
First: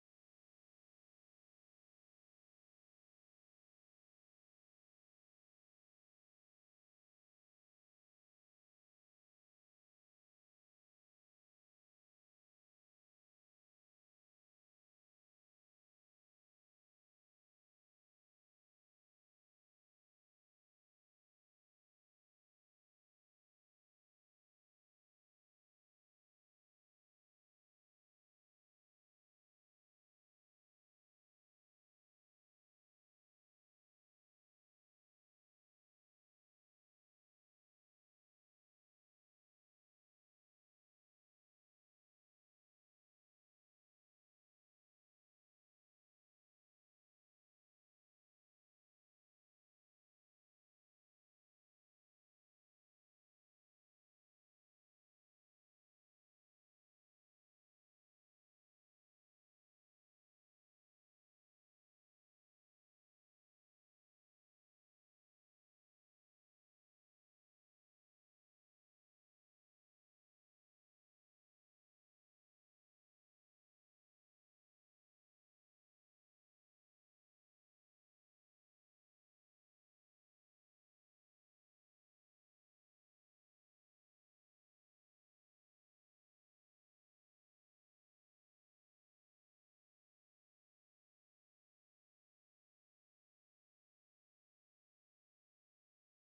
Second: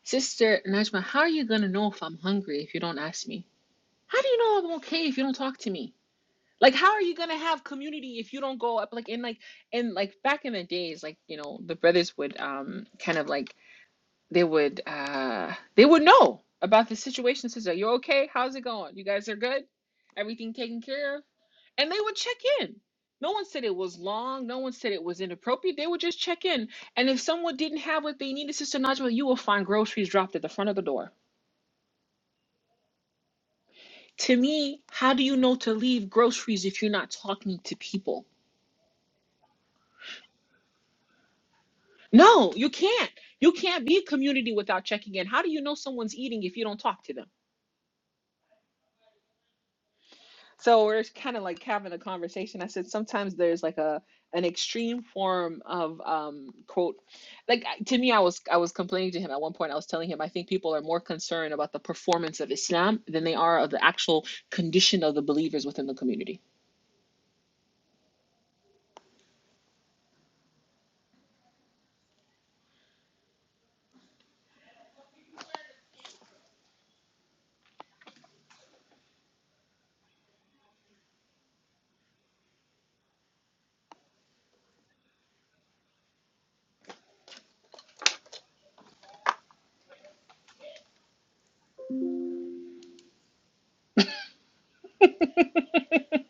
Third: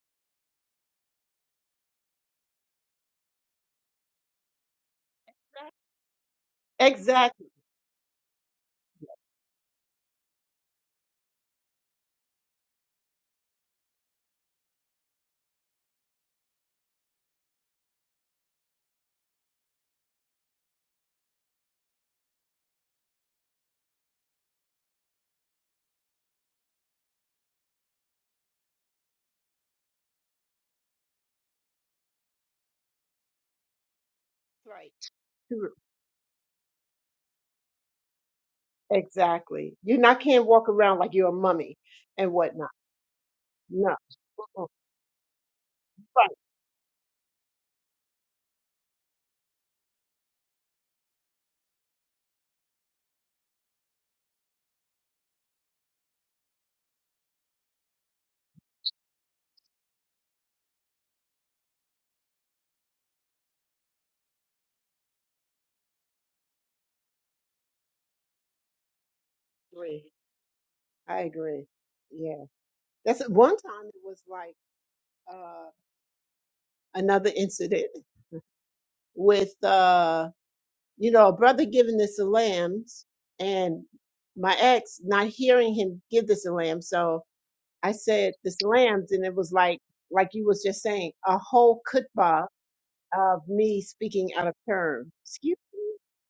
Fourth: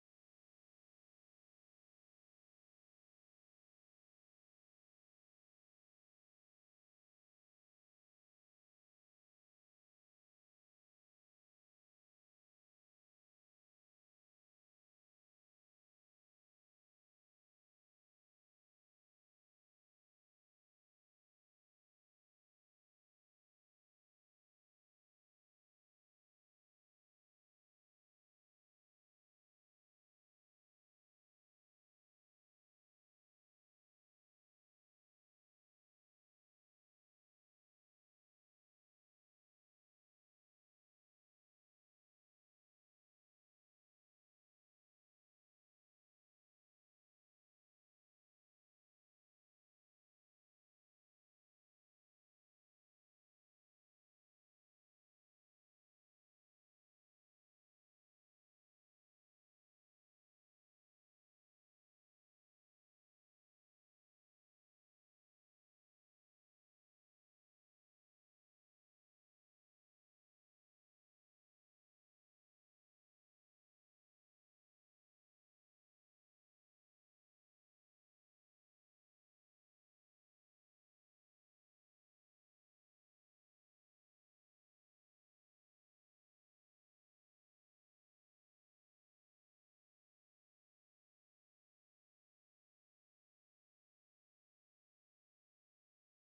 [SPEAKER 3] Sister Najma, how are you going to know if I'm hungry if you don't ask me? how do you know I'm okay if you don't talk to me? Like, how are you gonna
[SPEAKER 2] exactly
[SPEAKER 3] have community if you don't go up? Like, and like, and like back in the days, like you know, the brothers would um kind of like they would uh they would know about the situation. Says, are you okay? How's it going? You guys are good? Everything taken care of? And they would check in. No one said it was long. No one said it was inappropriate. They would just check in. And if someone didn't have what they needed, Sister Najwa, you will find groceries dropped at the front of the door to me,
[SPEAKER 2] right.
[SPEAKER 3] how do you know to
[SPEAKER 2] True.
[SPEAKER 3] leave groceries if you're not talking to people?
[SPEAKER 2] Exactly. You not can't walk around like you're a mummy and
[SPEAKER 3] No, you
[SPEAKER 2] whatnot.
[SPEAKER 3] can't. You can't
[SPEAKER 2] No.
[SPEAKER 3] be a community
[SPEAKER 2] Uh-uh.
[SPEAKER 3] without checking in. How do you know someone's
[SPEAKER 2] Right.
[SPEAKER 3] eating if you don't talk to them? So we're kind of like having a conversation. I said sometimes there's like a an extreme form of um quote like to me I was I was complaining to him at one point I was telling him I think people are more concerned about the performance of Islam than they are of the actual condition of the believers within the community
[SPEAKER 2] Agree. I agree. Yeah. That's one time it was like uh another incident. with uh you know a brother giving this a lambs and my ex not hearing him give this a lamb so i said this lambs and it was like like you was just saying a whole kutba of me speaking out of turn excuse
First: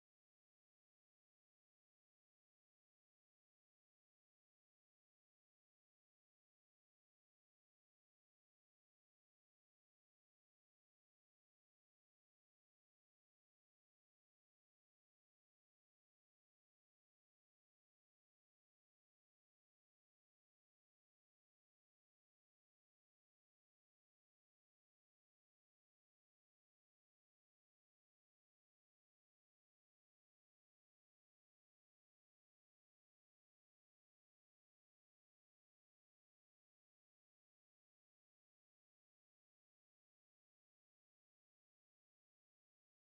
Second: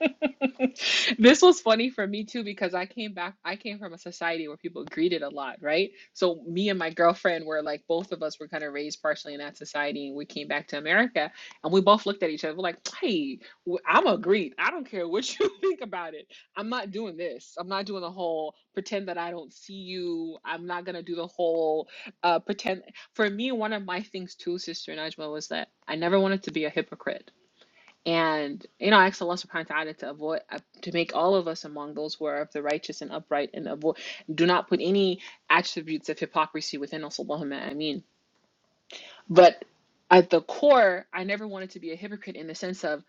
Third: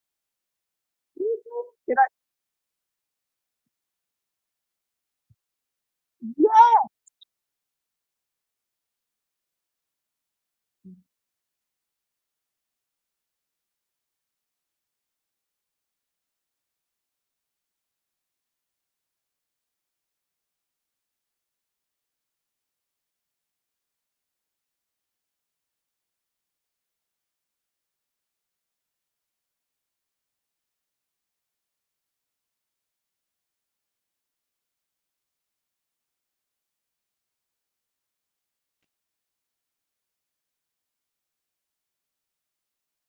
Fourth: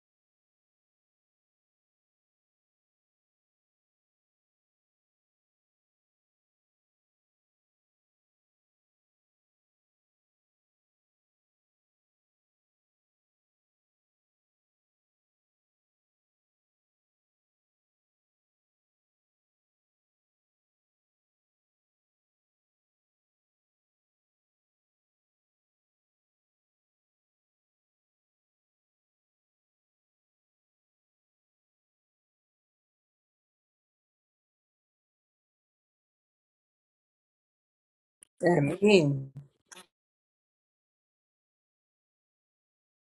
[SPEAKER 2] me
[SPEAKER 3] This was funny
[SPEAKER 2] did
[SPEAKER 3] for
[SPEAKER 2] i
[SPEAKER 3] me too because I came back, I came from a society where people greeted a lot, right? So
[SPEAKER 2] yeah
[SPEAKER 3] me and my girlfriend were like, both of us were kind of raised partially in that society, and we came back to America, and we both looked at each other we're like, "Hey, i I'm a greet. I don't care what you think about it. I'm not doing this. I'm not doing the whole pretend that I don't see you. I'm not gonna do the whole uh, pretend." For me, one of my things too, Sister Najma, was that I never wanted to be a hypocrite. And you know, I ask Allah subhanahu wa ta'ala to avoid uh, to make all of us among those who are of the righteous and upright and avoid do not put any attributes of hypocrisy within us, Allahumma ameen.
[SPEAKER 1] I mean,
[SPEAKER 3] But at the core, I never wanted to be a hypocrite in the sense of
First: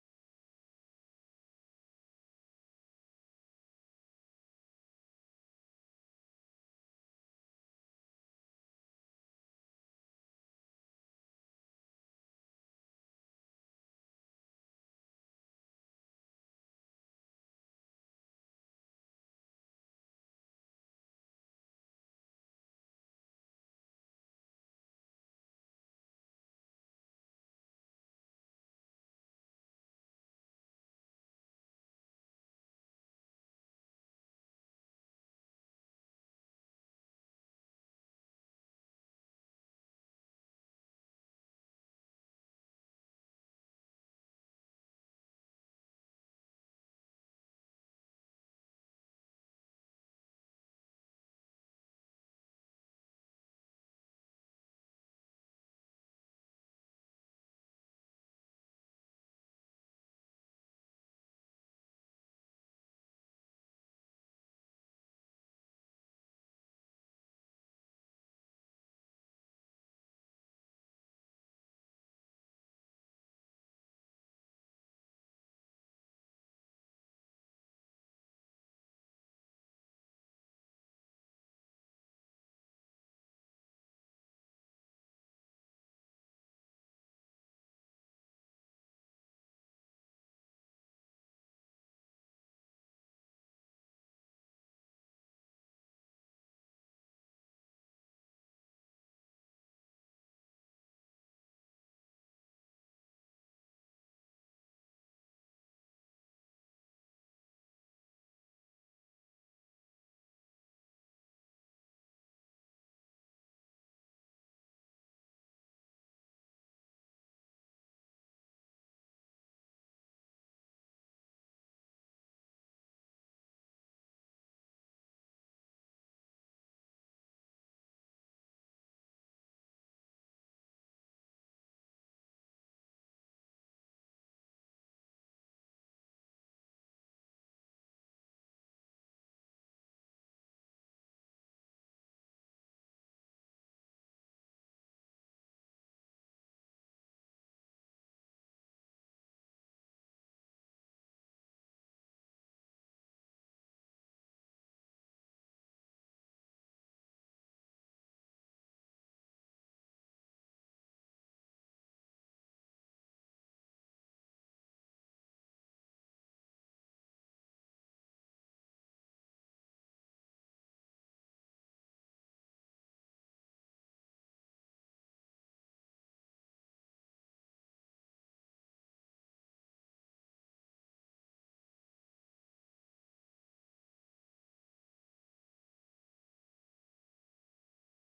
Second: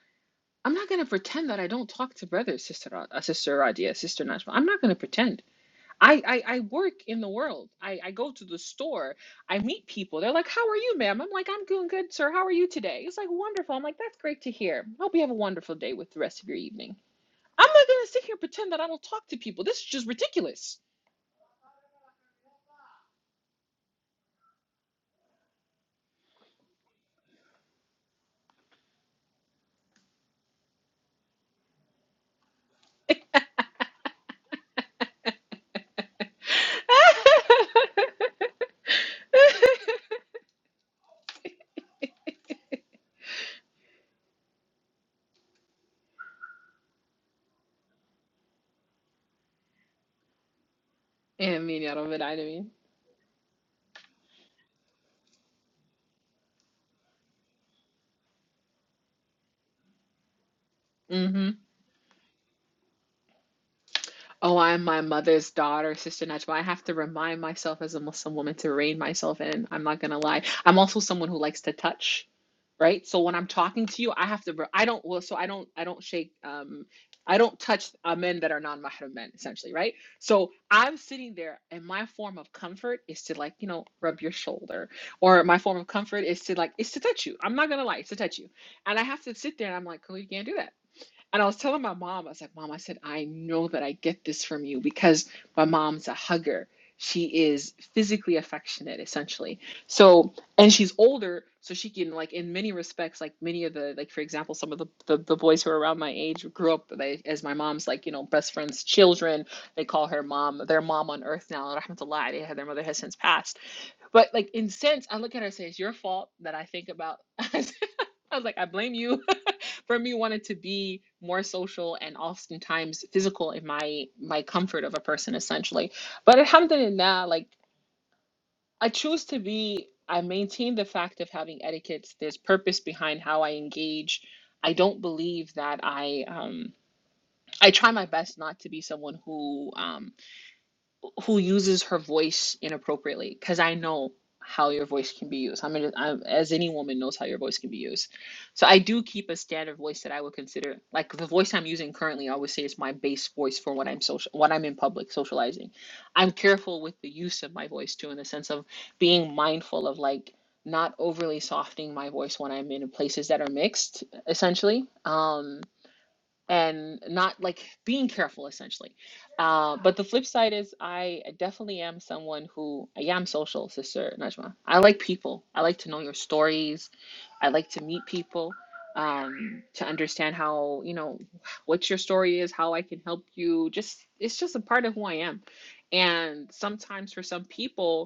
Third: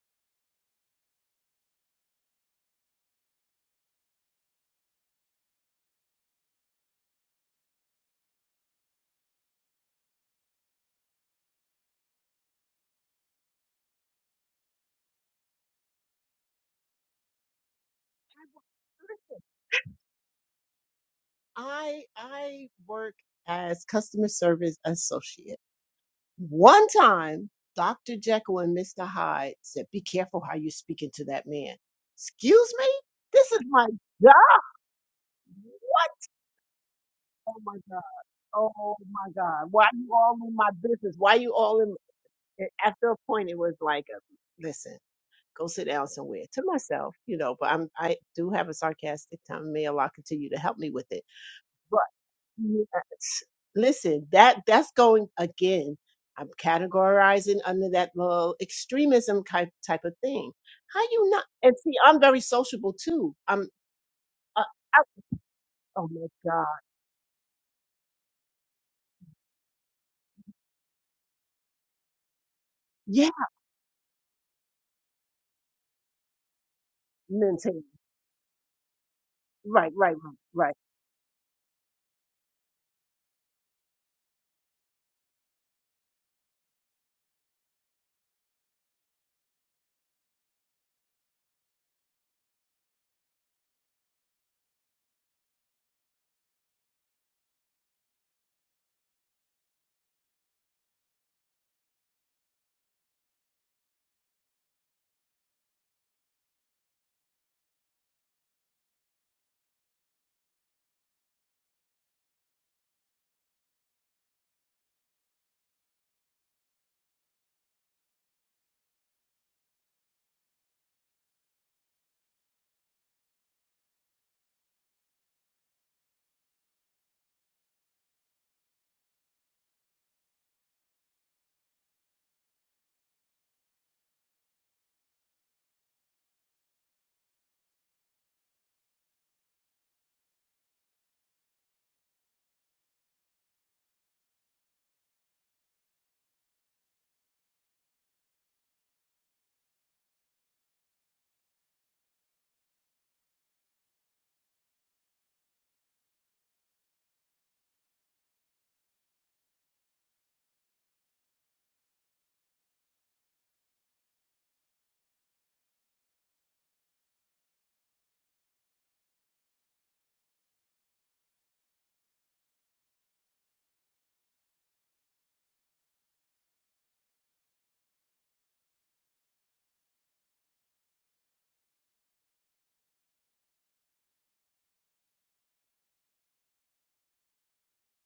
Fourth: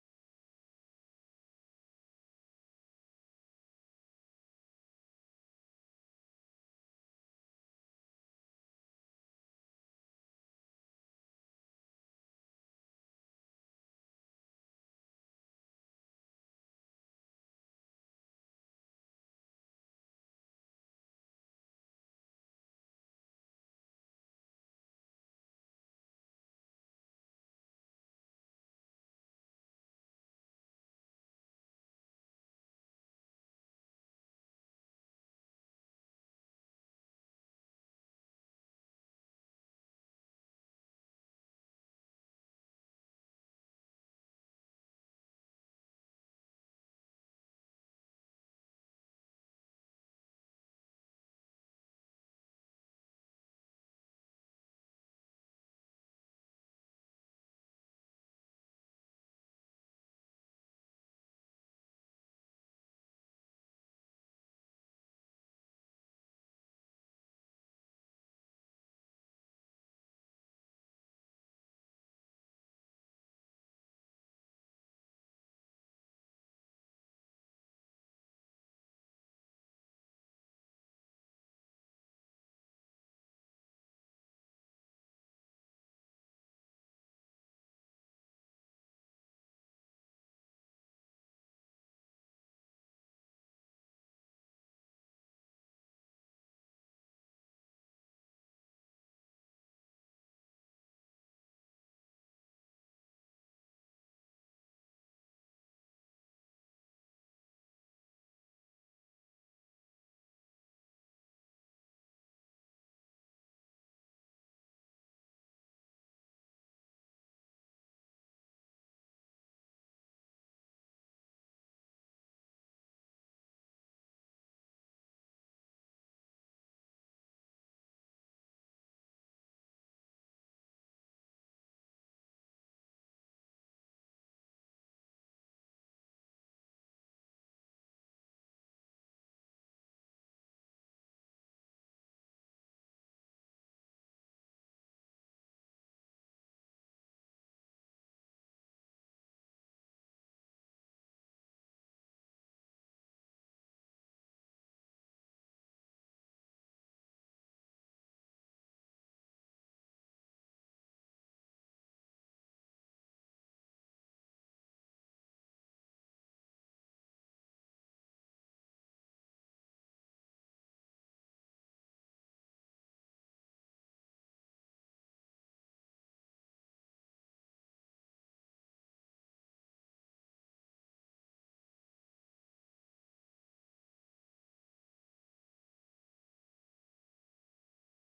[SPEAKER 3] I'm not going to pretend that I don't talk to brothers, sister, Ra- uh, sister Radia, sister Najma. I'm not going to pretend. I, I I work in the world. I, I go to the store. I meet people. They're like, "How are you, ma'am?" I'm like, "I'm doing good, sir. How are you today?" It's like wonderful. I'm like, "That's great to hear. Hope you have a wonderful day with the rest of your evening." I'm not gonna sit here and pretend that I don't talk to people. This is just ridiculous.
[SPEAKER 2] i i work as customer service associate One time, Dr. Jekyll and Mr. Hyde said, Be careful how you're speaking to that man. Excuse me? This is my job? What? Oh my God. Oh my God. Why you all in my business? Why you all in? and After a point, it was like, a, Listen, go sit down somewhere to myself, you know, but I'm, I do have a sarcastic tongue. May Allah continue to help me with it.
[SPEAKER 3] Emin yarabbel alemin.
[SPEAKER 2] Yes. Listen, that that's going again. I'm categorizing under that little extremism type type of thing. How you not?
[SPEAKER 3] Mhm.
[SPEAKER 2] And see, I'm very sociable too. I'm.
[SPEAKER 3] Oh,
[SPEAKER 2] Uh,
[SPEAKER 3] I'm my
[SPEAKER 2] I,
[SPEAKER 3] mother's daughter,
[SPEAKER 2] oh
[SPEAKER 3] Sister
[SPEAKER 2] my
[SPEAKER 3] Najma. I
[SPEAKER 2] God.
[SPEAKER 3] have to remind myself as a Muslim woman to rein myself in. I'm not gonna lie. I'm also someone who likes to touch, right? So
[SPEAKER 2] Yeah.
[SPEAKER 3] when I'm talking to you, I have to. I don't. Well, so I don't. I don't shake. Um, I don't
[SPEAKER 2] Maintain.
[SPEAKER 3] touch uh, men that are non-mahram men, essentially, right?
[SPEAKER 2] Right. Right. Right.
[SPEAKER 3] So
[SPEAKER 2] Right. Right.
[SPEAKER 3] I'm sitting there, and my form of comfort is to like, you know, rub your shoulder, or my form of comfort is to like, is to touch you. I'm not gonna lie, it's to touch you, and I have to sit there, and I'm like, oh, you can't do that. And I was telling my mom, I was like, Mom, I said, I know that I get this from you because my mom's a hugger. She is physically affectionate, essentially. So, and she's older, so she can, like, in many respects, like many of the, like, for example, some of the, the, the boys who are around my age grew up they, as my mom's, like, you know, best friend's children. They call her mom, their mom on earth now. And I have to lie, they, their mother has since passed. But, like, in sense, I look at her and say, It's your fault that I think about. I was like, I blame you. for me wanted to be more social and oftentimes physical in my my comfort of a person essentially but alhamdulillah like i choose to be i maintain the fact of having etiquettes there's purpose behind how i engage i don't believe that i um i try my best not to be someone who um who uses her voice inappropriately because I know how your voice can be used. I mean, I'm, as any woman knows how your voice can be used. So I do keep a standard voice that I would consider like the voice I'm using currently. I always say is my base voice for when I'm social, when I'm in public socializing. I'm careful with the use of my voice too, in the sense of being mindful of like not overly softening my voice when I'm in places that are mixed, essentially. Um, and not like being careful essentially. Uh, but the flip side is I definitely am someone who I am social, sister Najma. I like people. I like to know your stories. I like to meet people um to understand how you know what your story is how i can help you just it's just a part of who i am and sometimes for some people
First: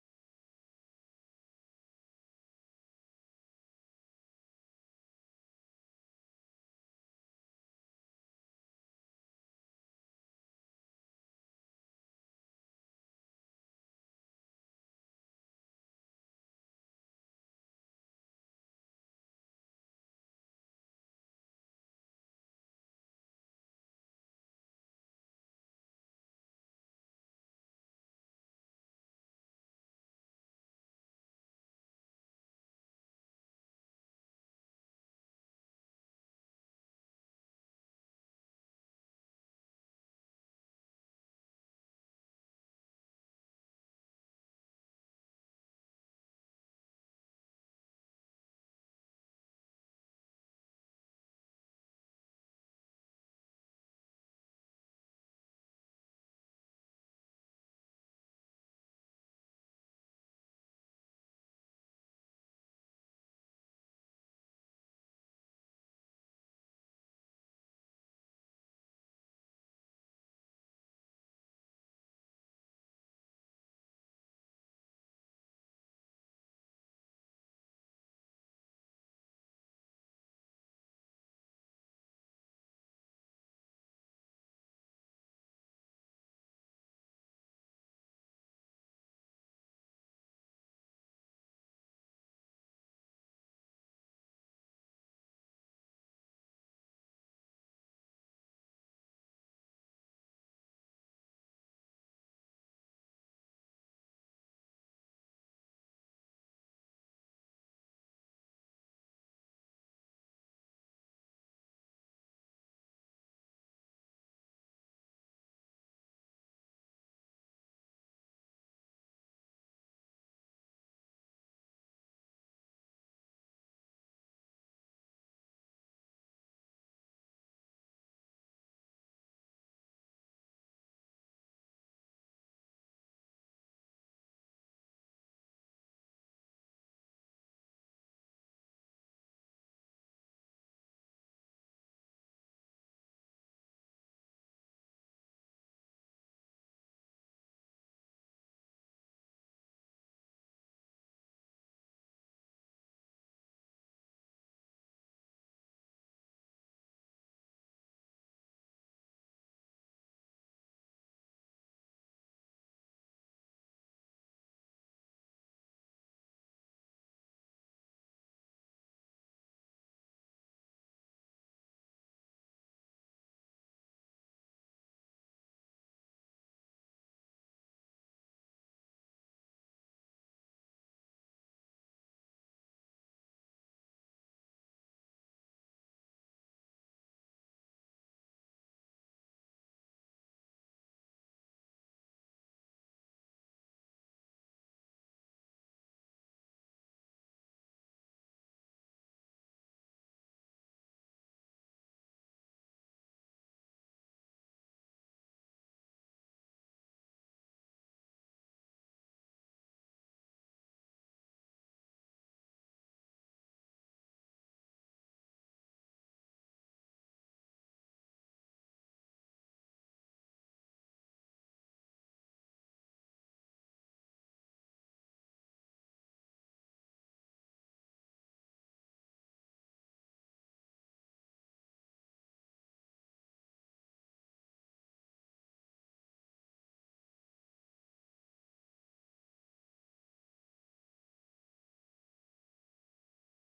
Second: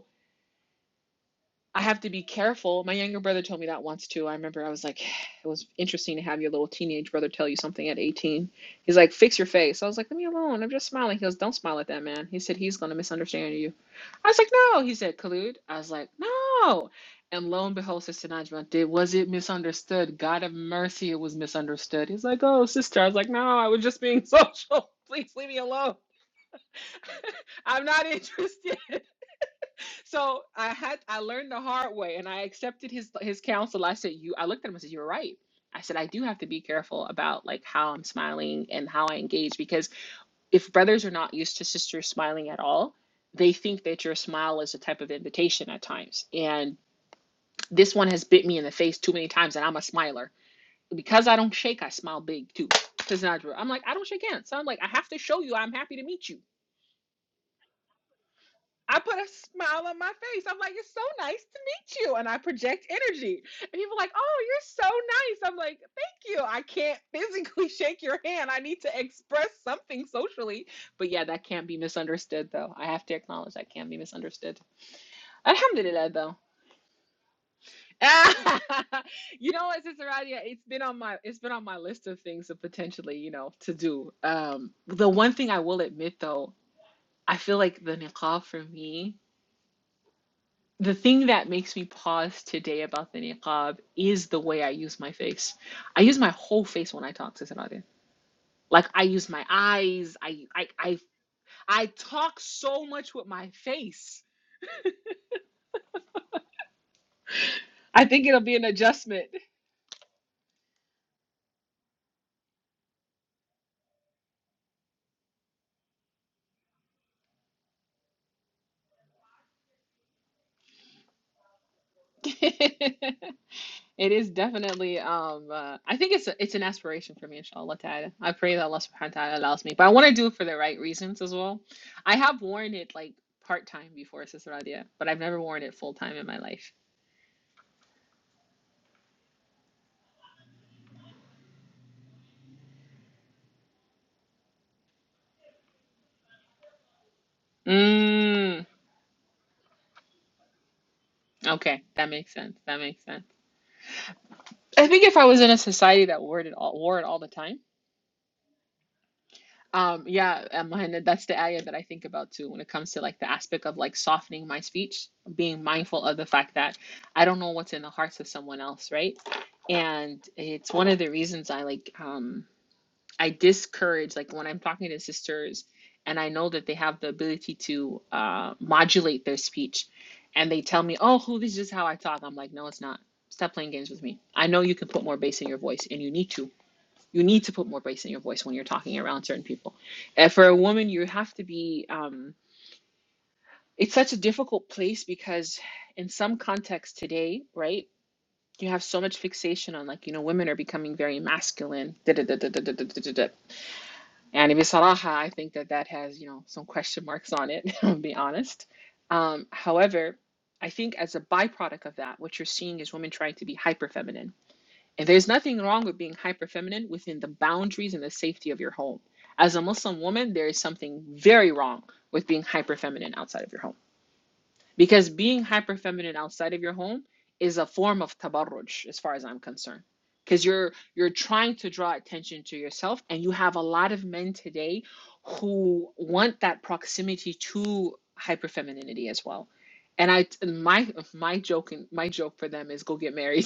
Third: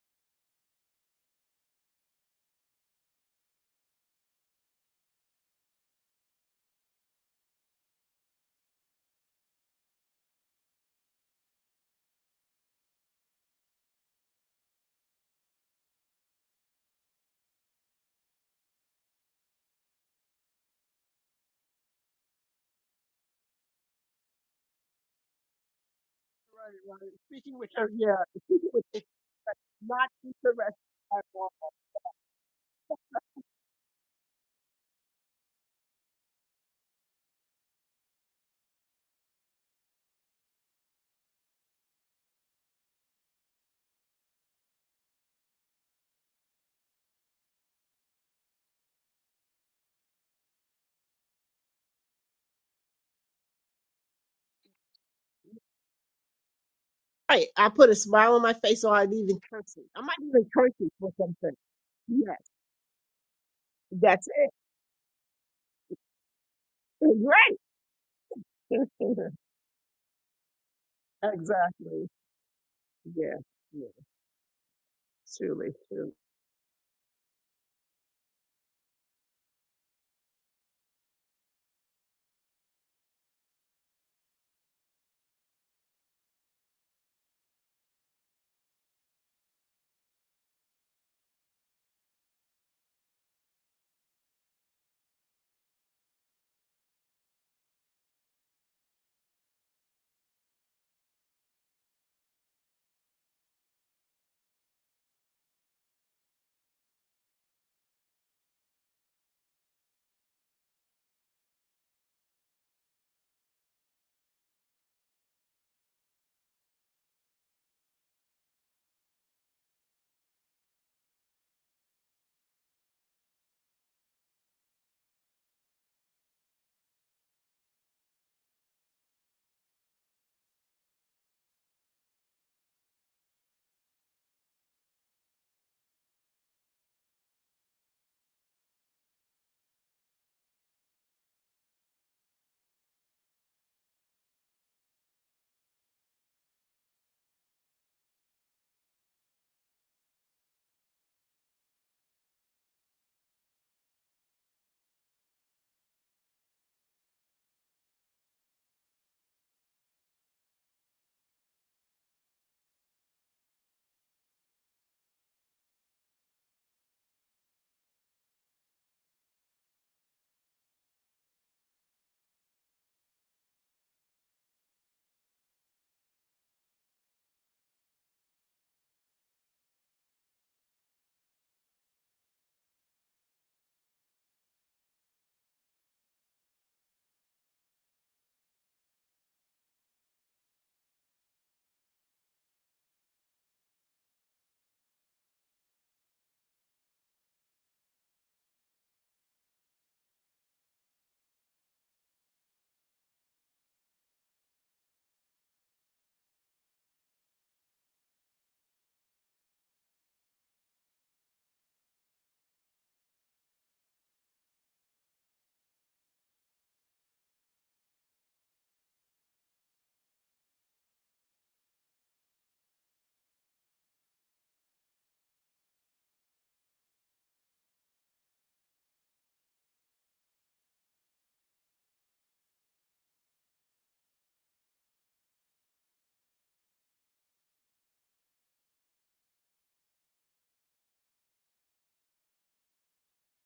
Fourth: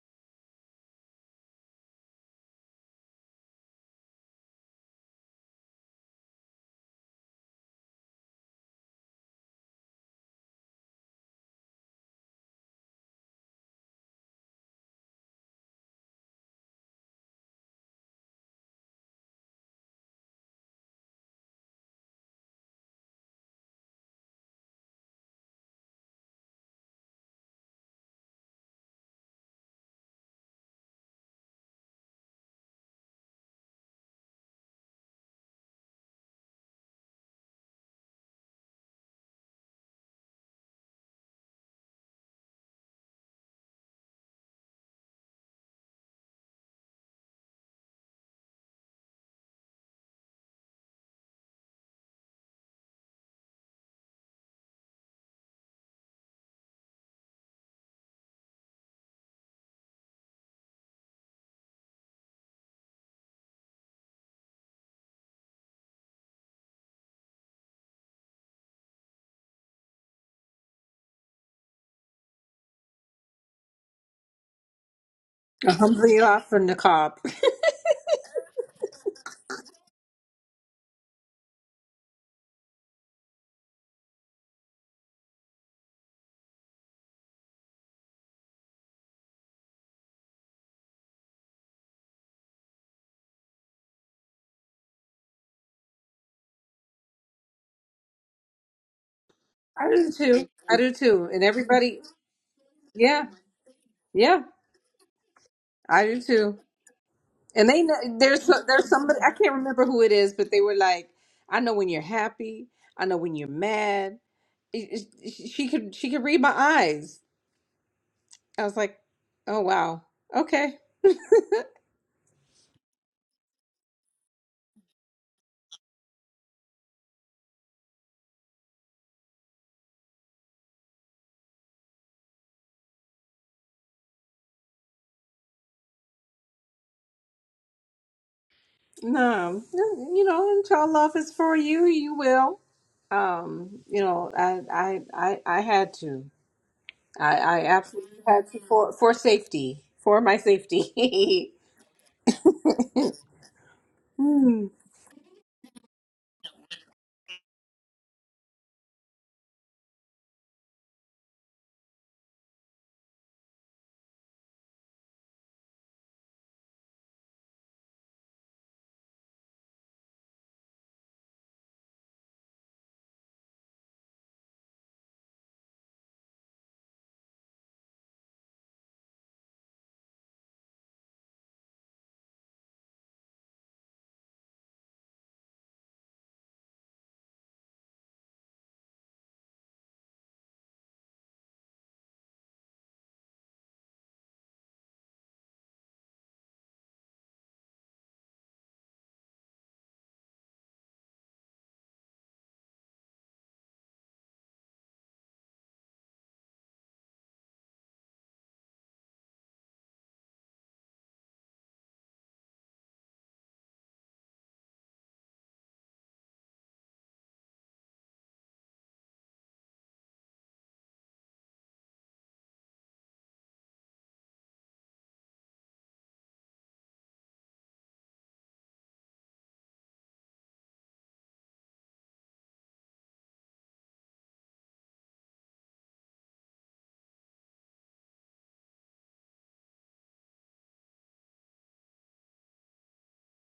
[SPEAKER 3] I have to be careful. My younger brother told me that once too. I remember I was like, it was interesting to have your little teenage brother tell you something at 18. He's like, fix your face. I was like, leave me alone. I'm just smiling. He goes, don't smile at that man. He said, he's going to misunderstand you. I was like, no. He said, collude. I was like, no. And lo and behold, Sister Najma did. Was it misunderstood? God have mercy, it was misunderstood. He's like, oh, sister. I was like, no, I was just being social. Please leave me alone.
[SPEAKER 2] Right. Speaking with
[SPEAKER 3] I'm
[SPEAKER 2] her.
[SPEAKER 3] not
[SPEAKER 2] Yeah. Speaking
[SPEAKER 3] interested.
[SPEAKER 2] with it's not
[SPEAKER 3] So
[SPEAKER 2] interesting
[SPEAKER 3] I had I
[SPEAKER 2] at all.
[SPEAKER 3] learned the hard way and I accepted his his counsel. I said, you I looked at him and said, You're right. I said, I do have to be careful about like how I'm smiling and how I engage because if brothers are not used to sisters smiling at all, they think that your smile is a type of invitation at times. And this one has bit me in the face too many times and I'm a smiler. Because I don't shake, I smile big too. Says Nadra. I'm like, I don't shake hands. So I'm like, I have to show you I'm happy to meet you
[SPEAKER 2] Right. I put a smile on my face, or
[SPEAKER 3] I
[SPEAKER 2] I'd
[SPEAKER 3] put a
[SPEAKER 2] even curse it.
[SPEAKER 3] smile on
[SPEAKER 2] I
[SPEAKER 3] my
[SPEAKER 2] might
[SPEAKER 3] face.
[SPEAKER 2] even
[SPEAKER 3] I'm
[SPEAKER 2] curse
[SPEAKER 3] like,
[SPEAKER 2] it
[SPEAKER 3] it's so
[SPEAKER 2] for
[SPEAKER 3] nice
[SPEAKER 2] something.
[SPEAKER 3] to meet you. And
[SPEAKER 2] Yes.
[SPEAKER 3] I project energy. And people are like,
[SPEAKER 2] That's
[SPEAKER 3] oh,
[SPEAKER 2] it.
[SPEAKER 3] you're so nice. I'm like, thank you. I can't
[SPEAKER 2] Right.
[SPEAKER 3] physically shake your hand. I need to express something socially. But yeah, that can't be
[SPEAKER 2] exactly.
[SPEAKER 3] misunderstood, though. I have to
[SPEAKER 2] Yeah,
[SPEAKER 3] acknowledge that
[SPEAKER 2] yeah,
[SPEAKER 3] can be misunderstood.
[SPEAKER 2] truly, truly.
[SPEAKER 3] Alhamdulillah, though.
[SPEAKER 1] Alhamdulillah for Niqab.
[SPEAKER 3] you know what, Sister Radia, it's been on my it's been on my list of things to potentially, you know, to do. Um, the one thing I will admit though, I feel like the niqab for me the thing that makes me pause today about the niqab is the way I use my face. I use my whole face when I talk to somebody. Like I use my
[SPEAKER 1] I do
[SPEAKER 3] eyes. I
[SPEAKER 1] too.
[SPEAKER 3] I
[SPEAKER 1] I do
[SPEAKER 3] I,
[SPEAKER 1] too. And
[SPEAKER 3] I
[SPEAKER 1] everybody,
[SPEAKER 3] talk so much with
[SPEAKER 1] yeah,
[SPEAKER 3] my face.
[SPEAKER 1] yeah, I do too. And they know
[SPEAKER 3] I think it'll
[SPEAKER 1] there's so,
[SPEAKER 3] be an
[SPEAKER 1] there's somebody
[SPEAKER 3] adjustment.
[SPEAKER 1] I can't remember who it is, but they were like, I know when you're happy, I know when you're mad. It- it- She could she could read my eyes. I was like, oh wow, okay,
[SPEAKER 3] it is definitely um uh, I think it's a, it's an aspiration for me inshallah ta'ala. I pray that Allah subhanahu wa ta'ala allows me. But I want to do it for the right reasons as well. I have worn it like part time before Sister Radia, but I've never worn it full time in my life.
[SPEAKER 1] no, no, you know, until love is for you, you will. Um, you know, I I I, I had to. I, I absolutely had to
[SPEAKER 3] Mm.
[SPEAKER 1] for for safety, for my safety.
[SPEAKER 3] Okay, that makes sense. That makes sense.
[SPEAKER 1] hmm.
[SPEAKER 3] I think if I was in a society that wore it all, wore it all the time, um, yeah, um, and that's the area that I think about too when it comes to like the aspect of like softening my speech, being mindful of the fact that I don't know what's in the hearts of someone else, right? And it's one of the reasons I like. um I discourage, like when I'm talking to sisters and I know that they have the ability to uh, modulate their speech and they tell me, oh, who, this is how I talk. I'm like, no, it's not. Stop playing games with me. I know you can put more bass in your voice and you need to. You need to put more bass in your voice when you're talking around certain people. And for a woman, you have to be, um, it's such a difficult place because in some contexts today, right? You have so much fixation on like, you know, women are becoming very masculine. Da, da, da, da, da, da, da, da, and Annabi Salaha, I think that that has, you know, some question marks on it, to be honest. Um, however, I think as a byproduct of that, what you're seeing is women trying to be hyper feminine. And there's nothing wrong with being hyper feminine within the boundaries and the safety of your home. As a Muslim woman, there is something very wrong with being hyper feminine outside of your home. Because being hyper feminine outside of your home is a form of tabarruj, as far as I'm concerned. Because you're you're trying to draw attention to yourself, and you have a lot of men today who want that proximity to hyper femininity as well. And I my my joke and my joke for them is go get married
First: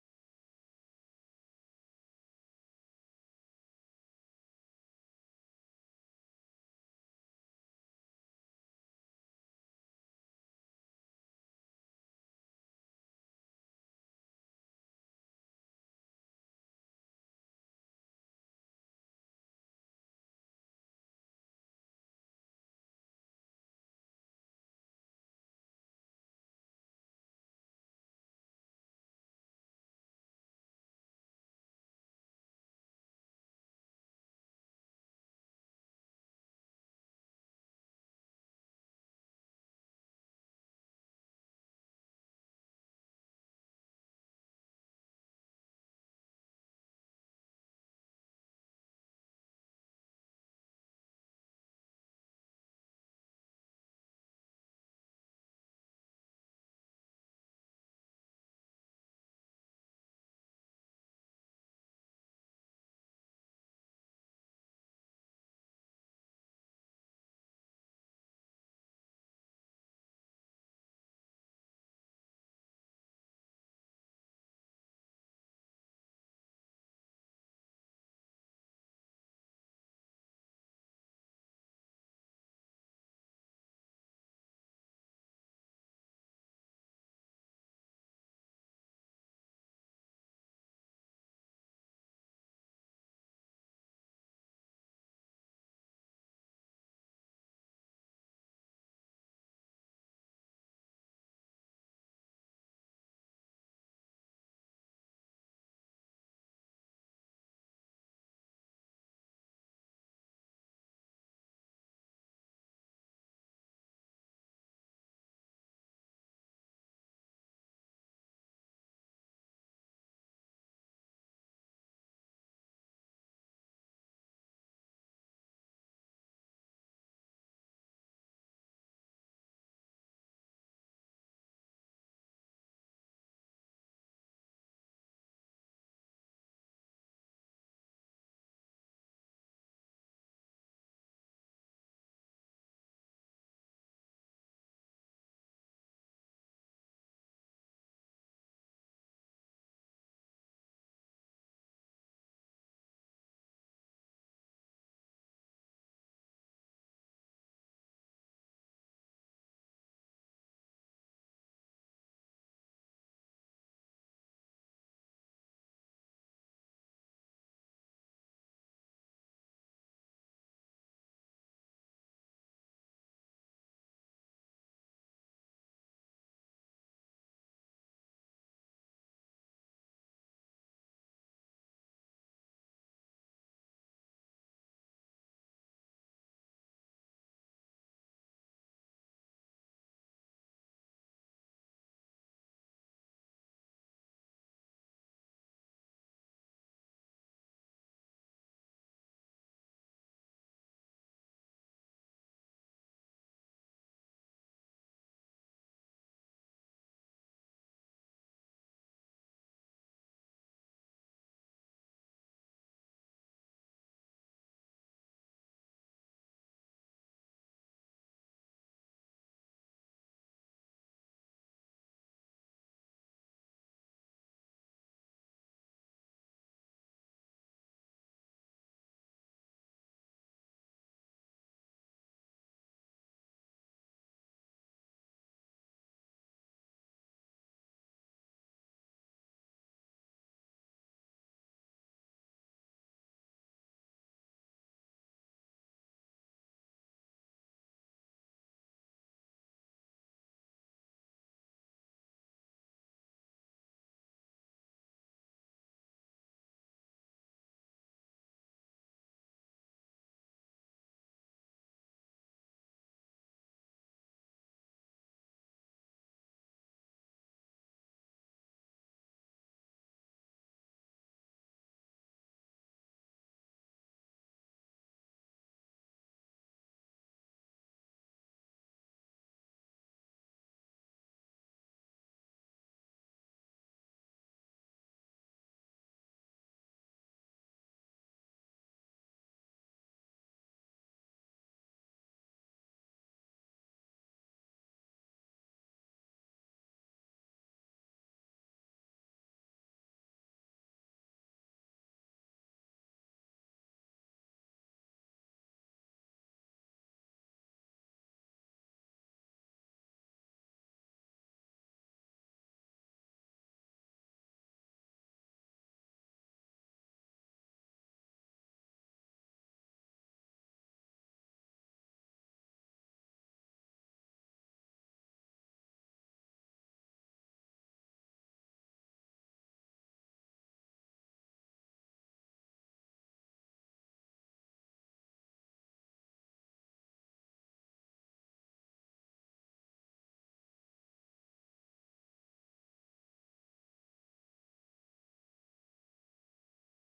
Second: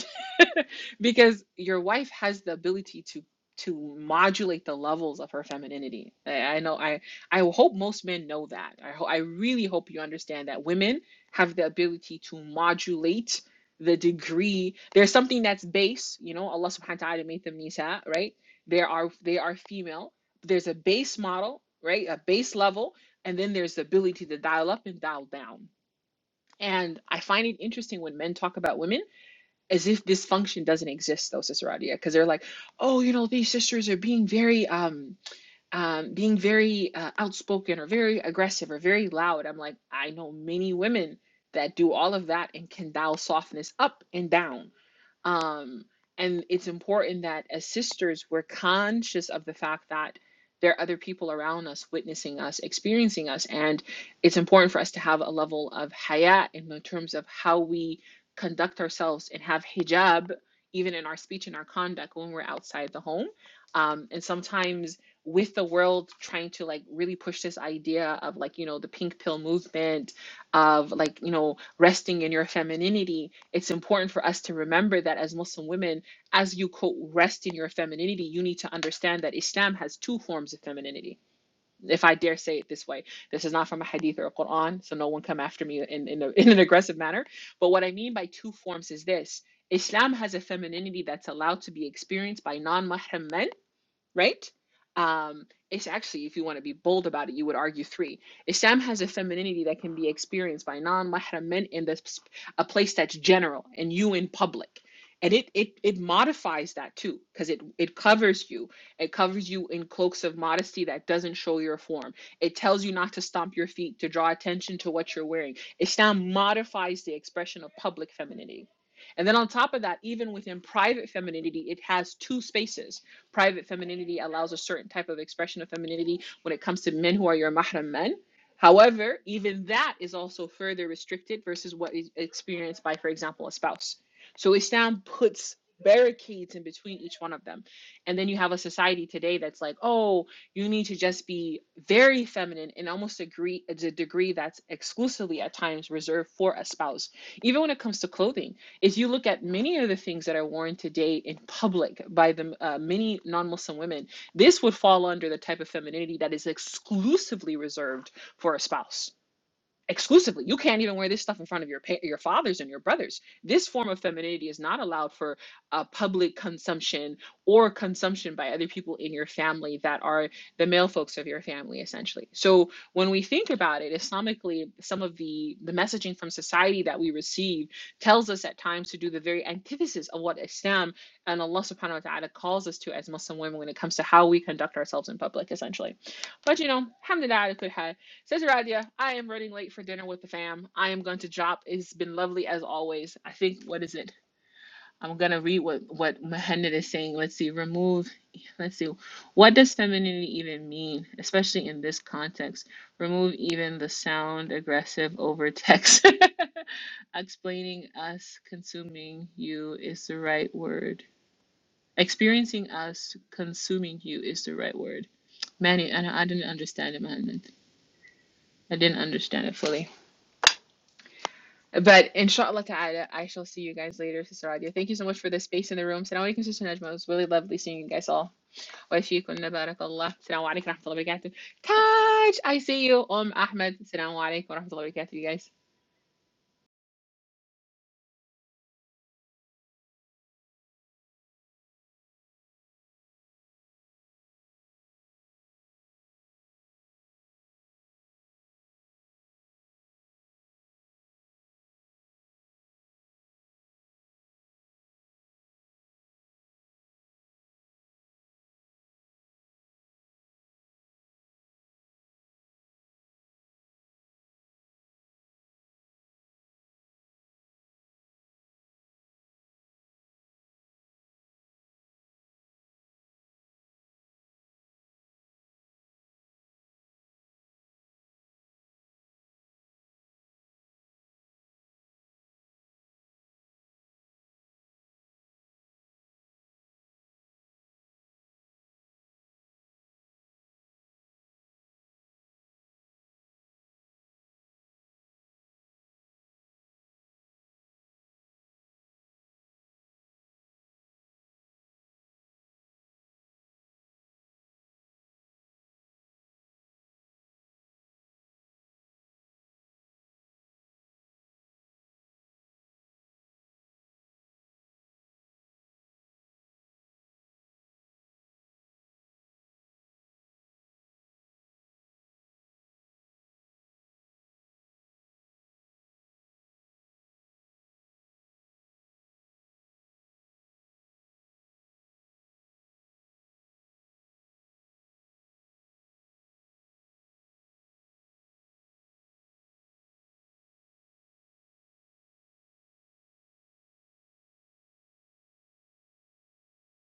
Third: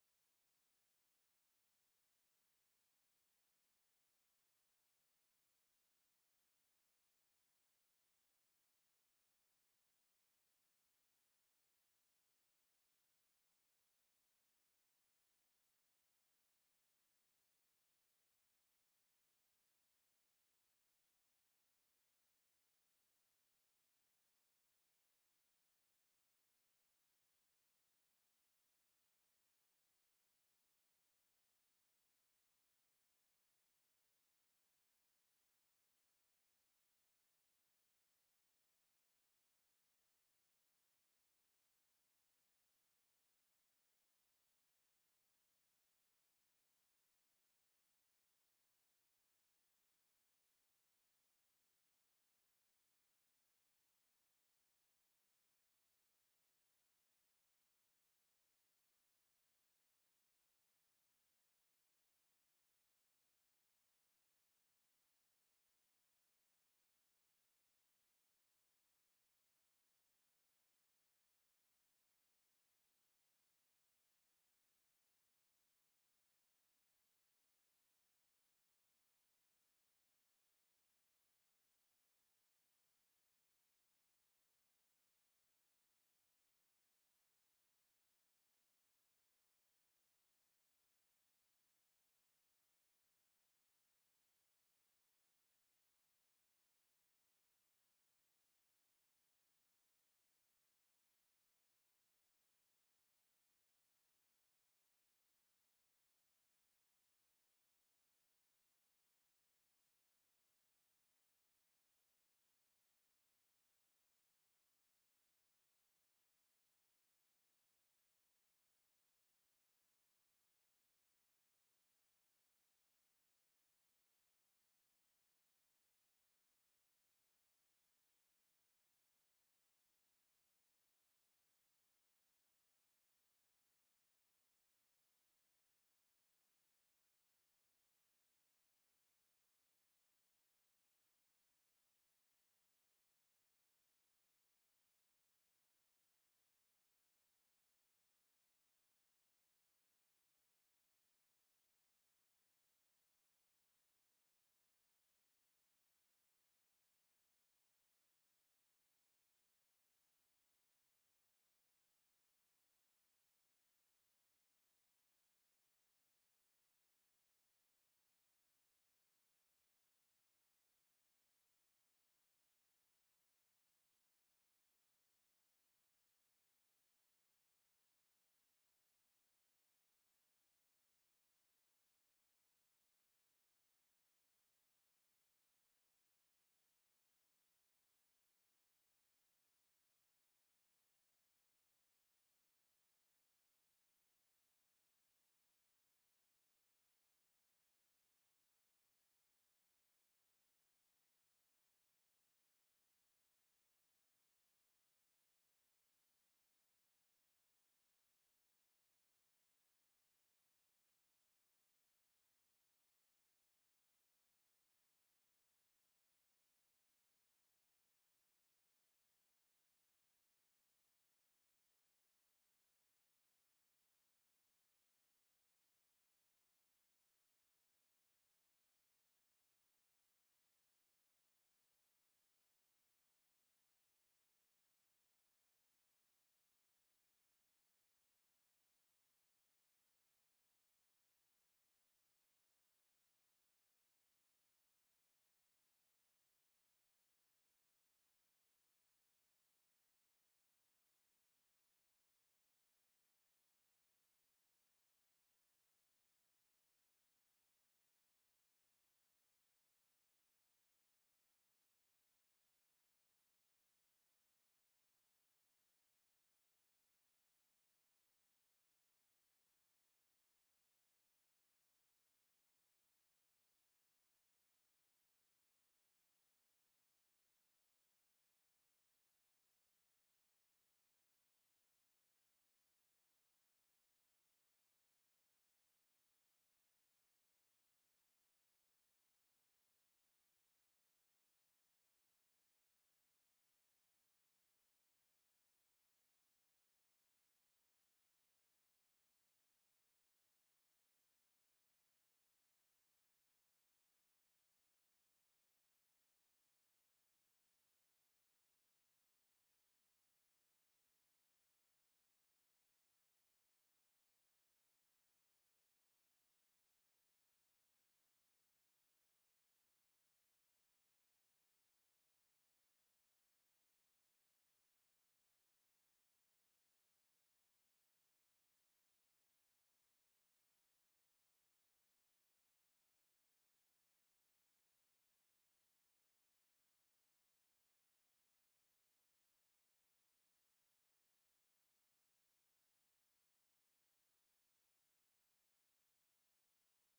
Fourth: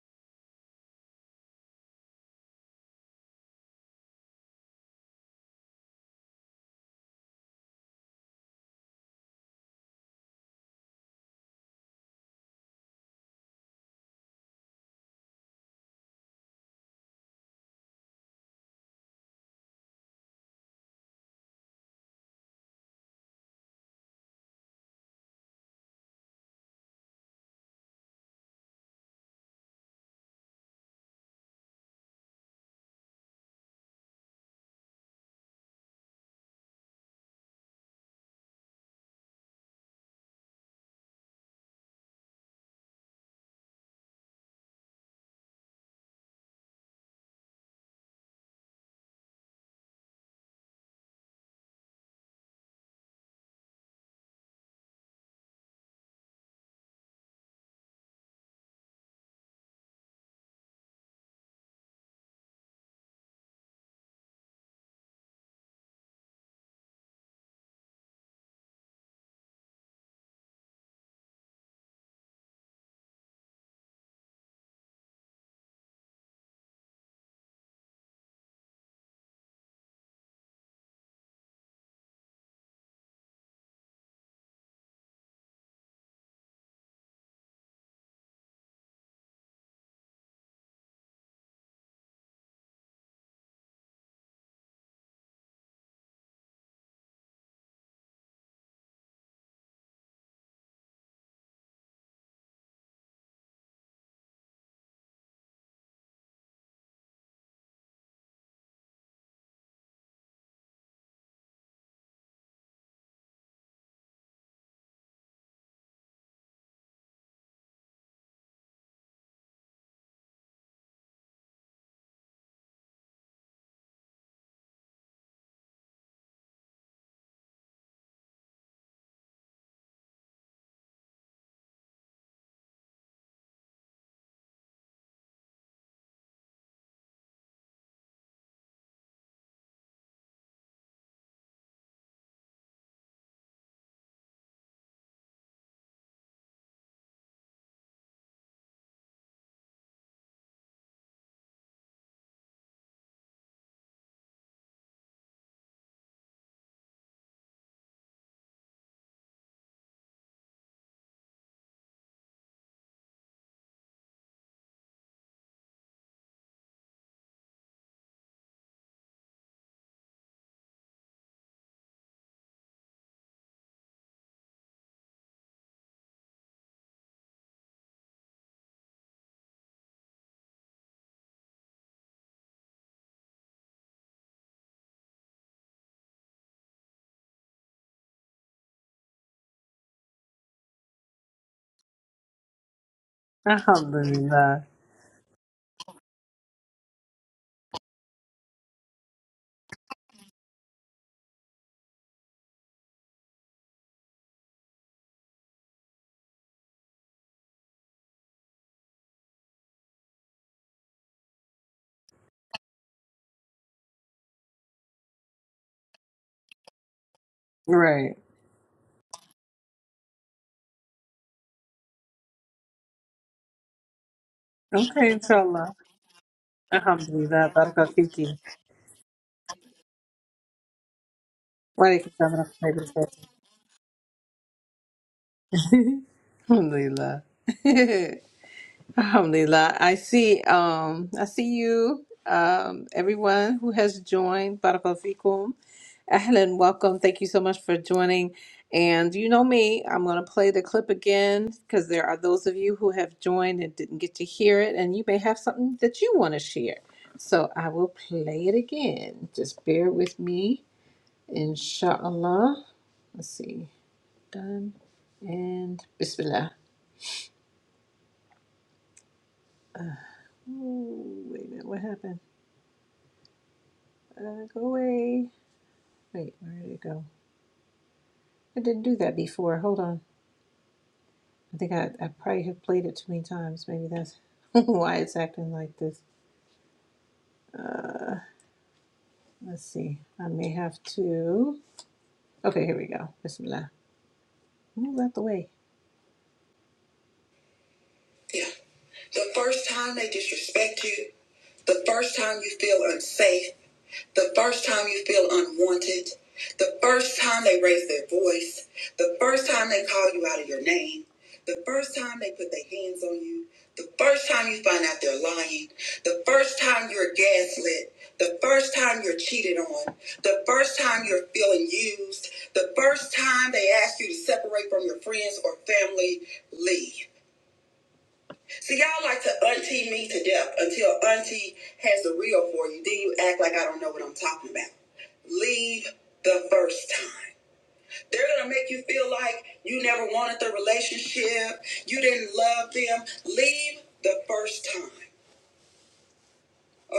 [SPEAKER 3] because your wife has the ability to to modulate the levels of her femininity. I, I know I I hope most men know that. I ho I really hope you understand that women have the ability to modulate the degree. There's something that's base, you know, Allah subhanahu wa ta'ala made them nisa, right? There are they are female. There's a base model, right? A base level, and then there's the ability to dial up and dial down. And I find it interesting when men talk about women as if this function doesn't exist though Cicerania because they're like oh you know these sisters are being very um um being very uh, outspoken or very aggressive or very loud I'm like I know many women that do all of that and can dial softness up and down um, and it's important that as sisters, we're conscious of the fact that there are other people around us witnessing us, experiencing us. And it's important for us to have a level of hayat in terms of how we conduct ourselves and have hijab even in our speech and our conduct when we're outside the home. Um, and sometimes with the world trying to like really push this idea of like, you know, the pink pill movement of like, you know, resting in your femininity, it's important for us to remember that as Muslim women, as you quote, rest in your femininity, you need to understand that Islam has two forms of femininity. If I dare say it this way, this is not from a hadith or a Quran, so no one come after me in, in, a, in an aggressive manner. But what I mean by two forms is this Islam has a femininity that's allowed to be experienced by non mahram men right? Um, it's actually, if you want to be bold about it, you would argue three. Islam has a femininity that can be experienced by non-mahram men in this a place that's general and you in public. And it it it modifies that too, because it it covers you. It covers you in cloaks of modesty that doesn't show your form. It tells you not to stomp your feet, to draw attention to what you're wearing. Islam modifies the expression of public femininity. And then on top of that, even within private femininity, it has two spaces private femininity allows a certain type of expression of femininity when it comes to men who are your mahram men. However, even that is also further restricted versus what is experienced by, for example, a spouse. So Islam puts barricades in between each one of them. And then you have a society today that's like, oh, you need to just be very feminine and almost agree a degree that's exclusively at times reserved for a spouse, even when it comes to clothing is you look at many of the things that are worn today in public by the uh, many non-Muslim women, this would fall under the type of femininity that is exclusively reserved for a spouse exclusively. You can't even wear this stuff in front of your pa- your fathers and your brothers. This form of femininity is not allowed for uh, public consumption or consumption by other people in your family that are the male folks of your family, essentially. So when we think about it, Islamically, some of the the messaging from society that we receive tells us at times to do the very antithesis of what Islam and Allah Subhanahu wa Taala calls us to as Muslim women when it comes to how we conduct ourselves in public, essentially. But you know, alhamdulillah, ala kulli hal, Sister Radia, I am running late for dinner with the fam. I am going to drop. It's been lovely as always. I think what is it?
[SPEAKER 1] Alhamdulillah.
[SPEAKER 3] I'm gonna read what what Mohamed is saying. Let's see. Remove. Let's see. What does femininity even mean, especially in this context? Remove even the sound aggressive over text. Explaining us consuming you is the right word. Experiencing us consuming you is the right word. Manny, I, I didn't understand it, Mohamed.
[SPEAKER 1] Right.
[SPEAKER 3] I didn't understand it fully. But inshallah ta'ala, I shall see you guys later, Sister Radia. Thank you so
[SPEAKER 1] Okay,
[SPEAKER 3] much for the
[SPEAKER 1] inshallah.
[SPEAKER 3] space in the room. Salaam alaikum, Sister Najma. It was really
[SPEAKER 1] Alhamdulillah,
[SPEAKER 3] lovely seeing you
[SPEAKER 1] Barakallahu
[SPEAKER 3] guys all.
[SPEAKER 1] fiki.
[SPEAKER 3] Wa fiikunna barakallah. Salaam alaikum wa rahmatullahi wa barakatuh.
[SPEAKER 1] Wa alaikum salam
[SPEAKER 3] Taj,
[SPEAKER 1] wa
[SPEAKER 3] I
[SPEAKER 1] rahmatullahi
[SPEAKER 3] see
[SPEAKER 1] wa
[SPEAKER 3] you. Um, Ahmed. Salaam alaikum wa rahmatullahi wa barakatuh, you guys.
[SPEAKER 1] barakatuh. Alhamdulillah. Alhamdulillah. I see um I see you, um, everyone who has joined. Barakallahu fikum. Ahlan, welcome. Thank you so much for joining. And you know me, I'm going to play the clip again because there are those of you who have joined and didn't get to hear it, and you may have something that you want to share. So I will play it again. Just bear with me, inshallah. Let's see. Done. And Bismillah. Oh wait a minute. What happened? Uh, go away. Wait, where did it go? I didn't do that before. Hold on. I think I, I probably have played it too many times. Maybe that's why it's acting like this. Let's see. I may have to. Okay, here we go. Bismillah. Move out the way. Yeah. The first time they disrespect you, the first time you feel unsafe. The first time you feel unwanted, the first time they raise their voice, the first time they call you out of your name, the first time they put their hands on you, the first time you find out they're lying, the first time you're gaslit, the first time you're cheated on, the first time you're feeling used, the first time they ask you to separate from your friends or family, leave. See, y'all like to auntie me to death until auntie has the real for you. Then you act like I don't know what I'm talking about. Leave the first time. They're gonna make you feel like you never wanted the relationship, you didn't love them. Leave the first time,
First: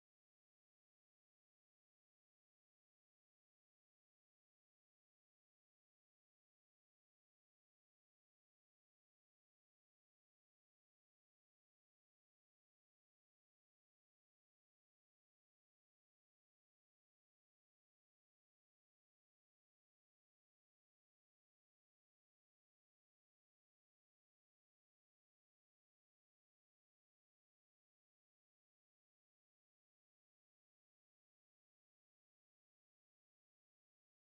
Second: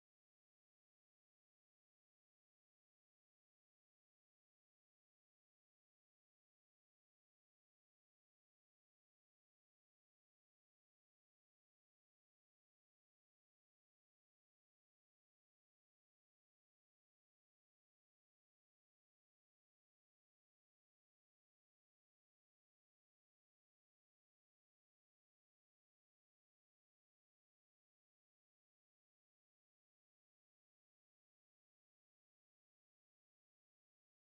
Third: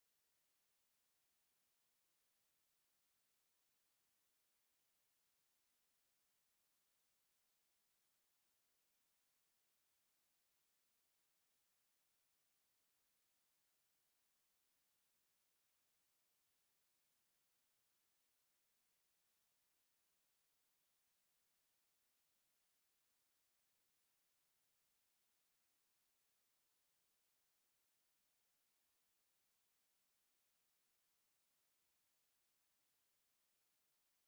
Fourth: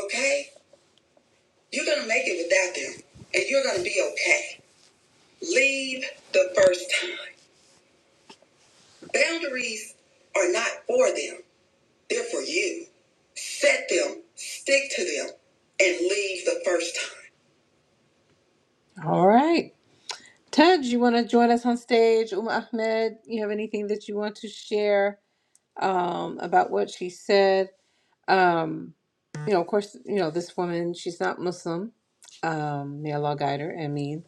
[SPEAKER 1] okay? You're gonna make it without them, and you're gonna be okay. Leave the first time. Boundaries are not for them. They're for you. Set them, stick to them, and leave the first time. All right. Ted, you want to join us on stage? Um Ahmed, you have anything that you want to share um, about what she said? Um, you know, of course, you know, this woman, she's not Muslim. Um, may Allah guide her, I mean.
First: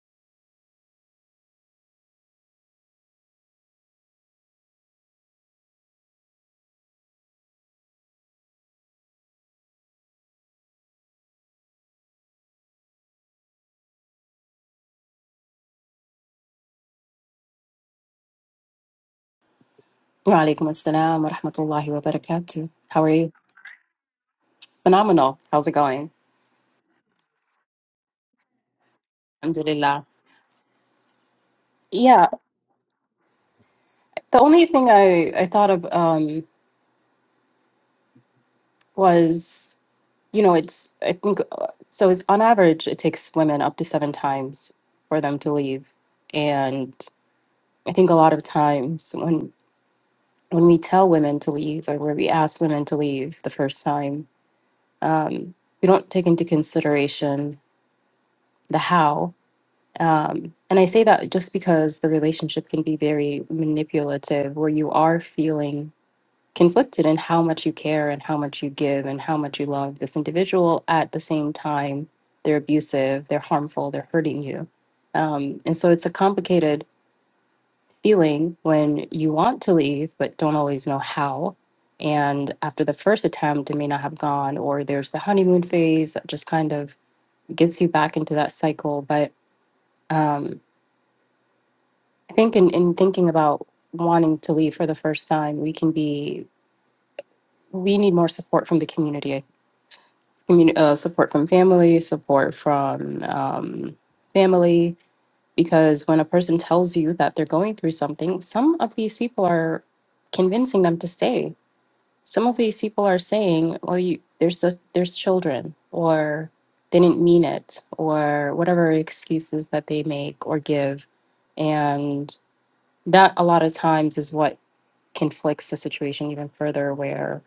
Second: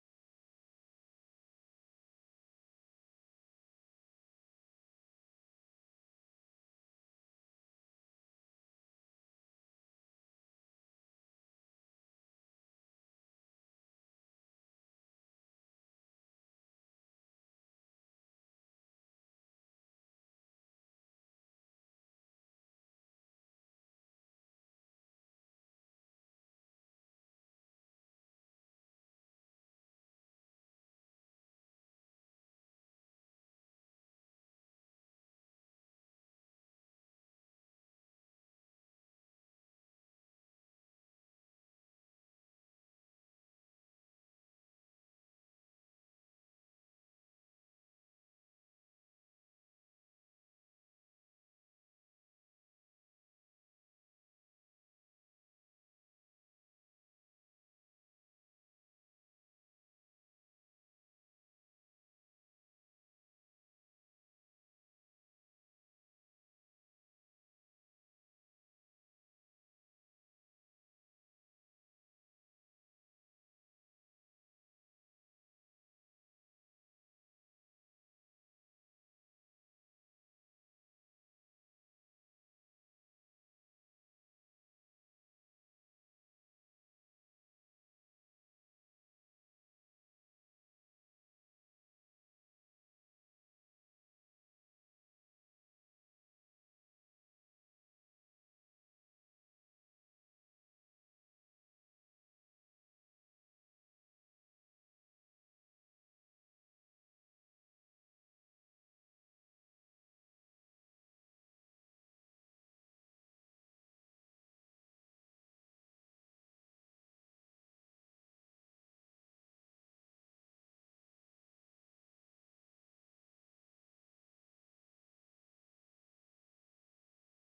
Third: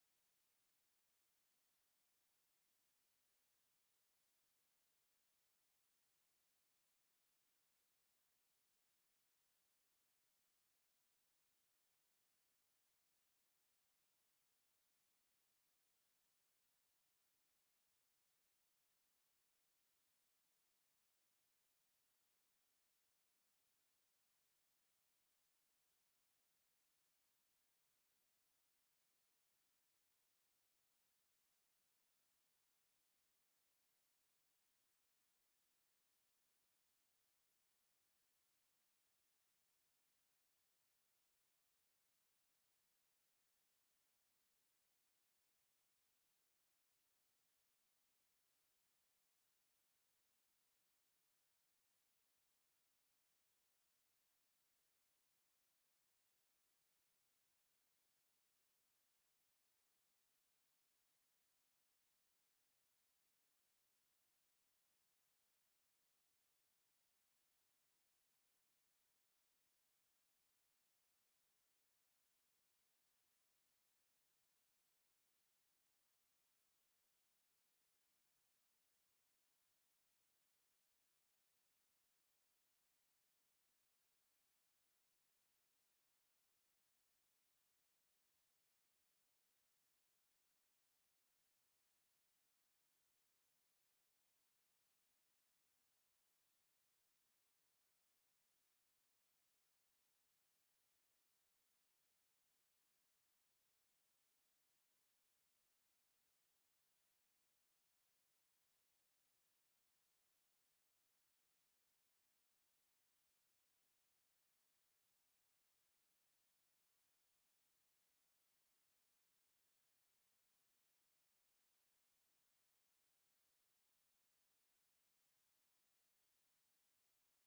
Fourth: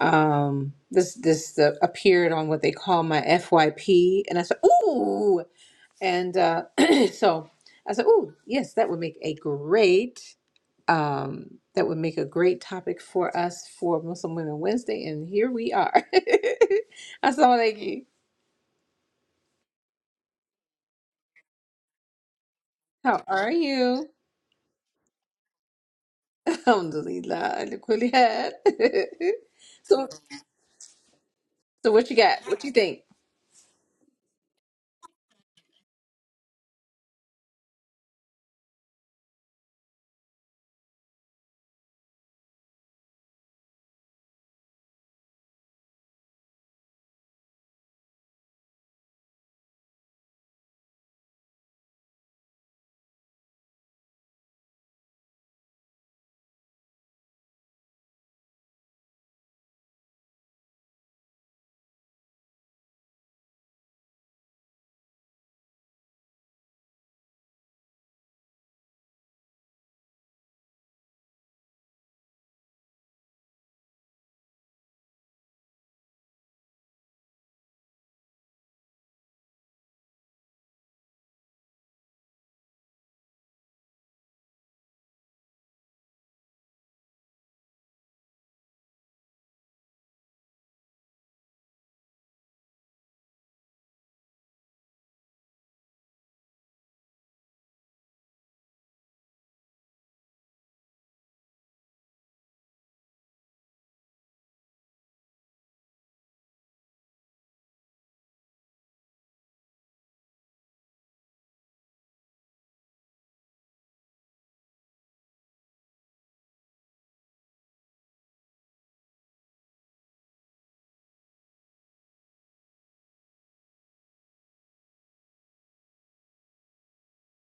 [SPEAKER 1] Um, this this uh, appeared on what they call my FYP, and I said, ooh, and uh, so I said, ooh, yes, that would make a great um, that would make a great topic for us for Muslim Women Wednesday, and here we are. Assalamu alaikum.
[SPEAKER 4] Walaikum assalam wa rahmatullahi wa barakatuh. How are
[SPEAKER 1] How
[SPEAKER 4] you?
[SPEAKER 1] are you?
[SPEAKER 4] Phenomenal. How's it going?
[SPEAKER 1] Alhamdulillah. ala kulli hal.
[SPEAKER 4] Alhamdulillah.
[SPEAKER 1] so, so what you
[SPEAKER 4] Yeah,
[SPEAKER 1] got? What you think?
[SPEAKER 4] the only thing I, I thought of um, was, you know, it's, I think, uh, so it's on average, it takes women up to seven times for them to leave. And I think a lot of times when, when we tell women to leave or where we ask women to leave the first time, um, we don't take into consideration the how Um, and I say that just because the relationship can be very manipulative, where you are feeling conflicted in how much you care and how much you give and how much you love this individual. At the same time, they're abusive, they're harmful, they're hurting you. Um, and so it's a complicated feeling when you want to leave, but don't always know how. And after the first attempt, it may not have gone, or there's the honeymoon phase that just kind of gets you back into that cycle. But um, I think in, in thinking about wanting to leave for the first time, we can be, we need more support from the community, community uh, support from family, support from um, family, because when a person tells you that they're going through something, some of these people are convincing them to stay. Some of these people are saying, well, you, there's, a, there's children, or they didn't mean it, or whatever excuses that they make or give. And that a lot of times is what conflicts the situation even further where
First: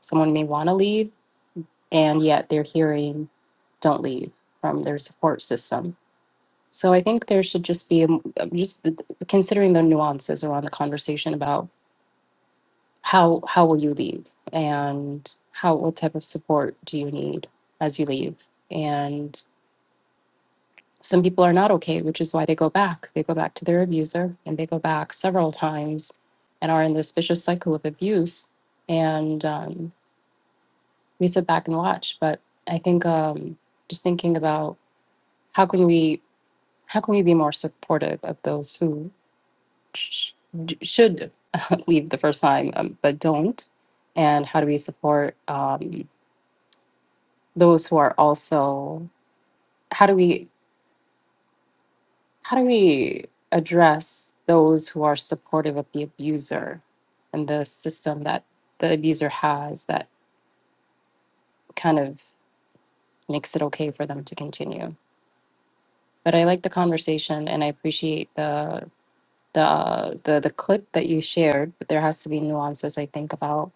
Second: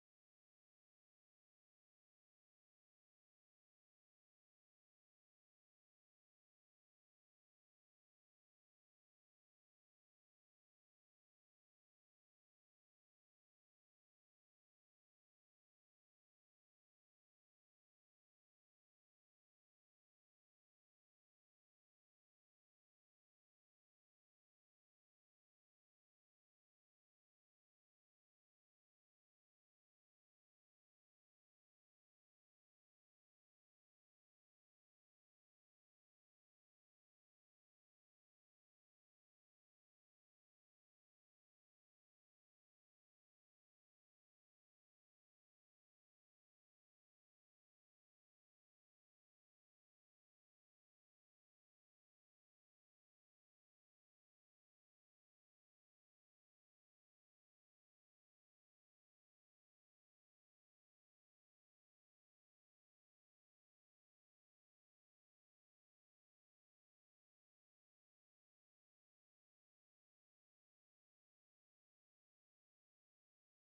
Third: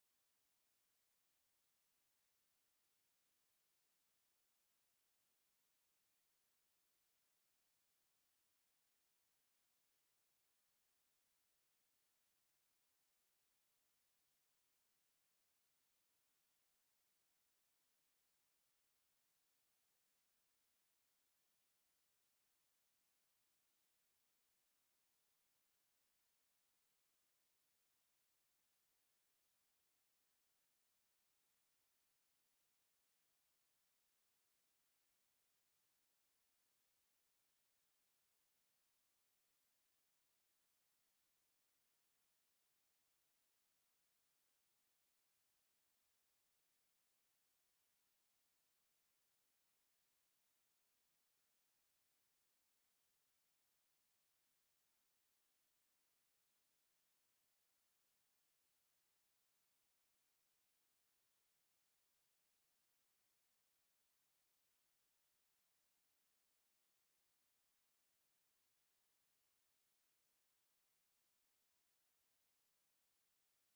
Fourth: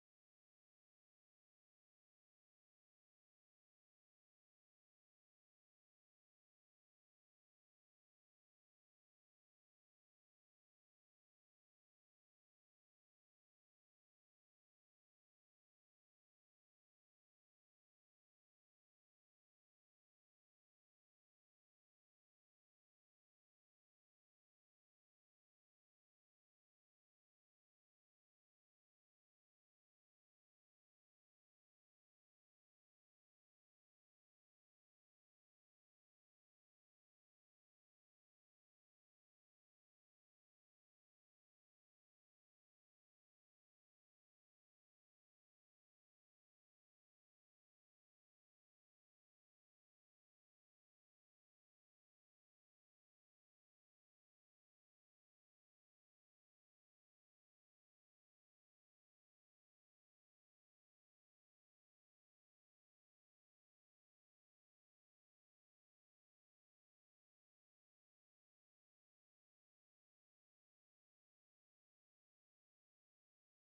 [SPEAKER 4] someone may want to leave and yet they're hearing don't leave from their support system. So I think there should just be um, um, just th- considering the nuances around the conversation about how how will you leave and how what type of support do you need as you leave and some people are not okay which is why they go back they go back to their abuser and they go back several times and are in this vicious cycle of abuse and um, we sit back and watch. But I think um, just thinking about how can we how can we be more supportive of those who sh- sh- should leave the first time um, but don't, and how do we support um, those who are also how do we how do we address those who are supportive of the abuser and the system that the abuser has that kind of makes it okay for them to continue but I like the conversation and I appreciate the the the the clip that you shared. But there has to be nuances, I think, about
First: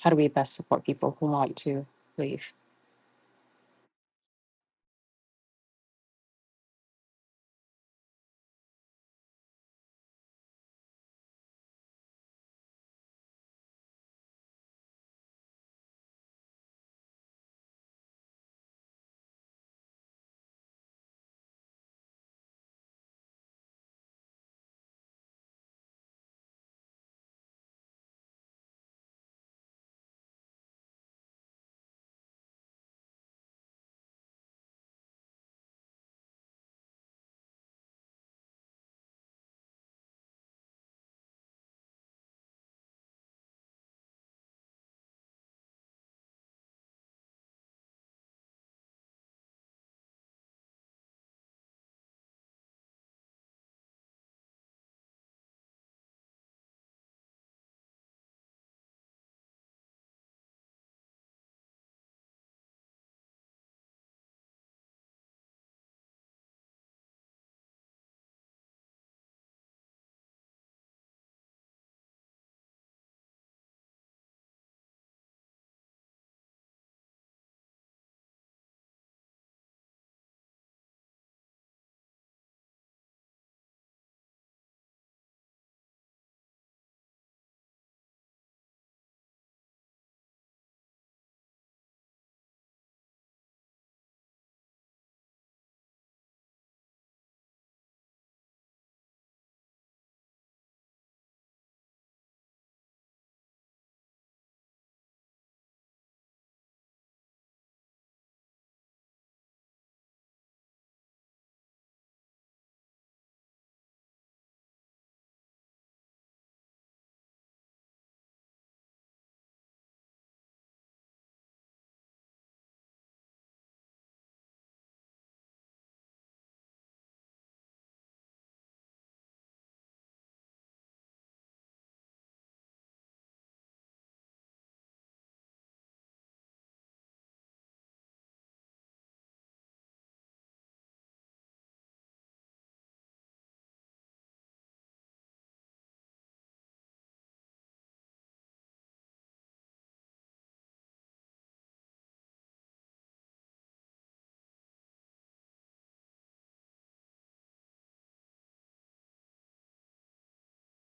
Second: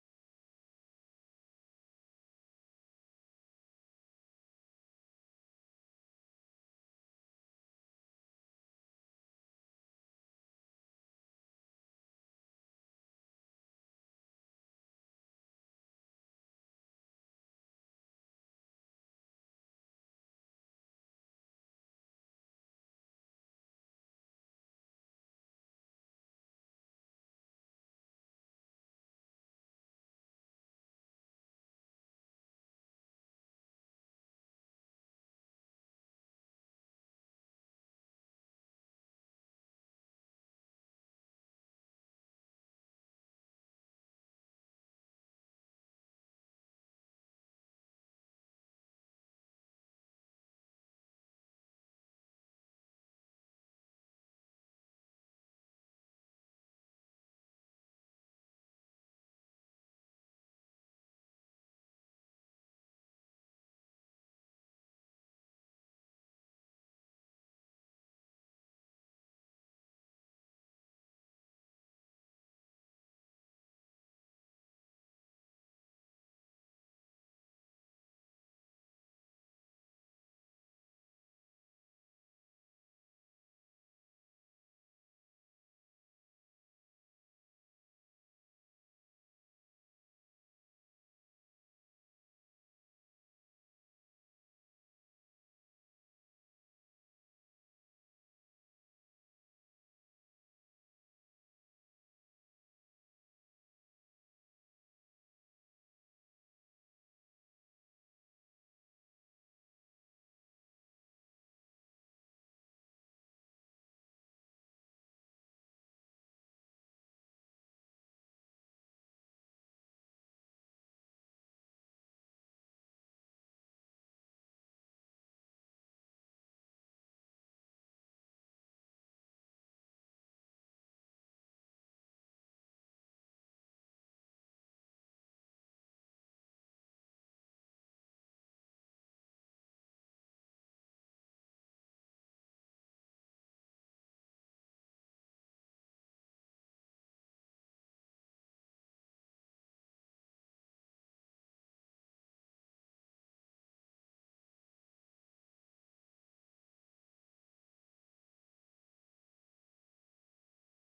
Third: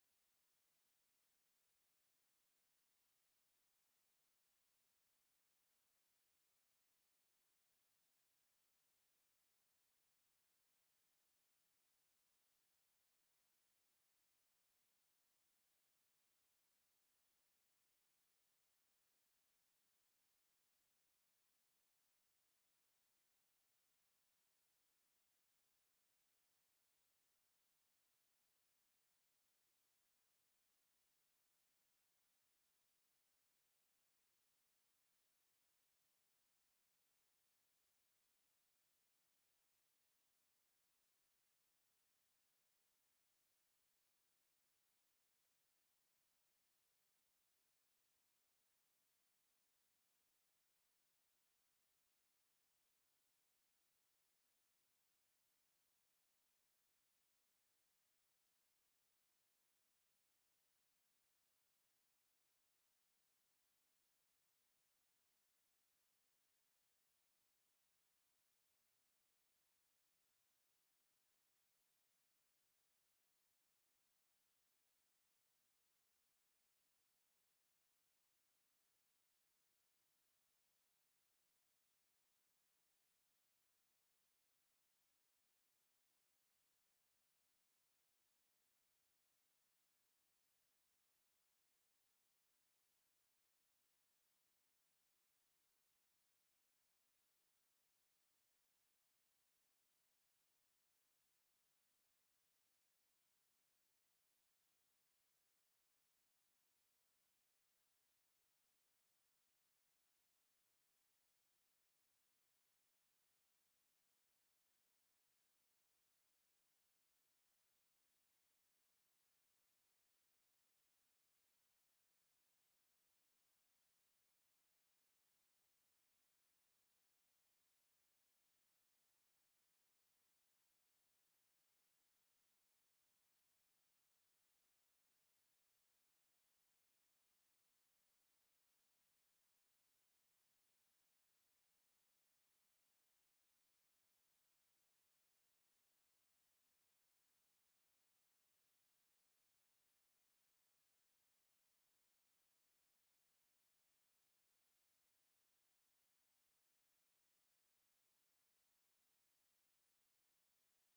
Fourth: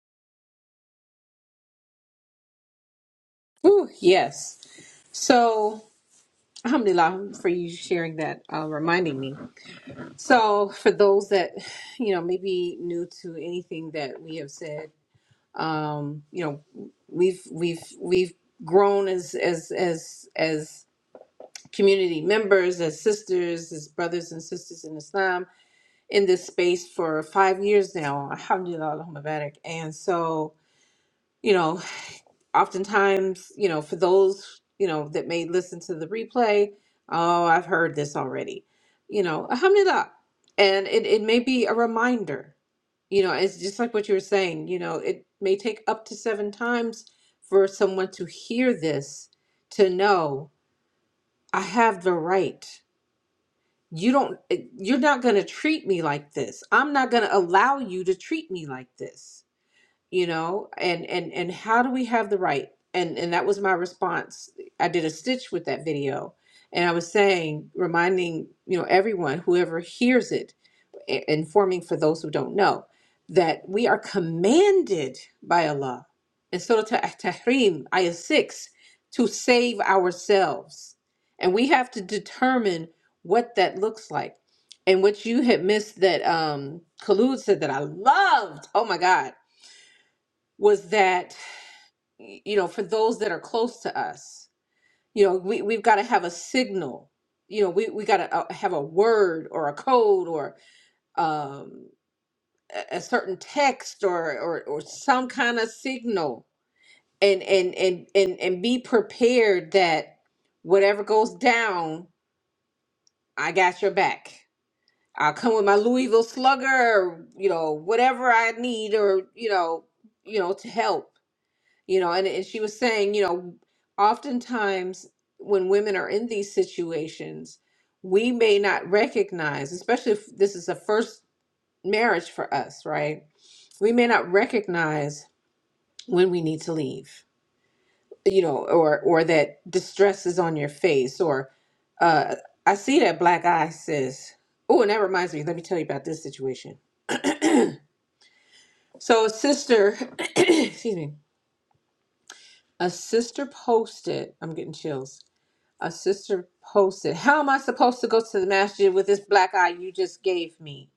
[SPEAKER 4] how do we best support people who want to leave.
[SPEAKER 1] Ooh, yes. So, alhamdulillah for you sharing that, uh, reminding me. So, for those that, you know, maybe new to anything that we have said, um, you know, we've we've we've grown as as as as community members, as sisters, as brothers and sisters in Islam in this space for five years now, alhamdulillah, Allahumma barak. And so, you know, oftentimes, you know, for those, you know, that may listen to the replay, oh, I've heard this already, you know, alhamdulillah. And it, it may be a reminder, you know, it's just like what you were saying, you know, it may take up to seven times for someone to hear this to know I have the right you don't eh, you're not going to treat me like this i'm not going to allow you to treat me like this you know and and and how do we have the right and and that was my response i did a stitch with that video and i was saying reminding you know everyone whoever hears it informing for those who don't know that we are commanded by Allah in Surah Tah- Tahrim, Ayah 6, to save ourselves. And we have to determine what that looks like. And what you had missed that um, Khalud said that I loved, oh my God, was that, you know, for those that are close to us, you know, we, we've got to have a signal. You know, we, we got to have a word or a code or um, a a certain text or, or or some kind of signal and and and and and be prepared that whatever goes down i got your back i'll come with my louisville slugger or you know whatever i need or you know you know to help you know and, and she was saying you know oftentimes when women are in these situations we may not recognize especially if this is a first marriage for us right we may not recognize when we need to leave you know or or that distress is on your face or uh i see that black eye says oh and that reminds me let me tell you about this situation so a sister excuse me a sister posted i'm getting chills a sister posted how am i supposed to go to the masjid with this black eye you just gave me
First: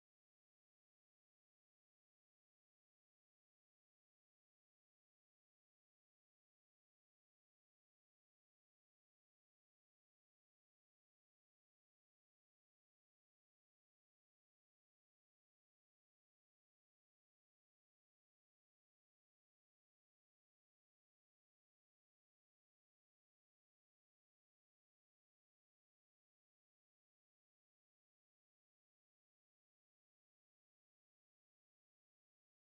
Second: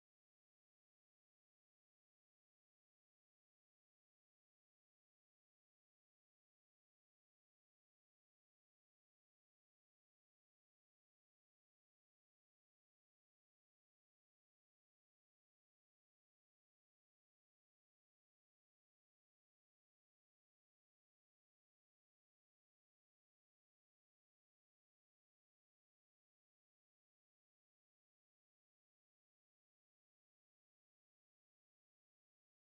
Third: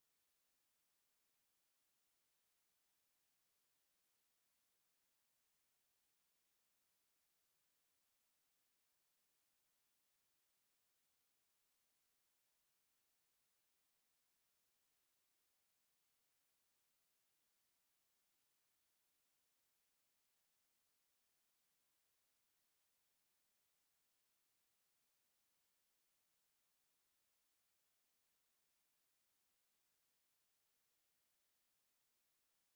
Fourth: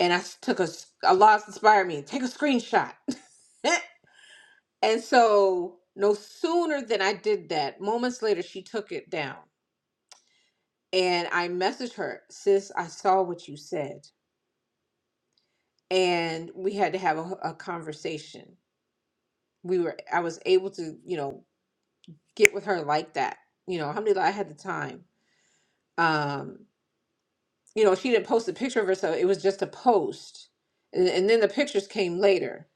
[SPEAKER 1] and i s- took a s- allah inspired me take a screenshot and so no sooner than i did that moments later she took it down And I messaged her, sis, I saw what you said. And we had to have a, a conversation. We were, I was able to, you know, get with her like that. You know, alhamdulillah, I had the time. Um, you know, she didn't post a picture of herself. It was just a post. And, and then the pictures came later.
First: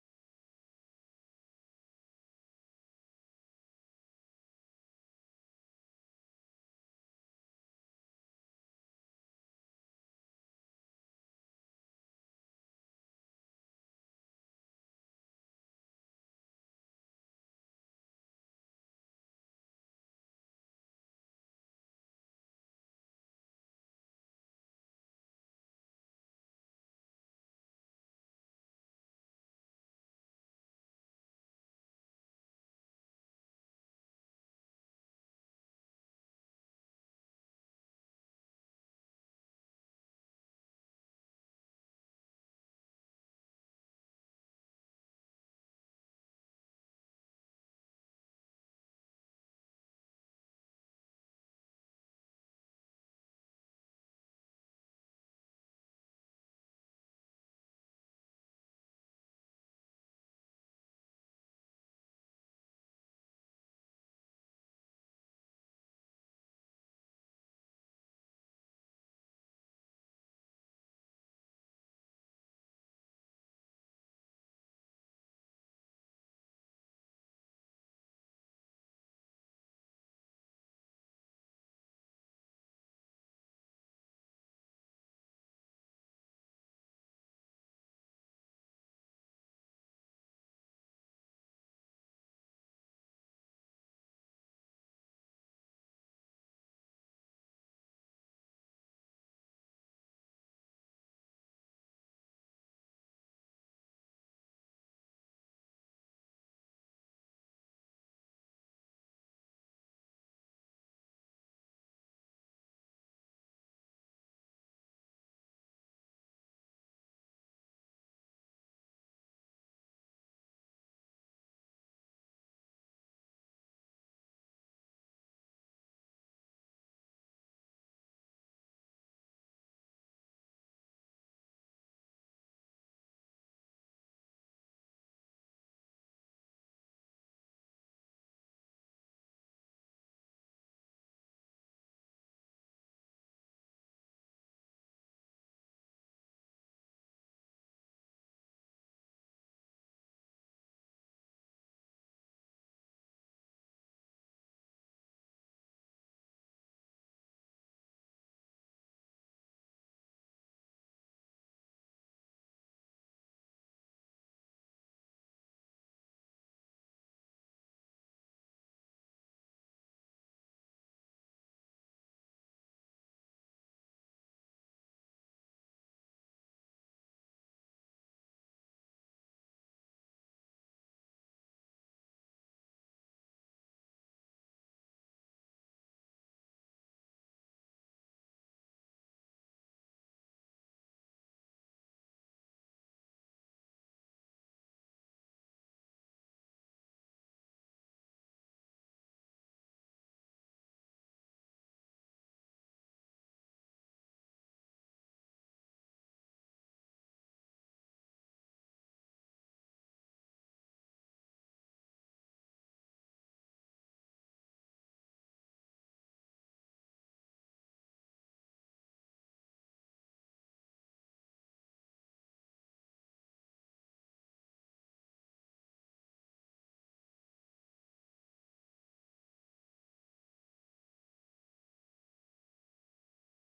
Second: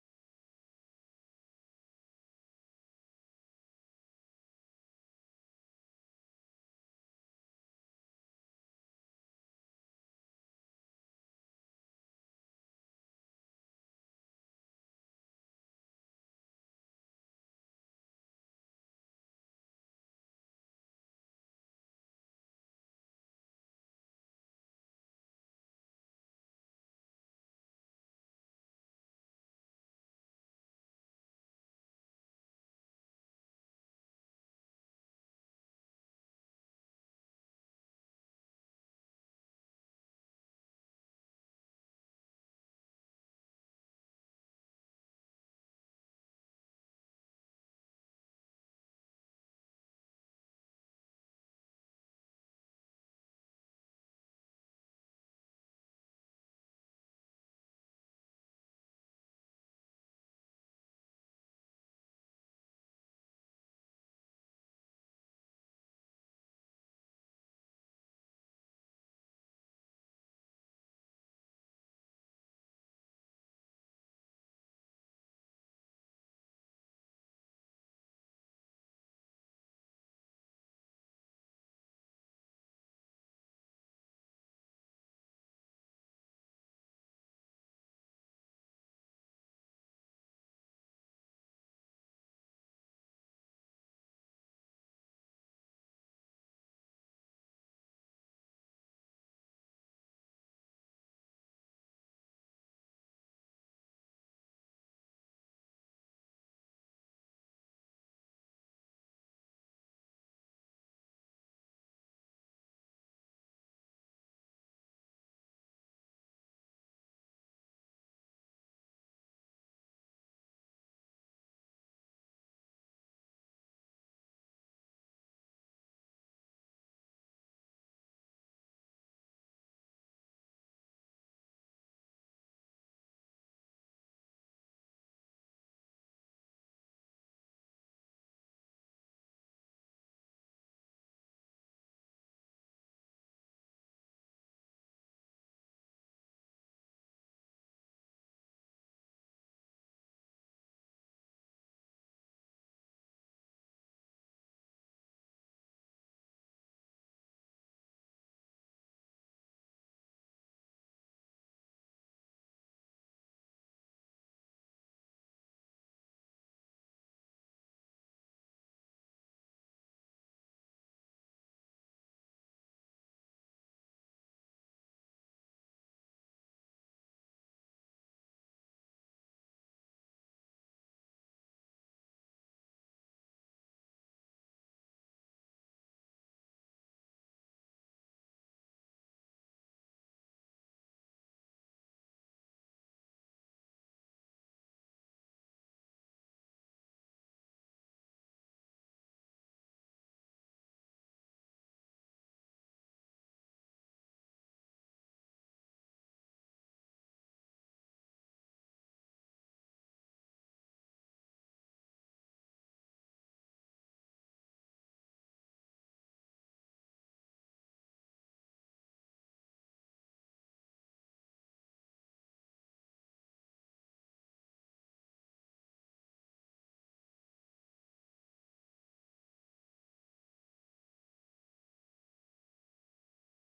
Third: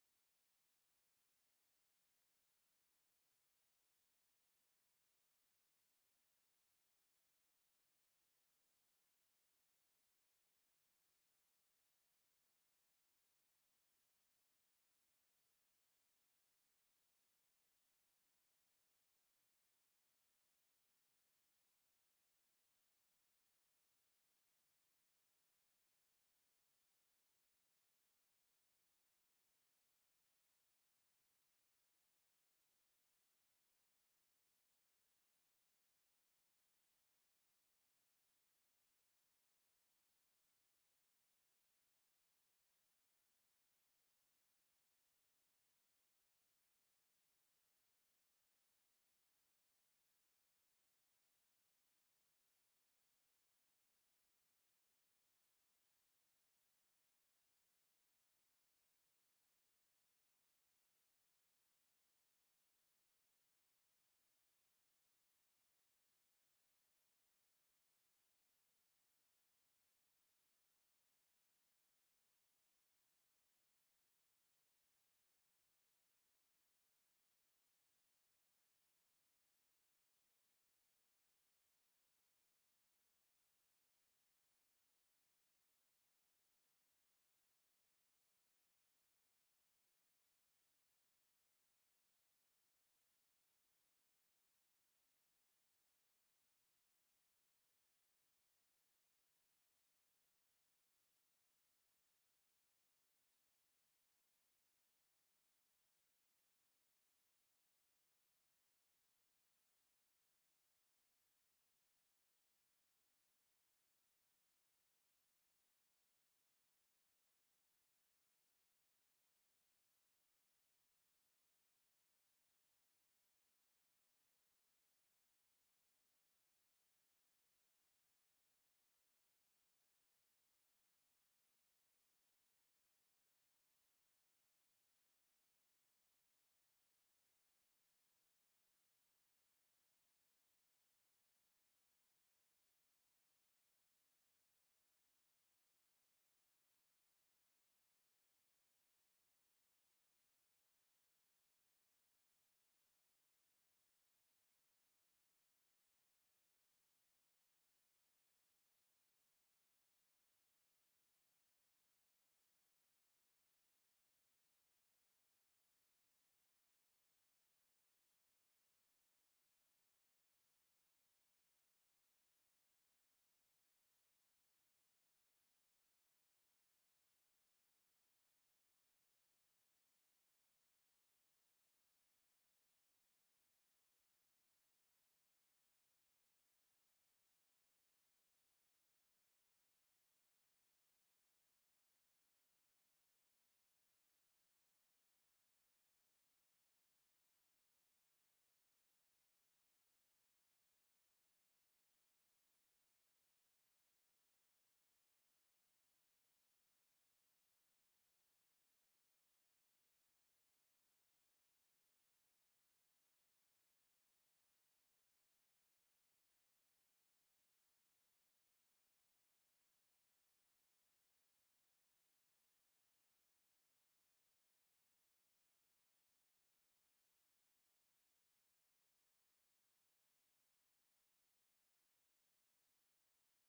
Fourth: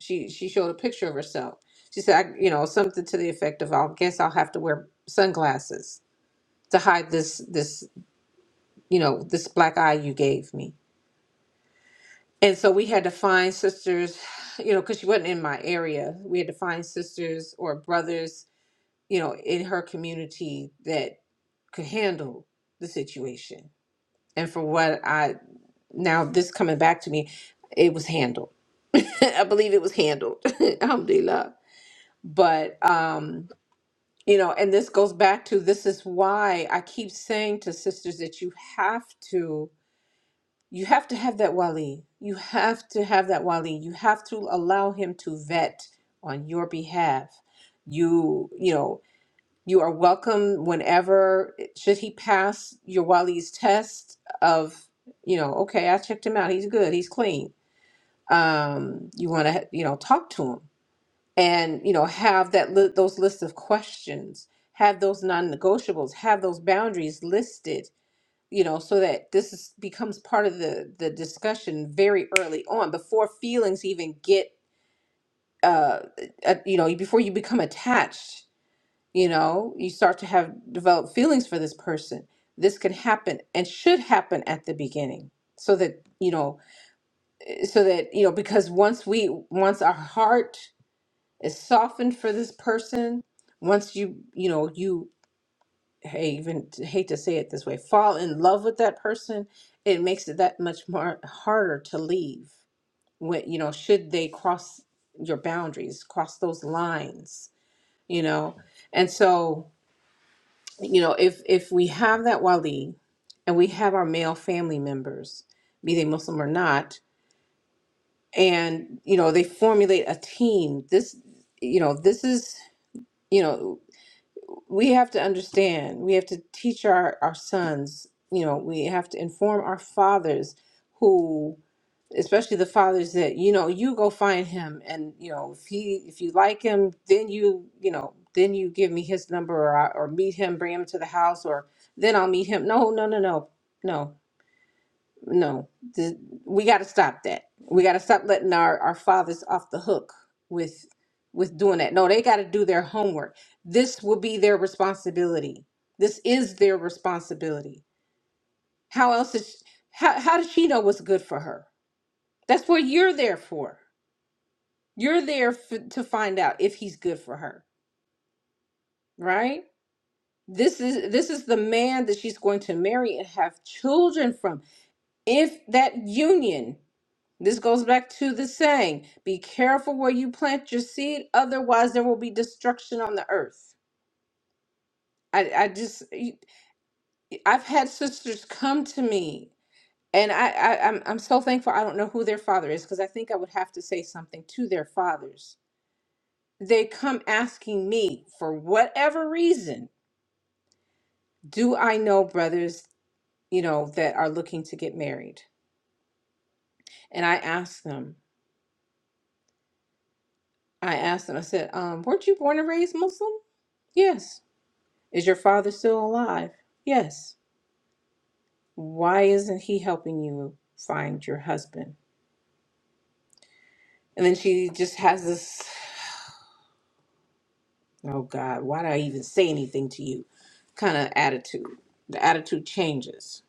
[SPEAKER 1] She, she showed a picture of herself. She said, I, you know, something to the effect of, I'll guess I'll have to wear sunglasses to hide this, this, you know, this black eye you gave me And so we had to find sisters, you know, because she wasn't in my area. We had to find sisters or brothers, you know, in her community that could handle the situation. And for what I now, this coming back to me, it was handled. I believe it was handled. Alhamdulillah. But, um, you know, and this goes back to this is why I keep saying to sisters that you have to You have to have that wali. You have to have that wali. You have to allow him to vet on your behalf. You, you know, you are welcome whenever, should he pass your wali's test of, you know, okay, I checked him out. He's good. He's clean. Um, you want to, you know, talk to him and, you know, have that li- those lists of questions, have those non-negotiables, have those boundaries listed you know, so that this is, becomes part of the the discussion very early on, before feelings even get, uh, uh, you know, before you become attached. You know, you start to have developed feelings for this person. This can happen and should happen at the beginning, so that you know, so that you know, because once we, once our heart is softened for this person, once you, you know, you hey, even hate to say it this way, fall in love with that person, it makes it that much more harder to leave. When you know, should they cross your boundaries, cross those lines, you know? And so, you know, if if we have that wali and we have our male family members, be they Muslim or not, and you know, they formulate a team, this you know, this is you know we have to understand we have to teach our our sons you know we have to inform our fathers who especially the fathers that you know you go find him and you know if he if you like him then you you know then you give me his number or I, or meet him bring him to the house or then I'll meet him no no no no no no th- we got to stop that we got to stop letting our our fathers off the hook with with doing that no they got to do their homework this will be their responsibility this is their responsibility how else is how, how does she know what's good for her that's what you're there for you're there f- to find out if he's good for her right this is this is the man that she's going to marry and have children from if that union This goes back to the saying be careful where you plant your seed, otherwise, there will be destruction on the earth. I, I just, I've had sisters come to me, and I, I I'm, I'm so thankful I don't know who their father is because I think I would have to say something to their fathers. They come asking me for whatever reason do I know brothers, you know, that are looking to get married? And I asked them, I asked them, I said, um, weren't you born and raised Muslim? Yes. Is your father still alive? Yes. Why isn't he helping you find your husband? And then she just has this, oh God, why did I even say anything to you kind of attitude. The attitude changes.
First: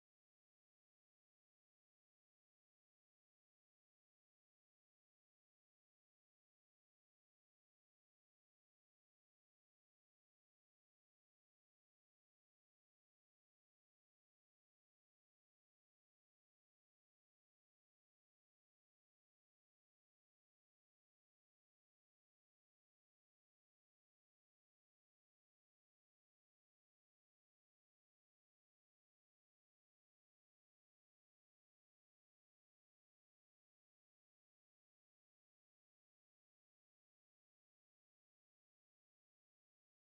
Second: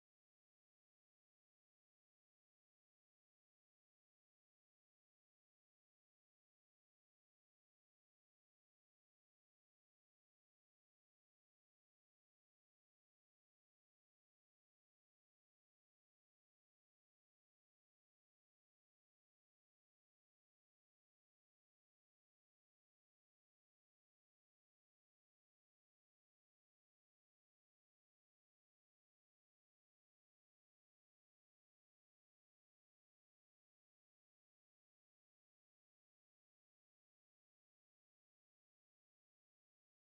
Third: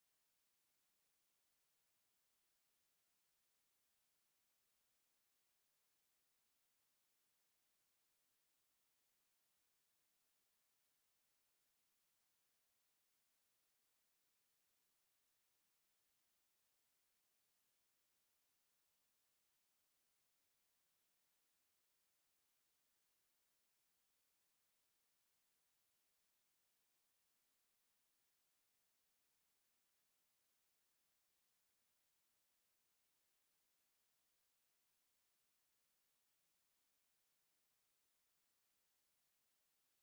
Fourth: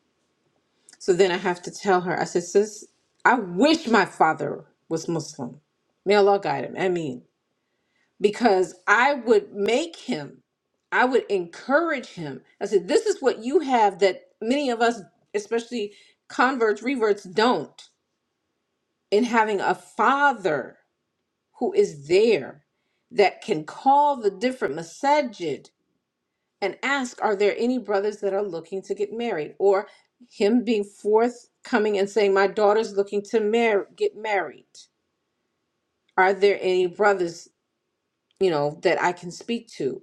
[SPEAKER 1] So then I have to tell her, I said, sis, I wish my father was Muslim. May Allah guide him. I mean, because I would make him, I would encourage him. I said, this is what you have that many of us, especially converts, reverts, don't. and having a father who is there that can call the different masajid and ask, are there any brothers that are looking to get married? Or him being forthcoming and saying, my daughter's looking to mar- get married. Are there any brothers, you know, that I can speak to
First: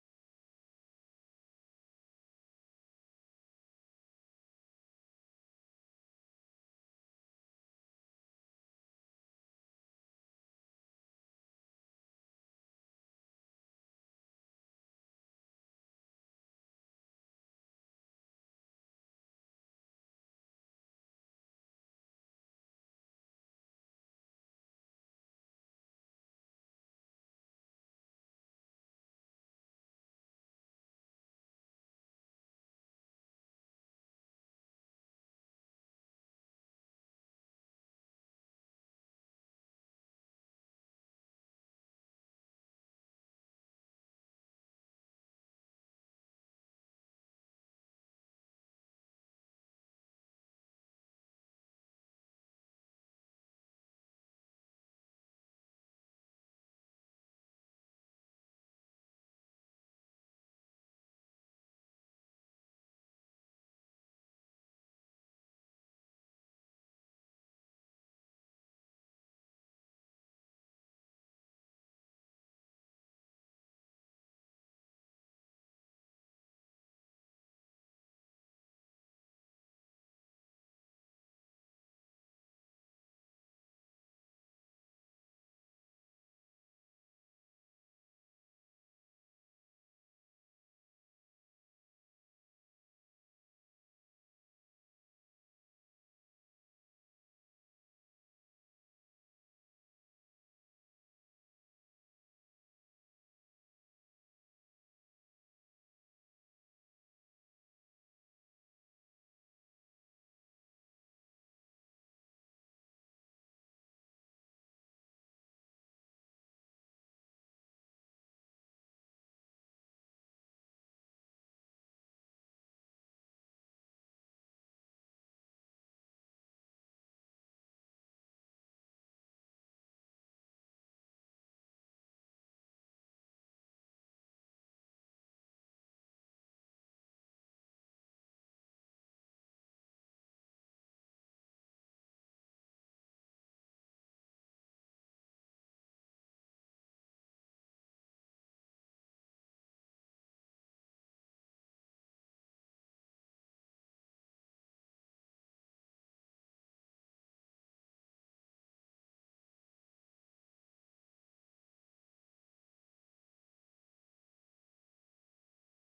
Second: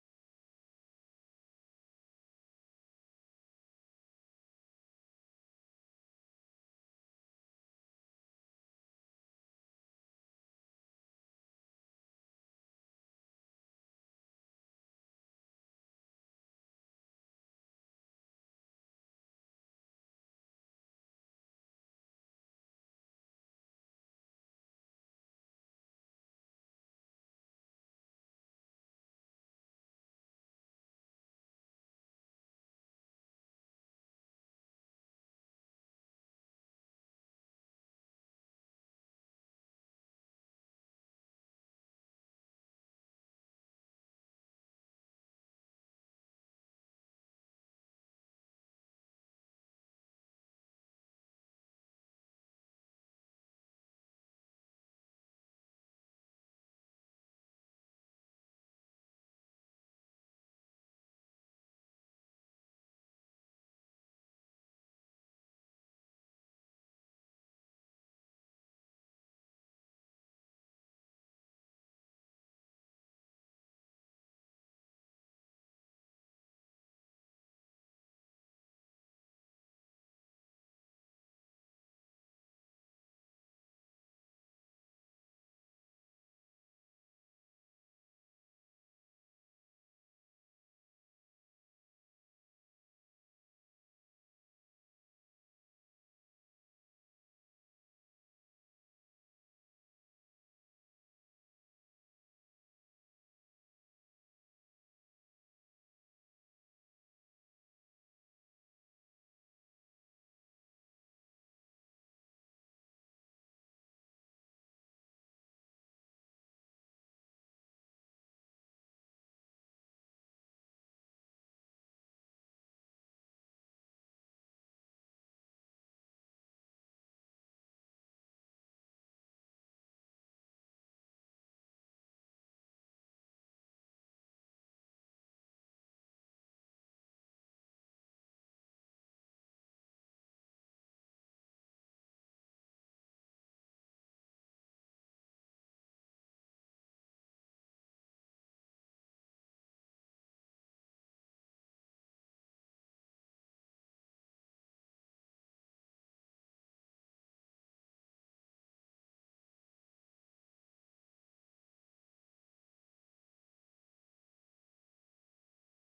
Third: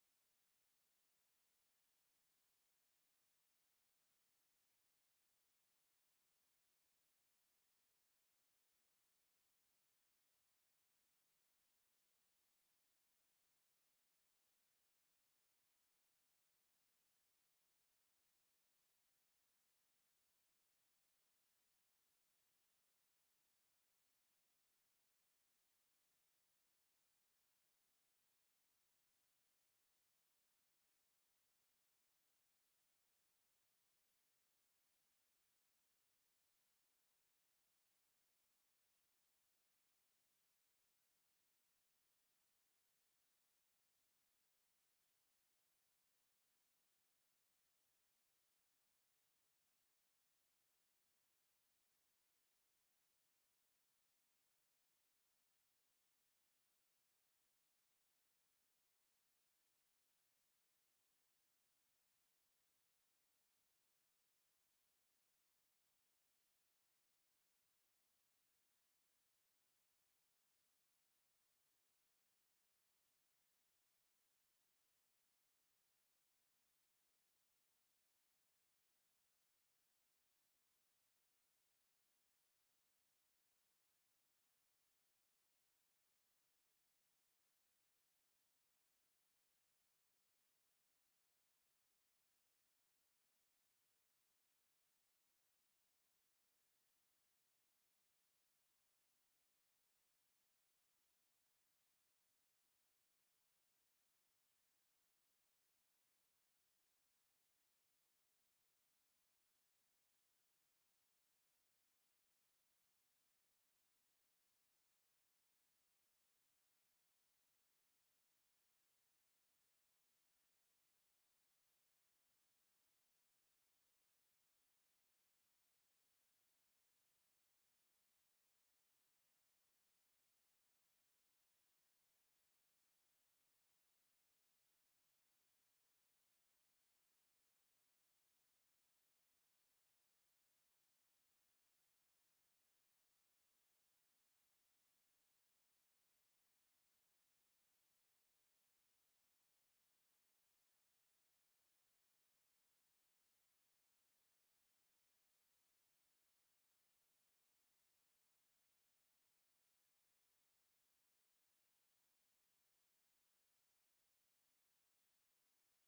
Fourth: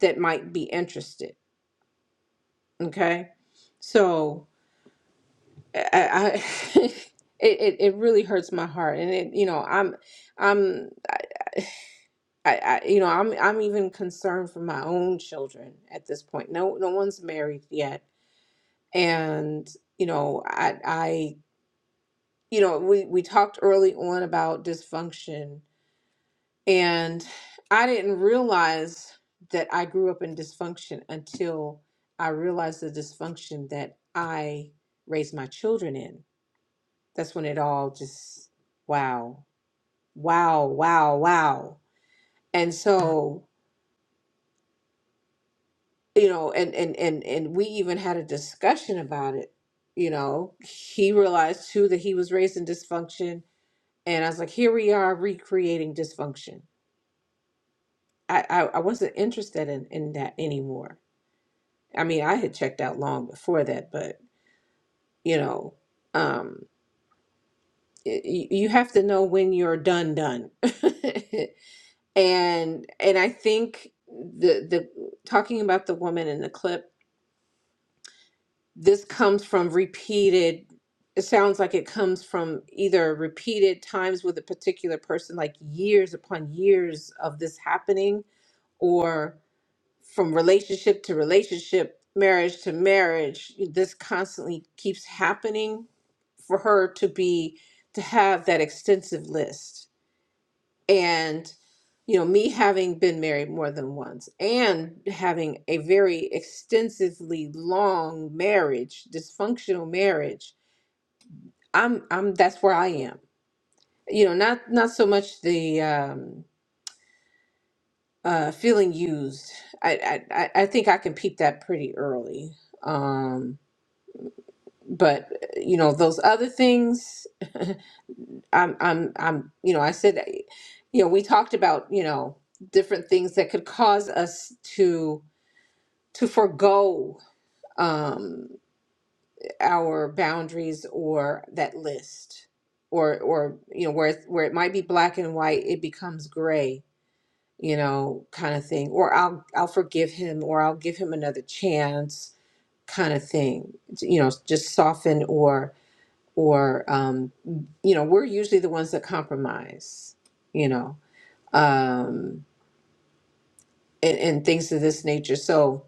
[SPEAKER 1] that might be interested? Okay. So I, I it, it, it really hurts my heart. And it, you know, I'm, I'm I, I you know I'm I'm even concerned for my own children at this point. No no one's married yet. And you know I I you know we we talked early on about dysfunction and I didn't realize that I grew up in dysfunction until I realized the dysfunction that I raised my children in. That's when it all just wow. Wow, wow, wow. And so you know and and and and we even had a discussion about it you know he realized too that he was raised in dysfunction and i was like here we are recreating dysfunction i i, I wasn't interested in in that anymore i mean i had checked out long before that but you know um y- y- you have to know when you're done done and and i think the the talking about the woman in the clip this comes from repeated it sounds like it comes from either repeated times with a particular person like years upon years of this happening or from relationship to relationship marriage to marriage this constantly keeps happening for her to be to have that extensive list and you know me having been married more than once and having a very extensively long marriage dysfunctional marriage i'm i'm that's where i am you know not not so much the um uh feeling used i i i I think i can peep that pretty early um but you know those other things i'm i'm i'm you know i said you know we talked about you know different things that could cause us to to forego um, our boundaries or that list or or you know where it's, where it might be black and white it becomes gray you know kind of thing or I'll I'll forgive him or I'll give him another chance kind of thing you know just soften or or um, you know we're usually the ones that compromise you know um, and, and things of this nature so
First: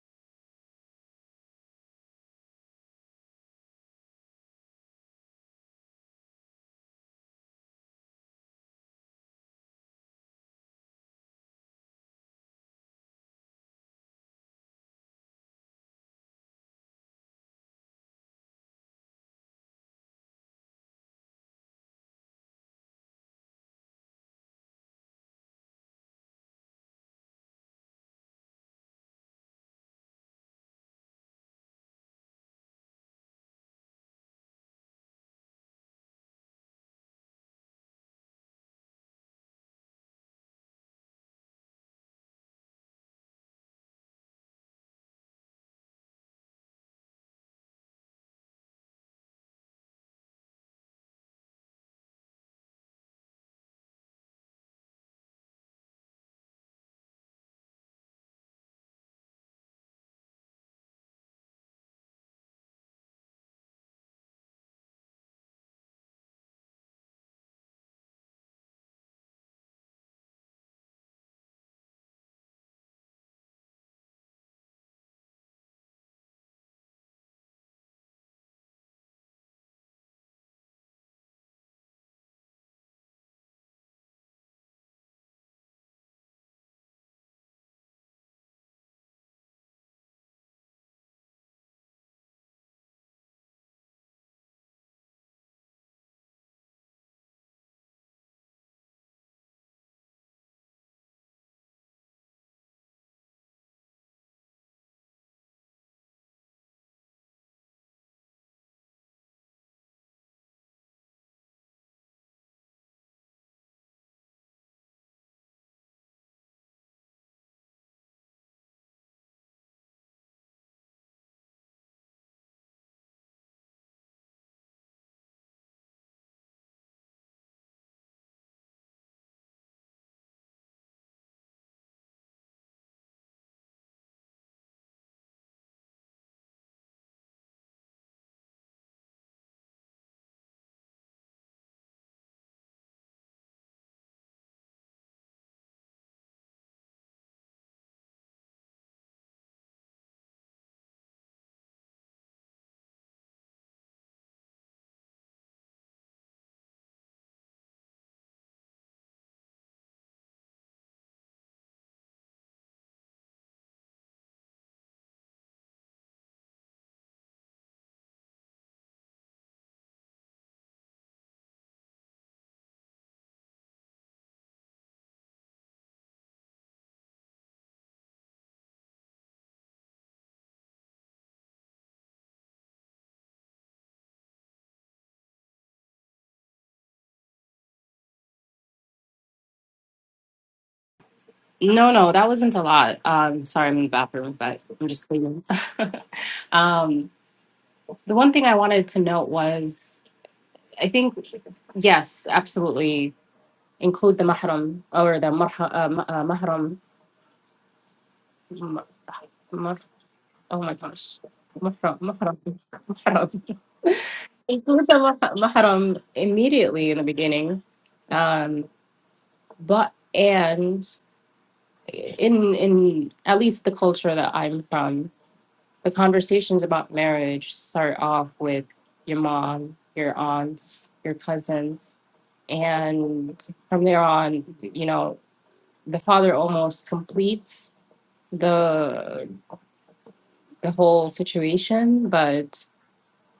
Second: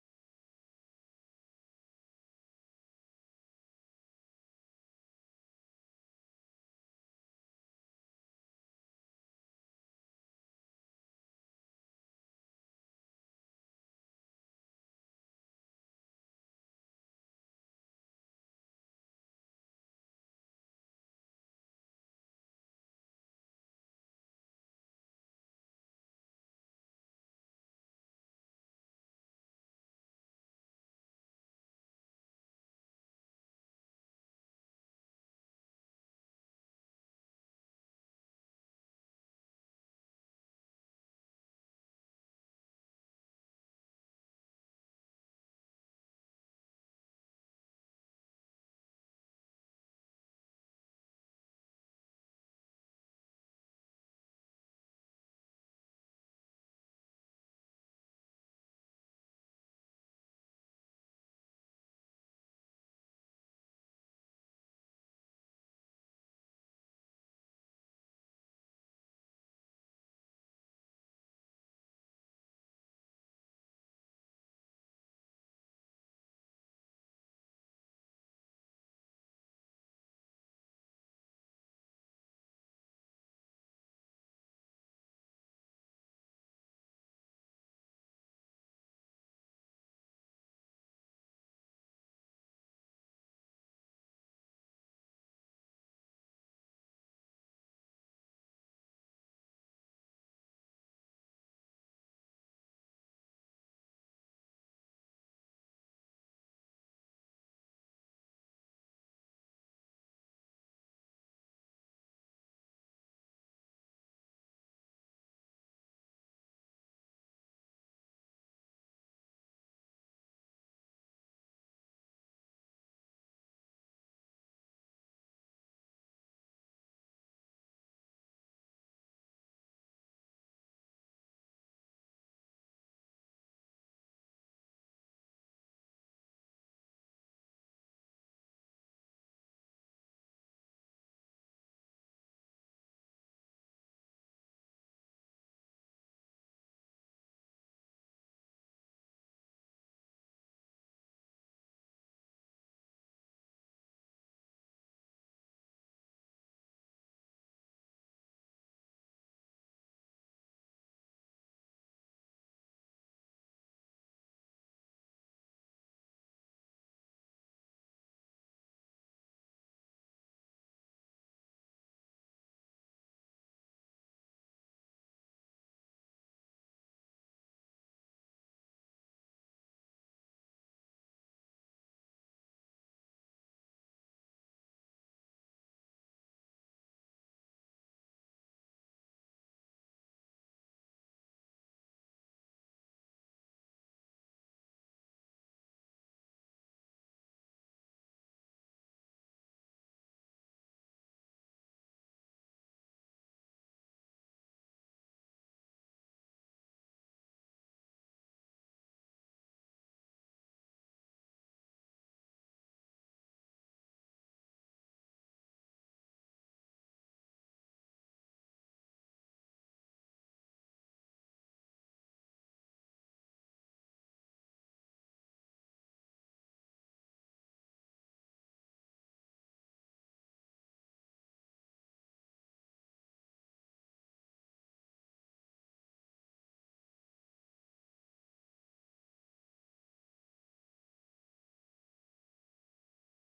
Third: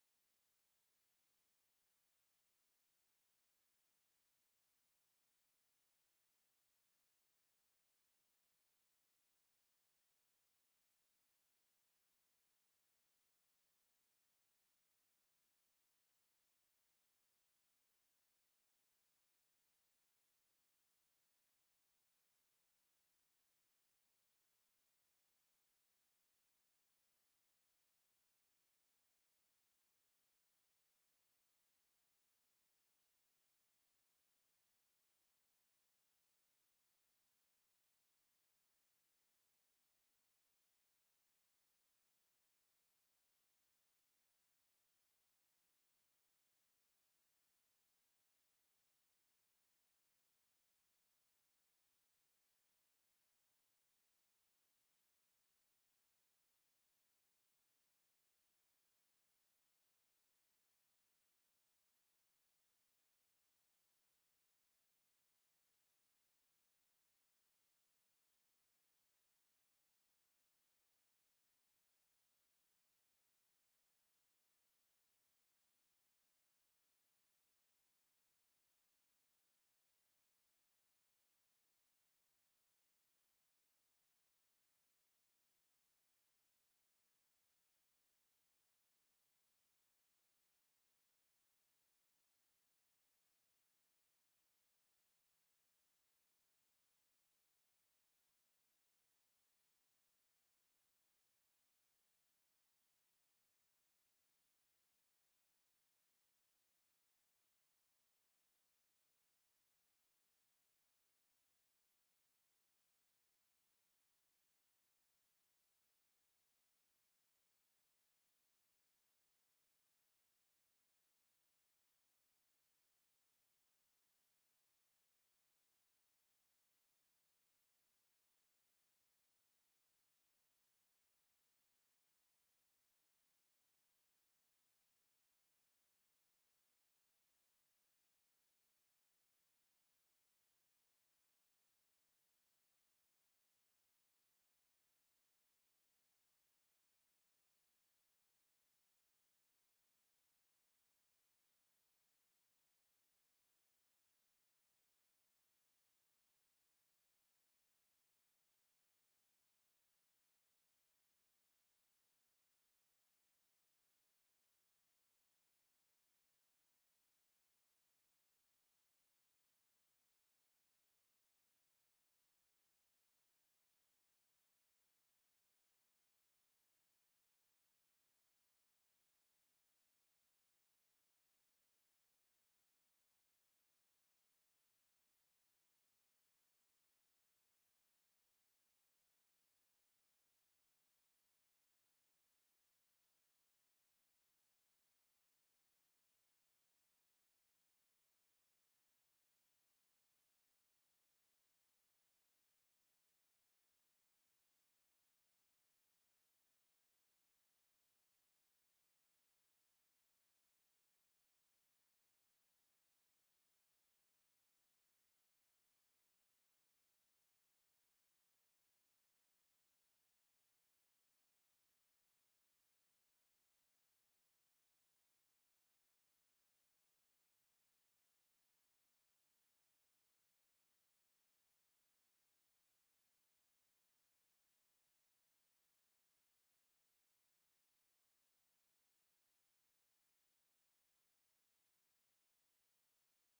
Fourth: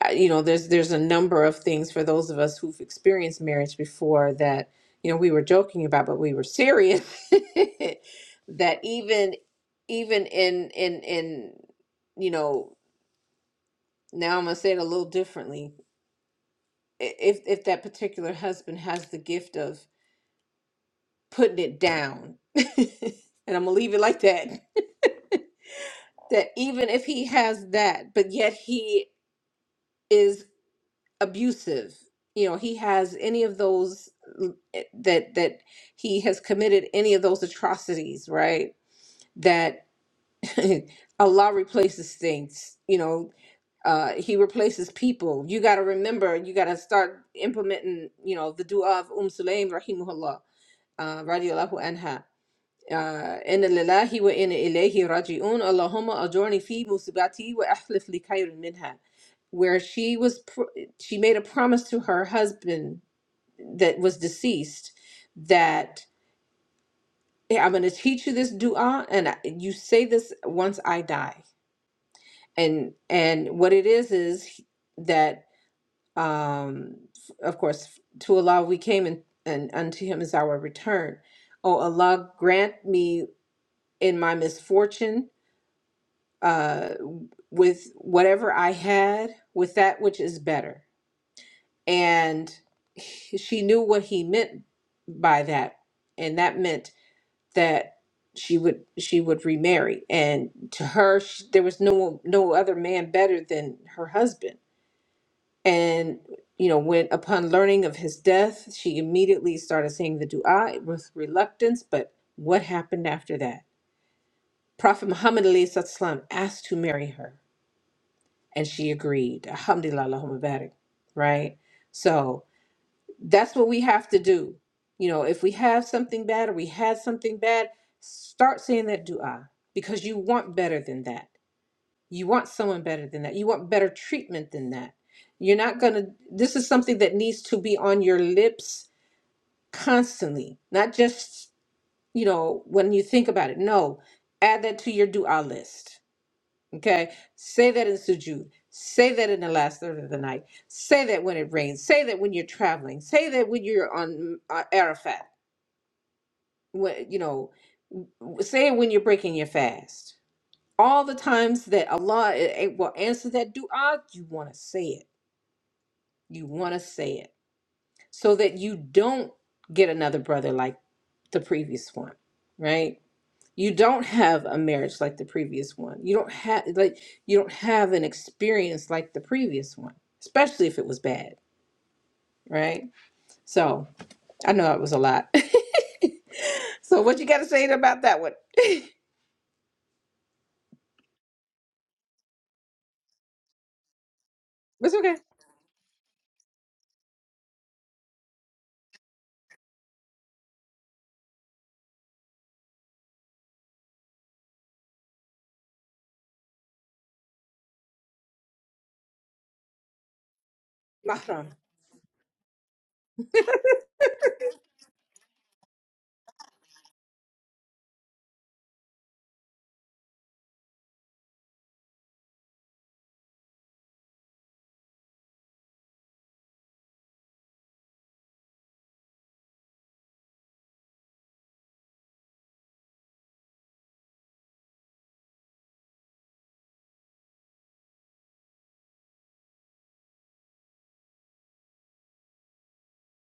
[SPEAKER 1] I- you know there's there's a number of things for those of us who've experienced marriage before that you know we were joking about but we were serious that even even in in in you know now I'm gonna say it a little differently i- if if that particular husband has the gift of putting it down and I'm gonna leave it like that that even if he has that but yet he is abusive you know he has any of those mm, eh, that that he has committed any of those atrocities right that allah replaces things you know uh he replaces people you got to remember you got to start implementing you know the dua of Umm sulaim rahimahullah uh radiallahu anha uh inna lillahi wa inna ilayhi raji'un allahumma ajurni fi musibati wa ahlif li khayrin minha where she was pr- she made a promise to her husband that was deceased that "Hey, I'm going to teach you this dua and I- you say this once I die. And and what it is is that um of course to Allah we came and, and unto him is our return. Oh Allah grant me in my misfortune uh with whatever I had with that which is better. And she knew what he meant by that and that meant that she would she would remarry and to her sh there was no no other man better than her husband and you know when upon learning of his death she immediately started saying the dua with reluctance but what happened after that prophet muhammad alayhi salatu wasalam, asked to marry her and she agreed alhamdulillah Allahumma barik right so that's what we have to do. You know, if we have something bad or we had something bad, start saying that dua because you want better than that. You want someone better than that. You want better treatment than that. You're not going to, this is something that needs to be on your lips constantly, not just, you know, when you think about it. No, add that to your dua list Okay. Say that in sujud. Say that in the last third of the night. Say that when it rains. Say that when you're traveling. Say that when you're on uh, Arafat. When, you know, say it when you're breaking your fast. All the times that Allah eh, eh, will answer that dua, you want to say it. You want to say it so that you don't get another brother like the previous one, right? you don't have a marriage like the previous one you don't have like you don't have an experience like the previous one especially if it was bad right so i know it was a lot so what you got to say about that one
[SPEAKER 4] No, no, that wasn't a lot. Um, sorry, I'm in the bathroom, but I'm
[SPEAKER 1] it's
[SPEAKER 4] just
[SPEAKER 1] okay
[SPEAKER 4] cleaning. um, the one thing I wanted to note was, I think, yes, absolutely include the mahram or the marha, uh, ma- uh, mahram. ma- ma- Oh my gosh,
[SPEAKER 1] Not on.
[SPEAKER 4] mahram, mahram, mahram. include the mah- mahram immediately in the beginning, um, but and in in at least the culture that I'm from, the conversations about marriage start off with your mom, your aunts, your cousins, and from there on, you know, the father almost completes the the whole situation, but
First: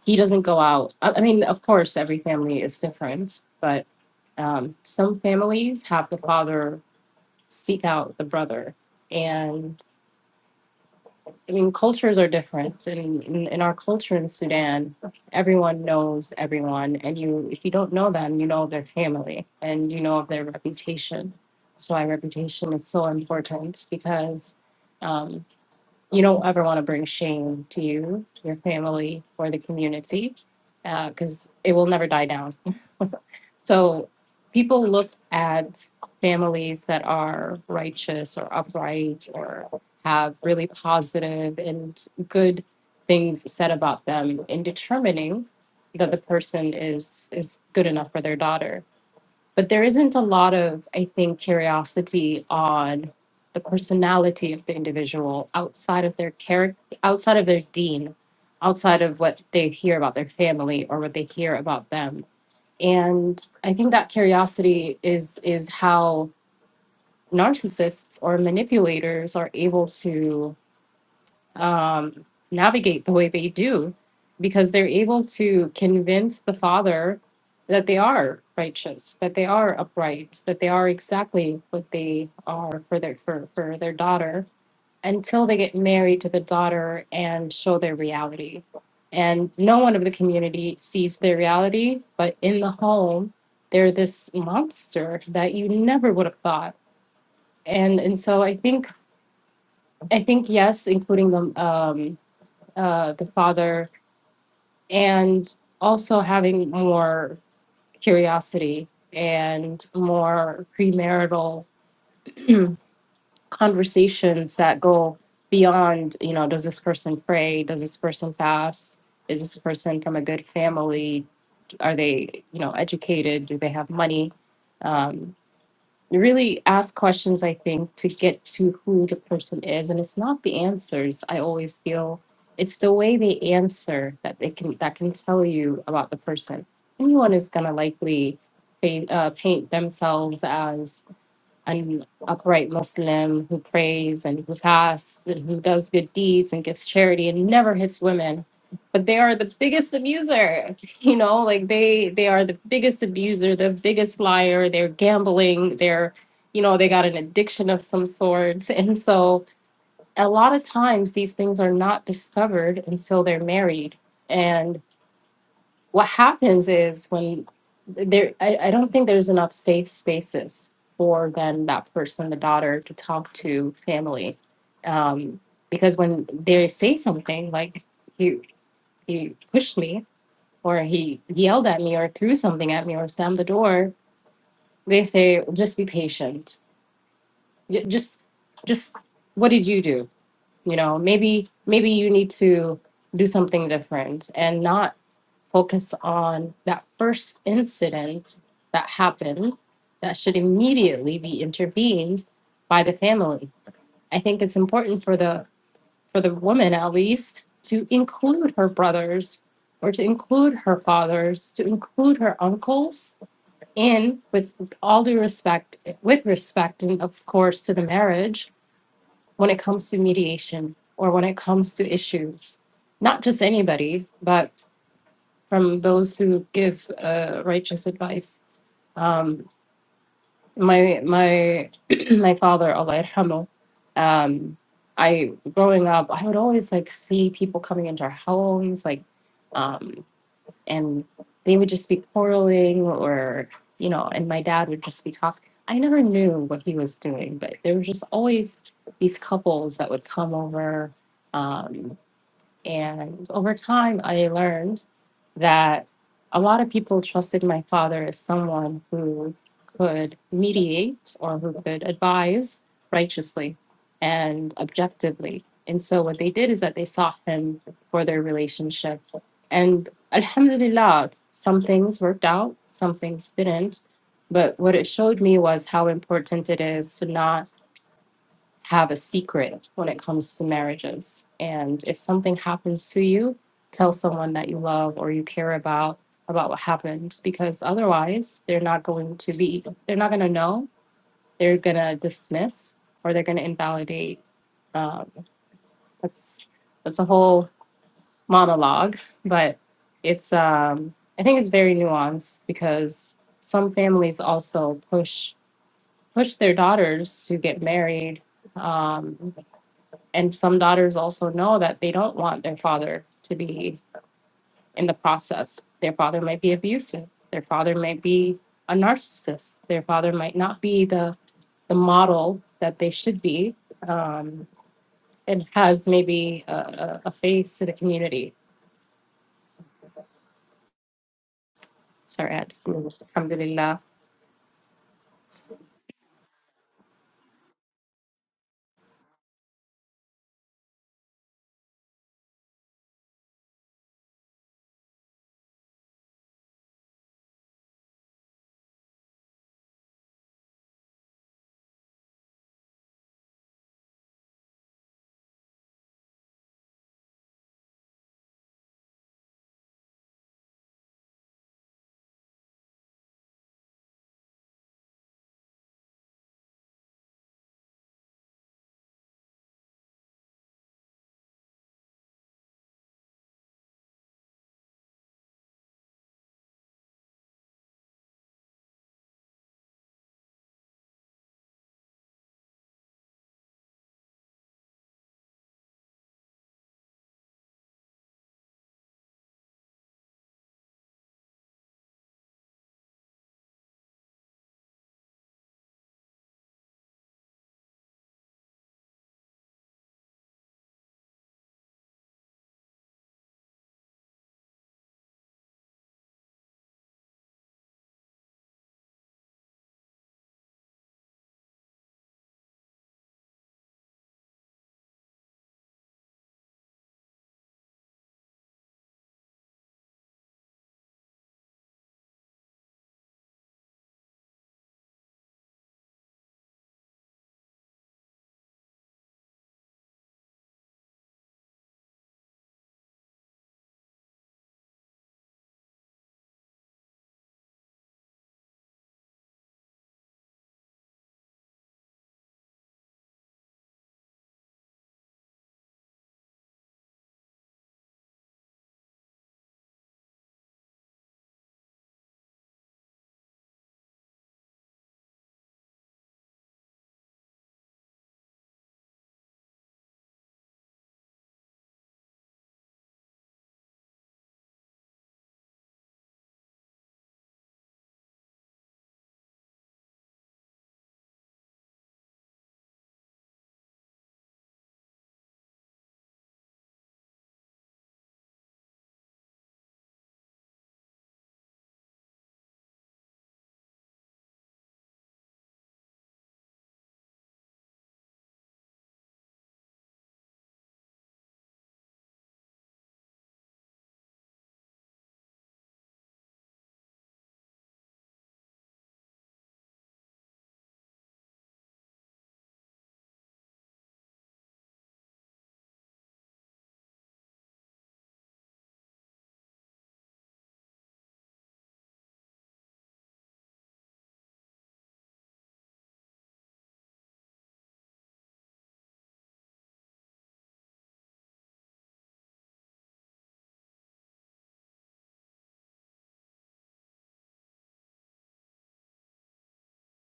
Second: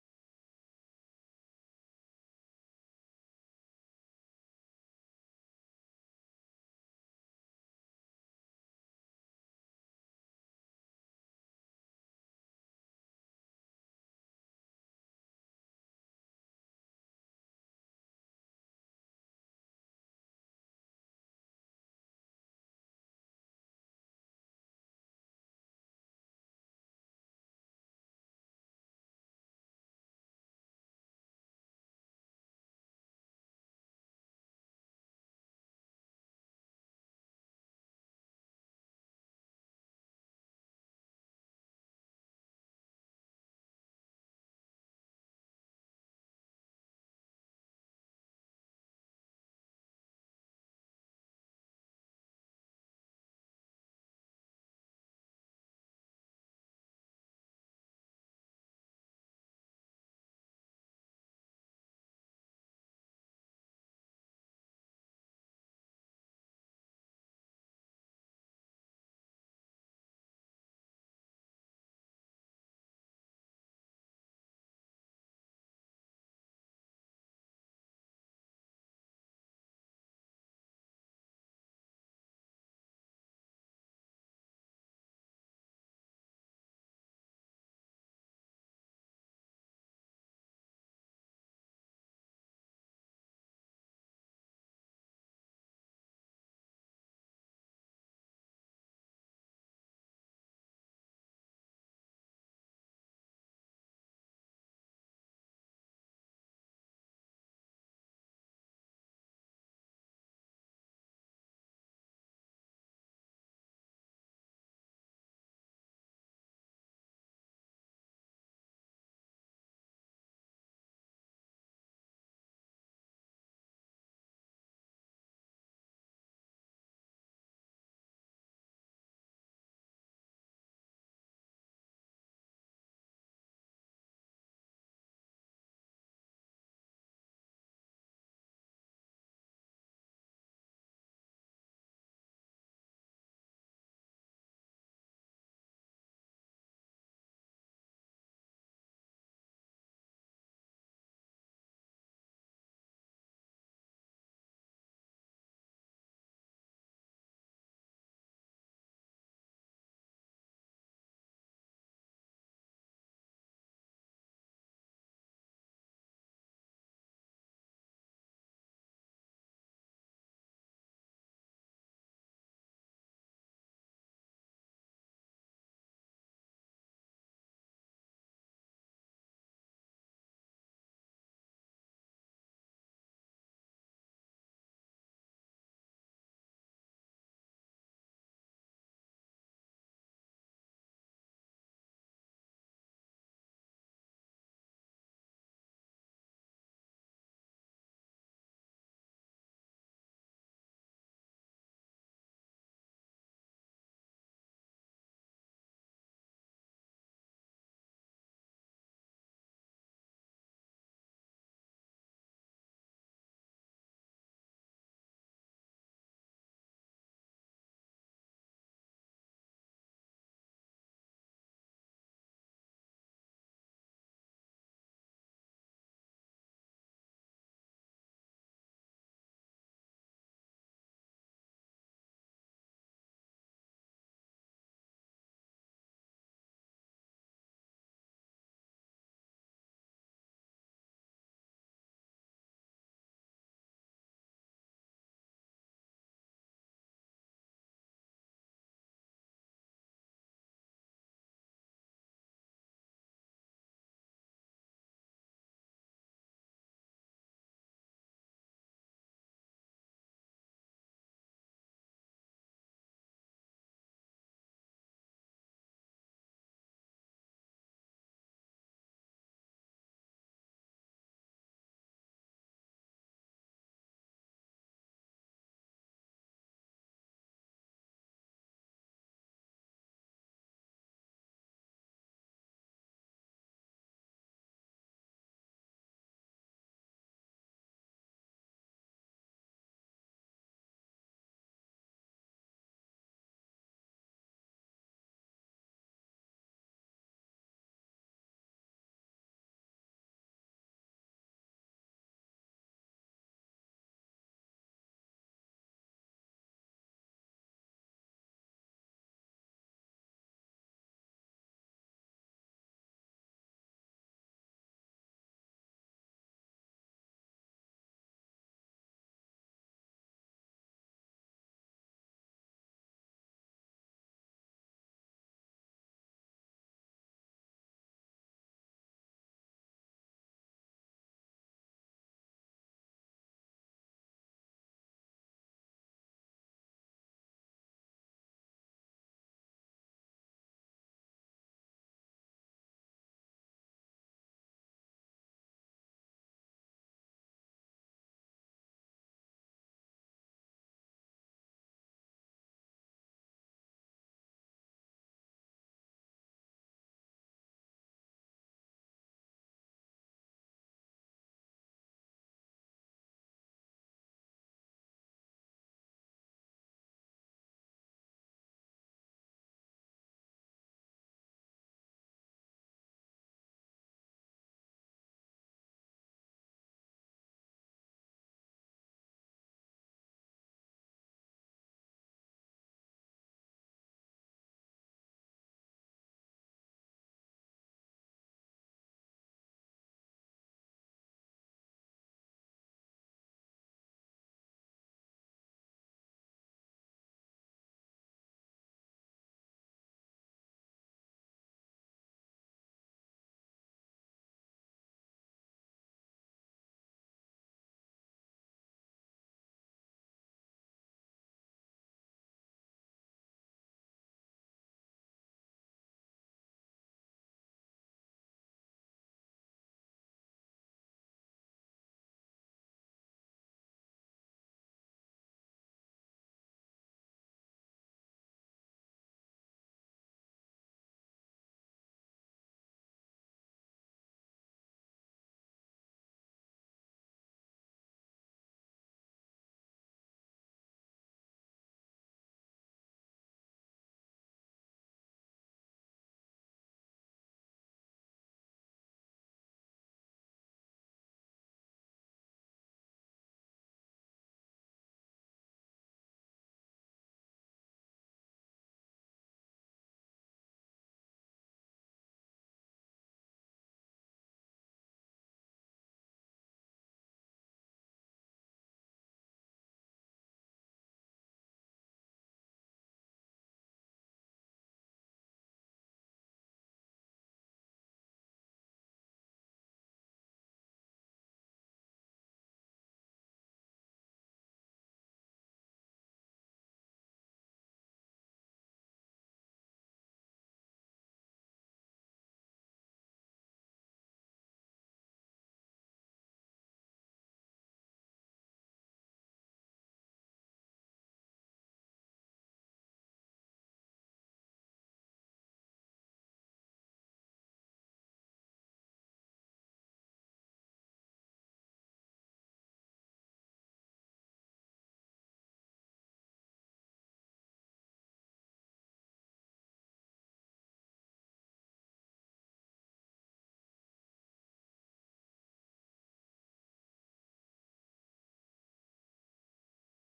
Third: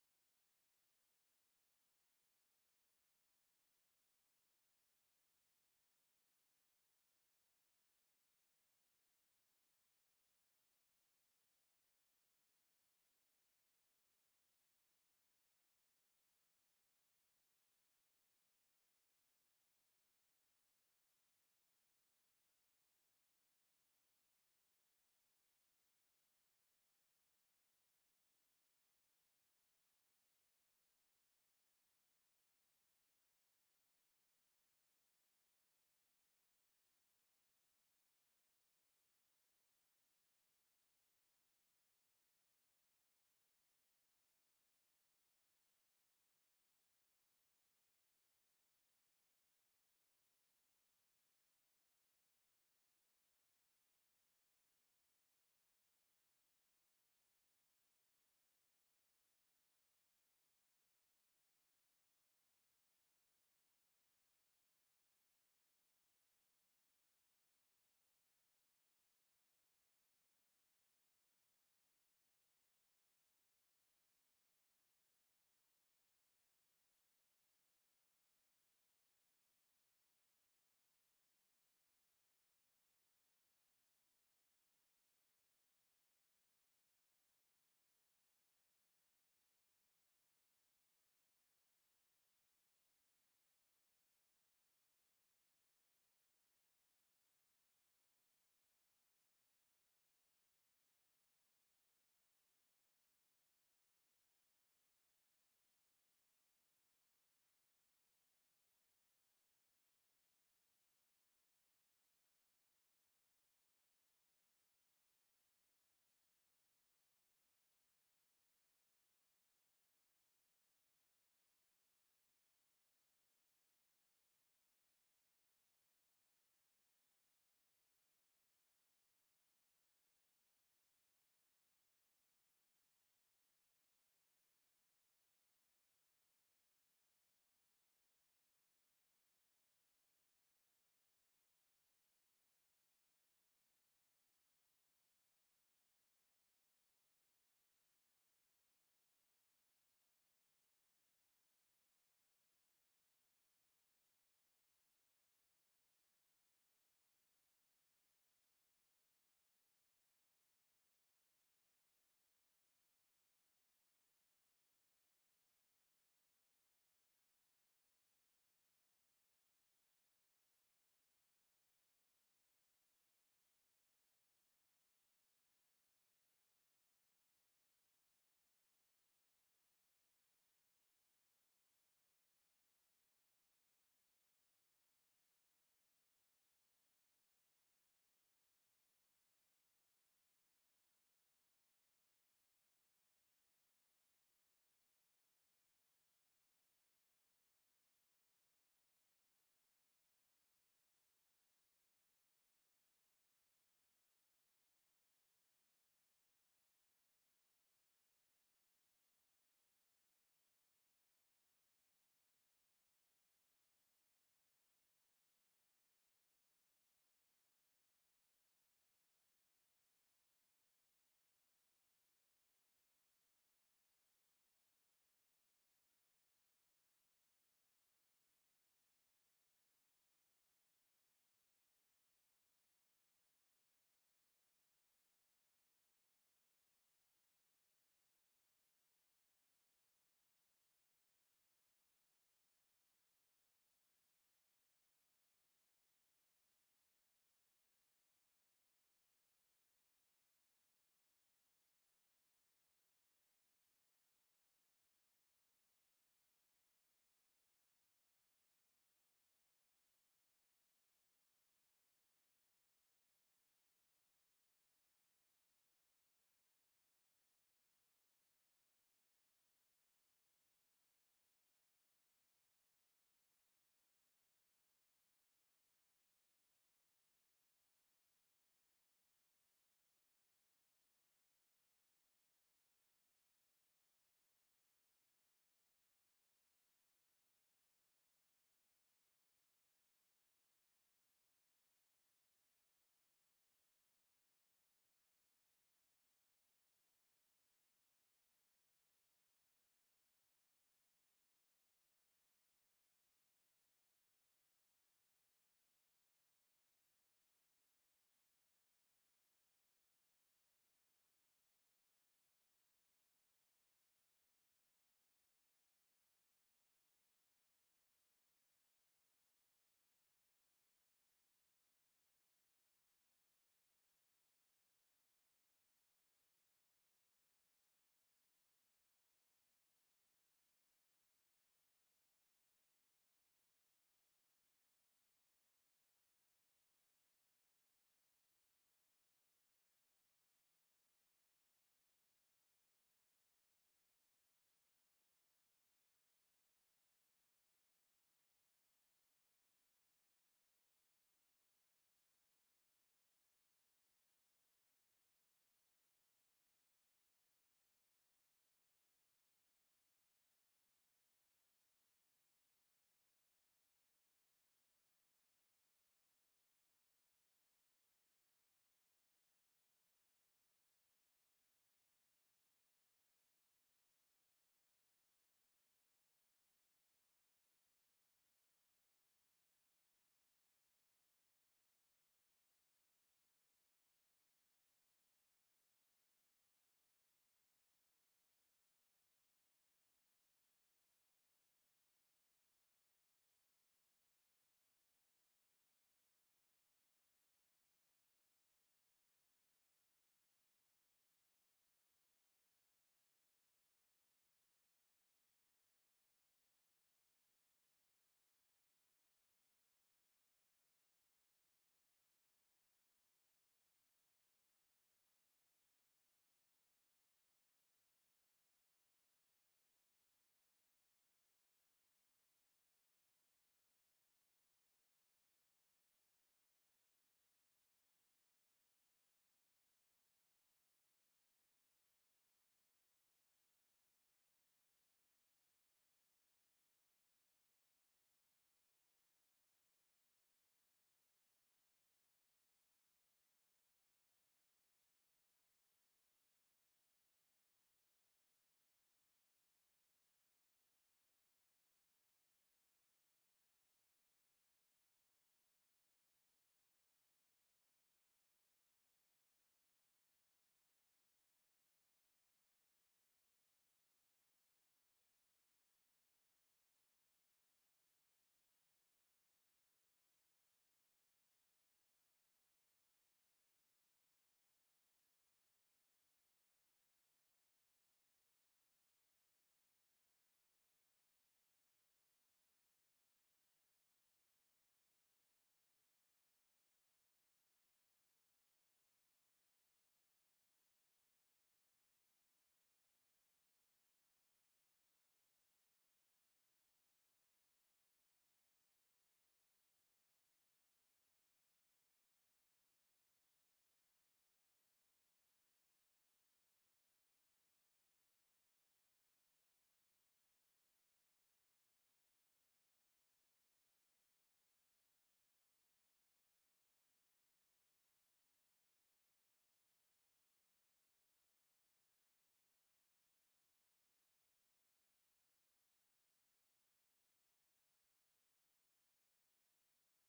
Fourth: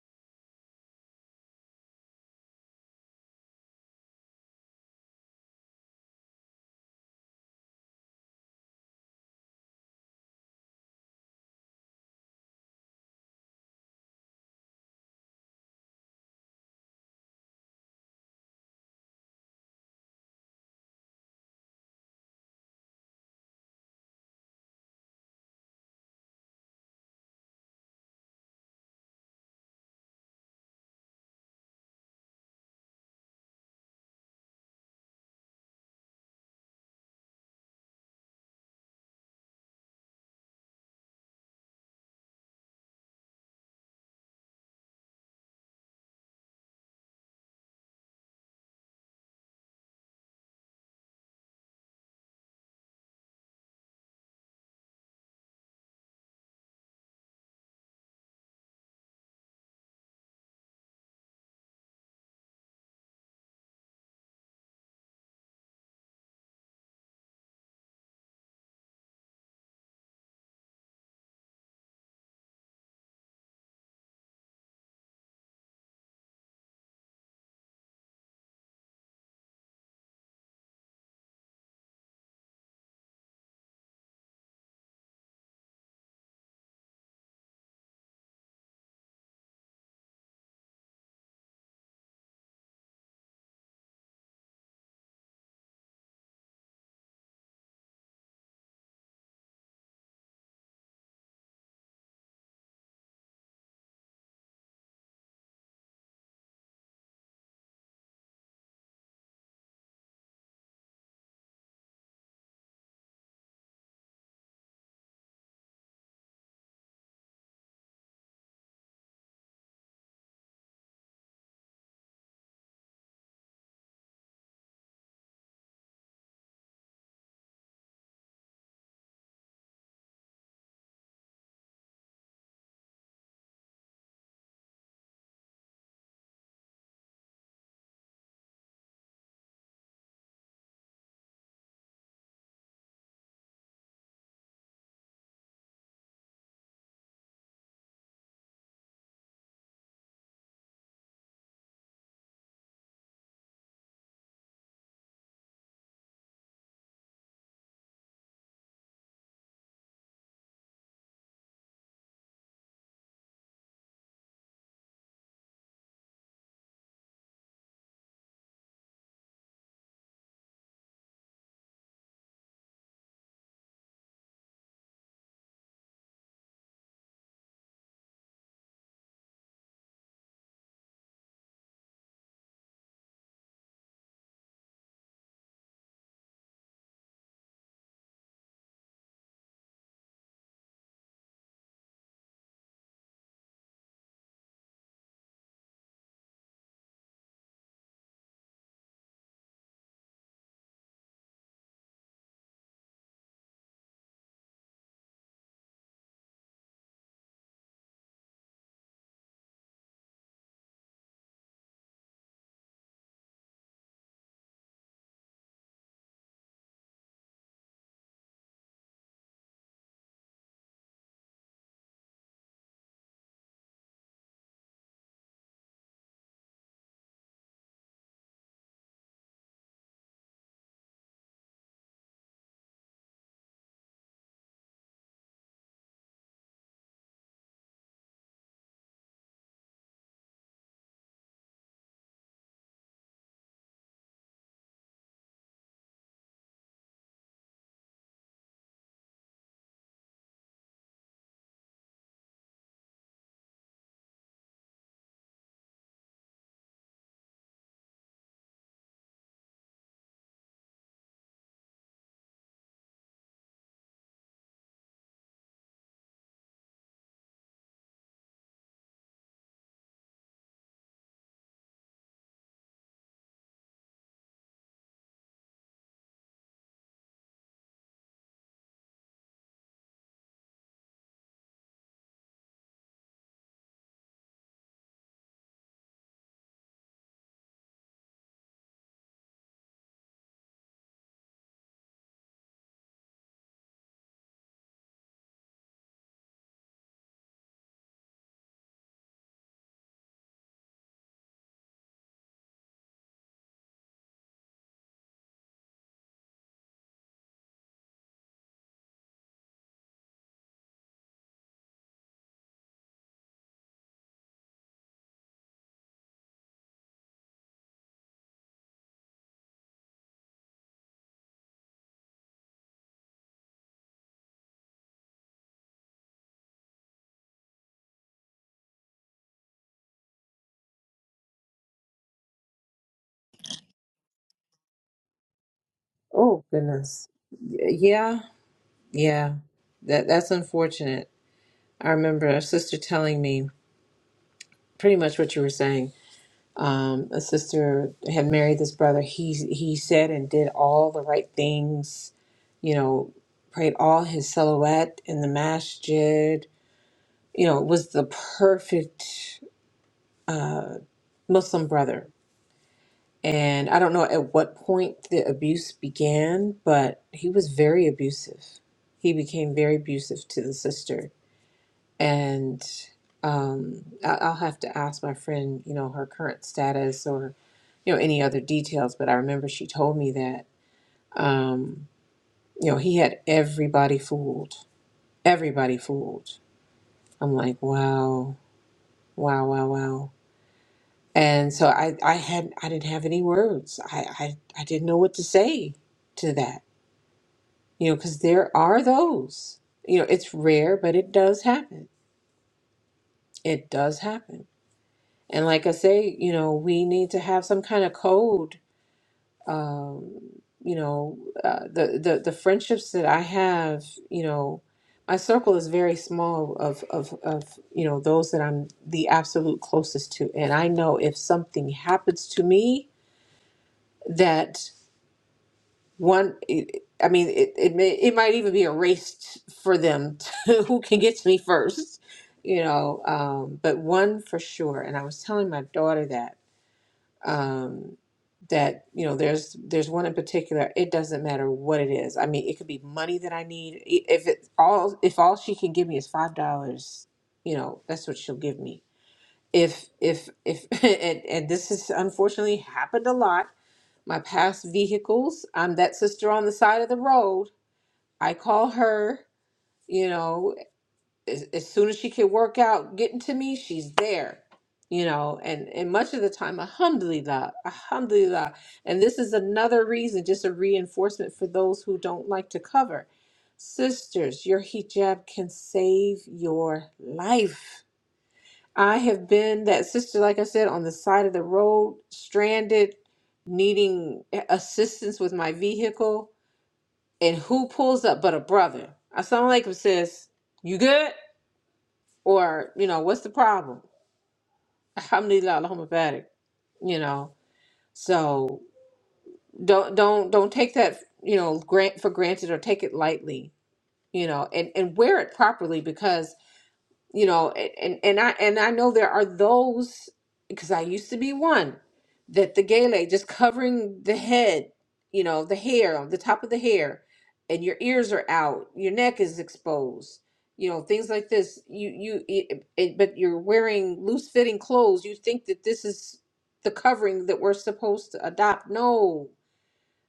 [SPEAKER 4] he doesn't go out. I, I mean, of course, every family is different, but um, some families have the father seek out the brother. And I mean, cultures are different. And in, in our culture in Sudan, everyone knows everyone. And you, if you don't know them, you know their family and you know of their reputation. That's why reputation is so important because um, you don't ever want to bring shame to you, your family, or the community, because it will never die down. So people look at families that are righteous or upright or have really positive and good things said about them in determining that the person is is good enough for their daughter but there isn't a lot of i think curiosity on the personality of the individual outside of their character outside of their dean outside of what they hear about their family or what they hear about them and i think that curiosity is is how narcissists or manipulators are able to um, navigate the way they do because they're able to convince the father that they are righteous that they are upright that they are exactly what they are for their for, for their daughter until they get married to the daughter and show their reality and no one of the community sees their reality but in the home they're this monster that you never would have thought and and so i think i think yes including them uh, the Father, and also having more curiosity and more premarital conversations that go beyond, you know, does this person pray? Does this person fast? Is this person from a good family? Are they, you know, educated? Do they have money? Um, really ask questions, I think, to get to who the person is. And it's not the answers. I always feel it's the way they answer that they can that can tell you about the person. Anyone is gonna likely paint, uh, paint themselves as an upright Muslim who prays and who fasts and who does good deeds and gives charity and never hits women. But they are the biggest abuser, you know, like they they are the biggest abuser, the biggest liar. They're gambling. They're, you know, they got an addiction of some sort. And so a lot of times these things are not discovered until they're married what happens is when there I, I don't think there's enough safe spaces for then that person the daughter to talk to family um, because when they say something like he he pushed me or he yelled at me or threw something at me or slammed the door they say just be patient Y- just just what did you do you know maybe maybe you need to do something different and not focus on that first incident that happened that should immediately be intervened by the family. I think it's important for the for the woman at least to include her brothers or to include her fathers, to include her uncles in with all due respect with respect and of course to the marriage when it comes to mediation or when it comes to issues. Not just anybody, but from those who give uh, righteous advice. Um, my my my father, Allah yarhamu, um, I growing up, I would always like see people coming into our homes, like, um, and they would just be quarreling, or you know, and my dad would just be talking. I never knew what he was doing, but there were just always these couples that would come over. Um, and over time, I learned that a lot of people trusted my father as someone who could mediate or who could advise righteously and objectively. And so what they did is that they sought him for their relationship. And alhamdulillah, some things worked out, some things didn't. But what it showed me was how important it is to not have a secret when it comes to marriages. And if something happens to you, tell someone that you love or you care about about what happened because otherwise they're not going to be they're not going to know they're going to dismiss or they're going to invalidate um, that's that's a whole monologue but it's um, i think it's very nuanced because some families also push push their daughters to get married um, and some daughters also know that they don't want their father to be in the process. Their father might be abusive. Their father might be a narcissist. Their father might not be the the model that they should be, um, and has maybe a, a, a face to the community. Sorry, I just moved. Alhamdulillah.
[SPEAKER 1] oh goodness Y- yeah yeah that that's unfortunate i remember a sister telling me pretty much what you were saying um, a sister had married this brother. He he said and did all the right things you know, prayed all his silhouette in the masjid, you know, was the perfect uh, Muslim brother. And I don't know at what point the abuse began, but he was very abusive. He became very abusive to the sister. And um, I- I'll have to ask my friend, you know, her current status or, you know, any other details. But I remember she told me that, um, you know, he had everybody fooled, everybody fooled I'm like, wow, wow, wow, wow. And so I, I had, I didn't have any words. I, I, I didn't know what to say to that, you know, because there are those, you know, it's rare, but it does happen. It does happen. And like I say, you know, we need to have some kind of code um, you know, uh, the, the the friendships that I have, you know, my circle is very small of of of you know those that I'm the absolute closest to, and I know if something happens to me, that one, it, I mean, it it, may, it might even be a race for them to who can get to me first, you know. Um, but one for sure, and I was telling my daughter that um, that you know there's there's one in particular it doesn't matter what it is i mean it could be money that i need I- if it's all if all she can give me is five dollars you know that's what she'll give me if if if and, and this has unfortunately happened a lot my past vehicles i'm that sister on the side of the road i call her you know as, as soon as she can work out getting to me, she's there. You know, and and much of the time, alhamdulillah, alhamdulillah. And this is another reason, just a reinforcement for those who don't like to cover. Sisters, your hijab can save your life. I have been that sister, like I said, on the side of the road, stranded, needing assistance with my vehicle. And who pulls up but a brother? I sound like him, sis. You good? Or, you know, what's the problem? Alhamdulillah, Allahumma barik. You know, so don't don't don't take that, you know, grant for granted or take it lightly, you know, and, and wear it properly because you know a- and and i and i know there are those because i used to be one that the gele just covering the head you know the hair on the top of the hair and your ears are out your neck is exposed you know things like this you you it, it, but you're wearing loose fitting clothes you think that this is the covering that we're supposed to adopt no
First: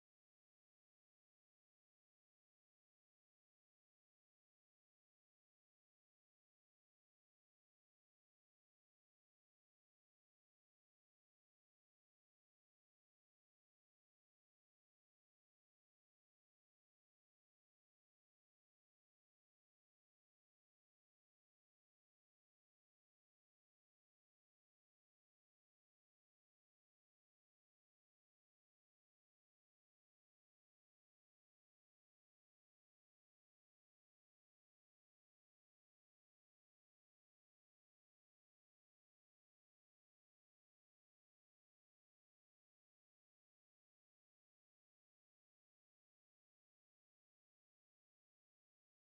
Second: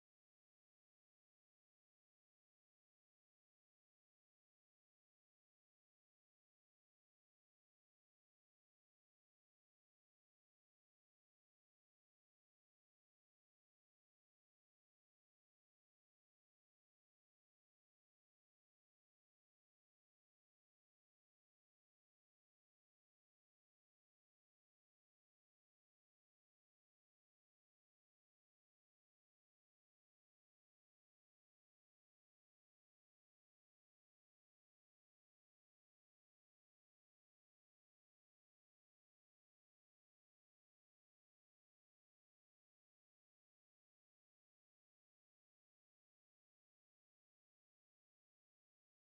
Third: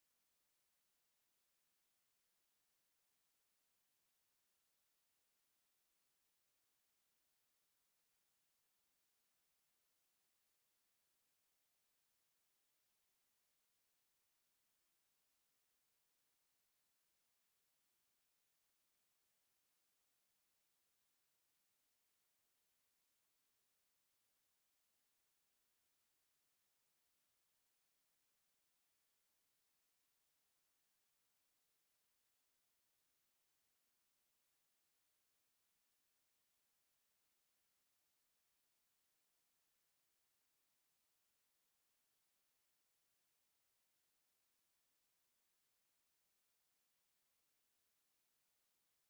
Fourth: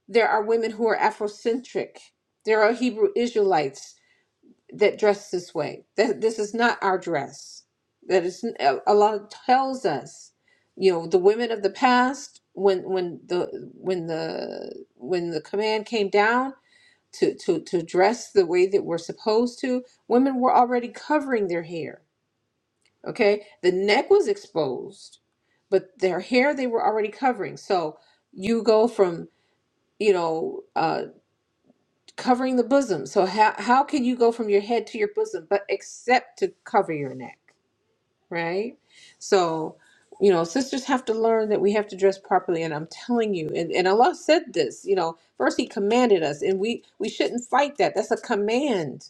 [SPEAKER 1] there are women who are afrocentric there are hebrew israelites that dress this way. That this is not our dress. That is a a lot tells us, you know, the women of the past when when the when the when the command came down to to to dress the way that we're supposed to, women were already covering their hair. Okay, the neck was exposed, but their hair they were already covering. So you go from you know. uh, covering the bosom. So how how can you go from your head to your bosom but except to cover your neck, right? So, you know, sisters have to learn that we have to dress properly and I'm telling you and, and Allah said this, you know, first he commanded us and we we shouldn't fight that. That's a command,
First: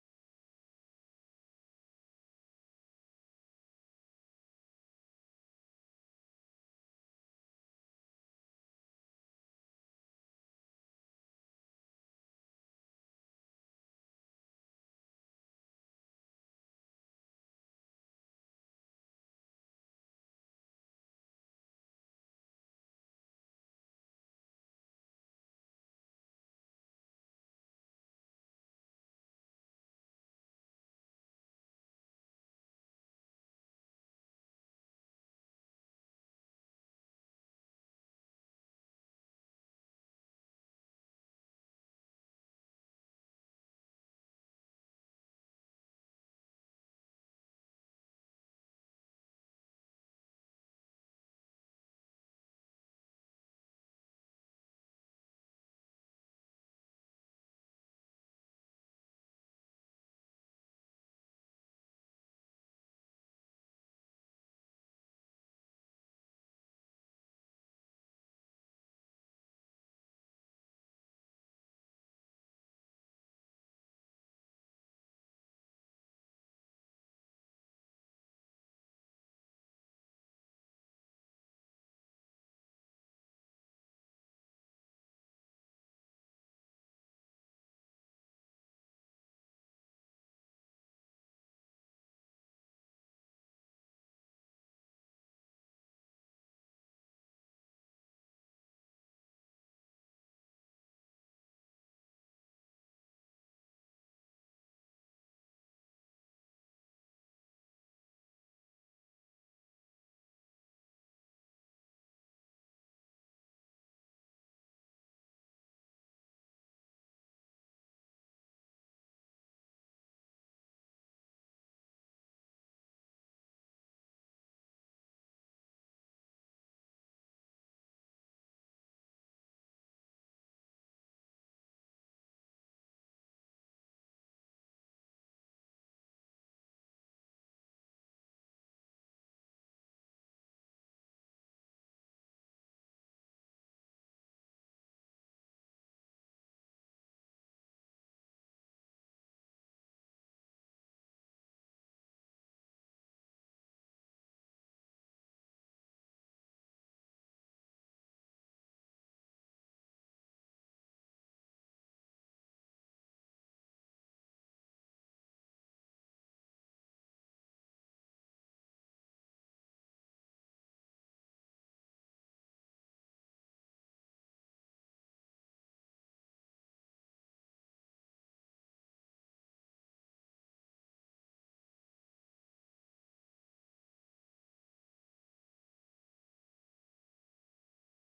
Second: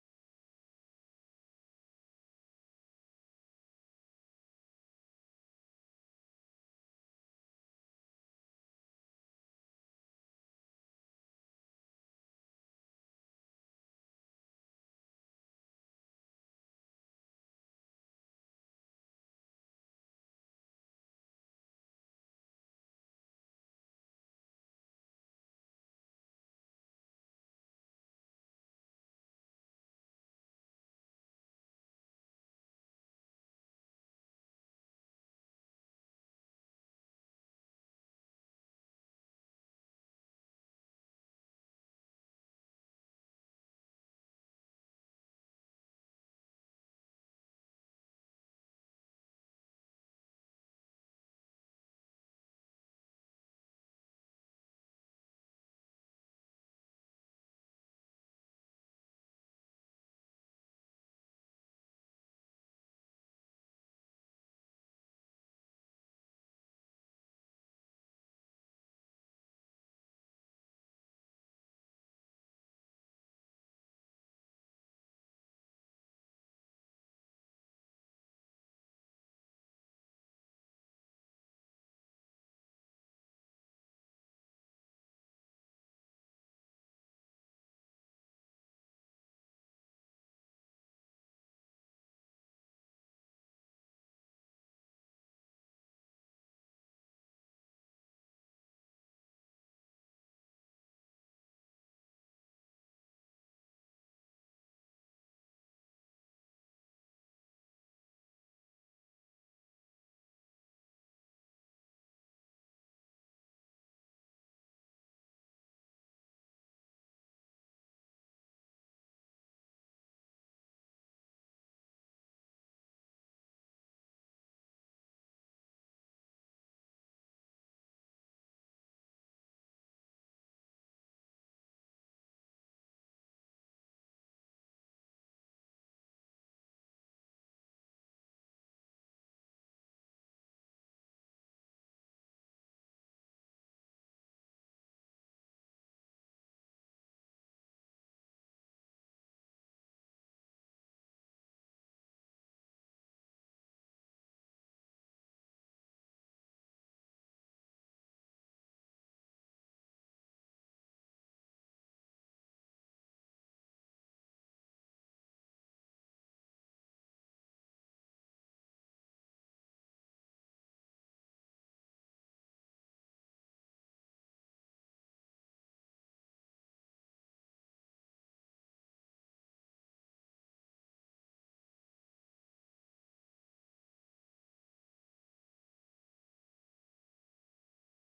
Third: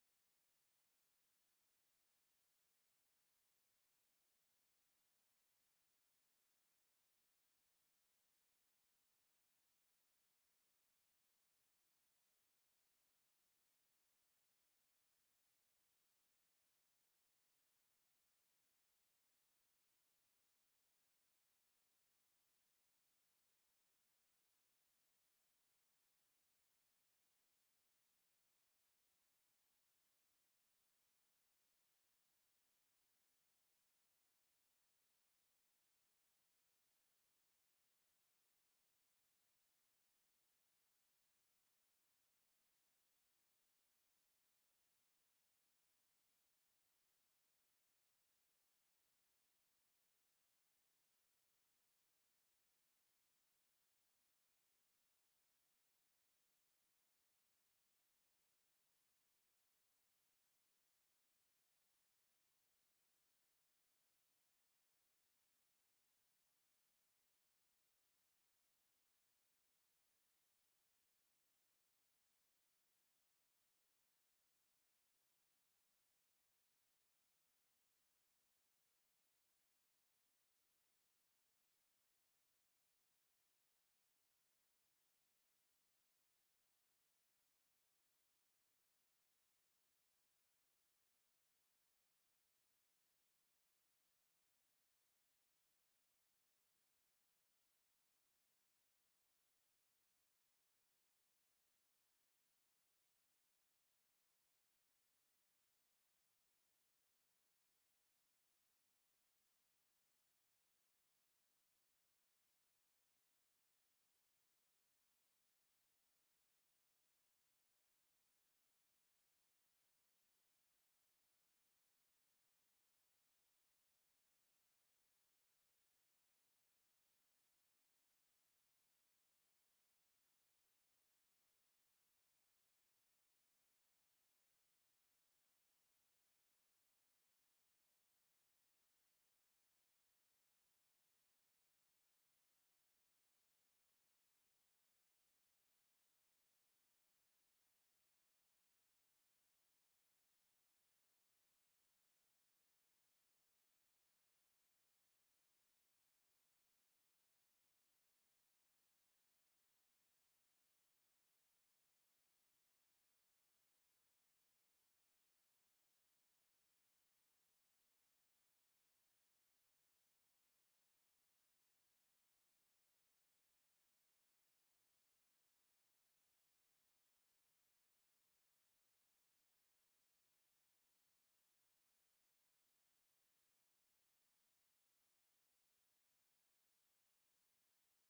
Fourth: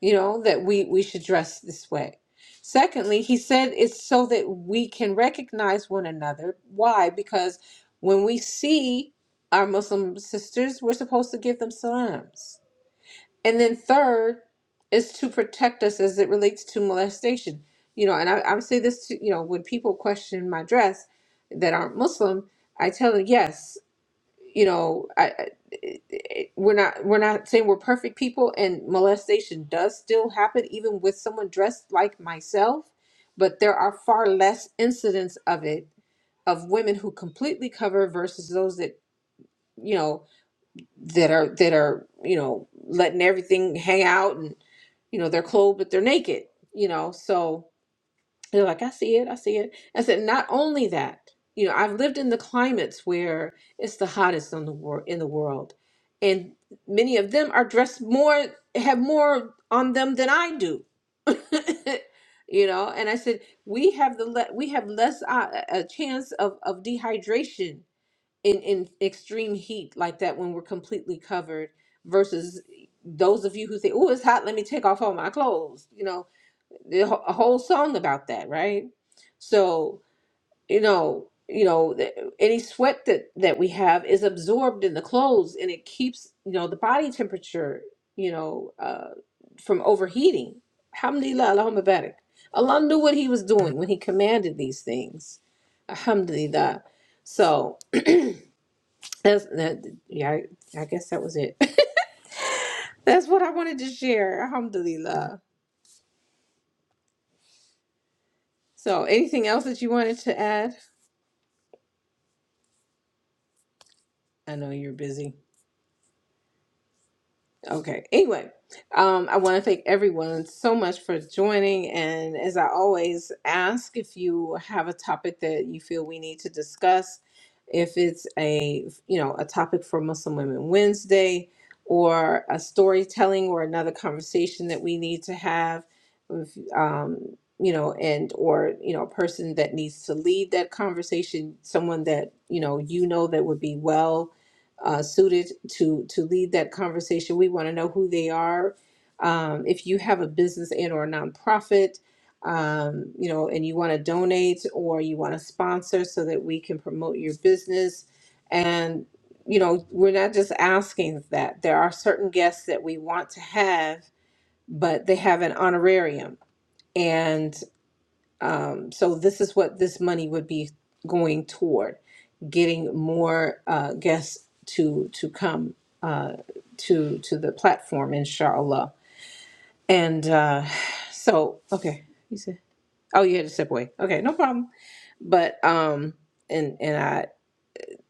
[SPEAKER 1] you know, that we we should dress this way. Secondly, he said it's so that we can recognize one another. Why? Because when we see our Muslim sisters, we're supposed to give them salams and then third is to protect us as it relates to molestation. You know, and I, I would say this to, you know, when people question my dress that aren't Muslim, I tell them, yes, you know, I, I- it- it- we're not we're not saying we're perfect people, and molestation does still happen even with someone dressed like myself, but there are far less incidents of it of women who completely cover versus those that you know that are that are you know letting everything hang out and you know they're clothed but they're naked you know so they're like i see it i see it i said not only that you know i've lived in the climates where it's the hottest in the world in the world and many of them are dressed more have more on them than i do you know and i said we have the le- we have less uh, a a chance of of dehydration in in extreme heat like that when we're completely covered versus those of you who say oh it's hot let me take off all my clothes you know the wh- a whole song about that right so you know you know th- any sweat that that we have is absorbed in the clothes and it keeps you know the body temperature you know uh from overheating alhamdulillah allahumma barik allah knew what he was doing when he commanded these things alhamdulillah so that's that, yeah, I, I guess that was it. That's what I wanted to share. Alhamdulillah. So, anything else that you wanted to add? I know you're busy. Okay. Anyway, um, I want to thank everyone so much for joining. And as I always ask, if you have a topic that you feel we need to discuss, if it's a you know a topic for Muslim Women Wednesday, or a storytelling, or another conversation that we need to have, if, um, you know, and or you know, a person that needs to lead that conversation, someone that you know you know that would be well uh, suited to to lead that conversation. We want to know who they are. Um, if you have a business and or a nonprofit, um, you know, and you want to donate or you want to sponsor so that we can promote your business. And you know, we're not just asking that. There are certain guests that we want to have, but they have an honorarium. and. Um, so this is what this money would be going toward, getting more uh, guests to to come uh, to to the platform, inshallah. And uh, so, okay, you said, oh, you had to step away. Okay, no problem. But um, and and I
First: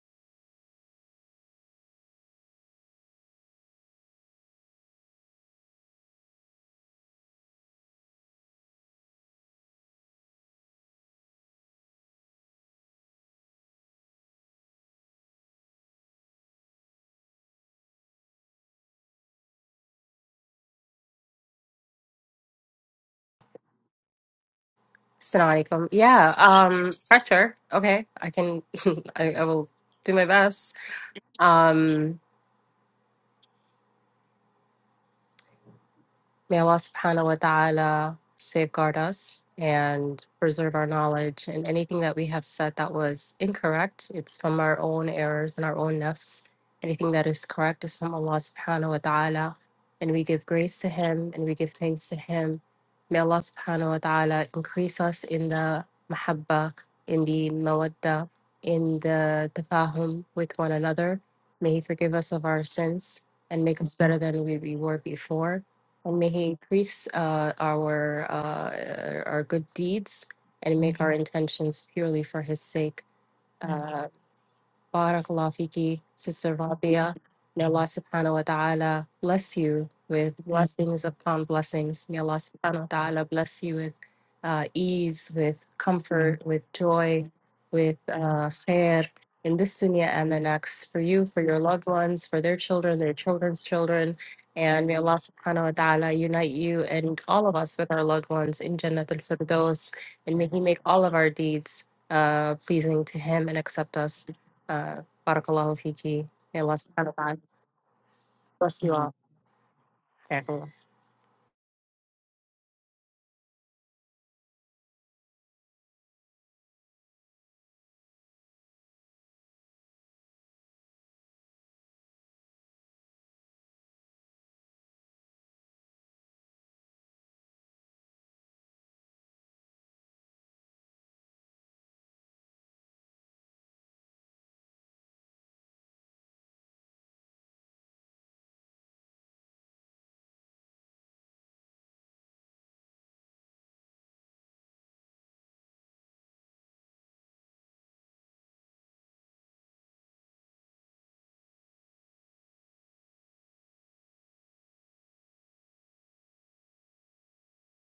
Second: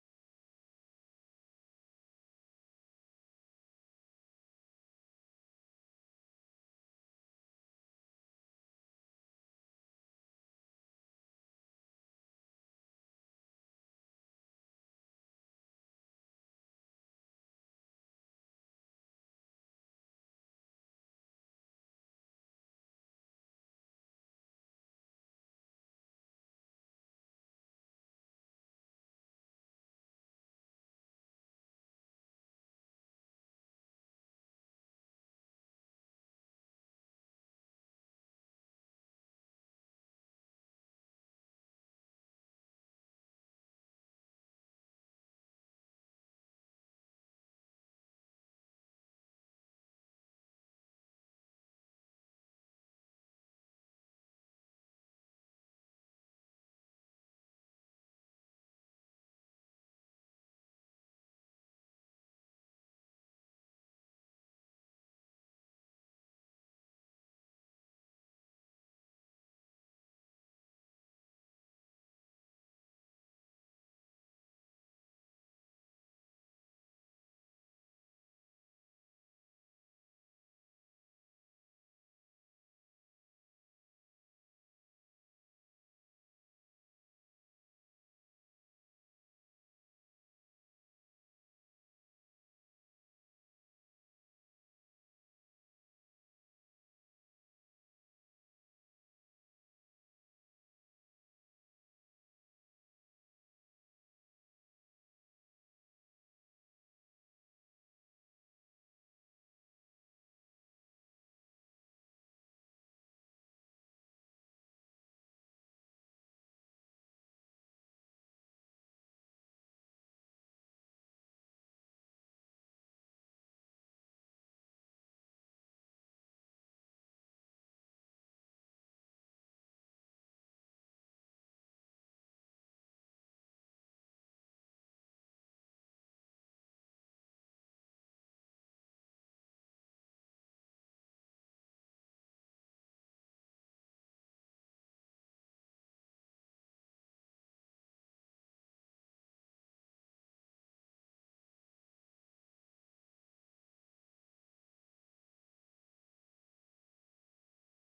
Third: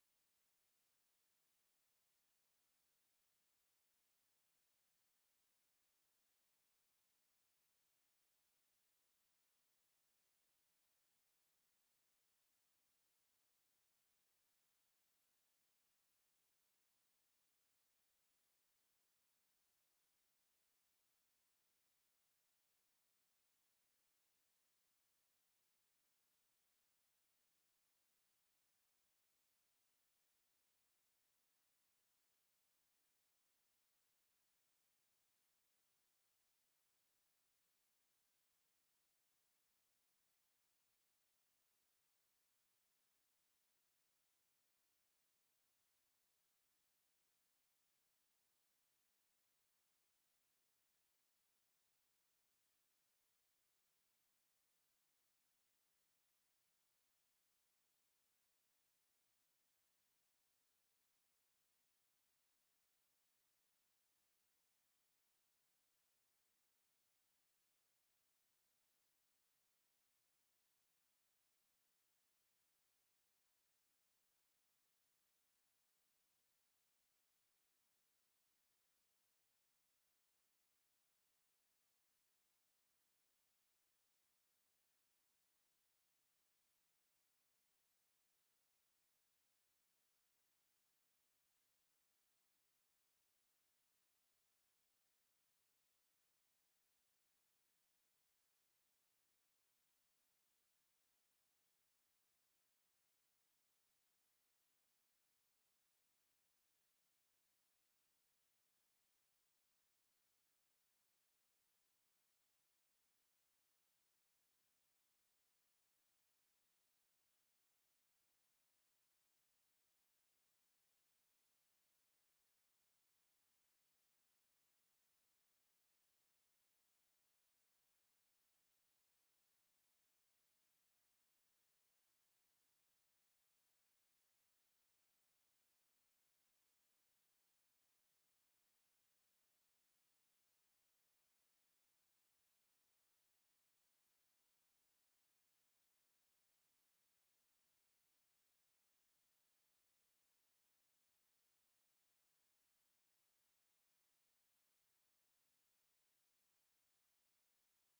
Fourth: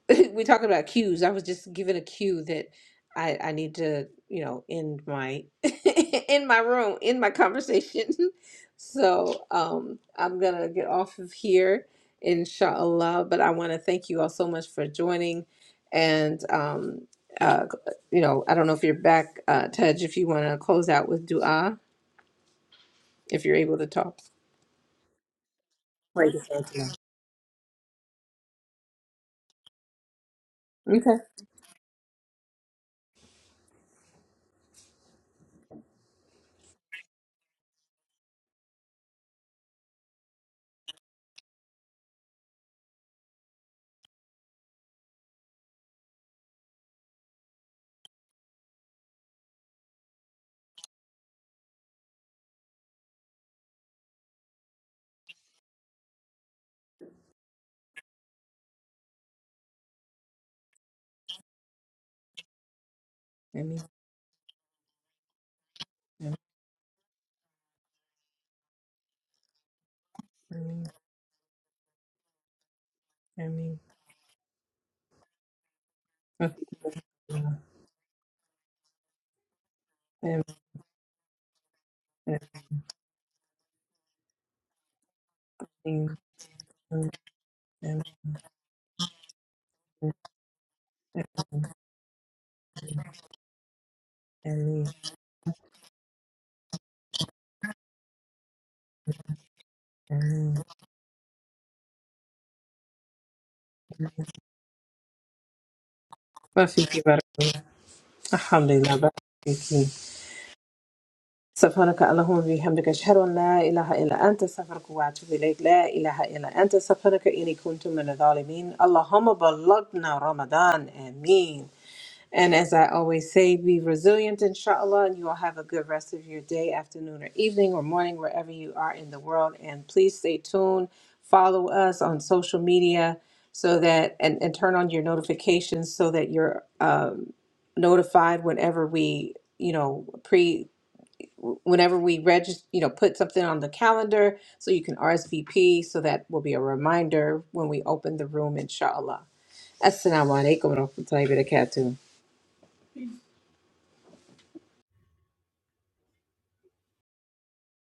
[SPEAKER 1] we talking about cues. I was just given a cue that I I need to, you know, end my in my room, in my conversation. So um I'm gonna get off of here, inshallah. But I wanna thank you all so much for joining and um uh you know, I don't know if you're back, uh Tej, if you wanna close out with dua, if you're able to talk.
[SPEAKER 4] Assalamu alaikum.
[SPEAKER 1] Pray
[SPEAKER 4] Yeah,
[SPEAKER 1] the
[SPEAKER 4] um,
[SPEAKER 1] Fatima.
[SPEAKER 4] pressure. Okay, I can. I, I will do my best.
[SPEAKER 1] Okay.
[SPEAKER 4] Um, May Allah subhanahu wa ta'ala safeguard us and preserve our knowledge and anything that we have said that was incorrect, it's from our own errors and our own nafs. Anything that is correct is from Allah subhanahu wa ta'ala. And we give grace to Him and we give thanks to Him. May Allah subhanahu wa ta'ala increase us in the mahabba, in the mawadda, in the tafahum with one another. May He forgive us of our sins and make
[SPEAKER 1] Amen.
[SPEAKER 4] us better than we we were before. And may He increase uh, our uh, our good deeds and
[SPEAKER 1] Amen.
[SPEAKER 4] make our intentions purely for His sake. Mm.
[SPEAKER 1] Amen.
[SPEAKER 4] Uh, بارك الله فيكي, Sister Rabia. May Allah subhanahu wa ta'ala bless you
[SPEAKER 1] Amen.
[SPEAKER 4] with blessings upon blessings. May Allah subhanahu wa ta'ala bless you with uh, ease, with
[SPEAKER 1] Amen.
[SPEAKER 4] comfort, with
[SPEAKER 1] ما
[SPEAKER 4] joy, with uh, khair in this dunya and the next for you, for your loved ones, for their children, their children's children. And may Allah subhanahu wa ta'ala unite you and all of us with our loved ones in Jannat al Firdaus. And may He make all of our deeds uh, pleasing to Him and accept us uh, Barakallahu Fiki. May Allah
[SPEAKER 1] في
[SPEAKER 4] subhanahu wa
[SPEAKER 1] كبر
[SPEAKER 4] ta'ala
[SPEAKER 1] الحمد
[SPEAKER 4] bless you
[SPEAKER 1] لله بارك
[SPEAKER 4] all.
[SPEAKER 1] فيك
[SPEAKER 4] Jazakallah.
[SPEAKER 1] سبحانك اللهم وبحمدك أشهد أن لا إله إلا أنت أستغفرك وأتوب إليك لا إله إلا أنت سبحانك إني كنت من الظالمين اللهم بلغنا رمضان آمين And as I always say, be resilient, inshallah, and you all have a good rest of your day, afternoon, or evening, or morning, wherever you are in the world. And please stay tuned. Follow us on social media so that, and, and turn on your notifications so that you're um, notified whenever we, you know, pre, whenever we register, you know, put something on the calendar so you can RSVP so that will be a reminder when we open the room, inshallah. Assalamu alaikum wa rahmatullahi wa barakatuh.